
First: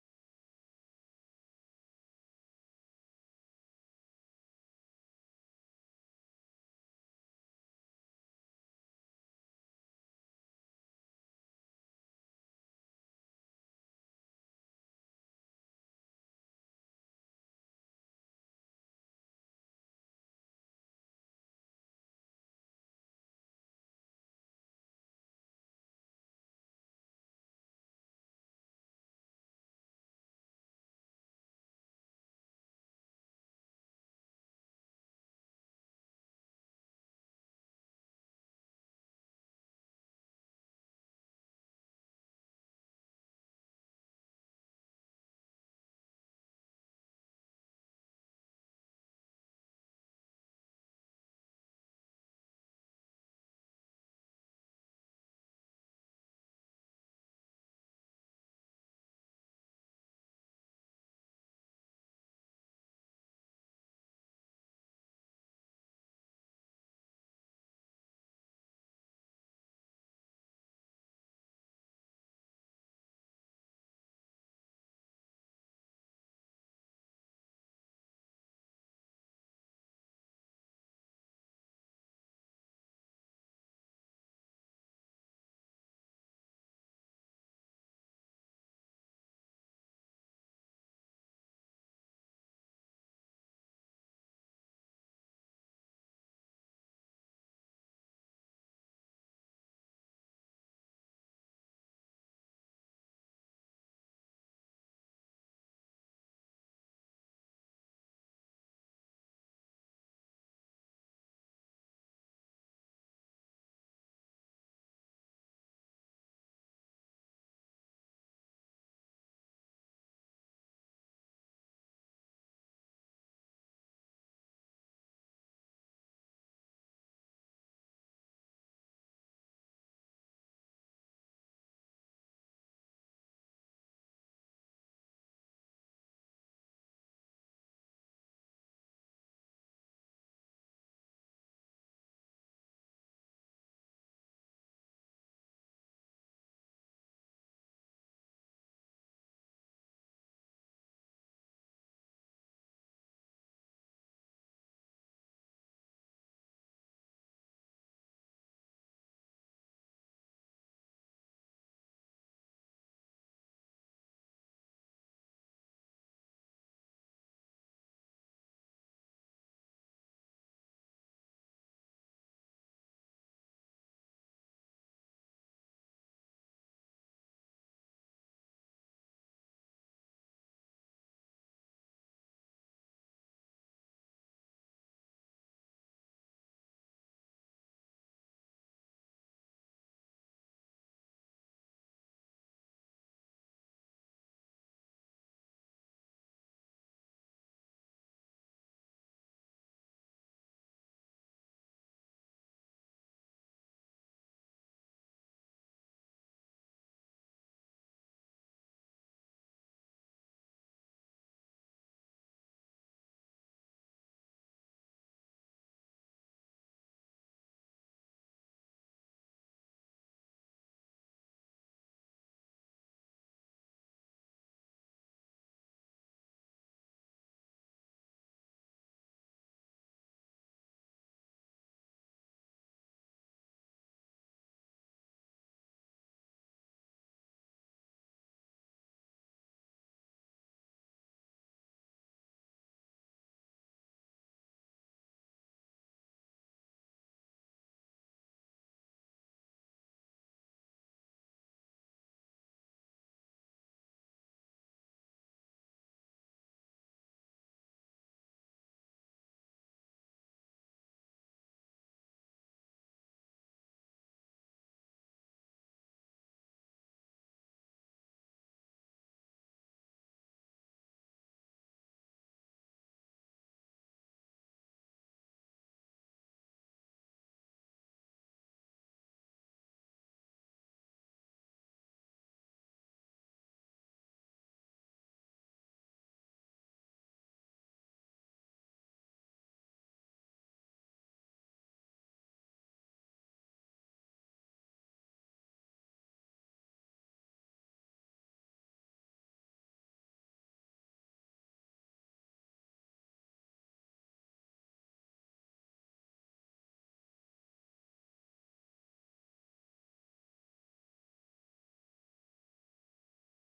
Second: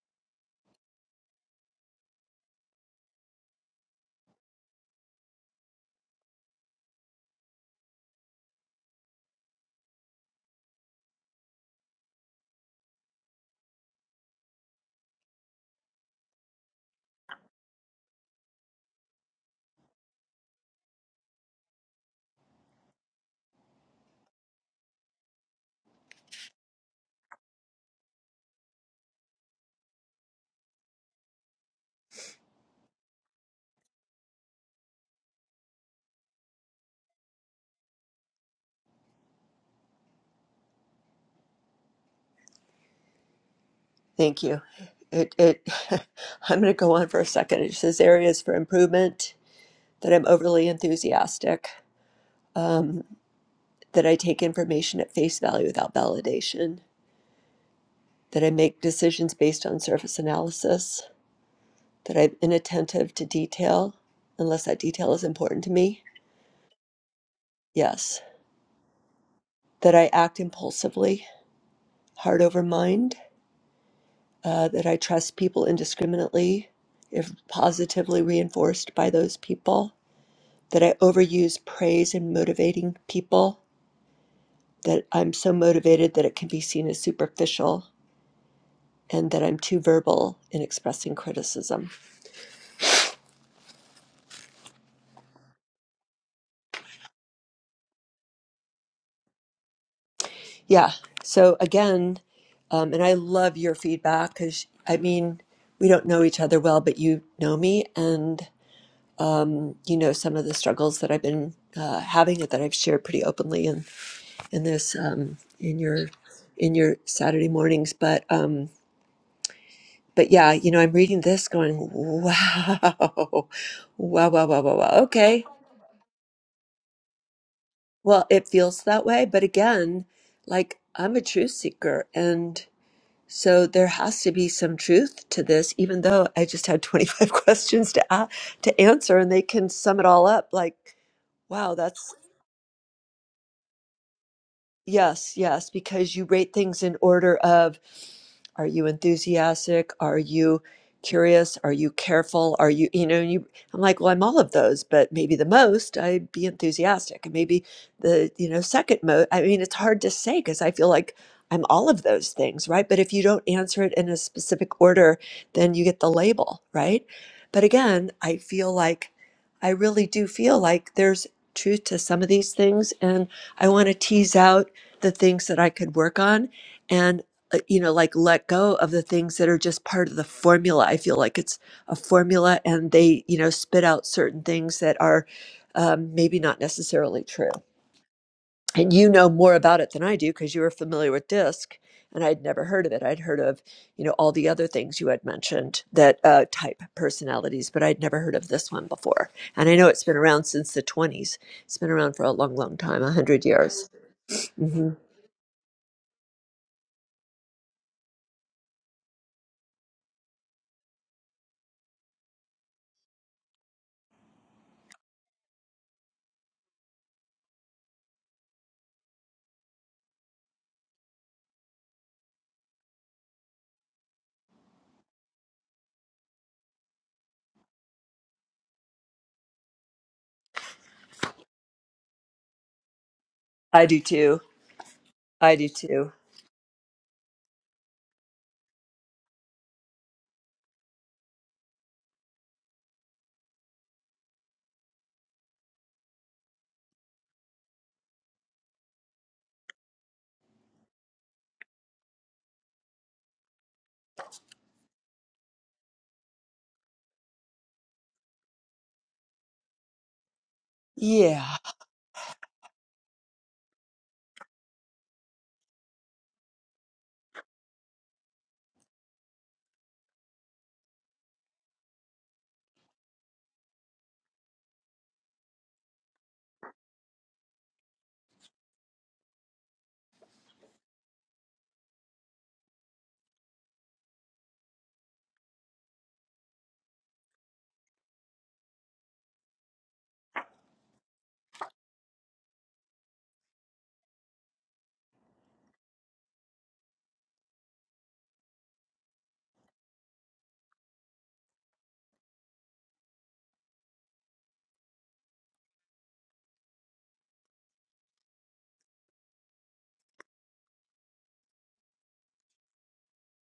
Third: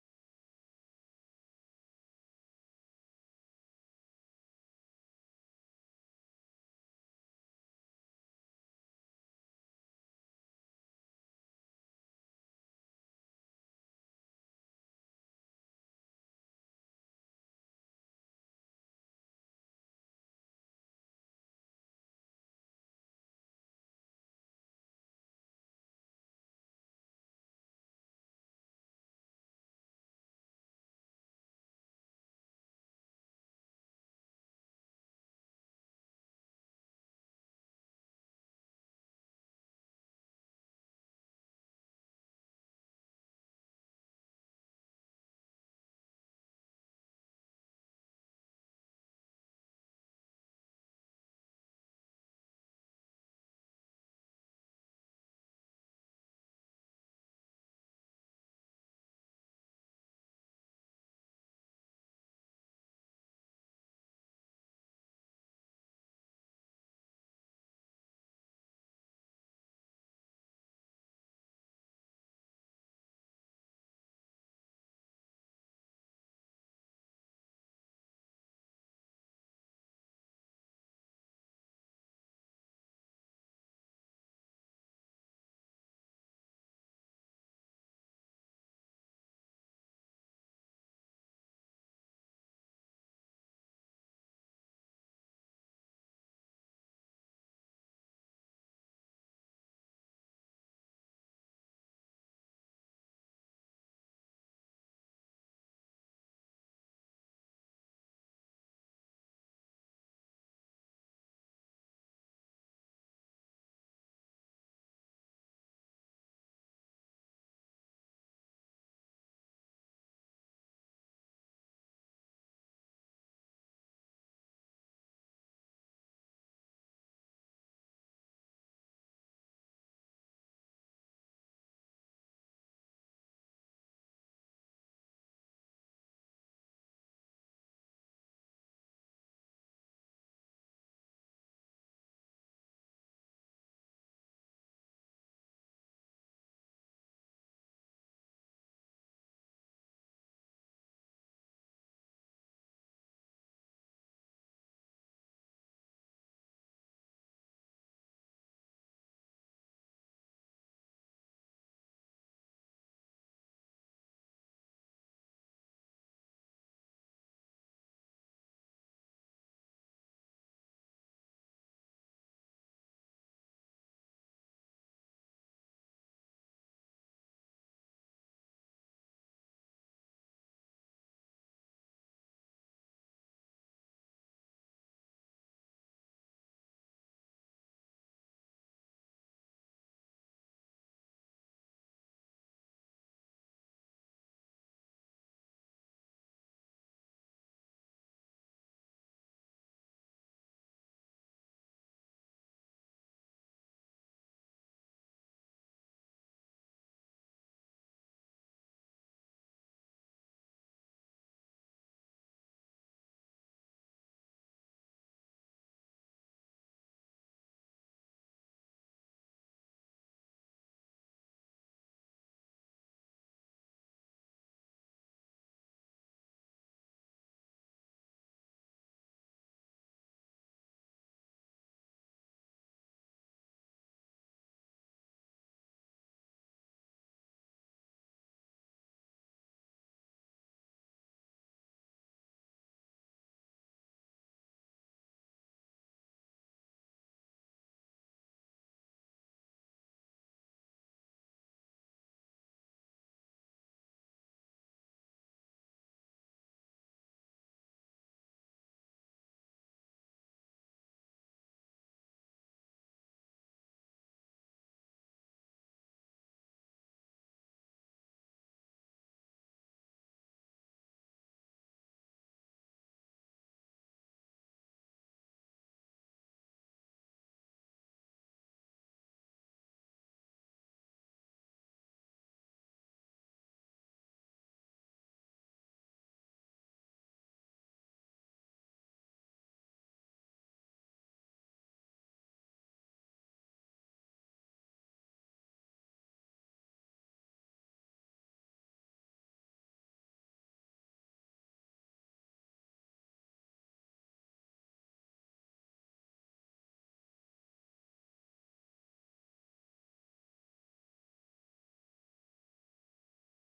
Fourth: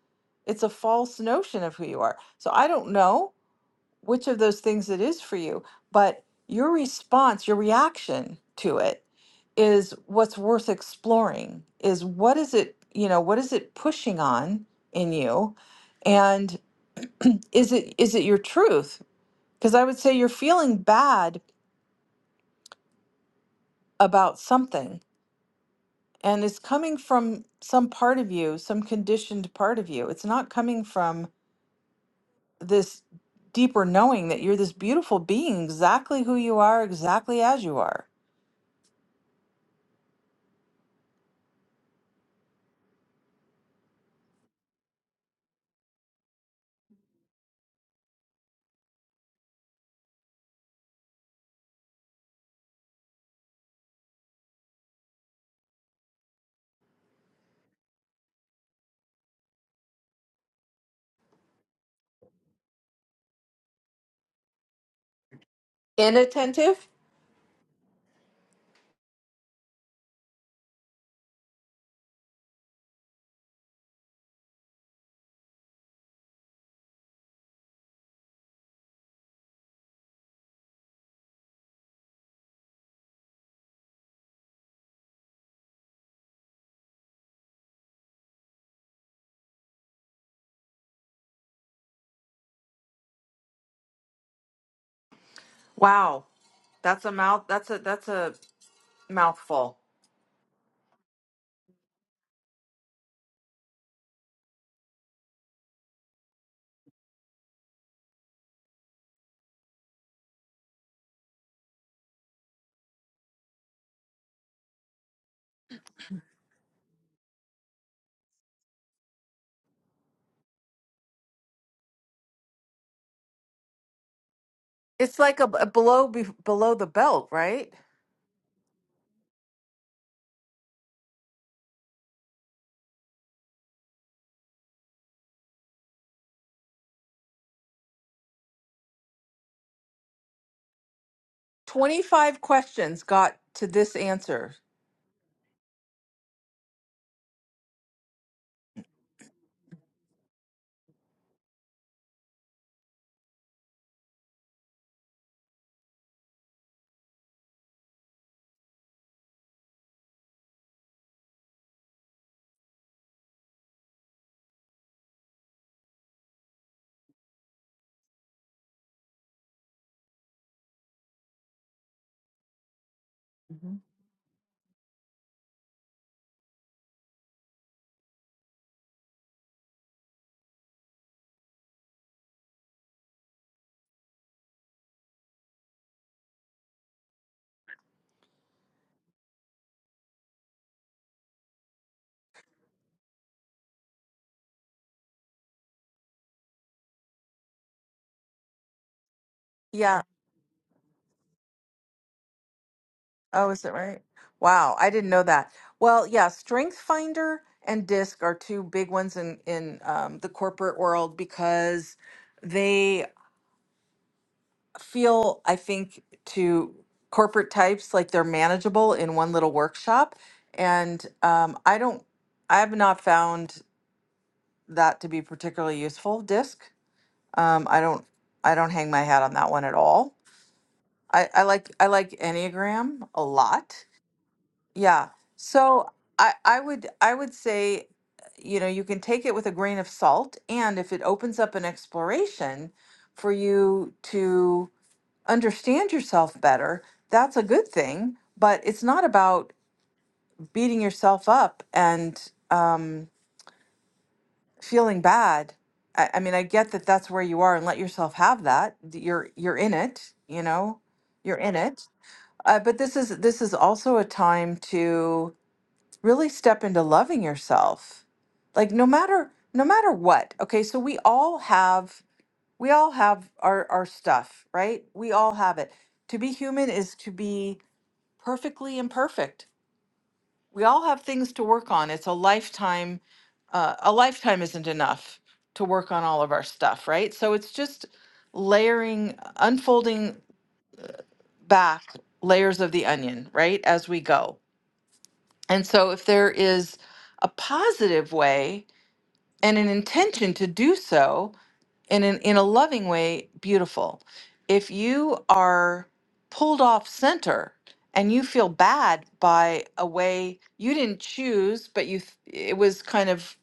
A: It's a false notion of who you are. So I don't know which of those things it is for you, but your response, your reaction to it is what's worth exploring is what is it, you know, what is it pushing on in you? And is it is it your truth? Because I would say you're feeling bad about something and it's coming from some part of you, some conditioned part of you. It's not coming from this deeper knowing that you're this beautiful being, exactly who you are, exactly as you are
D: thank you. It, it, I'm going to go on for a second. It says areas for improvement that I'm overly enthusiastic. Um, that I take information at face value without validation, that I make decisions based on surface analysis, that I'm inattentive to detail unless that detail is important to me.
A: Inattentive?
D: Yes, that I act impulsively, heart over mind, uh, that I trust people indiscriminately if positively reinforced by those people, that I overuse praise in motivating people, that I'm so motivated that it can be seen as superficial, and that I'm too verbal in expressing criticism.
A: Wow. That's a mouth that's a that's a mouthful.
D: Yeah. So again, um, and I love your feedback because I mean, we don't know each other well, but you know me and you know some of the struggles that I've been uh, having that I've shared pretty openly in in this um, in your in your Saturday mornings. But um, but yeah, you know, I'm reading this going, wow, wow, wow, wow, wow, wow.
A: It's like
D: Okay,
A: a, a below be, below the belt, right?
D: well, it feels that way, but again, like I'm a truth seeker, So there has to be some truth to this, even though I just had 25 questions to a to answer, and they can sum it all up. Like, wow, that's
A: 25 questions got to this answer.
D: Yes, yes, because you rate things in order of are you enthusiastic? Are you curious? Are you careful? Are you, you know, you, I'm like, well, I'm all of those, but maybe the most I'd be enthusiastic. And maybe the, you know, second most, I mean, it's hard to say because I feel like I'm all of those things, right? But if you don't answer it in a specific order, then you get the label, right? But again, I feel like, I really do feel like there's truth to some of these things. And I
A: Mhm.
D: want to tease out the things that I could work on and uh, you know like let go of the things that are just part of the formula. I feel like it's a formula and they you know spit out certain things that are um, maybe not necessarily true. And you know more about it than I do because you were familiar with DISC and I'd never heard of it. I'd heard of you know all the other things you had mentioned that uh, type personalities, but I'd never heard of this one before. And I know
A: Yeah,
D: it's been around since the 20s. It's been around for a long, long time, a hundred
A: Oh, is it
D: years.
A: right? Wow, I
D: hmm
A: didn't know that. Well, yeah, Strength Finder and DISC are two big ones in in um, the corporate world because they feel, I think, to corporate types like they're manageable in one little workshop. And um, I don't, I have not found that to be particularly useful. DISC, um, I don't, I don't hang my hat on that one at all. I, I like I like Enneagram a lot
D: I do too.
A: Yeah.
D: I do
A: So
D: too.
A: I I would I would say, you know, you can take it with a grain of salt, and if it opens up an exploration for you to understand yourself better, that's a good thing. But it's not about beating yourself up and um, feeling bad. I, I mean, I get that that's where you are, and let yourself have that. that You're you're in it, you know, you're in
D: Yeah.
A: it. Uh, but this is this is also a time to really step into loving yourself like no matter no matter what okay so we all have we all have our our stuff right we all have it to be human is to be perfectly imperfect we all have things to work on it's a lifetime uh, a lifetime isn't enough to work on all of our stuff right so it's just layering unfolding back layers of the onion right as we go and so if there is a positive way and an intention to do so in an, in a loving way beautiful if you are pulled off center and you feel bad by a way you didn't choose but you th- it was kind of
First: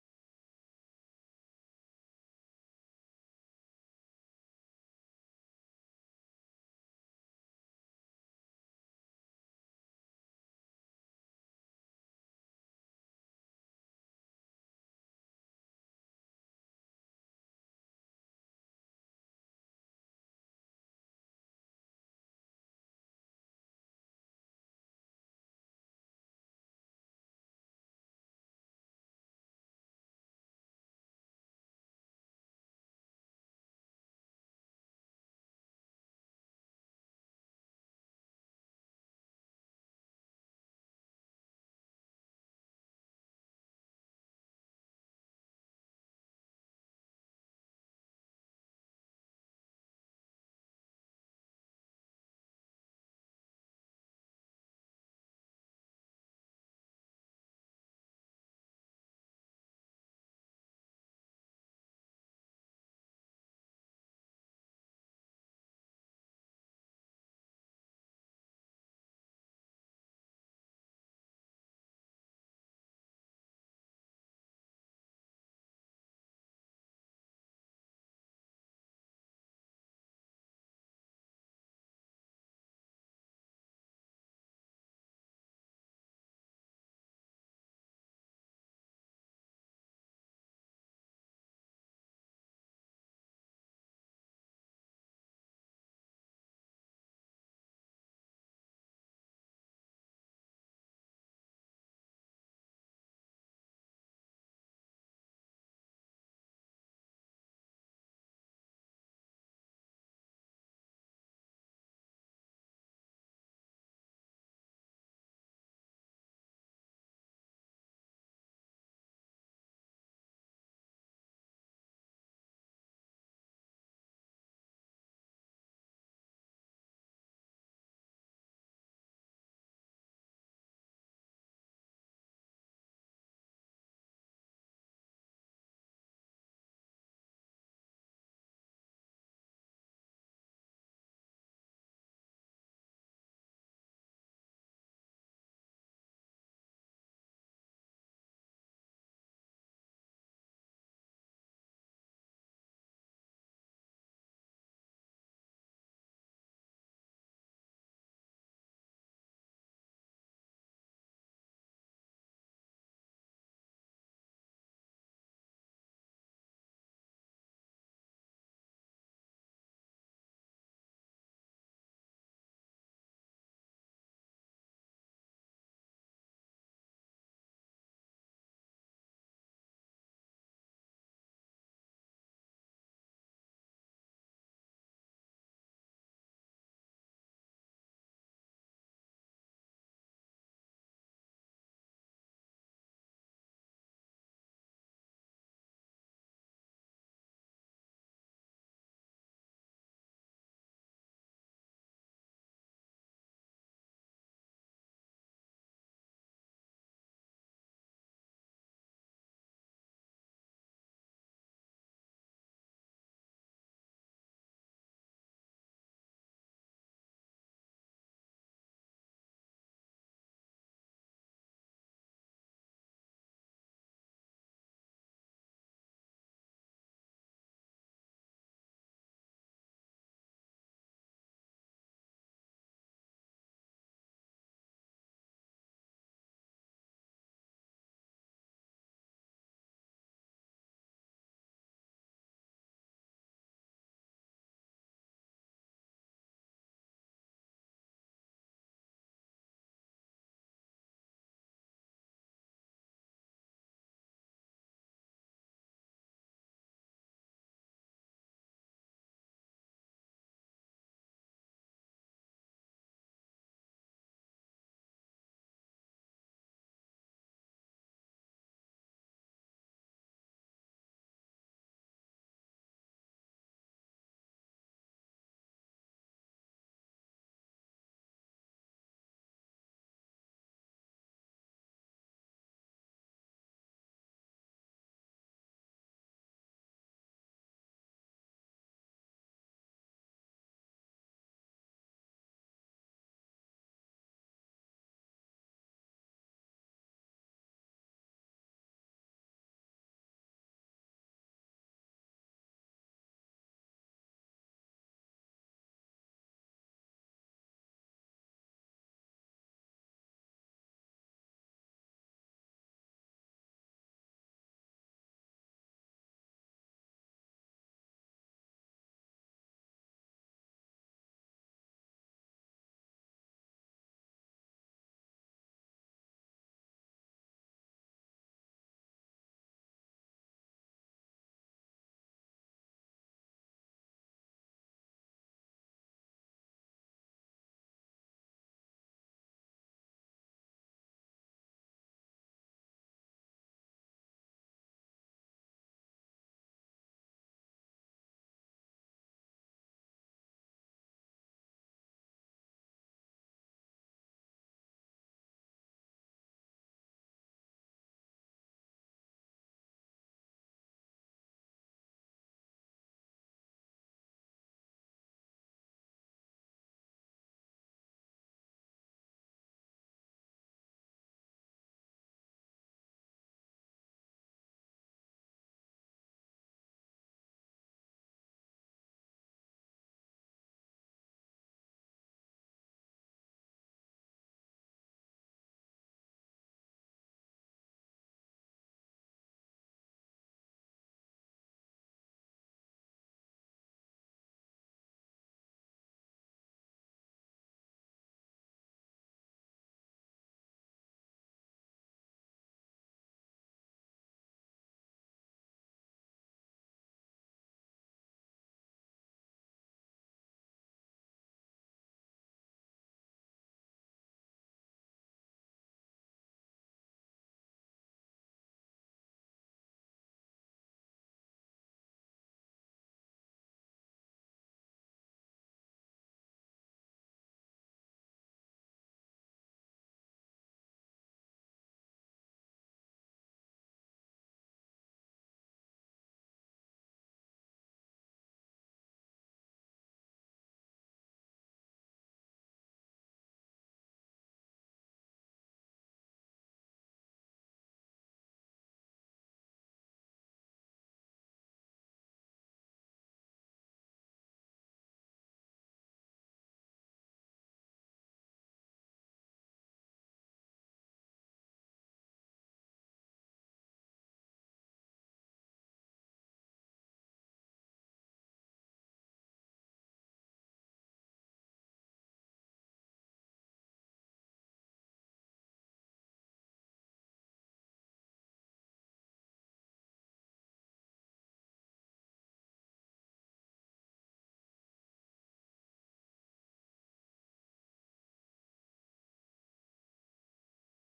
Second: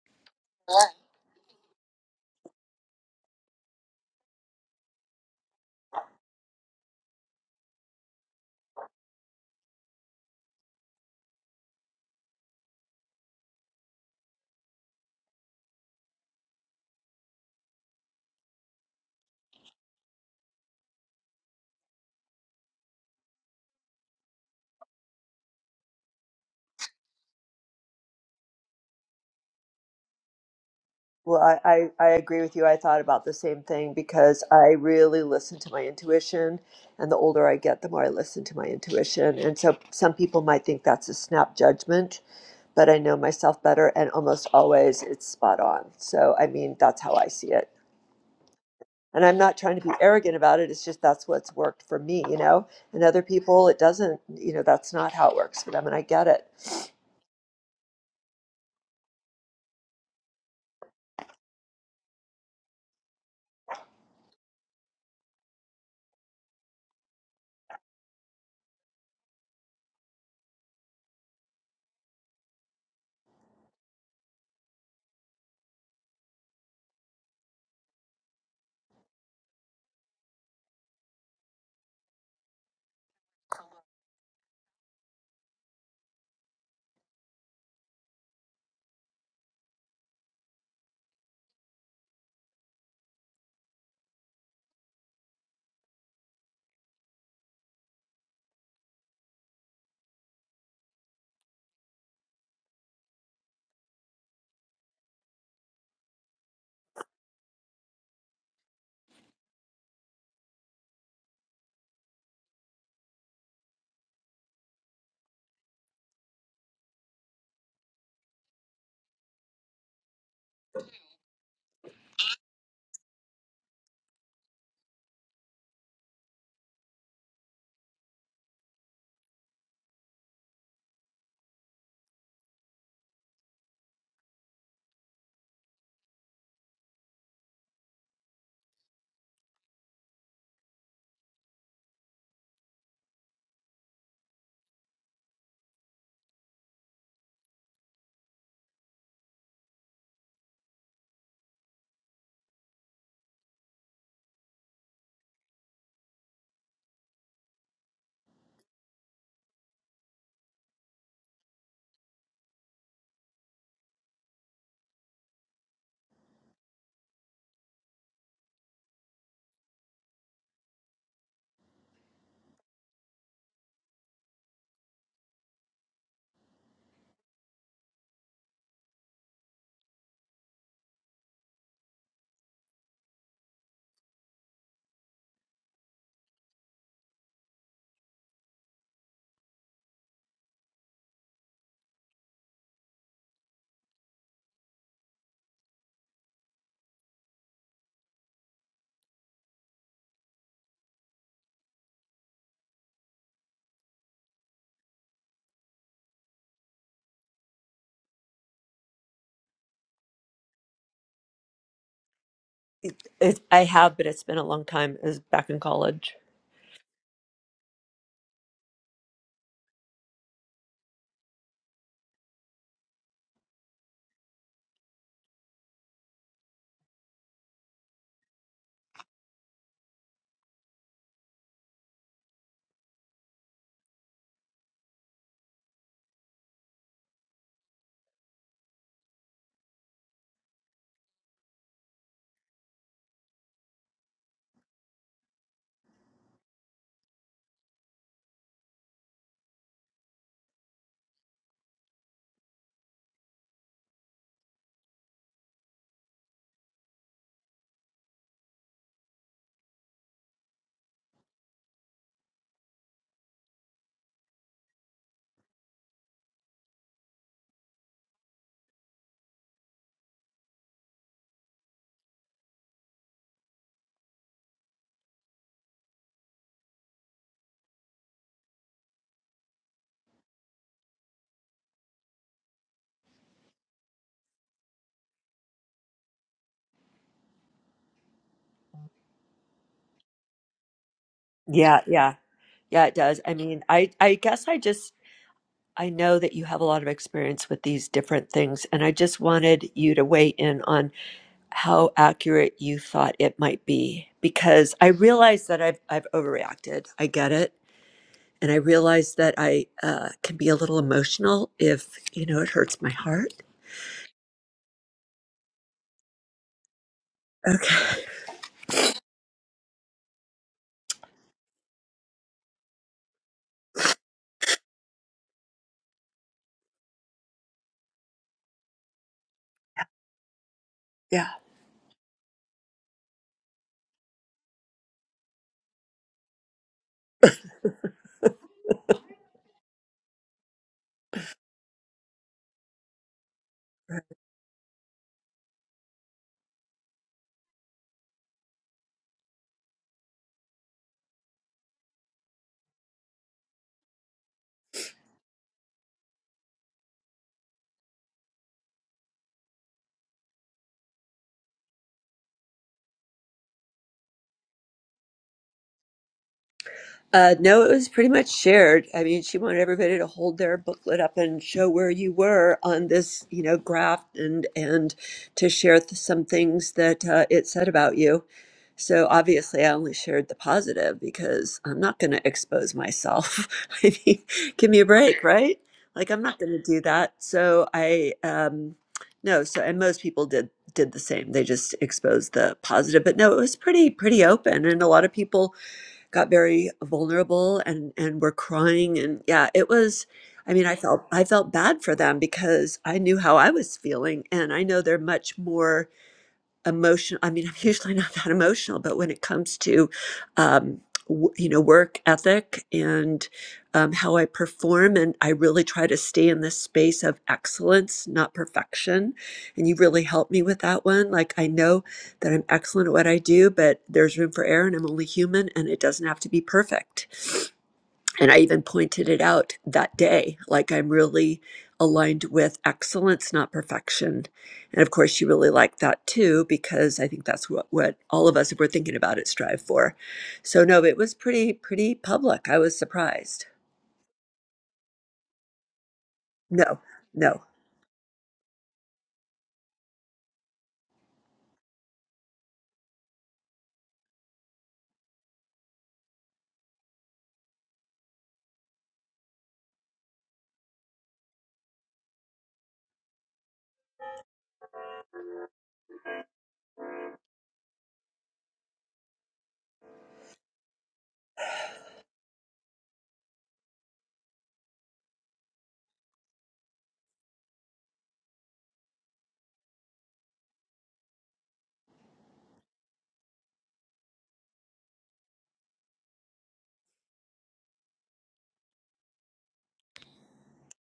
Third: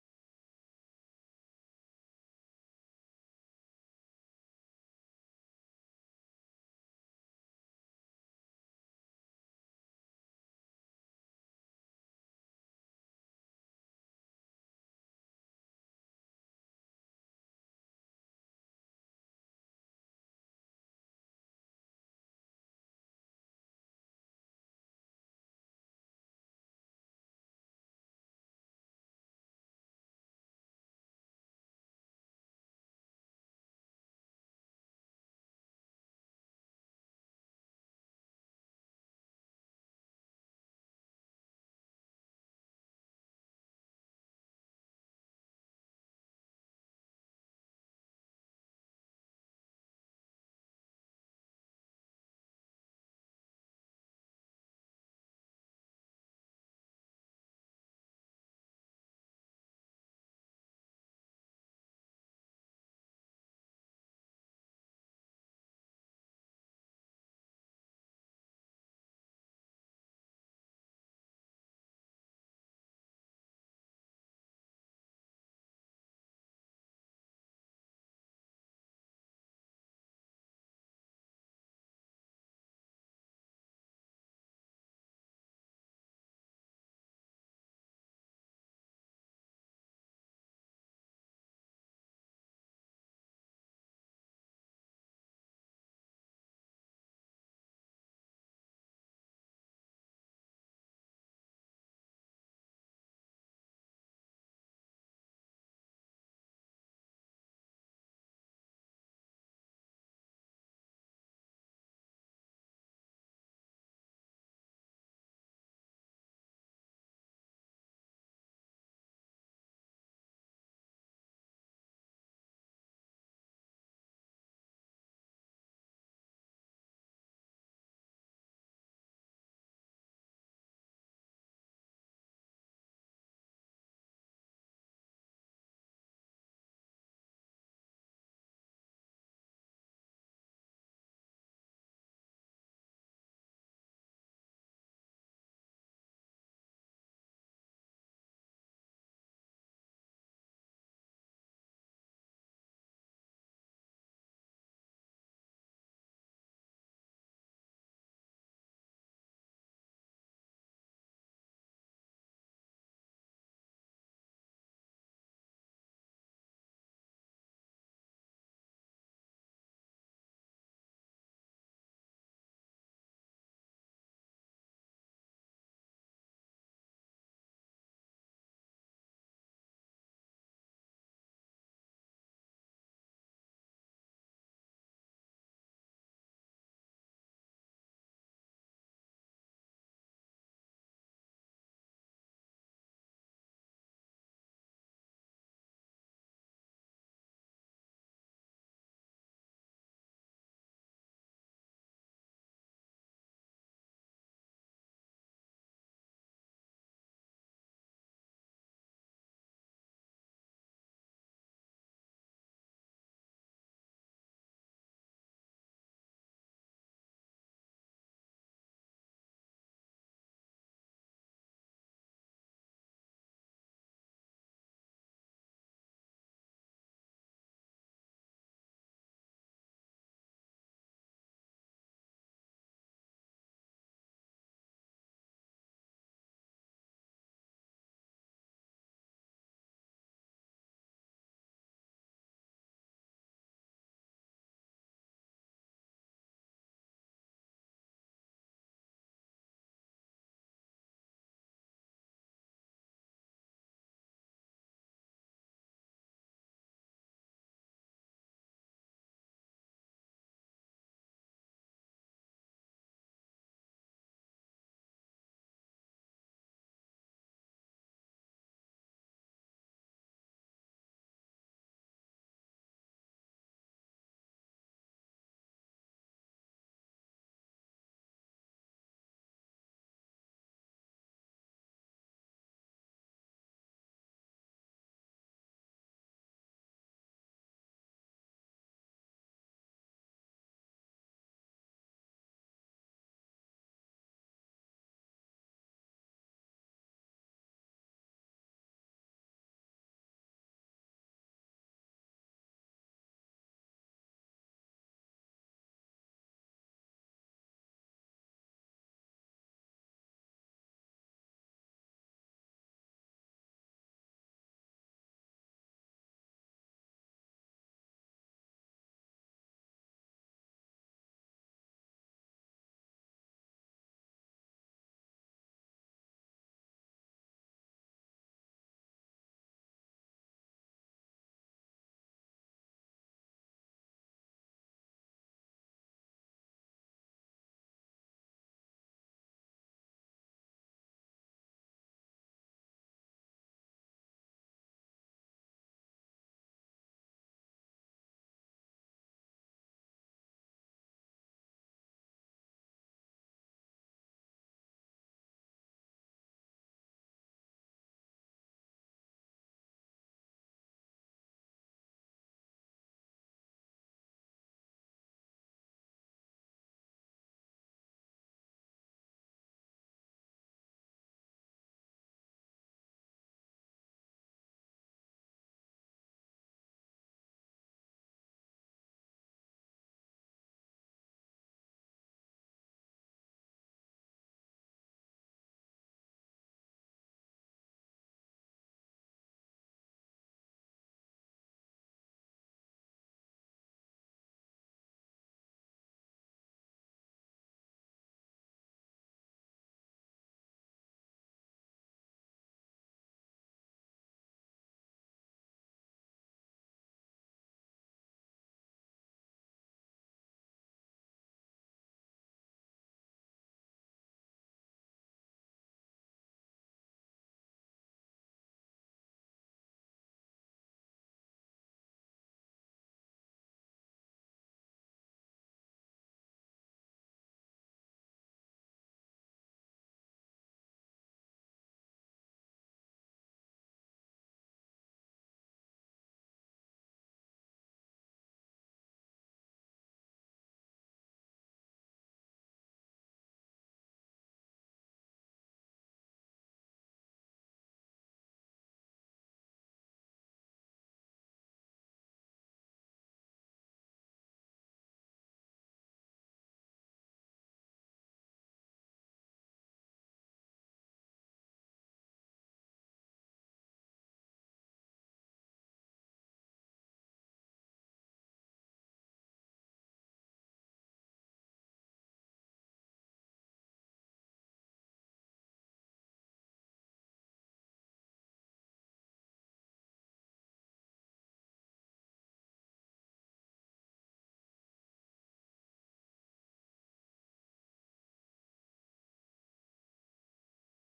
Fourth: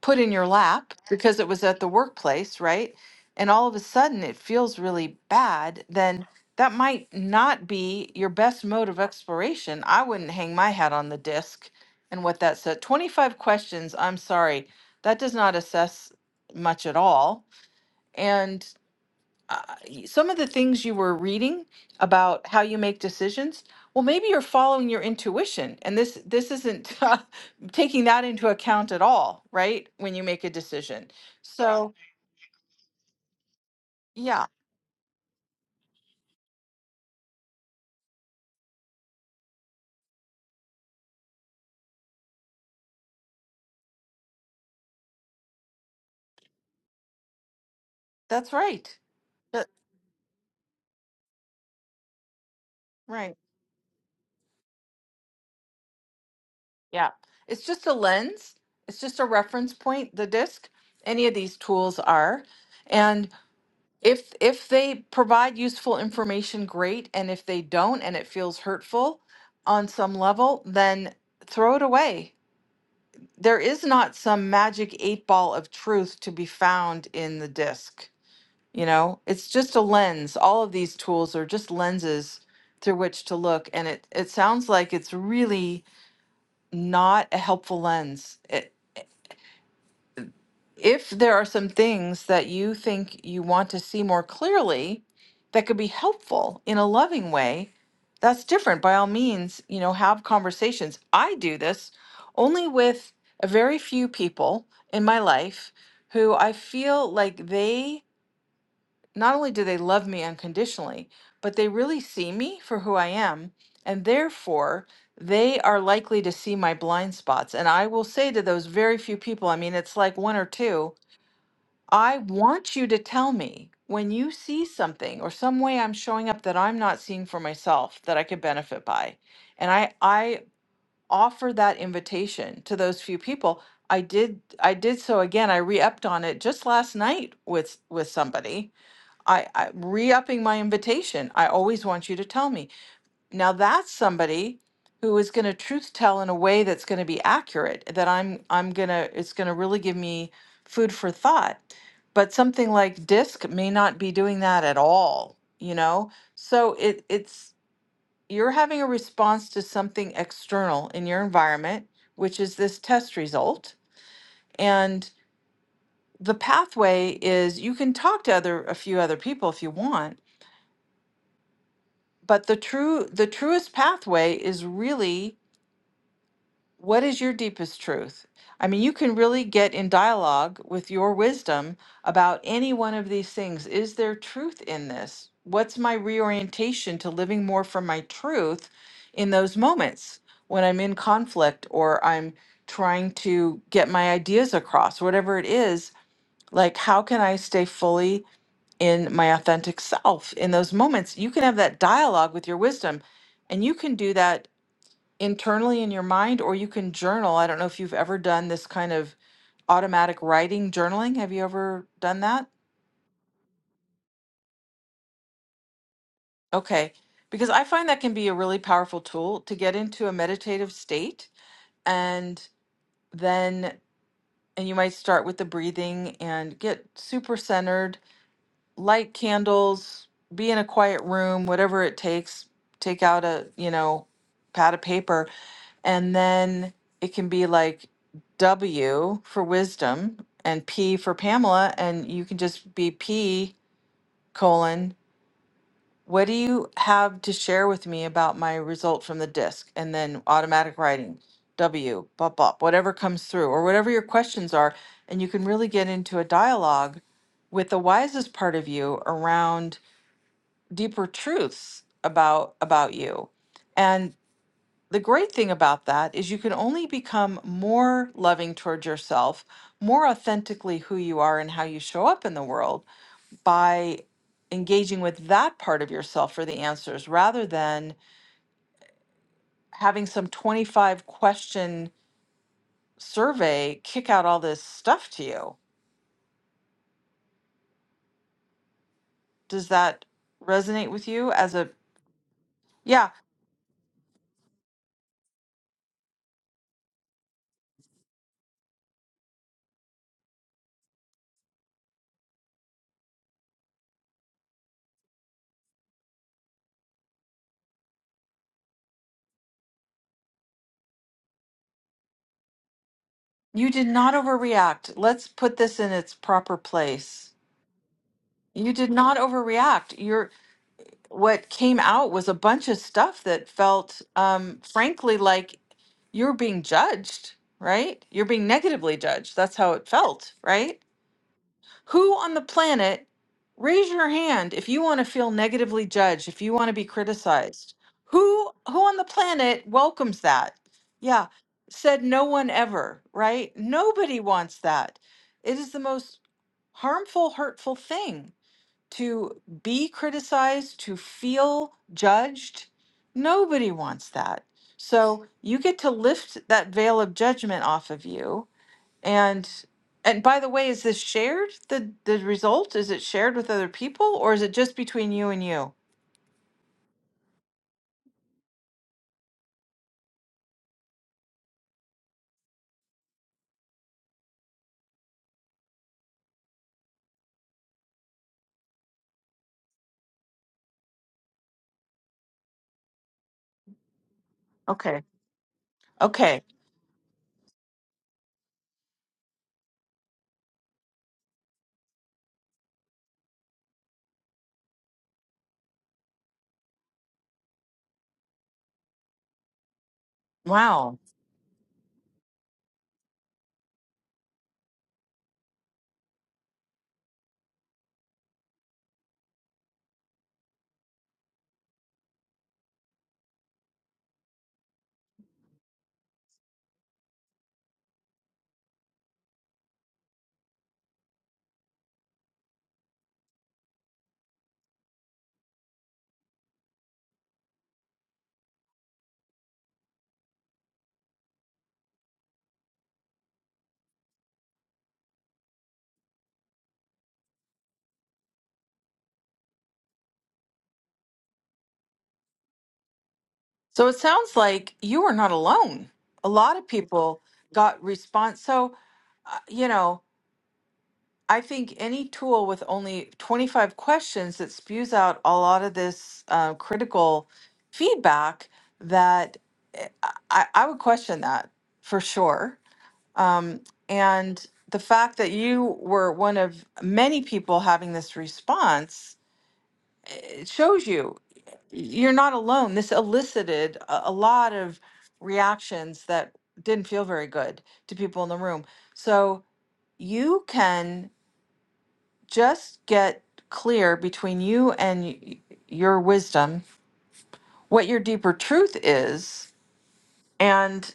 A: put in your lap because it was at the workplace, right? And all of a sudden it feels really bad, then that might not be your best mode of exploration. I wouldn't hang my hat on the disc and what that said. 25 questions, I'm sorry, that does not assess much at all. And uh, y- some of the things you were reading about how you make decisions well maybe you're following your intuition and this this isn't uh, taking that into account at all right when you make a decision Right.
D: Well, I,
A: so
D: I, I agree with you. I thought about the same thing because
A: yeah
D: I really listen to my intuition. And the older I get, the more I listen to my intuition. And so some people might think that's a snap judgment, but I know myself better. And almost always it's spot on. So, I mean, that's how I see it.
A: that's right
D: And I'm not
A: That-
D: trying to be arrogant about it. It's just that's what's worked for me, you know? And other
A: right
D: people, it doesn't, you know, that's not how it works for them. And I get it.
A: yeah it's just a lens it's just a reference point the disc any of these tools are if if they provide useful information great and if they don't and it feels hurtful on some level then throw it away there is not some magic eight ball of truth to be found in the disc you know it's just a lens all of these tools are just lenses through which to look and it it sounds like it's really not a helpful lens if there are some things that you think you want to see more clearly that could be helpful in a loving way, that's different. By all means, you know, have conversations. I do this only with a very few people in my life who I feel like they not only do they love me unconditionally, but they really see me for who I am. And therefore, they are likely to see my blind spots. And I will say to those very few people, I mean, it's like one or two I want you to tell me when you see something or some way I'm showing up that I'm not seeing for myself that I could benefit by. And I I offer that invitation to those few people. I did I did so again. I re-upped on it just last night with with somebody. I, I re-upping my invitation. I always want you to tell me. Now that's somebody who is going to truth tell in a way that's going to be accurate, that I'm I'm going to it's going to really give me food for thought. But something like DISC may not be doing that at all, you know? So it it's you're having a response to something external in your environment, which is this test result. And the pathway is you can talk to other a few other people if you want, but the true the truest pathway is really What is your deepest truth? I mean, you can really get in dialogue with your wisdom about any one of these things. Is there truth in this? What's my reorientation to living more from my truth in those moments when I'm in conflict or I'm trying to get my ideas across, whatever it is? Like, how can I stay fully in my authentic self in those moments? You can have that dialogue with your wisdom, and you can do that internally in your mind, or you can journal. I don't know if you've ever done this kind of automatic writing journaling. Have you ever done that?
D: It, I have, but it's been a long time. It was back in college.
A: Okay. Because I find that can be a really powerful tool to get into a meditative state and then and you might start with the breathing and get super centered light candles, be in a quiet room, whatever it takes, take out a, you know, pad of paper. And then it can be like W for wisdom and P for Pamela. And you can just be P colon, what do you have to share with me about my result from the disc? And then automatic writing, W, bop, bop, whatever comes through or whatever your questions are. And you can really get into a dialogue with the wisest part of you around deeper truths about about you and the great thing about that is you can only become more loving towards yourself more authentically who you are and how you show up in the world by engaging with that part of yourself for the answers rather than having some 25 question survey kick out all this stuff to you does that resonate with you as a
D: Yeah, yeah, yeah, it
A: yeah
D: does. I mean, I, I guess I just, I know that you have a lot of experience with these different things, and I just wanted you to weigh in on how accurate you thought it might be, because I realize that I've, I've overreacted. I get it. And I realize that I uh, can be a little emotional if, you know, it hurts my heart.
A: you did not overreact let's put this in its proper place You did not overreact. Your what came out was a bunch of stuff that felt, um, frankly, like you're being judged, right? You're being negatively judged. That's how it felt, right?
D: Yeah.
A: Who on the planet, raise your hand if you want to feel negatively judged, if you want to be criticized. Who who on the planet welcomes that? Yeah, said no one ever, right? Nobody wants that. It is the most harmful, hurtful thing to be criticized, to feel judged. Nobody wants that. So you get to lift that veil of judgment off of you. And and by the way, is this shared? The the result is it shared with other people or is it just between you and you?
D: Uh, no, it was pretty much shared. I mean, she wanted everybody to hold their booklet up and show where you were on this, you know, graph and and to share th- some things that uh, it said about you. So obviously, I only shared the positive because I'm not going to expose myself. I mean, give me a
A: Okay.
D: break, right? Like I'm not
A: Okay.
D: going to do that. So I um, no. So and most people did did the same. They just exposed the positive, but no, it was pretty pretty open, and a lot of people got very vulnerable and and were crying and yeah it was i mean i
A: Wow.
D: felt i felt bad for them because i knew how i was feeling and i know they're much more emotion i mean i'm usually not that emotional but when it comes to um, w- you know work ethic and um, how i perform and i really try to stay in this space of excellence not perfection and you really helped me with that one like i know that i'm excellent at what i do but there's room for error and i'm only human and it doesn't have to be perfect and I even pointed it out that day, like I'm really aligned with excellence, not perfection. And of course, she really liked that too, because I think that's what, what all of us, if we're thinking about it, strive for. So, no, it was pretty, pretty public. I was surprised.
A: So it sounds like you are not alone. A lot of
D: No,
A: people
D: no.
A: got response. So uh, you know, I think any tool with only 25 questions that spews out a lot of this uh, critical feedback that eh, I, I I would question that for sure. Um, and the fact that you were one of many people having this response, it shows you you're not alone. This elicited a, a lot of reactions that didn't feel very good to people in the room. So you can just get clear between you and y- your wisdom what your deeper truth is and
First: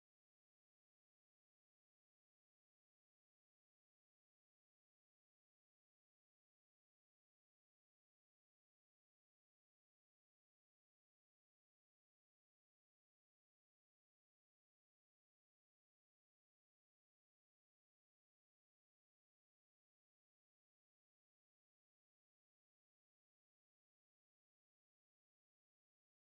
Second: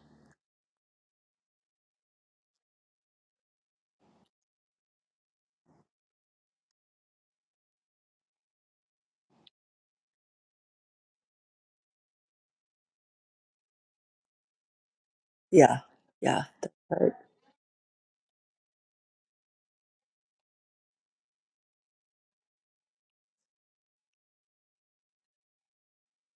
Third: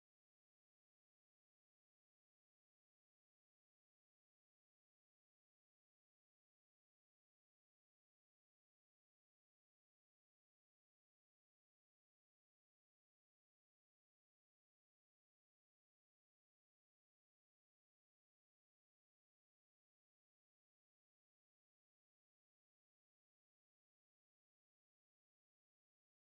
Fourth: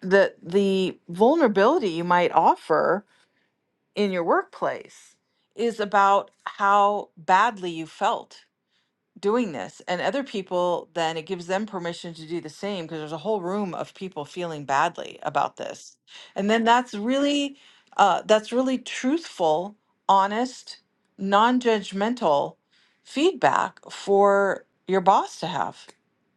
A: the the vulnerability you might offer in your workplace is about how badly you felt doing this and other people then it gives them permission to do the same because there's a whole room of people feeling badly about
D: Yeah.
A: this
D: Yeah.
A: and then
D: That's
A: that's
D: Right.
A: really uh, that's really truthful honest non-judgmental feedback for your boss to have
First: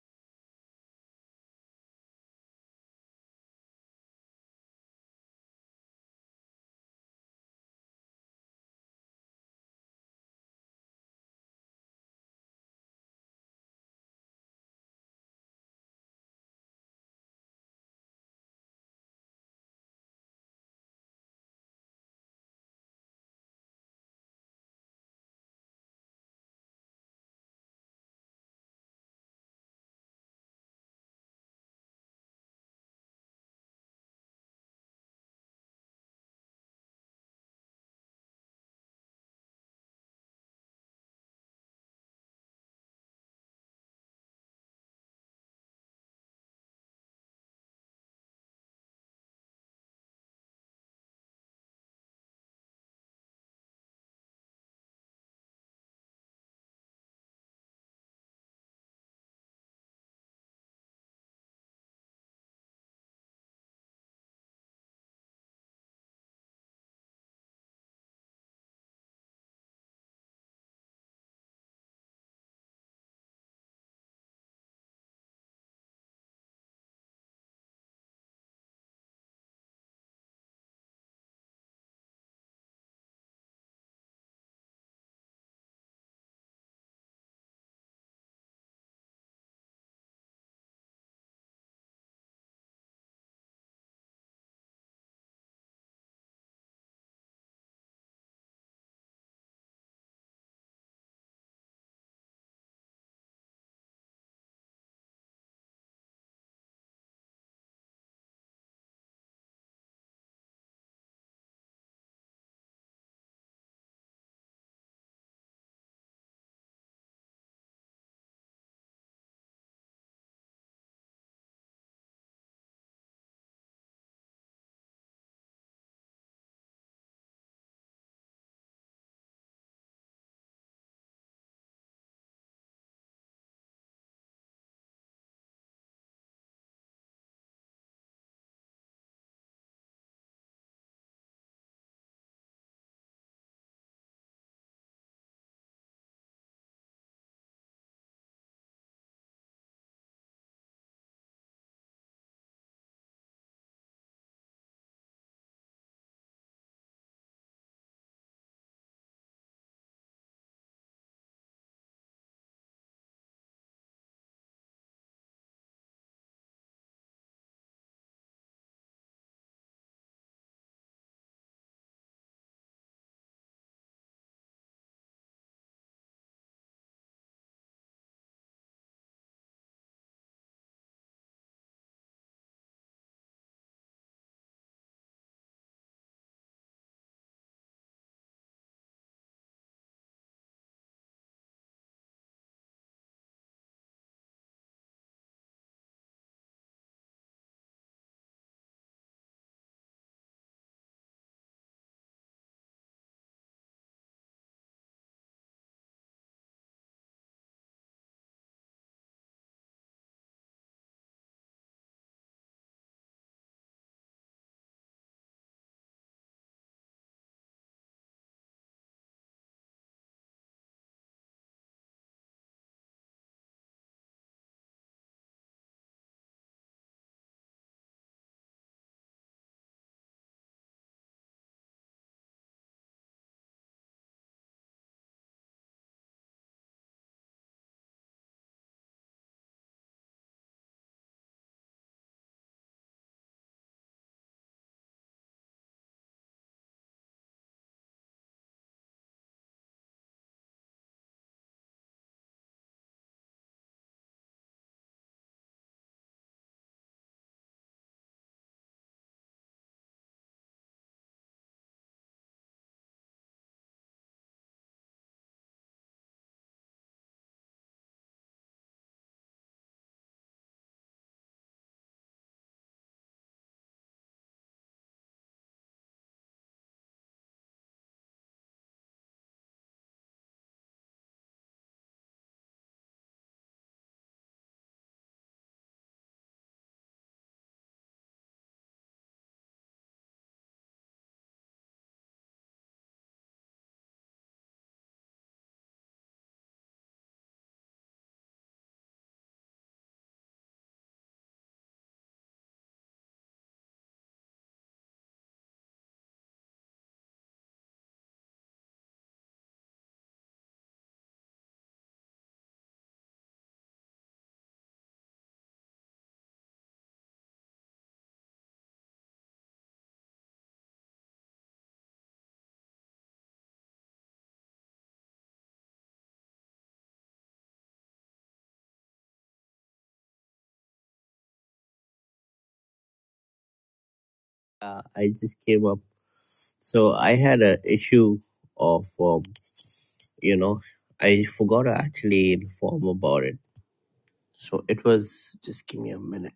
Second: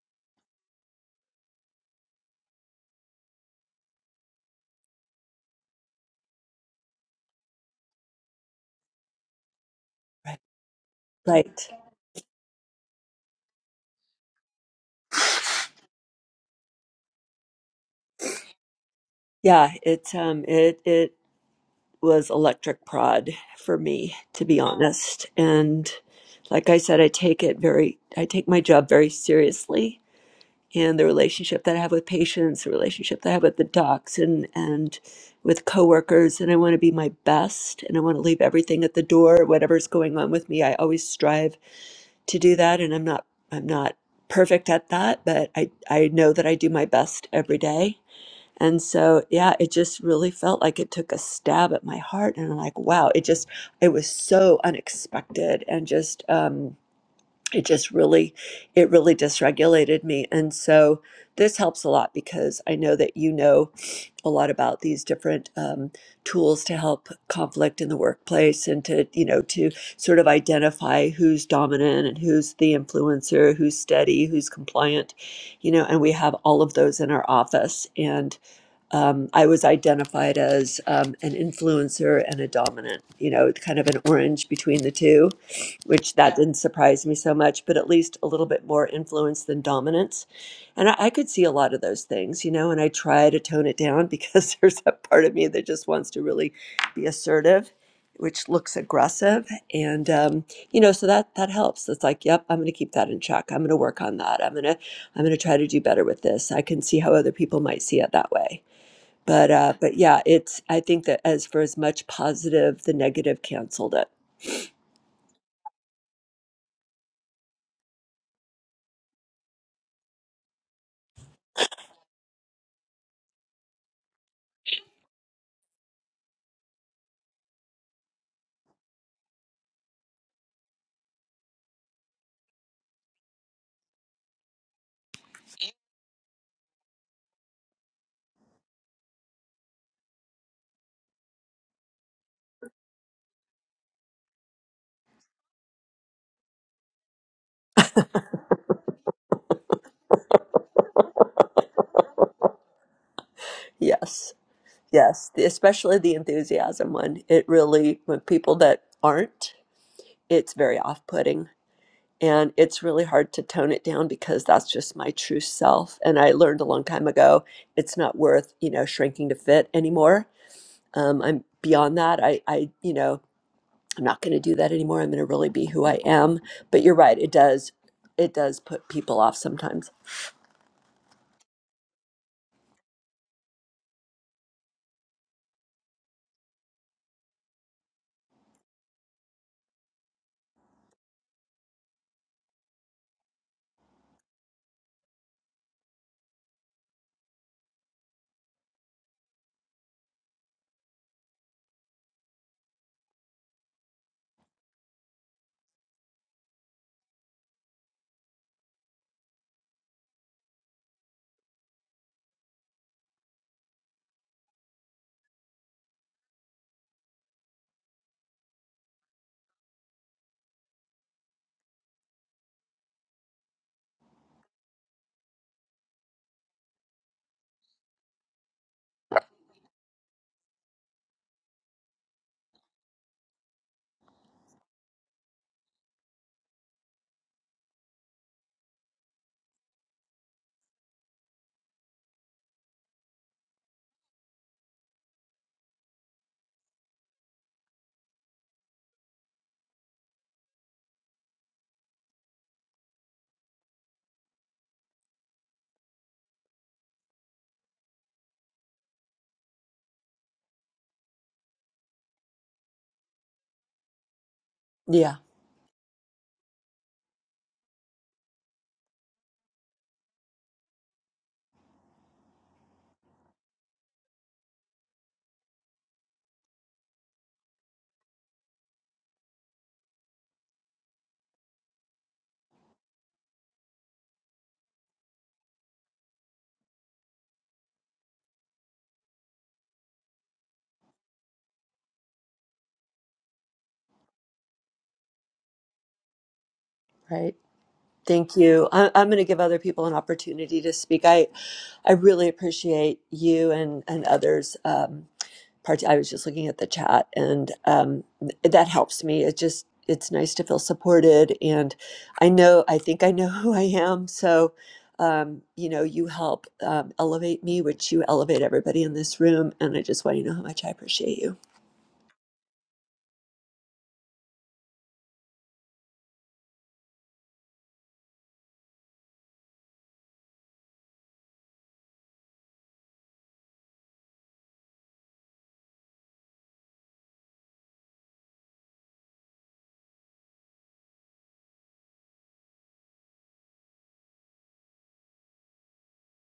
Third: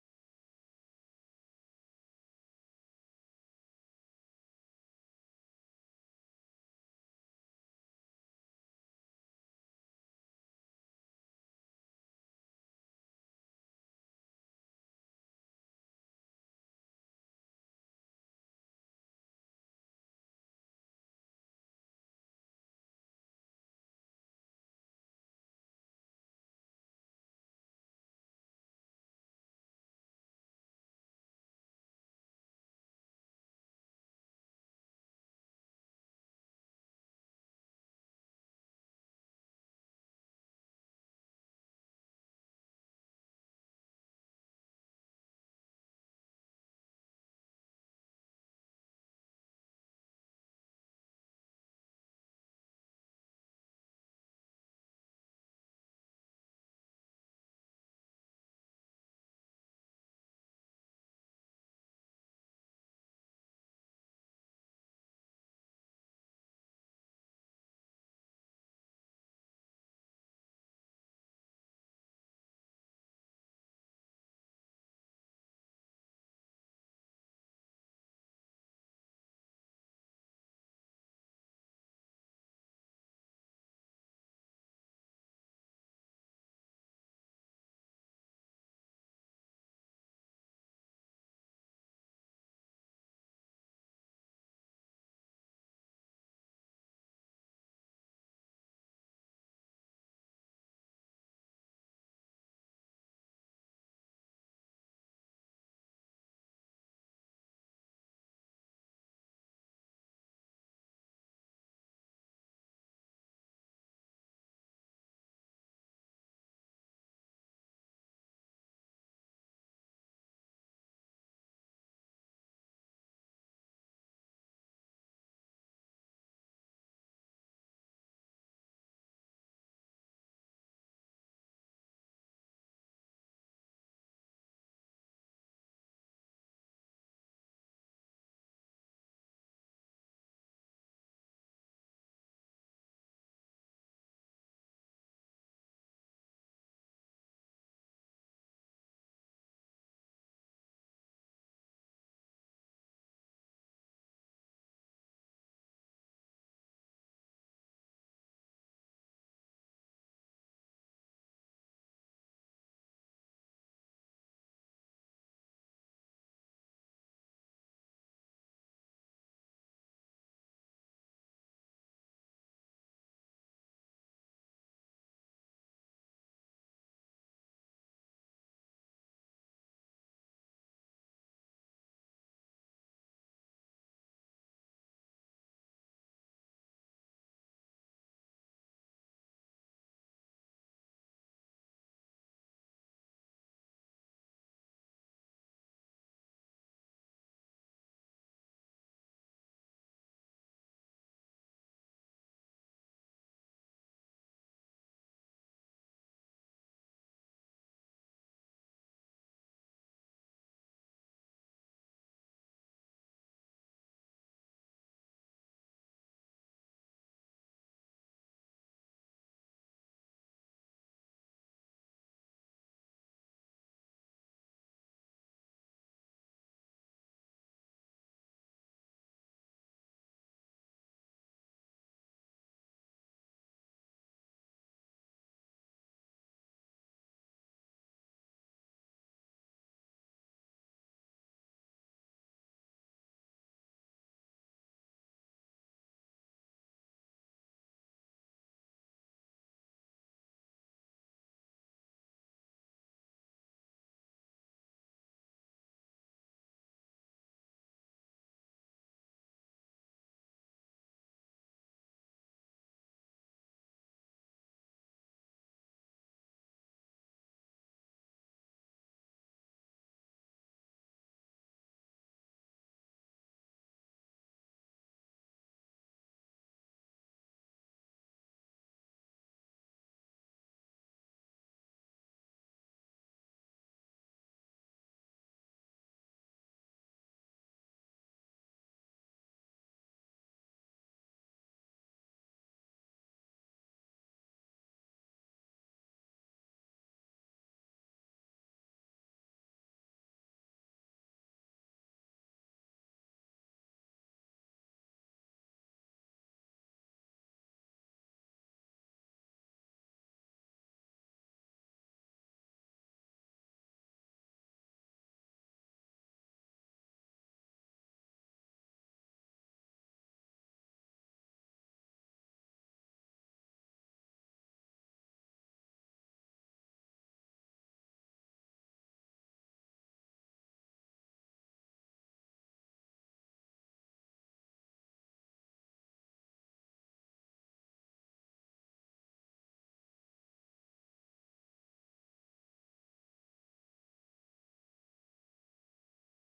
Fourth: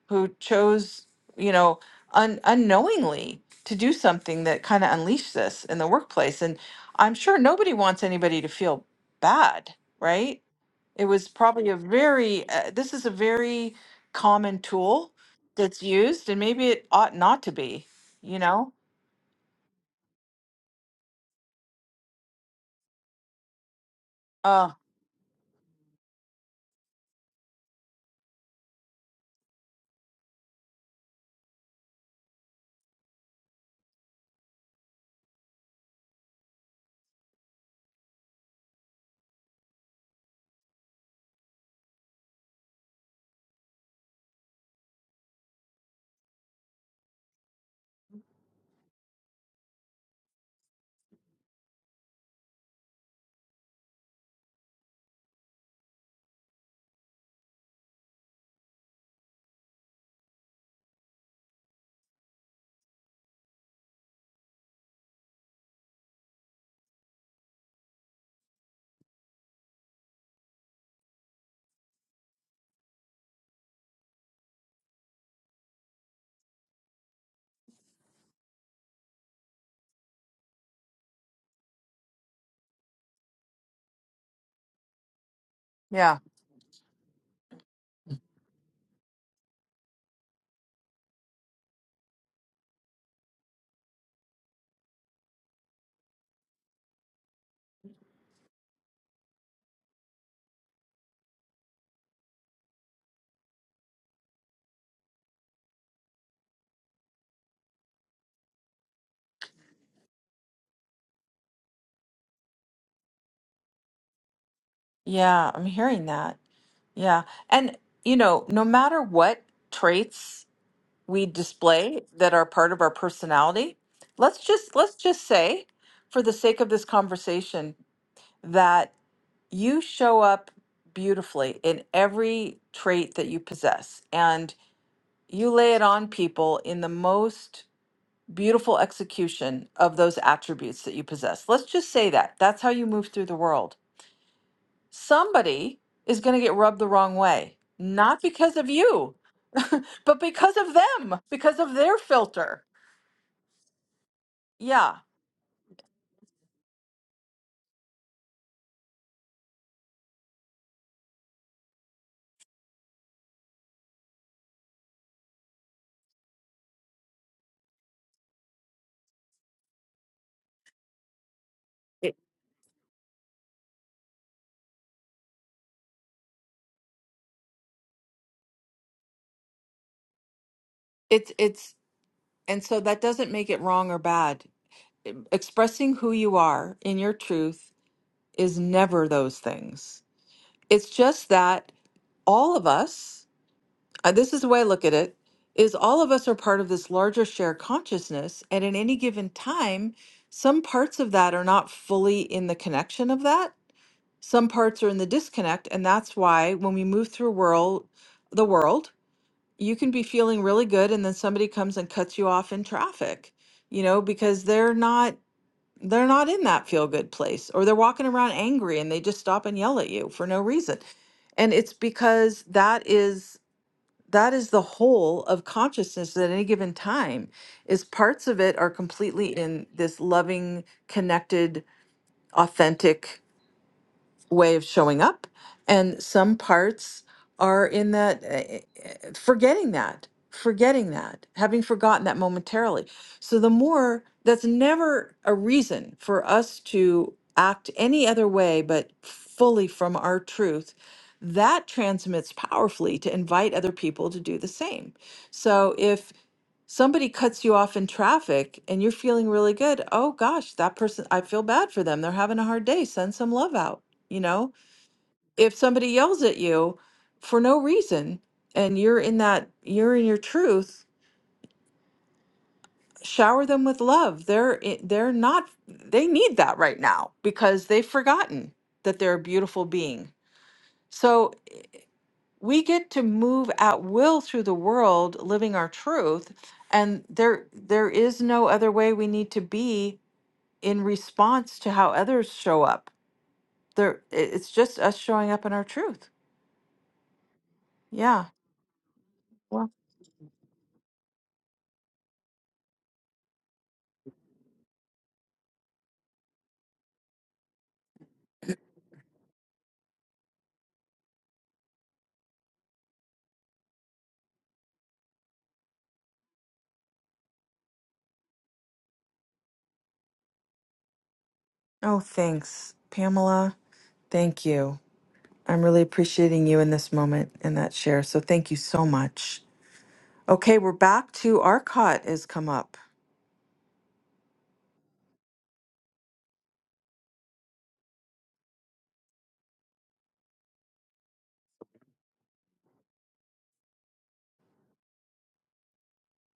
A: who chose you know un- unknowingly to do something that kind of unleashed this in the workplace and i'm sure nobody wants anybody to feel bad right
D: Right.
A: it was
D: right.
A: probably a very, uh, this is a very common tool that's used, and maybe it ought not to be, you know?
D: Yeah. It, um, it, it was electric prod for me, to be
A: Uh,
D: honest. And like I said, I take it very, I take my job very seriously and the relationship that I have with patients, the relationship that I have with the docs and and with coworkers, and I want to be my best and I want to leave everything at the door, whatever's going on with me. I always strive to do that and I'm not I'm not perfect at that, but I, I know that I do my best every day. And so yeah, it just really felt like it took a stab at my heart and I'm like, wow, it just it was so unexpected and just um it just really it really dysregulated me and so this helps a lot because i know that you know a lot about these different um, tools to help conflict in the workplace and to you know to sort of identify who's dominant and who's the influencer who's steady who's compliant you know and we have all of those in our office and um, I was identified as um, an influencer and a dominant, you know, kind of an orange between the two, which
A: yeah,
D: that didn't surprise me so much, but at least a little bit more influence than dominance. And I, I could see a lot of those things, you know, and I try to tone it down because there's a part of me that just wants to really be assertive. Which looks aggressive, and um, you know, so that that helps. It's like, yep, I'm going to keep that in check. I'm going to work on that. I'm going to I'm going to try to do better with this. I can see how other people might see it that way but uh, but yeah, it's I think that as for as much positive, the negative canceled it.
A: yeah, I'm hearing that. Yeah. And, you know, no matter what traits we display that are part of our personality, let's just let's just say for the sake of this conversation that you show up beautifully in every trait that you possess. and. you lay it on people in the most beautiful execution of those attributes that you possess. Let's just say that. That's how you move through the world. Somebody is going to get rubbed the wrong way, not because of you, but because of them, because of their filter.
D: Yes,
A: Yeah.
D: yes, the, especially the enthusiasm one. It really when people that aren't, it's very off-putting, and it's really hard to tone it down because that's just my true self. And I learned a long time ago, it's not worth you know shrinking to fit anymore. Um, I'm beyond
A: It,
D: that. I I you know I'm not going to do that anymore. I'm going to really be who I am. But you're right, it does it does put people off sometimes.
A: it's it's and so that doesn't make it wrong or bad. E- Expressing who you are in your truth is never those things. It's just that all of us uh, this is the way I look at it, is all of us are part of this larger shared consciousness. And in any given time, some parts of that are not fully in the connection of that. Some parts are in the disconnect. And that's why when we move through world, the world, you can be feeling really good and then somebody comes and cuts you off in traffic, you know, because they're not they're not in that feel good place or they're walking around angry and they just stop and yell at you for no reason. And it's because that is that is the whole of consciousness at any given time is parts of it are completely in this loving connected authentic way of showing up. And some parts are in that, uh, uh, forgetting that, forgetting that, having forgotten that momentarily. So the more, that's never a reason for us to act any other way but fully from our truth. That transmits powerfully to invite other people to do the same. So if somebody cuts you off in traffic and you're feeling really good oh gosh that person i feel bad for them they're having a hard day send some love out you know
D: Yeah.
A: if somebody yells at you for no reason and you're in that you're in your truth shower them with love they're i- they're not they need that right now because they've forgotten that they're a beautiful being so we get to move at will through the world living our truth and there there is no other way we need to be in response to how others show up. There, i- it's just us showing up in our truth.
D: Right.
A: Yeah.
D: Thank you. I, I'm going to give other
A: Well.
D: people an opportunity to speak. I, I really appreciate you and and others. Um, part. I was just looking at the chat, and um, th- that helps me. It just it's nice to feel supported, and I know I think I know who I am. So, um, you know, you help um, elevate me, which you elevate everybody in this room, and I just want you to know how much I appreciate you.
A: Oh, thanks, Pamela. Thank you. I'm really appreciating you in this moment and that share. So thank you so much. Okay, we're back to Arcot has come up.
C: Uh, I just came up. So I had a issue of, um, you know, I forgot to actually inform about it. So it was, just give me a minute.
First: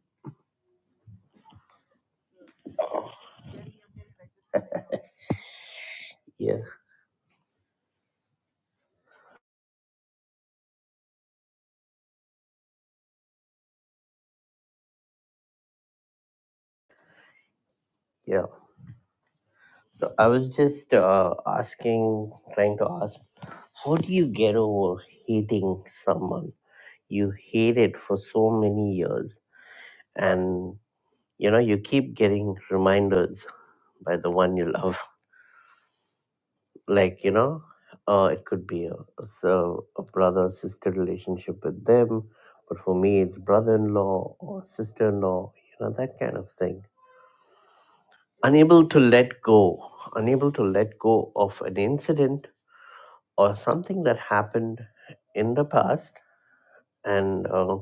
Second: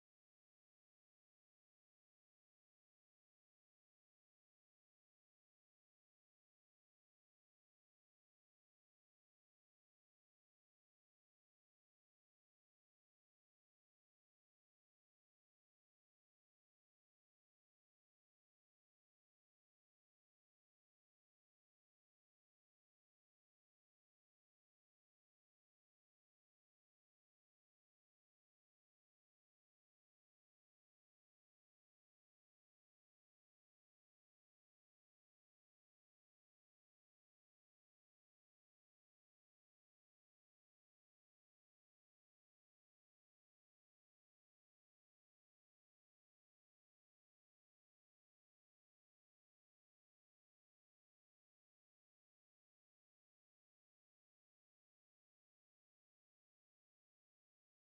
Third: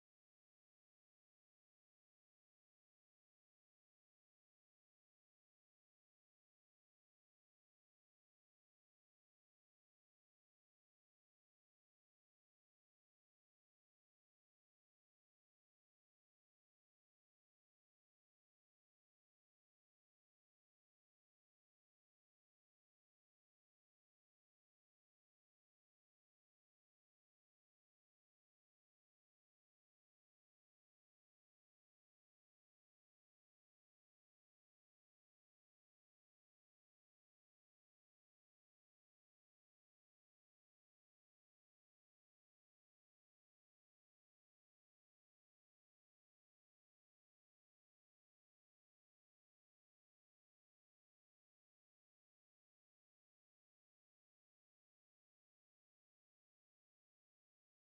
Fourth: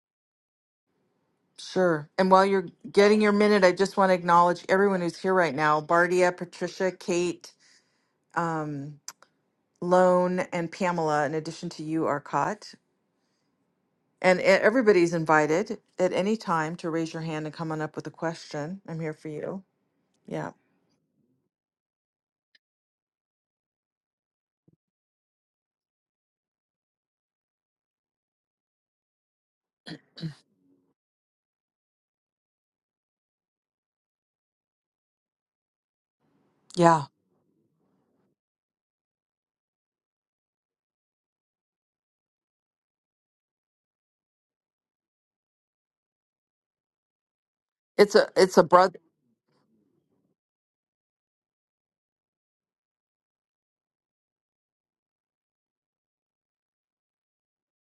A: Sure. And while you're getting your minute, I just want to acknowledge everyone who's here right now: Bardia,
C: Yeah,
A: Patricia, Kate, um, Lone, and Pamela. In addition to you, Arcot. And e- everybody's invited at any time to raise your hand and come on up with a
C: yeah.
A: question. I'm here for you.
C: So I
A: Yeah.
C: was just uh, asking, trying to ask, how do you get over hating someone? you hate it for so many years and you know you keep getting reminders by the one you love
A: Yeah.
C: like you know uh, it could be a, so a brother sister relationship with them but for me it's brother-in-law or sister-in-law you know that kind of thing
A: It's a it's a
C: unable
A: brother.
C: to let go unable to let go of an incident or something that happened in the past and uh,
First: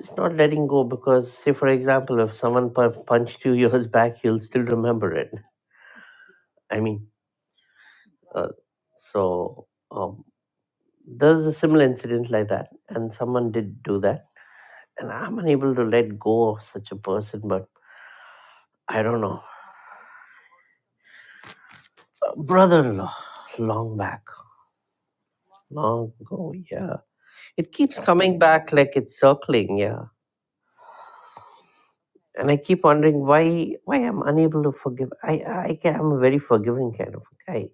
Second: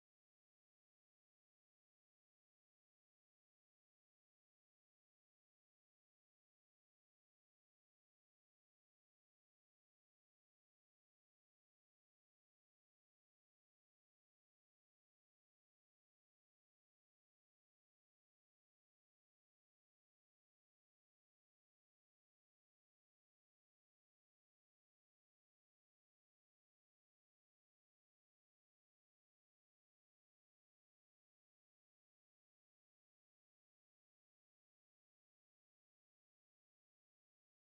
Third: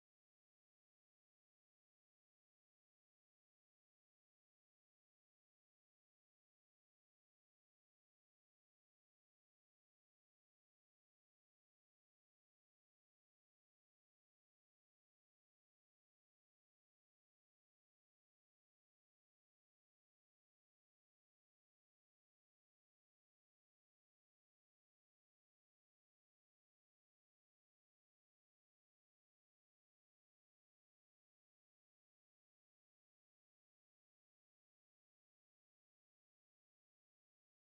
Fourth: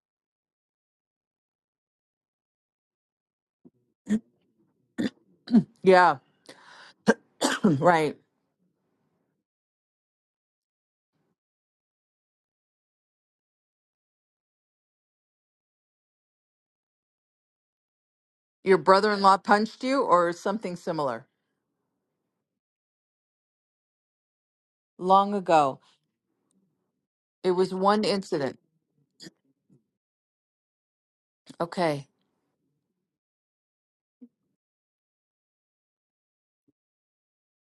C: Just not letting go because, say, for example, if someone pu- punched you years back, you'll still remember it.
A: Yeah,
C: I mean,
A: right.
C: uh, so um, there was a similar incident like that, and someone did do that, and I'm unable to let go of such a person, but
A: Your
C: I don't
A: brother-in-law
C: know.
A: punched you or something similar
C: Brother in law, long back,
A: long ago.
C: long ago, yeah.
A: It
C: It
A: was
C: keeps
A: one
C: coming
A: incident.
C: back like it's circling, yeah.
A: Okay.
C: And I keep wondering why why I'm unable to forgive. I I can, I'm a very forgiving kind of a guy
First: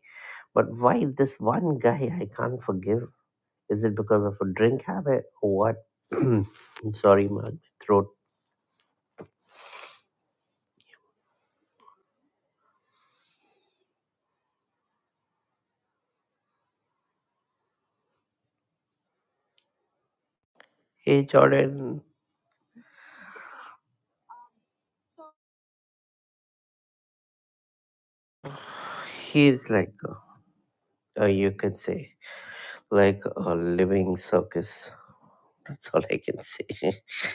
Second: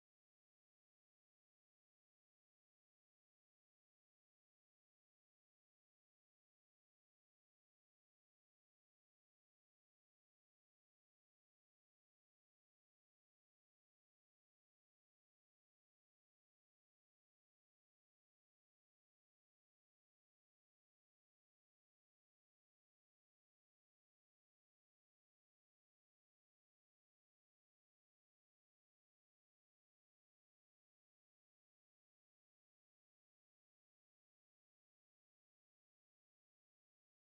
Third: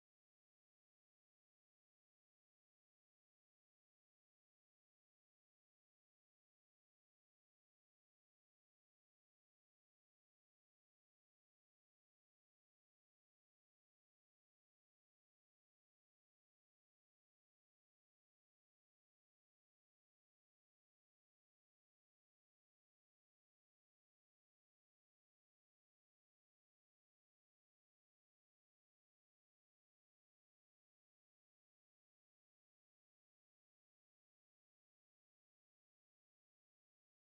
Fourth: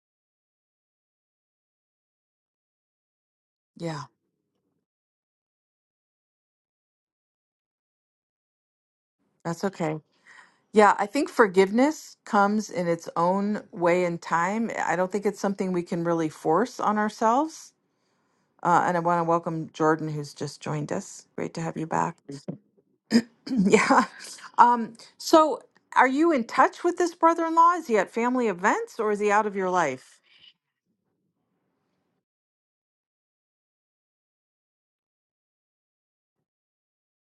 C: But why this one guy I can't forgive? Is it
A: Yeah.
C: because of a drink habit or what? I'm Sorry, my throat.
A: That's okay. Yeah, I think forgiveness comes in its own way in time. I don't think it's something we can really force on ourselves. Uh, and I want to welcome Jordan, who's just joined
C: Hey,
A: us. Great to have you
C: Jordan.
A: back. Yeah. Um, so are you in touch with this brother-in-law? Is he at family events or is he out of your
C: He's like,
A: life?
C: uh, you could say, like a living circus. That's all I can say.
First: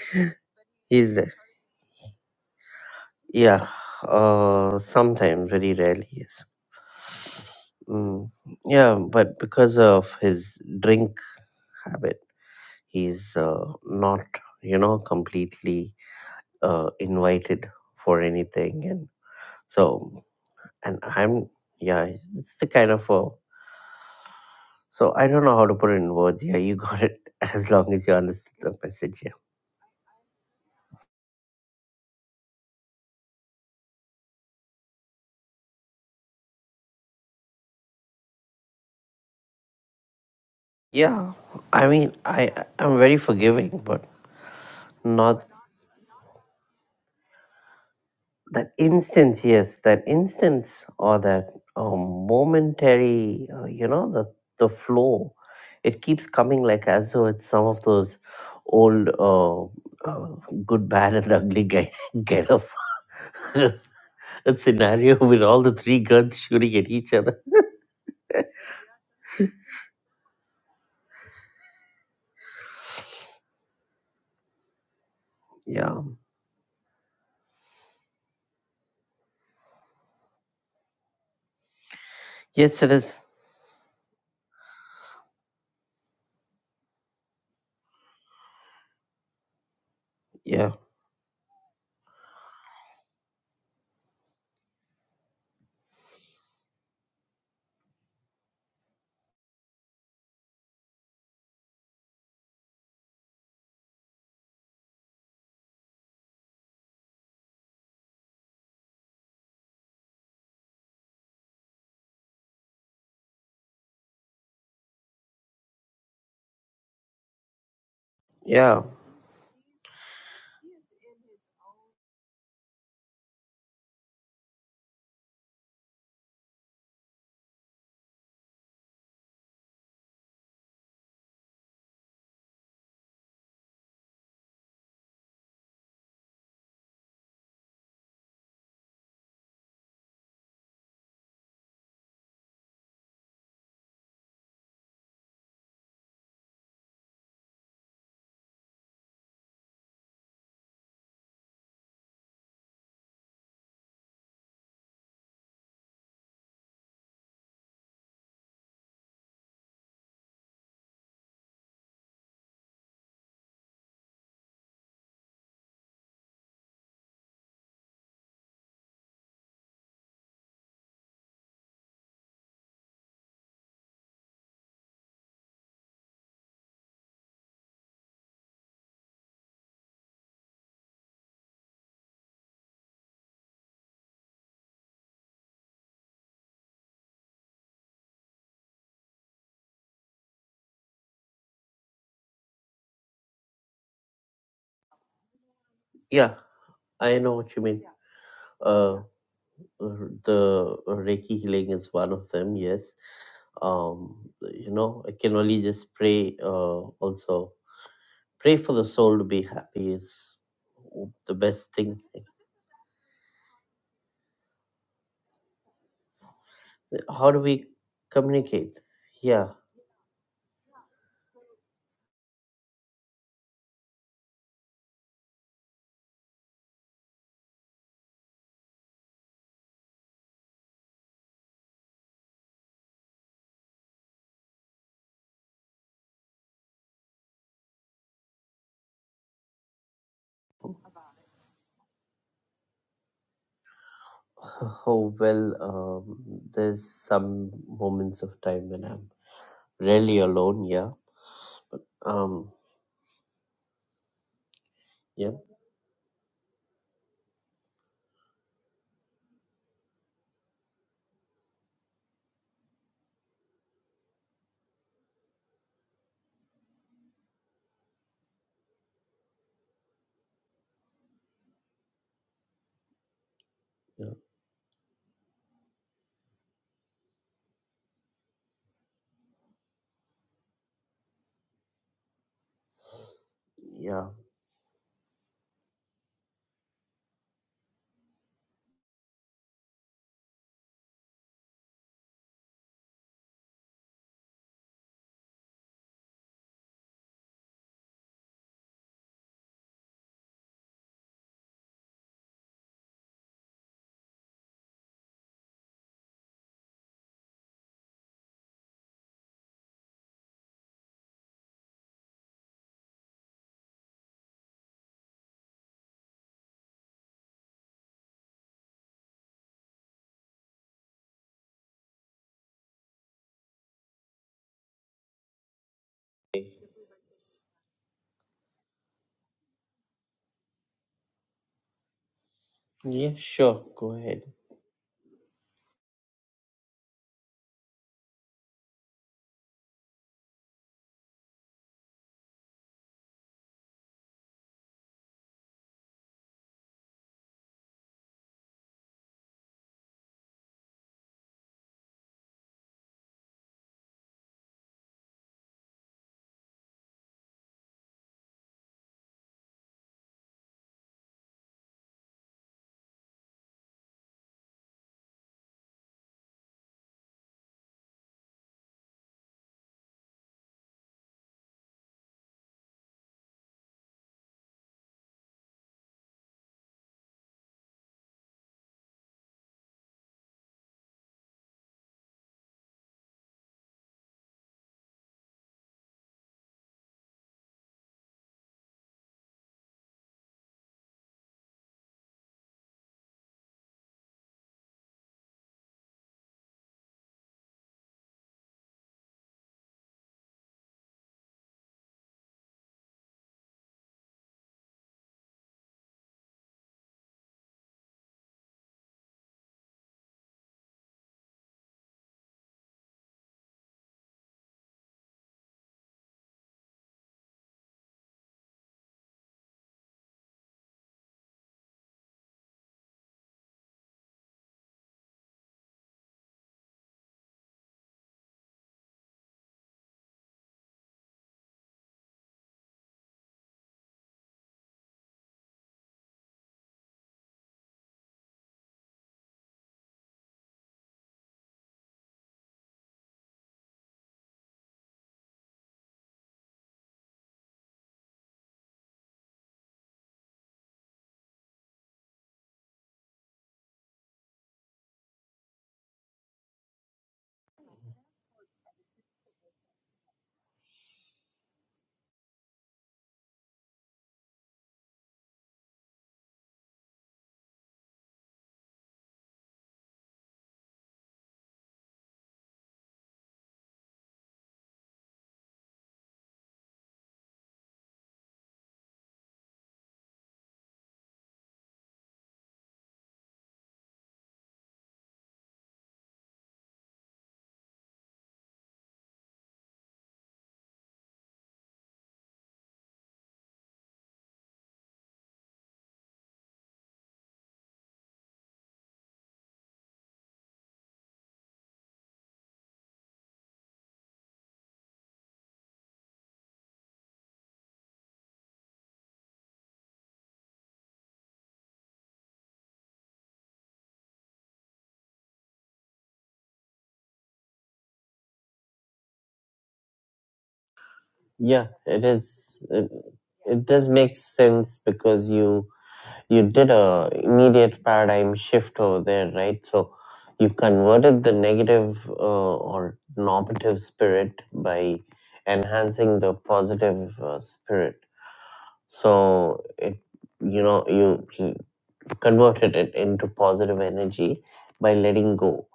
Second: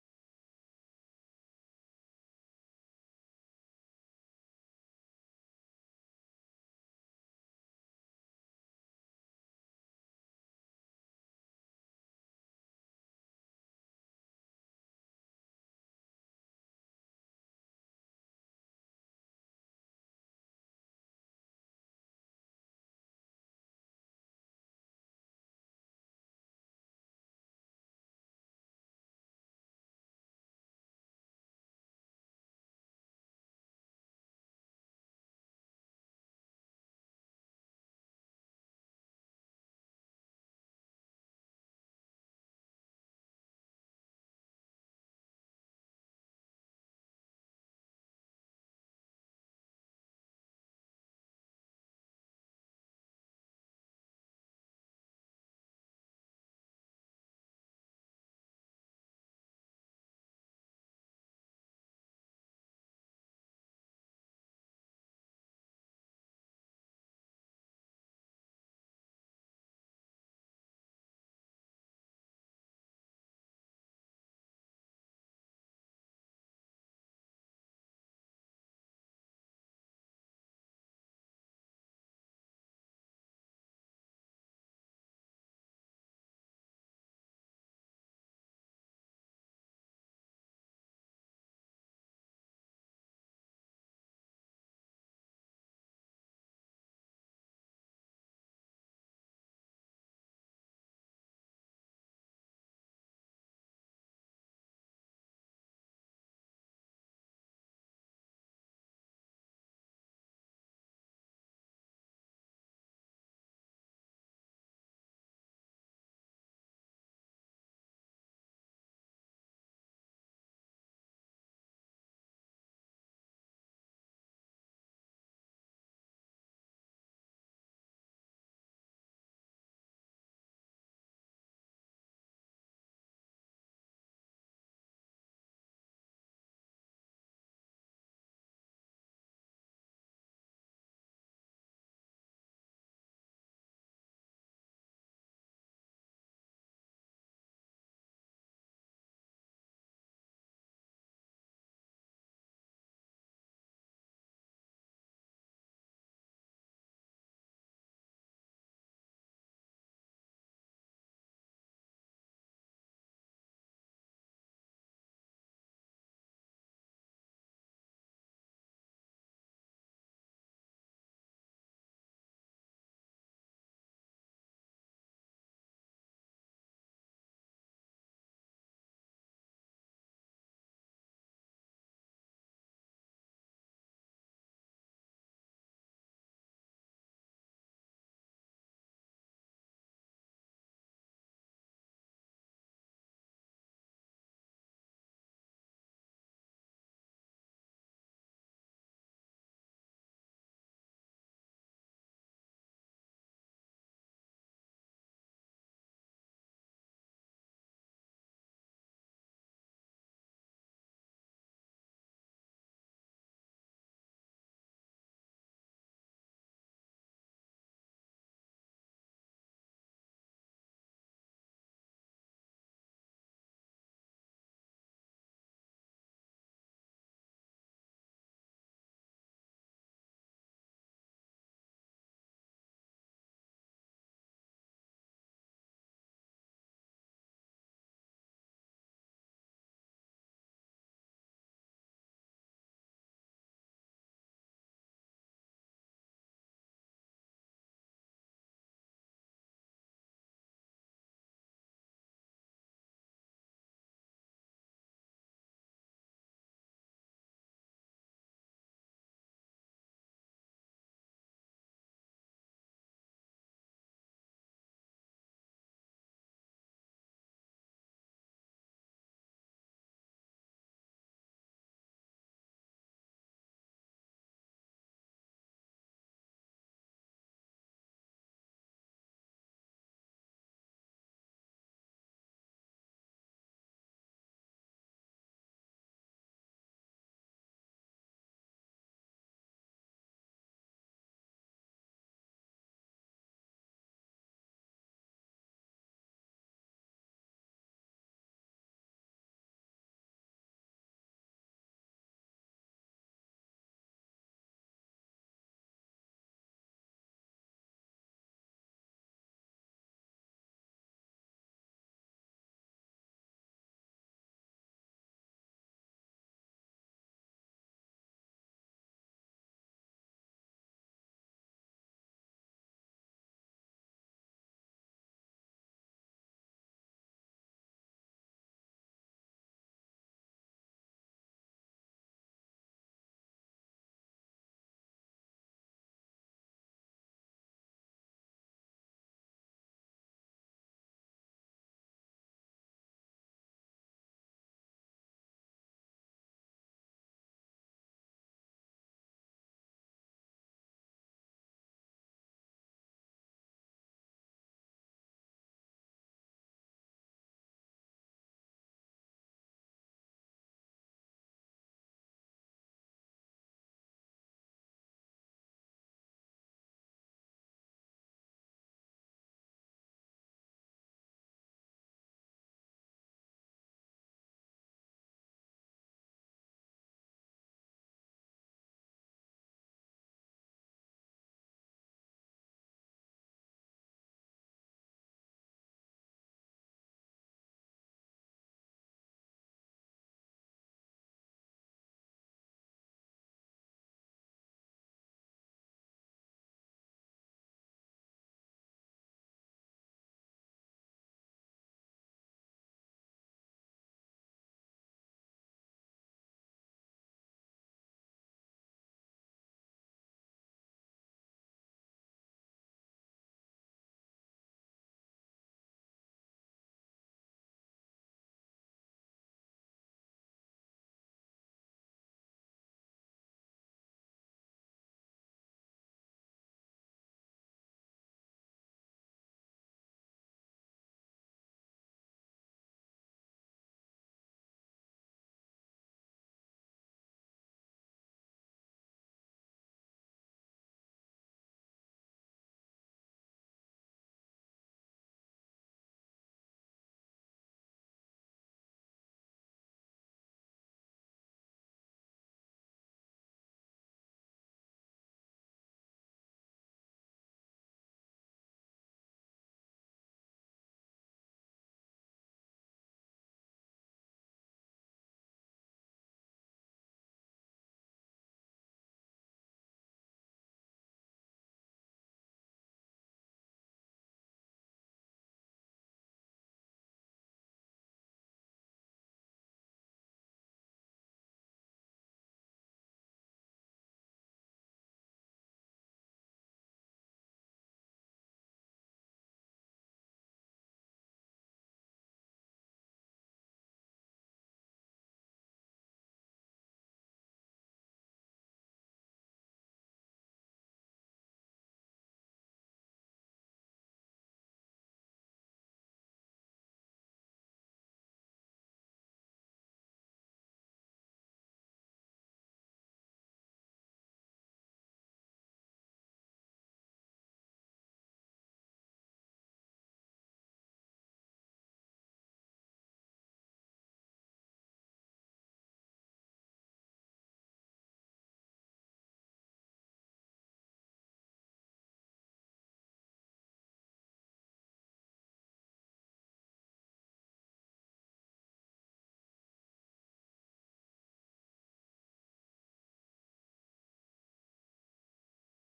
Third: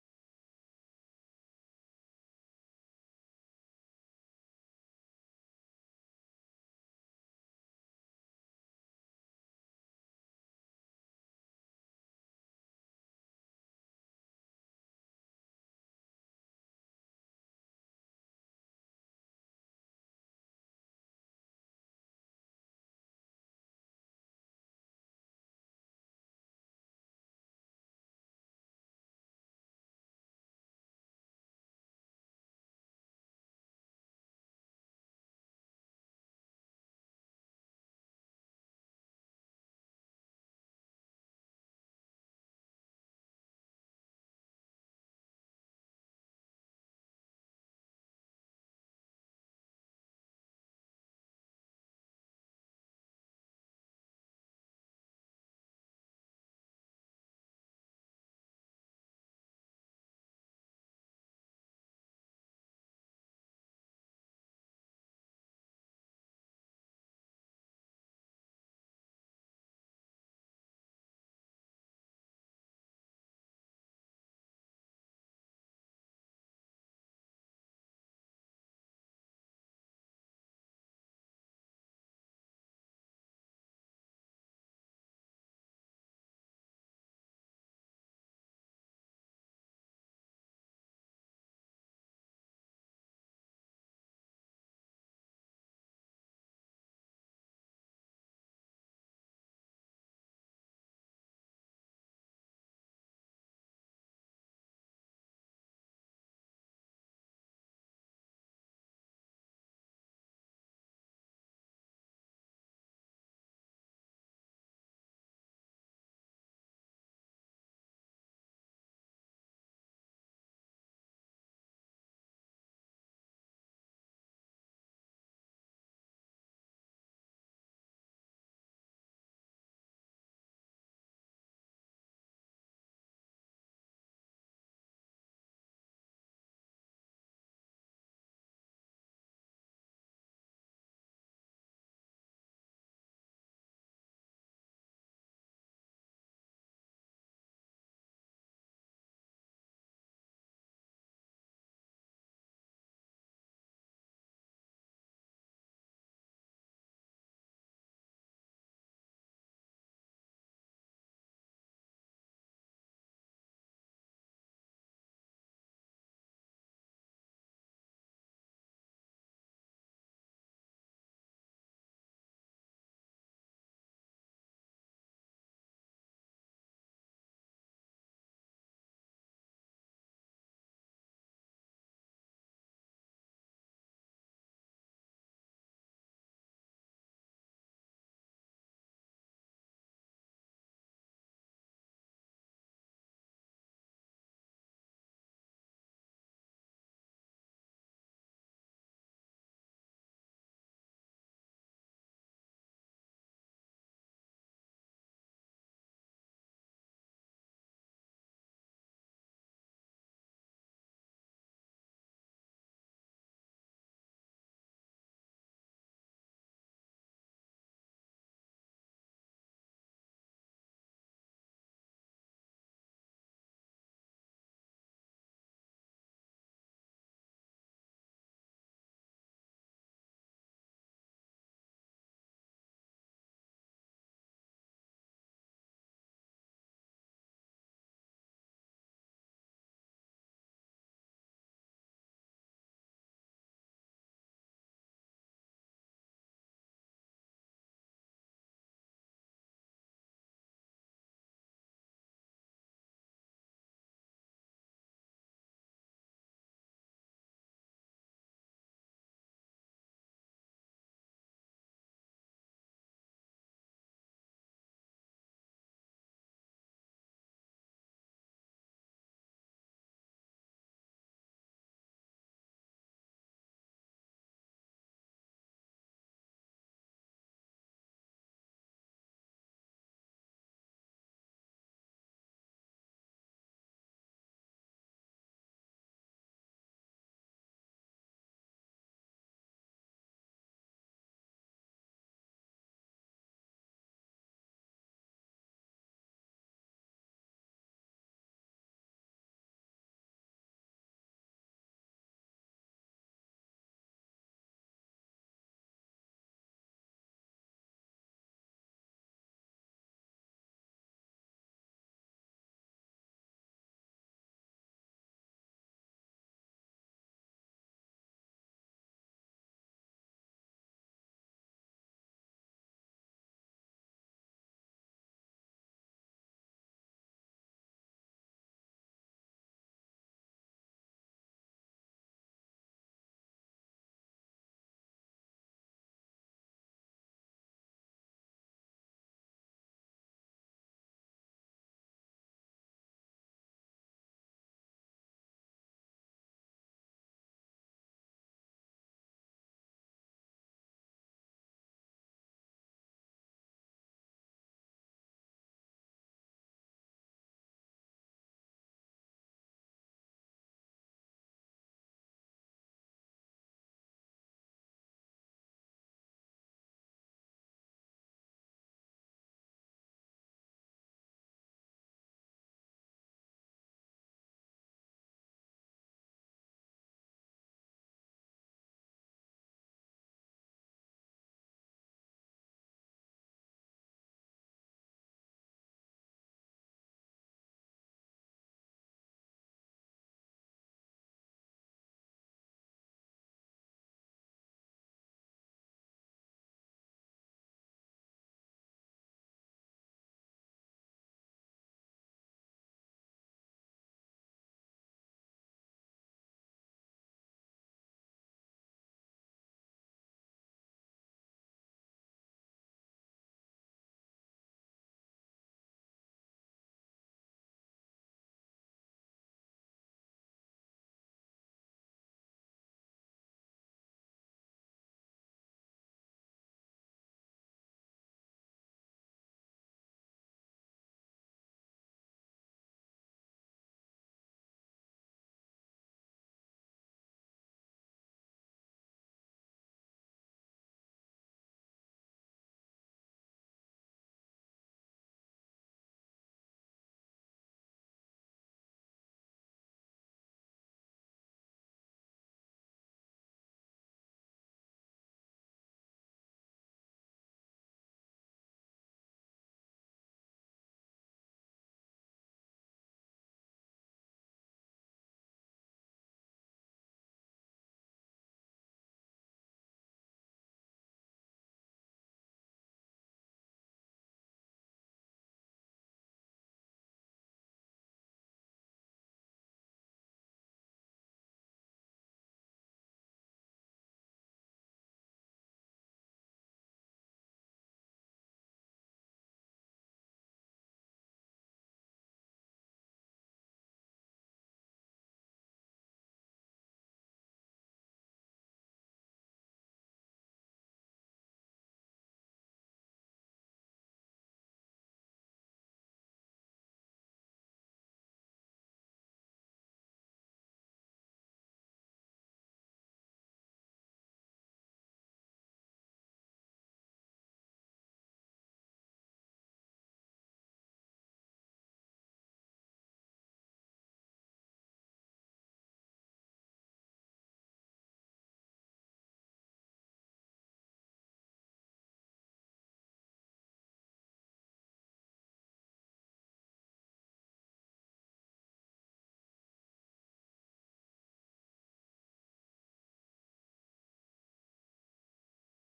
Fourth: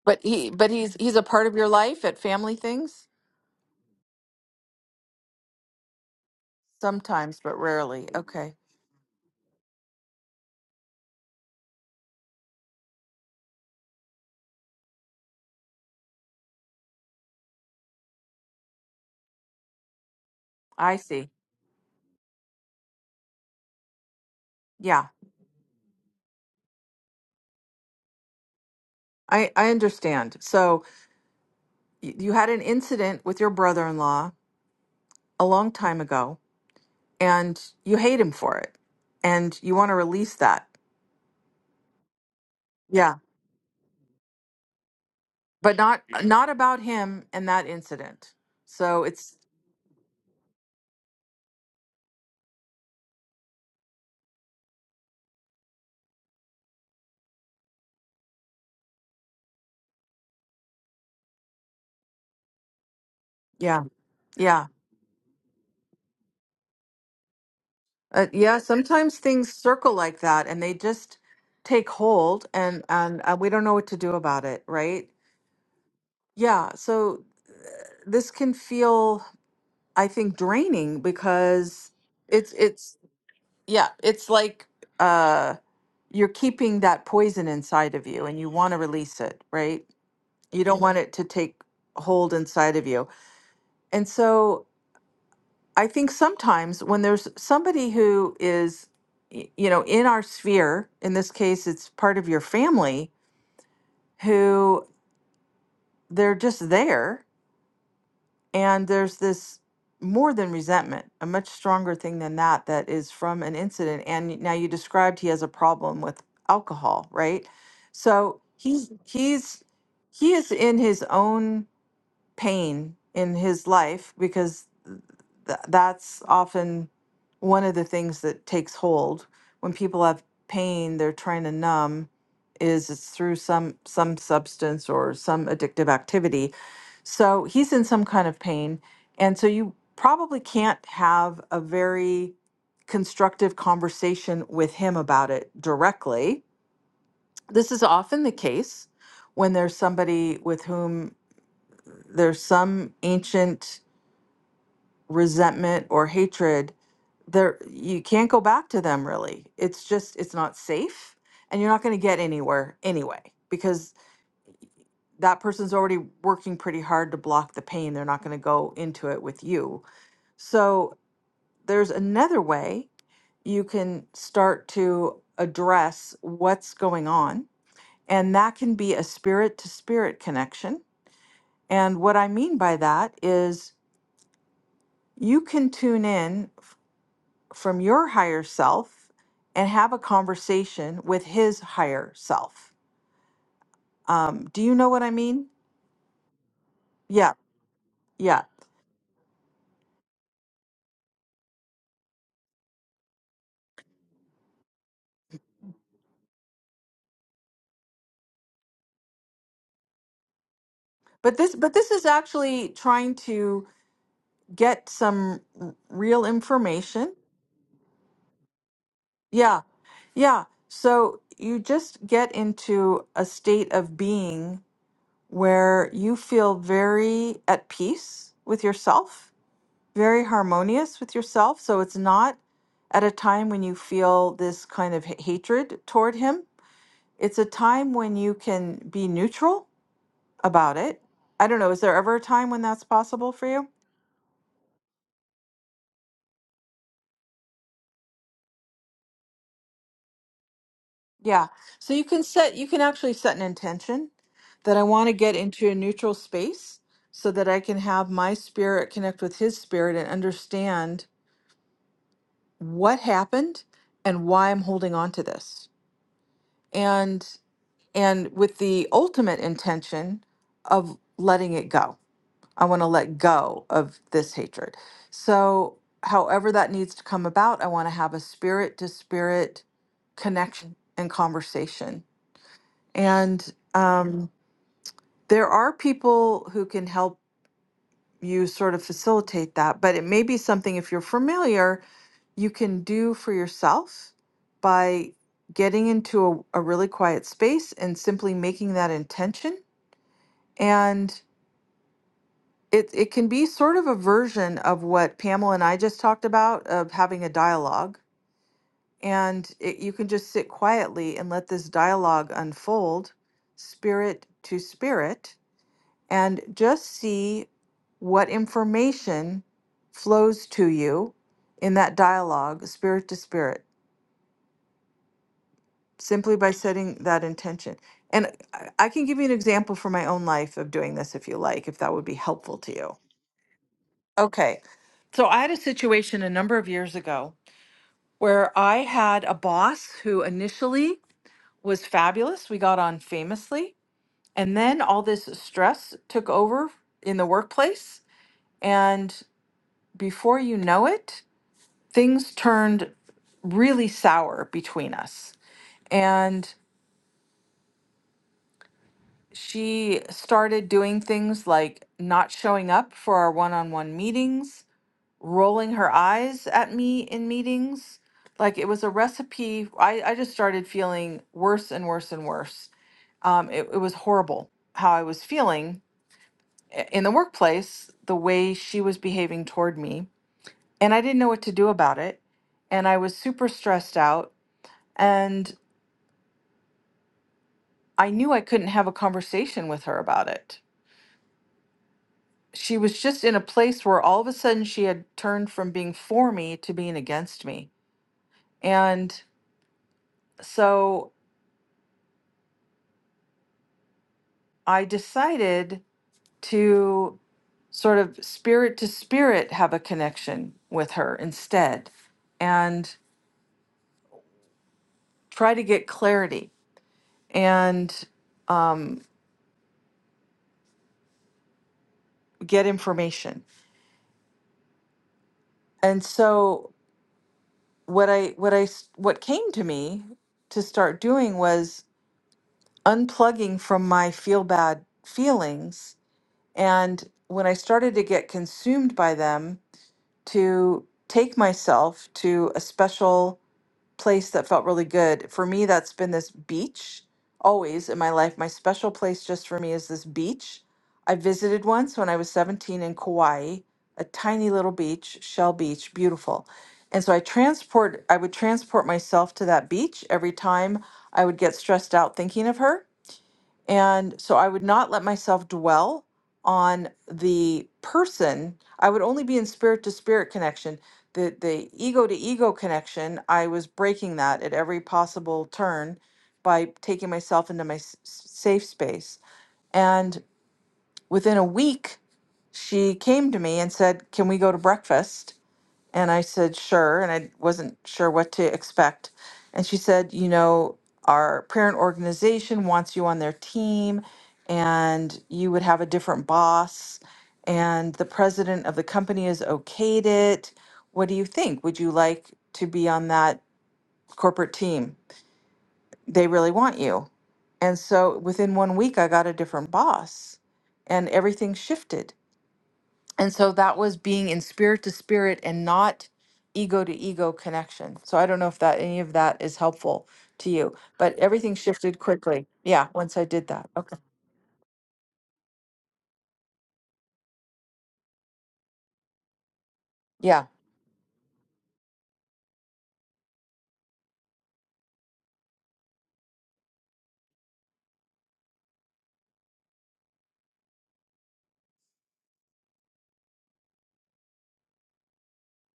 A: But he but he's
C: He's
A: he's a
C: there.
A: part of your life at family things?
C: Yeah. Uh, sometimes, very rarely, yes.
A: Sometimes, but rarely.
C: Mm,
A: Okay.
C: yeah, but because of his drink habit, he's uh, not, you know, completely uh, invited for anything and so
A: I
C: and
A: see.
C: i'm yeah it's the kind of a
A: Yeah.
C: so i don't know how to put it in words yeah you got it as long as you understood the message yeah
A: I I understand. So y- you had an incident with your brother-in-law a long time ago and you hate him for it and you want to release that.
C: yeah i mean i i'm
A: Yeah.
C: very forgiving but not
A: But not not about him and that incident.
C: that
A: So it's
C: instance yes that instance or that um, momentary uh, you know the the flow it keeps coming like as though it's some of those old uh, uh, good bad and ugly guy get up
A: yeah.
C: a
A: Yeah.
C: scenario with all the three guns shooting at each other
A: Uh, yeah, sometimes things circle like that and they just take hold and and uh, we don't know what to do about it, right?
C: yeah
A: Yeah, so this can feel I think draining because it's
C: yes it
A: it's
C: is
A: yeah, it's like uh you're keeping that poison inside of you and you want to release it, right? You
C: yeah
A: don't want it to take hold inside of you. And so I think sometimes when there's somebody who is, y- you know, in our sphere, in this case, it's part of your family, who they're just there. And there's this more than resentment, a much stronger thing than that, that is from an incident. And y- now you described he has a problem with alcohol, right? So
C: yeah
A: he's, he's, he is in his own pain in his life because th- that's often one of the things that takes hold when people have pain they're trying to numb is it's through some some substance or some addictive activity so he's in some kind of pain and so you probably can't have a very constructive conversation with him about it directly this is often the case when there's somebody with whom there's some ancient resentment or hatred there you can't go back to them really it's just it's not safe and you're not going to get anywhere anyway because that person's already working pretty hard to block the pain they're not going to go into it with you so there's another way you can start to address what's going on and that can be a spirit to spirit connection and what i mean by that is you can tune in from your higher self and have a conversation with his higher self. Um, do you know what I mean?
C: yeah i know
A: Yeah,
C: what you mean
A: yeah.
C: Uh, Uh, the uh, Reiki healing is one of them, yes. Um, you know, I can only just pray, uh, also pray for the soul to be happy is the
A: But this, but
C: best
A: this
C: thing.
A: is actually trying to get some r- real information.
C: How do we communicate? Yeah.
A: Yeah, yeah. So you just get into a state of being where you feel very at peace with yourself very harmonious with yourself. So it's not at a time when you feel this kind of h- hatred toward him. It's a time when you can be neutral about it. I don't know. Is there ever a time when that's possible for you?
C: Oh, well, um, there's some moments of time when I'm really alone, yeah.
A: Yeah.
C: But,
A: So you can
C: um,
A: set, you can actually set an intention that I want to
C: yeah,
A: get into a neutral space so that I can have my spirit connect with his spirit and understand what happened and why I'm holding on to this. And and with the ultimate intention of letting it go. I want to let go of
C: yeah,
A: this hatred. So, however that needs to come about, I want to have a spirit to spirit connection and conversation. And
C: yeah,
A: um, there are people who can help you sort of facilitate that, but it may be something, if you're familiar, you can do for yourself by getting into a, a really quiet space and simply making that intention And it it can be sort of a version of what Pamela and I just talked about of having a dialogue. And it, you can just sit quietly and let this dialogue unfold, spirit to spirit, and just see what information flows to you in that dialogue, spirit to spirit, simply by setting that intention. And I I can give you an example from my own life of doing this if you like, if that would be helpful to you.
C: yeah, sure, go ahead.
A: Okay. So I had a situation a number of years ago where I had a boss who initially was fabulous. We got on famously. And then all this stress took over in the workplace. And before you know it, things turned really sour between us. And she started doing things like not showing up for our one on one meetings rolling her eyes at me in meetings. Like it was a recipe. I, I just started feeling worse and worse and worse. Um, it, it was horrible how I was feeling i- in the workplace, the way she was behaving toward me. And I didn't know what to do about it. And I was super stressed out. And I knew I couldn't have a conversation with her about it. She was just in a place where all of a sudden she had turned from being for me to being against me. And so I decided to sort of spirit to spirit have a connection with her instead and try to get clarity and um, get information. And so what I what I s- what came to me to start doing was unplugging from my feel bad feelings and when I started to get consumed by them to take myself to a special place that felt really good. For me, that's been this beach always in my life. My special place just for me is this beach. I visited once when I was 17 in Kauai, a tiny little beach, Shell Beach, beautiful. And so I transport I would transport myself to that beach every time I would get stressed out thinking of her. And so I would not let myself dwell on the person. I would only be in spirit to spirit connection. The the ego to ego connection, I was breaking that at every possible turn by taking myself into my s- s- safe space. And within a week, she came to me and said, "Can we go to breakfast?" And I said, sure. And I wasn't sure what to expect. And she said, you know, our parent organization wants you on their team, and you would have a different boss, and the president of the company has okayed it. What do you think? Would you like to be on that corporate team? They really want you. And so within one week, I got a different boss, and everything shifted. And so that was being in spirit to spirit and not ego to ego connection. So I don't know if that any of that is helpful to you, but everything
C: Yeah,
A: shifted
C: it
A: quickly.
C: is.
A: Yeah,
C: It,
A: once I did
C: it
A: that.
C: does
A: Okay.
C: make sense because you you did a immediate paradigm shift over there, right? So
A: Yeah.
C: you converted the negative uh, or normative spirit by enhancing the positive uh, spirit. So it you know you you converted it into positive energy by letting go.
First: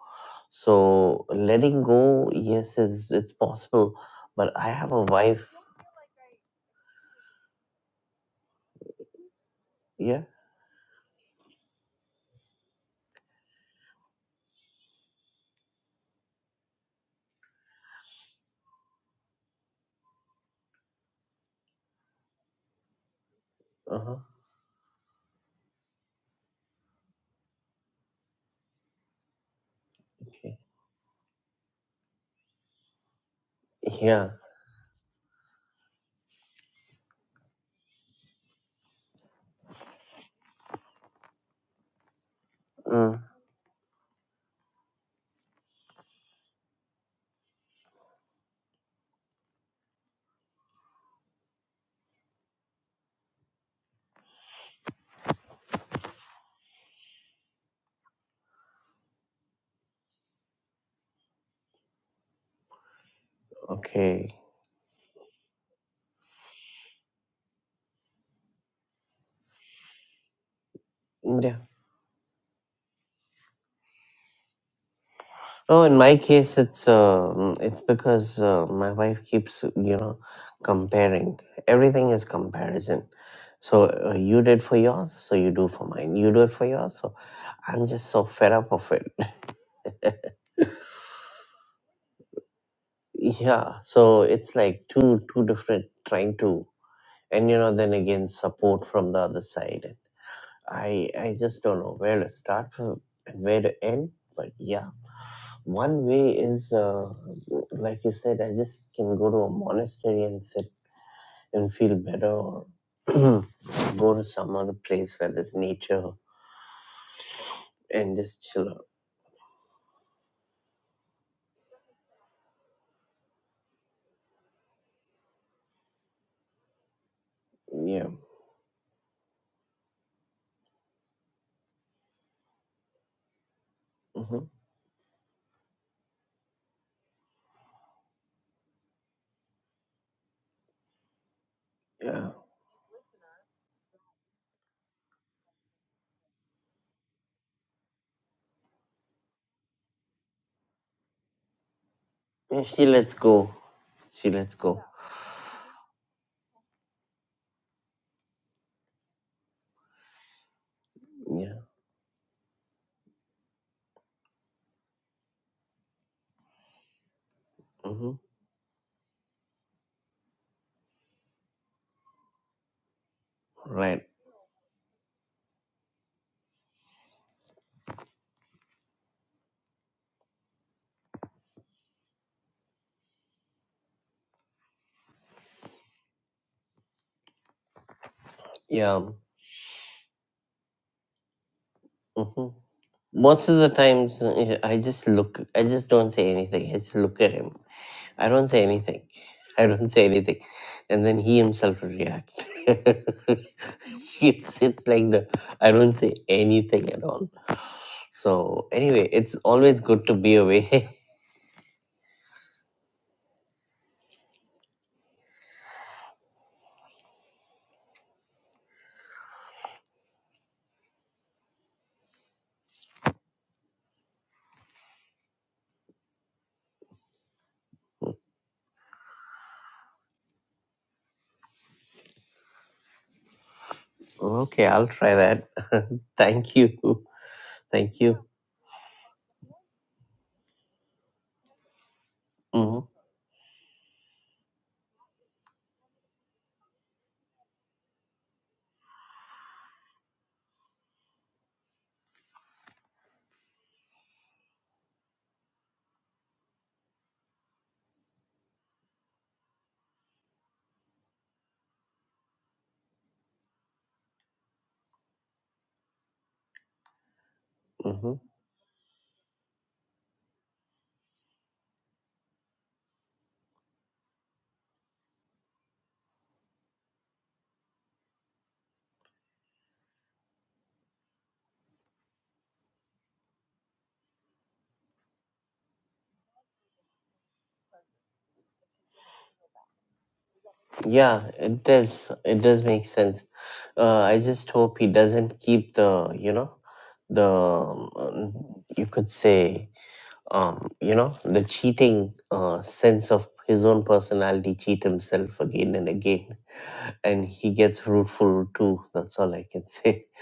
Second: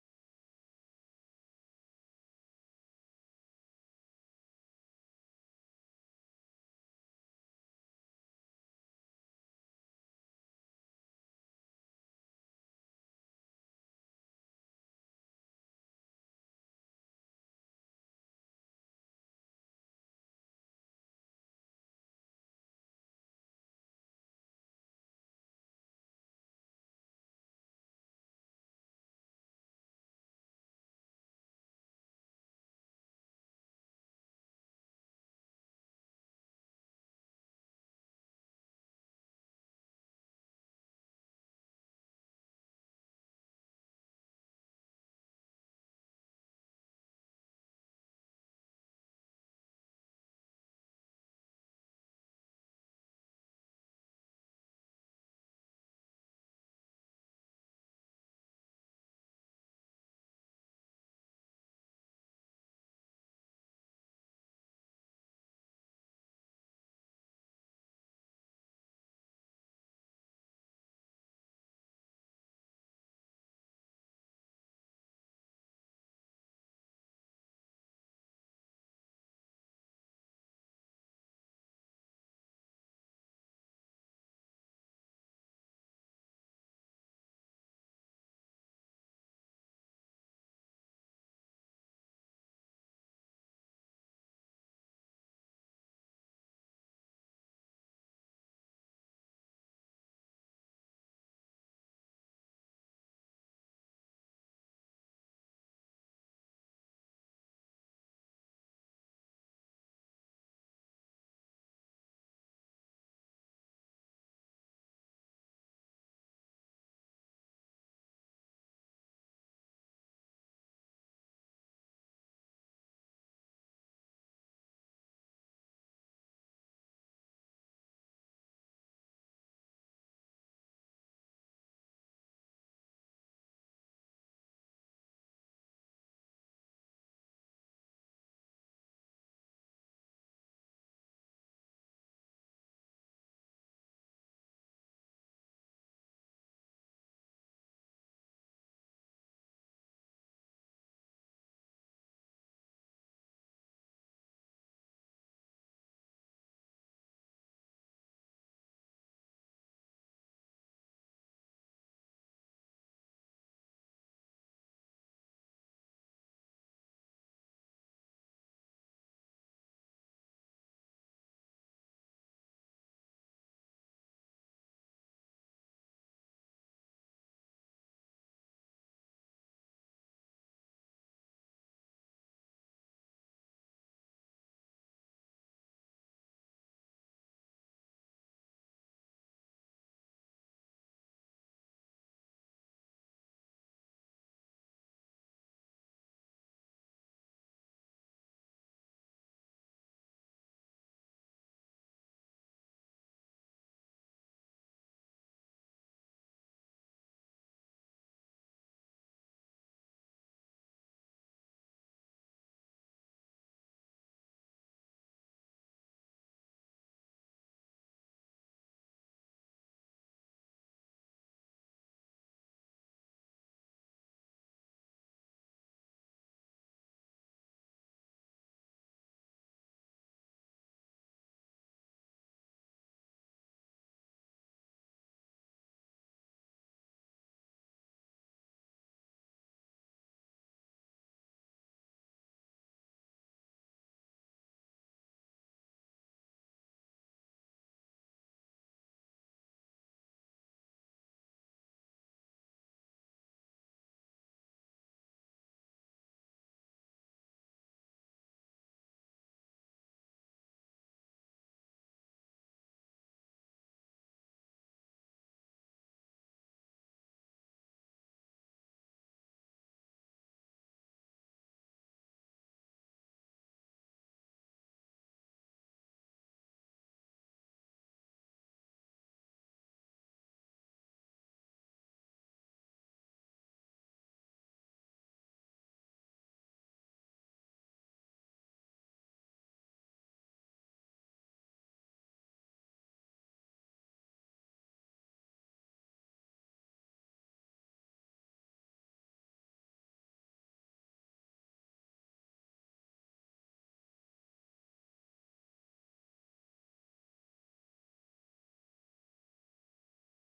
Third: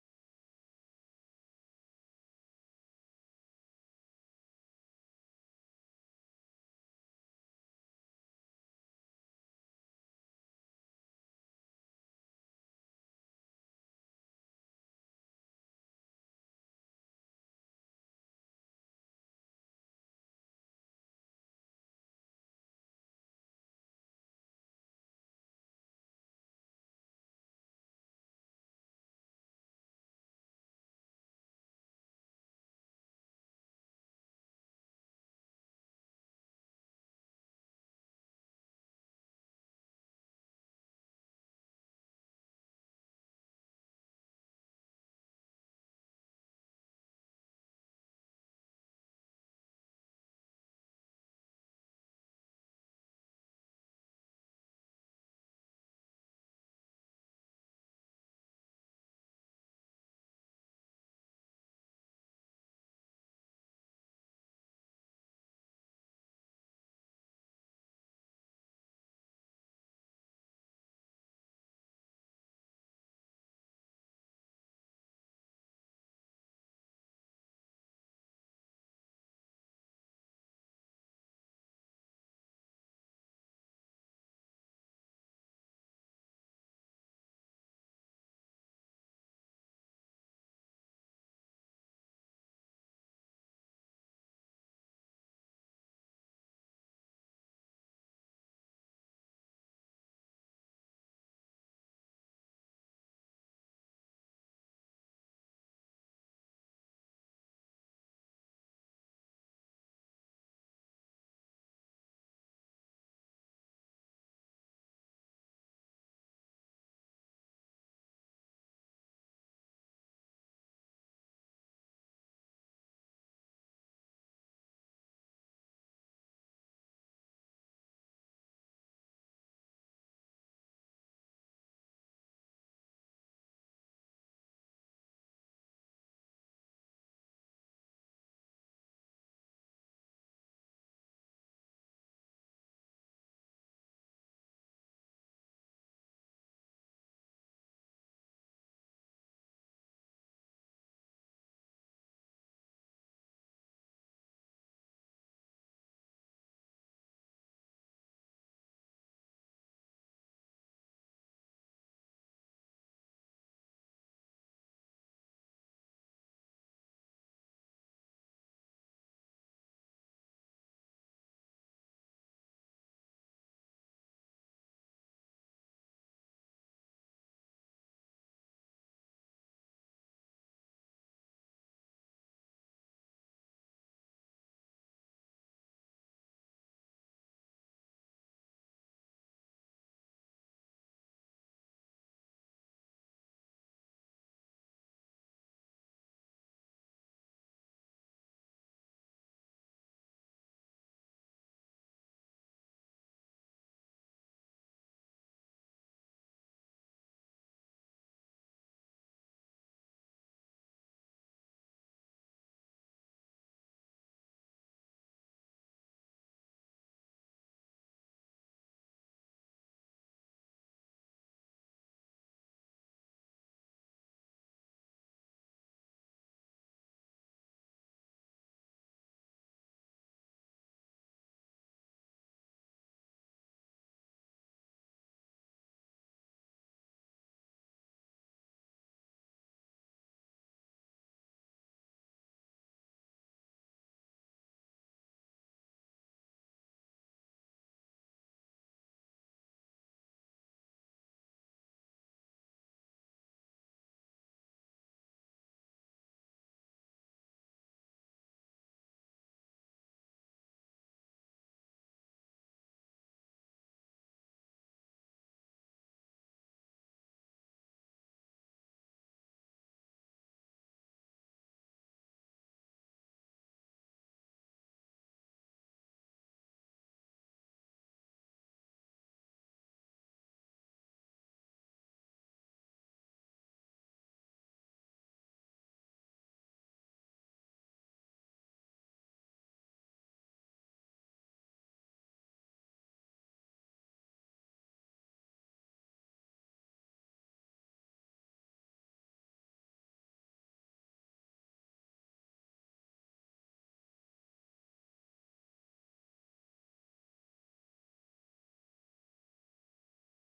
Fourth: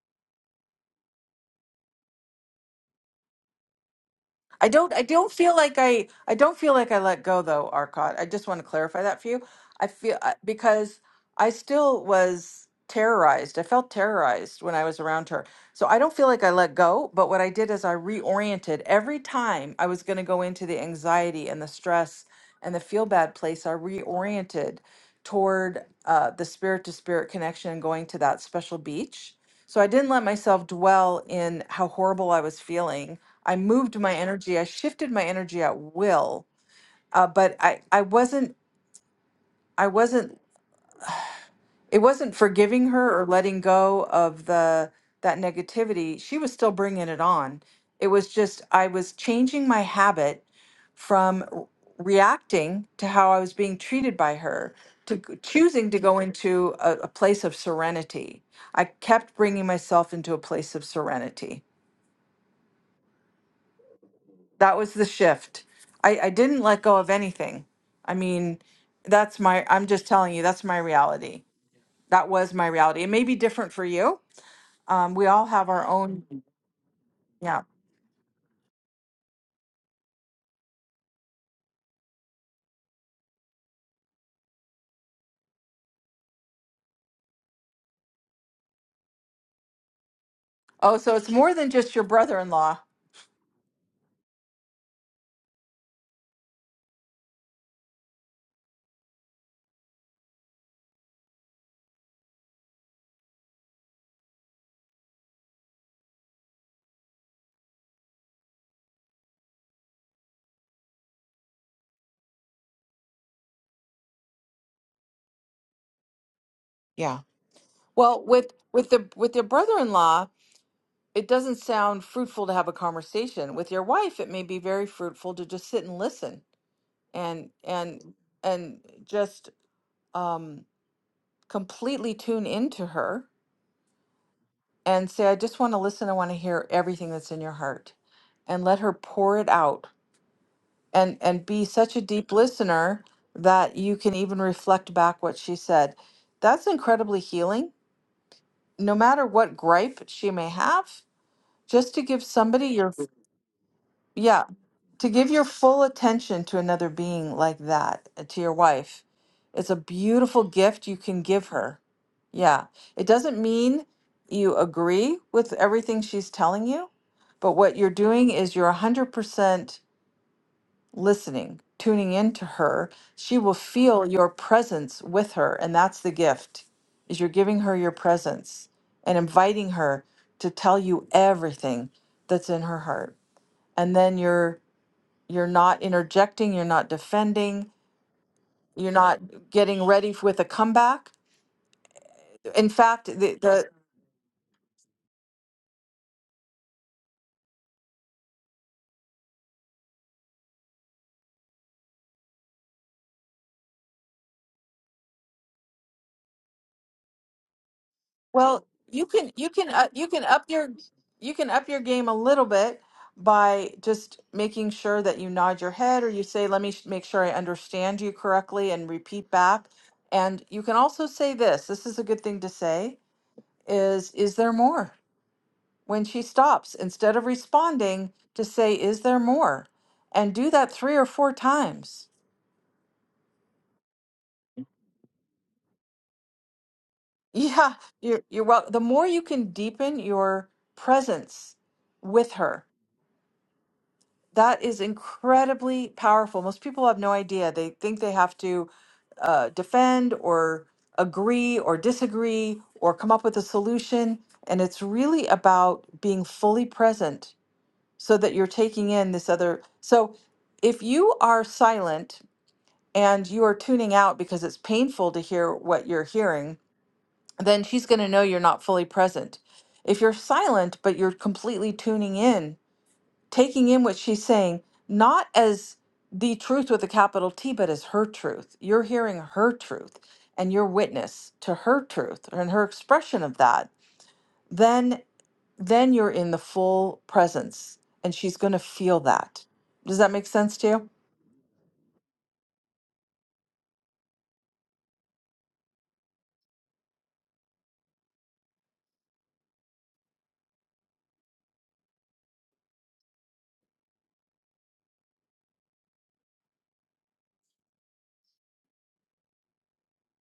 C: So letting go, yes, is it's possible. But
A: I
C: I have
A: don't
C: a
A: I don't
C: wife.
A: feel like I I don't feel like I let go though, Arcot. I just want to clarify that for you. I feel
C: Yeah.
A: I- because I still was terrorized. I felt terrorized when I was around her. So I don't feel like I let go, but what I did is I reoriented every time I was going to go into the anxiety and the stress and the feel bad place, I
C: Uh huh.
A: reoriented toward uh, the spirit to spirit connection and going to that special beach. So I didn't let myself dwell in how horrible I was feeling I moved my
C: Yeah.
A: energy, I shifted my energy at will, uh, but I, I wasn't, I wasn't, it wasn't forgiving her
C: Mm,
A: or letting go of the that negativity. She was still bringing it on. It was just I was changing my habit from r- reacting to how I was being treated by her to g- choosing to go into a, a place of serenity. I kept bringing myself into a place of serenity
C: okay.
A: that was the shift. I, I didn't let go of anything. I mean, that's my, I'm just telling you, that's my reality.
C: Yeah.
A: That was my reality. It may be different for you. Um, we all have
C: Oh,
A: our
C: in my
A: own, Mhm.
C: case, it's uh,
A: yeah.
C: it's because uh, my wife keeps you know comparing. Everything is comparison. So uh, you did for yours, so you do for mine. You do it for yours, so I'm just so fed up of it.
A: Oh, so it's more than just your brother-in-law.
C: Yeah. So it's like two two different trying to, and you know, then again support from the other side. I I just don't know where to start from and where to end. But yeah. One way is, uh, like you said, I just can go to a monastery and sit and feel better, or go to some other place where there's nature
A: Yeah.
C: and
A: Well,
C: just
A: with
C: chill out.
A: with the with your brother-in-law, it doesn't sound fruitful to have a conversation. With your wife, it may be very fruitful to just sit and listen and
C: Yeah.
A: and and just um completely tune into her
C: hmm
A: and say, I just want to listen. I want to hear everything that's in your heart and let her pour it out and, and be such a
C: Yeah.
A: deep listener that you can even reflect back what she said. That's incredibly healing, no matter what gripe she may have, just to give
C: Yeah.
A: somebody
C: She
A: your,
C: lets go. She
A: yeah,
C: lets go.
A: to give your full attention to another being like that, uh, to your wife, it's a beautiful gift you can give
C: Yeah.
A: her. Yeah. It doesn't mean you agree with everything she's telling you, but what you're
C: Mm-hmm.
A: doing is you're 100% listening, tuning into her. She will
C: Right.
A: feel your presence with her, and that's the gift. Is you're giving her your presence and inviting her to tell you everything that's in her heart. And then you're you're not interjecting, you're not defending, you're
C: Yeah.
A: not getting ready f- with a comeback.
C: Mm-hmm.
A: In fact, the,
C: Most of
A: the
C: the times, uh, I just look. I just don't say anything. I just look at him. I don't say anything. I don't say anything. And then he himself will react. it's it's like the I don't say anything at all.
A: well,
C: So
A: you
C: anyway,
A: can
C: it's
A: you can
C: always
A: uh, you
C: good to
A: can
C: be
A: up your
C: away.
A: you can up your game a little bit by just making sure that you nod your head or you say let me sh- make sure I understand you correctly and repeat back. And you can also say this. This is a good thing to say is is there more? When she stops, instead of responding, to say is there more? and do that three or four times
C: okay, I'll try that. Thank you.
A: Yeah,
C: Thank
A: you're
C: you.
A: you're well. The more you can deepen your presence with her,
C: Mm-hmm,
A: that is incredibly powerful. Most people have no idea. They think they have to uh, defend or agree or disagree or come up with a solution, and it's really about being fully present so that you're taking in this other. So if you are silent and you are tuning out because it's painful to hear what you're hearing then she's going to know
C: mm-hmm.
A: you're not fully present. If you're silent, but you're completely tuning in, taking in what she's saying, not as the truth with a capital T, but as her truth, you're hearing her truth and your witness to her truth and her expression of that, then then you're in the full presence and she's going to feel that. Does that make sense to you?
C: Yeah, it does. It does make sense. Uh, I just hope he doesn't keep the, you know, the, um, you could say, um, you know, the cheating uh, sense of his own personality cheat himself again and again, and he gets fruitful too. That's all I can say.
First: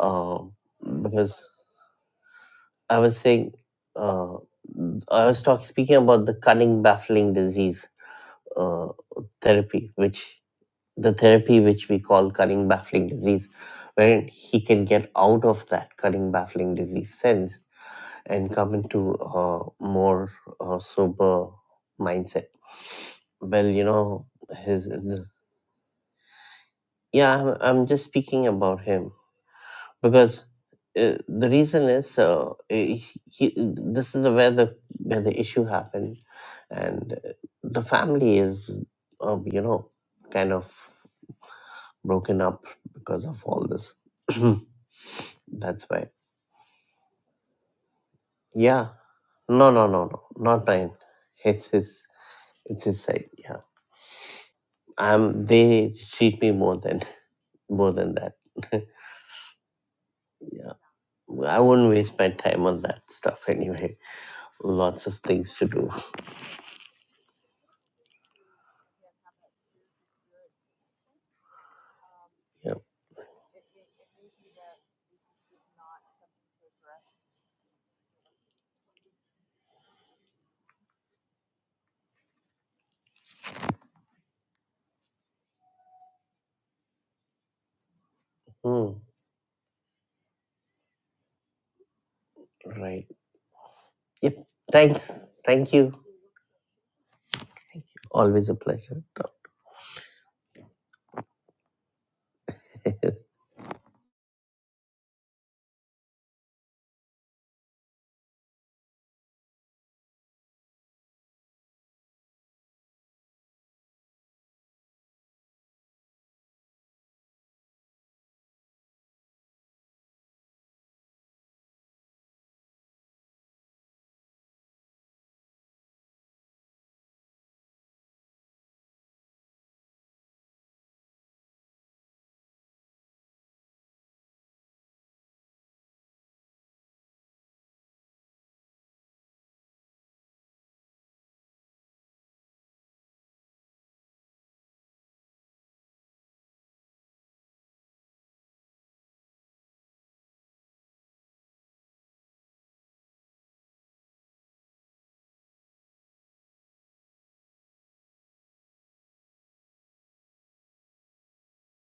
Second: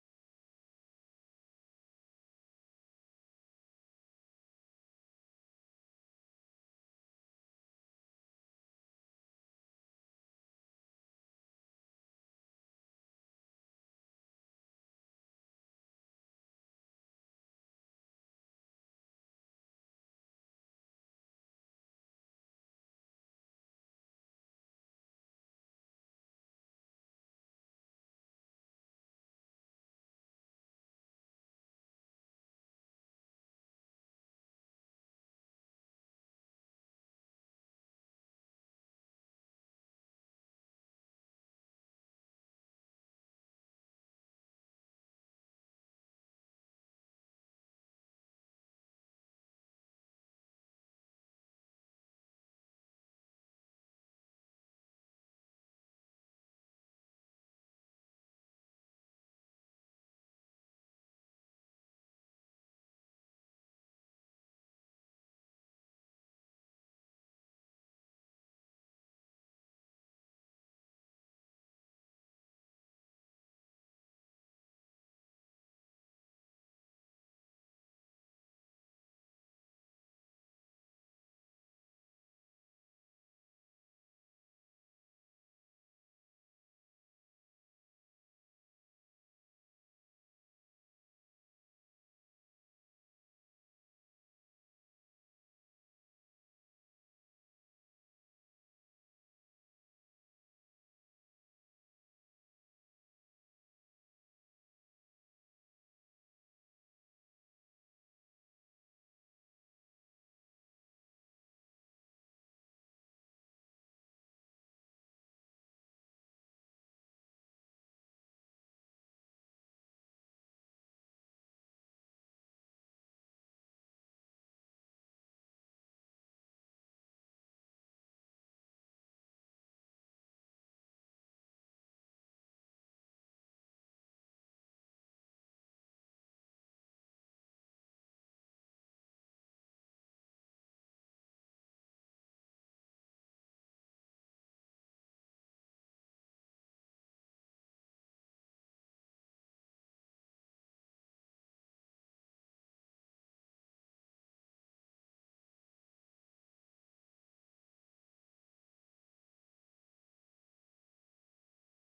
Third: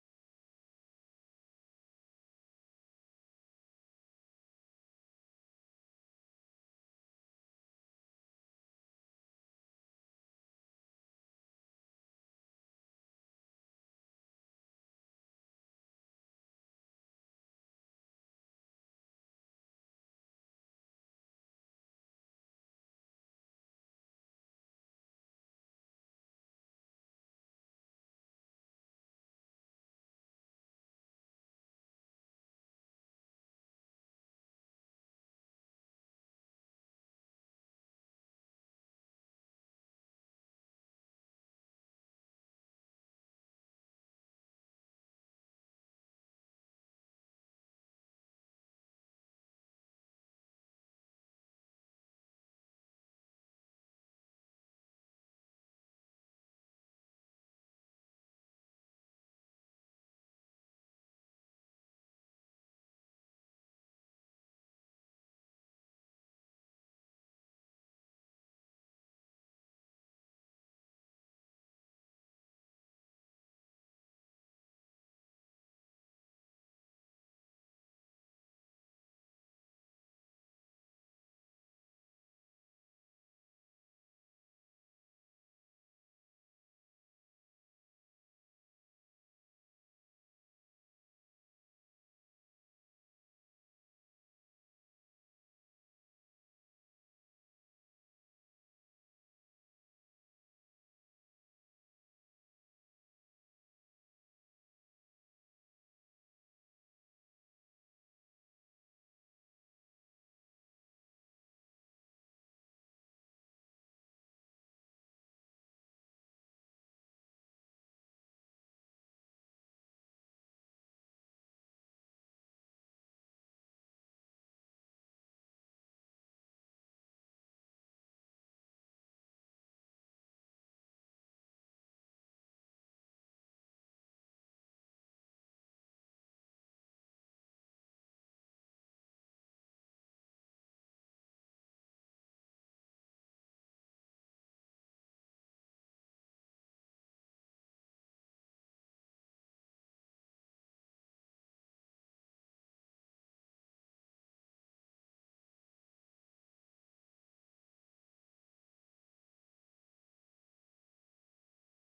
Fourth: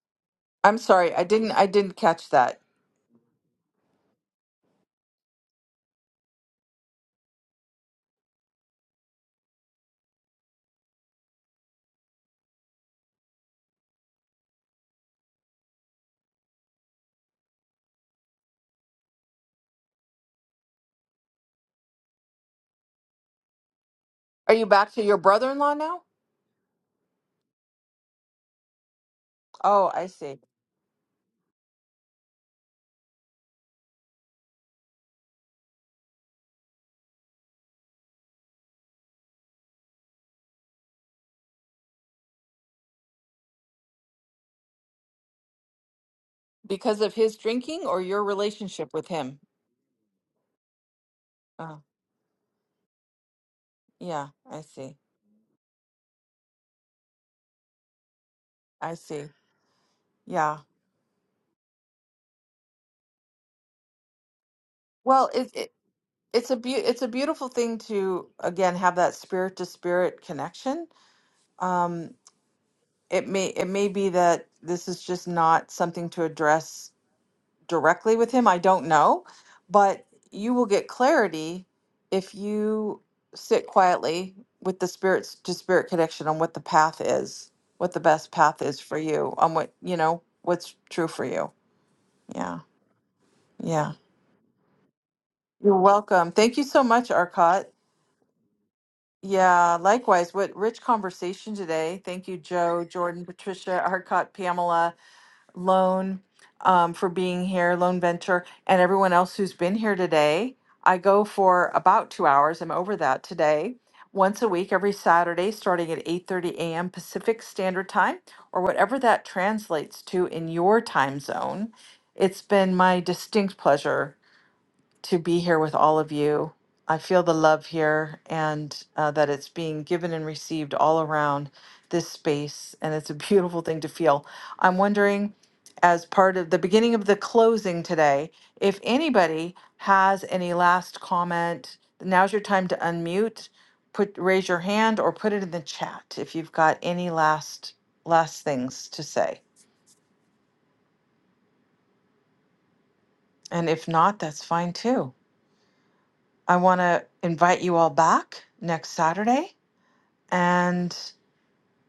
C: Um,
A: I'm sorry, I
C: because
A: didn't I didn't catch that.
C: I was saying, uh, I was talking speaking about the cunning baffling disease uh, therapy, which the therapy which we call cunning baffling disease, wherein he can get out of that cunning baffling disease sense and come into a more uh, sober mindset. Well, you know,
A: Are you
C: his
A: back to your
C: the,
A: brother-in-law now?
C: yeah, I'm, I'm just speaking about him
A: Oh, I see.
C: because uh, the reason is uh, he, he, this is where the where the issue happened, and uh, the family is uh, you know kind of broken up because of all this. That's why.
A: Because of his drinking or your
C: Yeah.
A: relationship with him?
C: No, no, no, no. Not mine. It's
A: Oh,
C: his. It's his side. Yeah.
A: yeah, I see.
C: Um, they cheat me more than more than that.
A: I see. Yeah.
C: yeah, I wouldn't waste my time on that stuff anyway. Lots of
A: Well, it,
C: things to
A: it
C: do.
A: it's a beau it's a beautiful thing to again have that spirit to spirit connection. Um,
C: Yeah.
A: it may it may be that this is just not something to address directly with him. I don't know, but you will get clarity if you sit quietly with the spirits to spirit connection on what the path is, what the best path is
C: Hmm.
A: for you, on what, you know, what's true for you. Yeah.
C: Right.
A: Yeah.
C: Yep. Thanks. Thank
A: You're
C: you.
A: welcome. Thank you so much, Arcot.
C: Always a pleasure.
A: Yeah, likewise. What rich conversation today. Thank you, Joe, Jordan, Patricia, Arcot, Pamela. Loan um, for being here, Loan Venture, and everyone else who's been here today. I go for about two hours. I'm over that today. Once a week, every Saturday, starting at 8:30 a.m. Pacific Standard Time, or whatever that translates to in your time zone. It's been my distinct pleasure to be here with all of you. I feel the love here and uh, that it's being given and received all around this space. And it's a beautiful thing to feel. I'm wondering, as part of the beginning of the closing today, if anybody has any last comment, now's your time to unmute. Put raise your hand or put it in the chat if you've got any last last things to say. And if not, that's fine too. I want to invite you all back next Saturday And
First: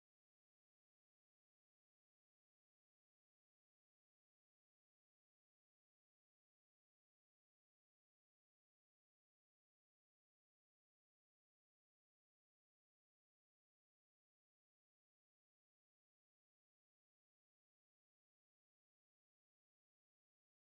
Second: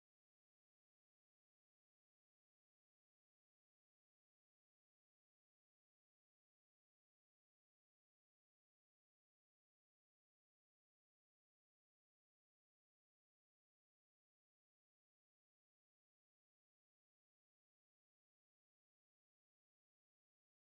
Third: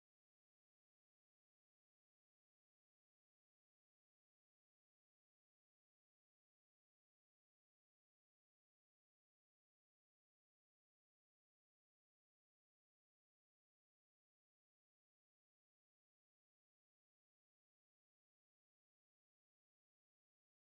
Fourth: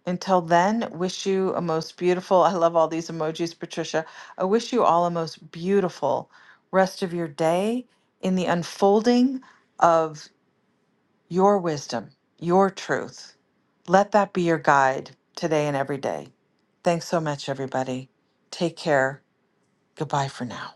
A: until then, wish you a most beautiful, I love all these emojis, Patricia. I wish you all a most beautiful rest of your day in the unfolding of your wisdom, your truth. Let that be your guide today and every day. Thanks so much, everybody. Take care. Goodbye for now.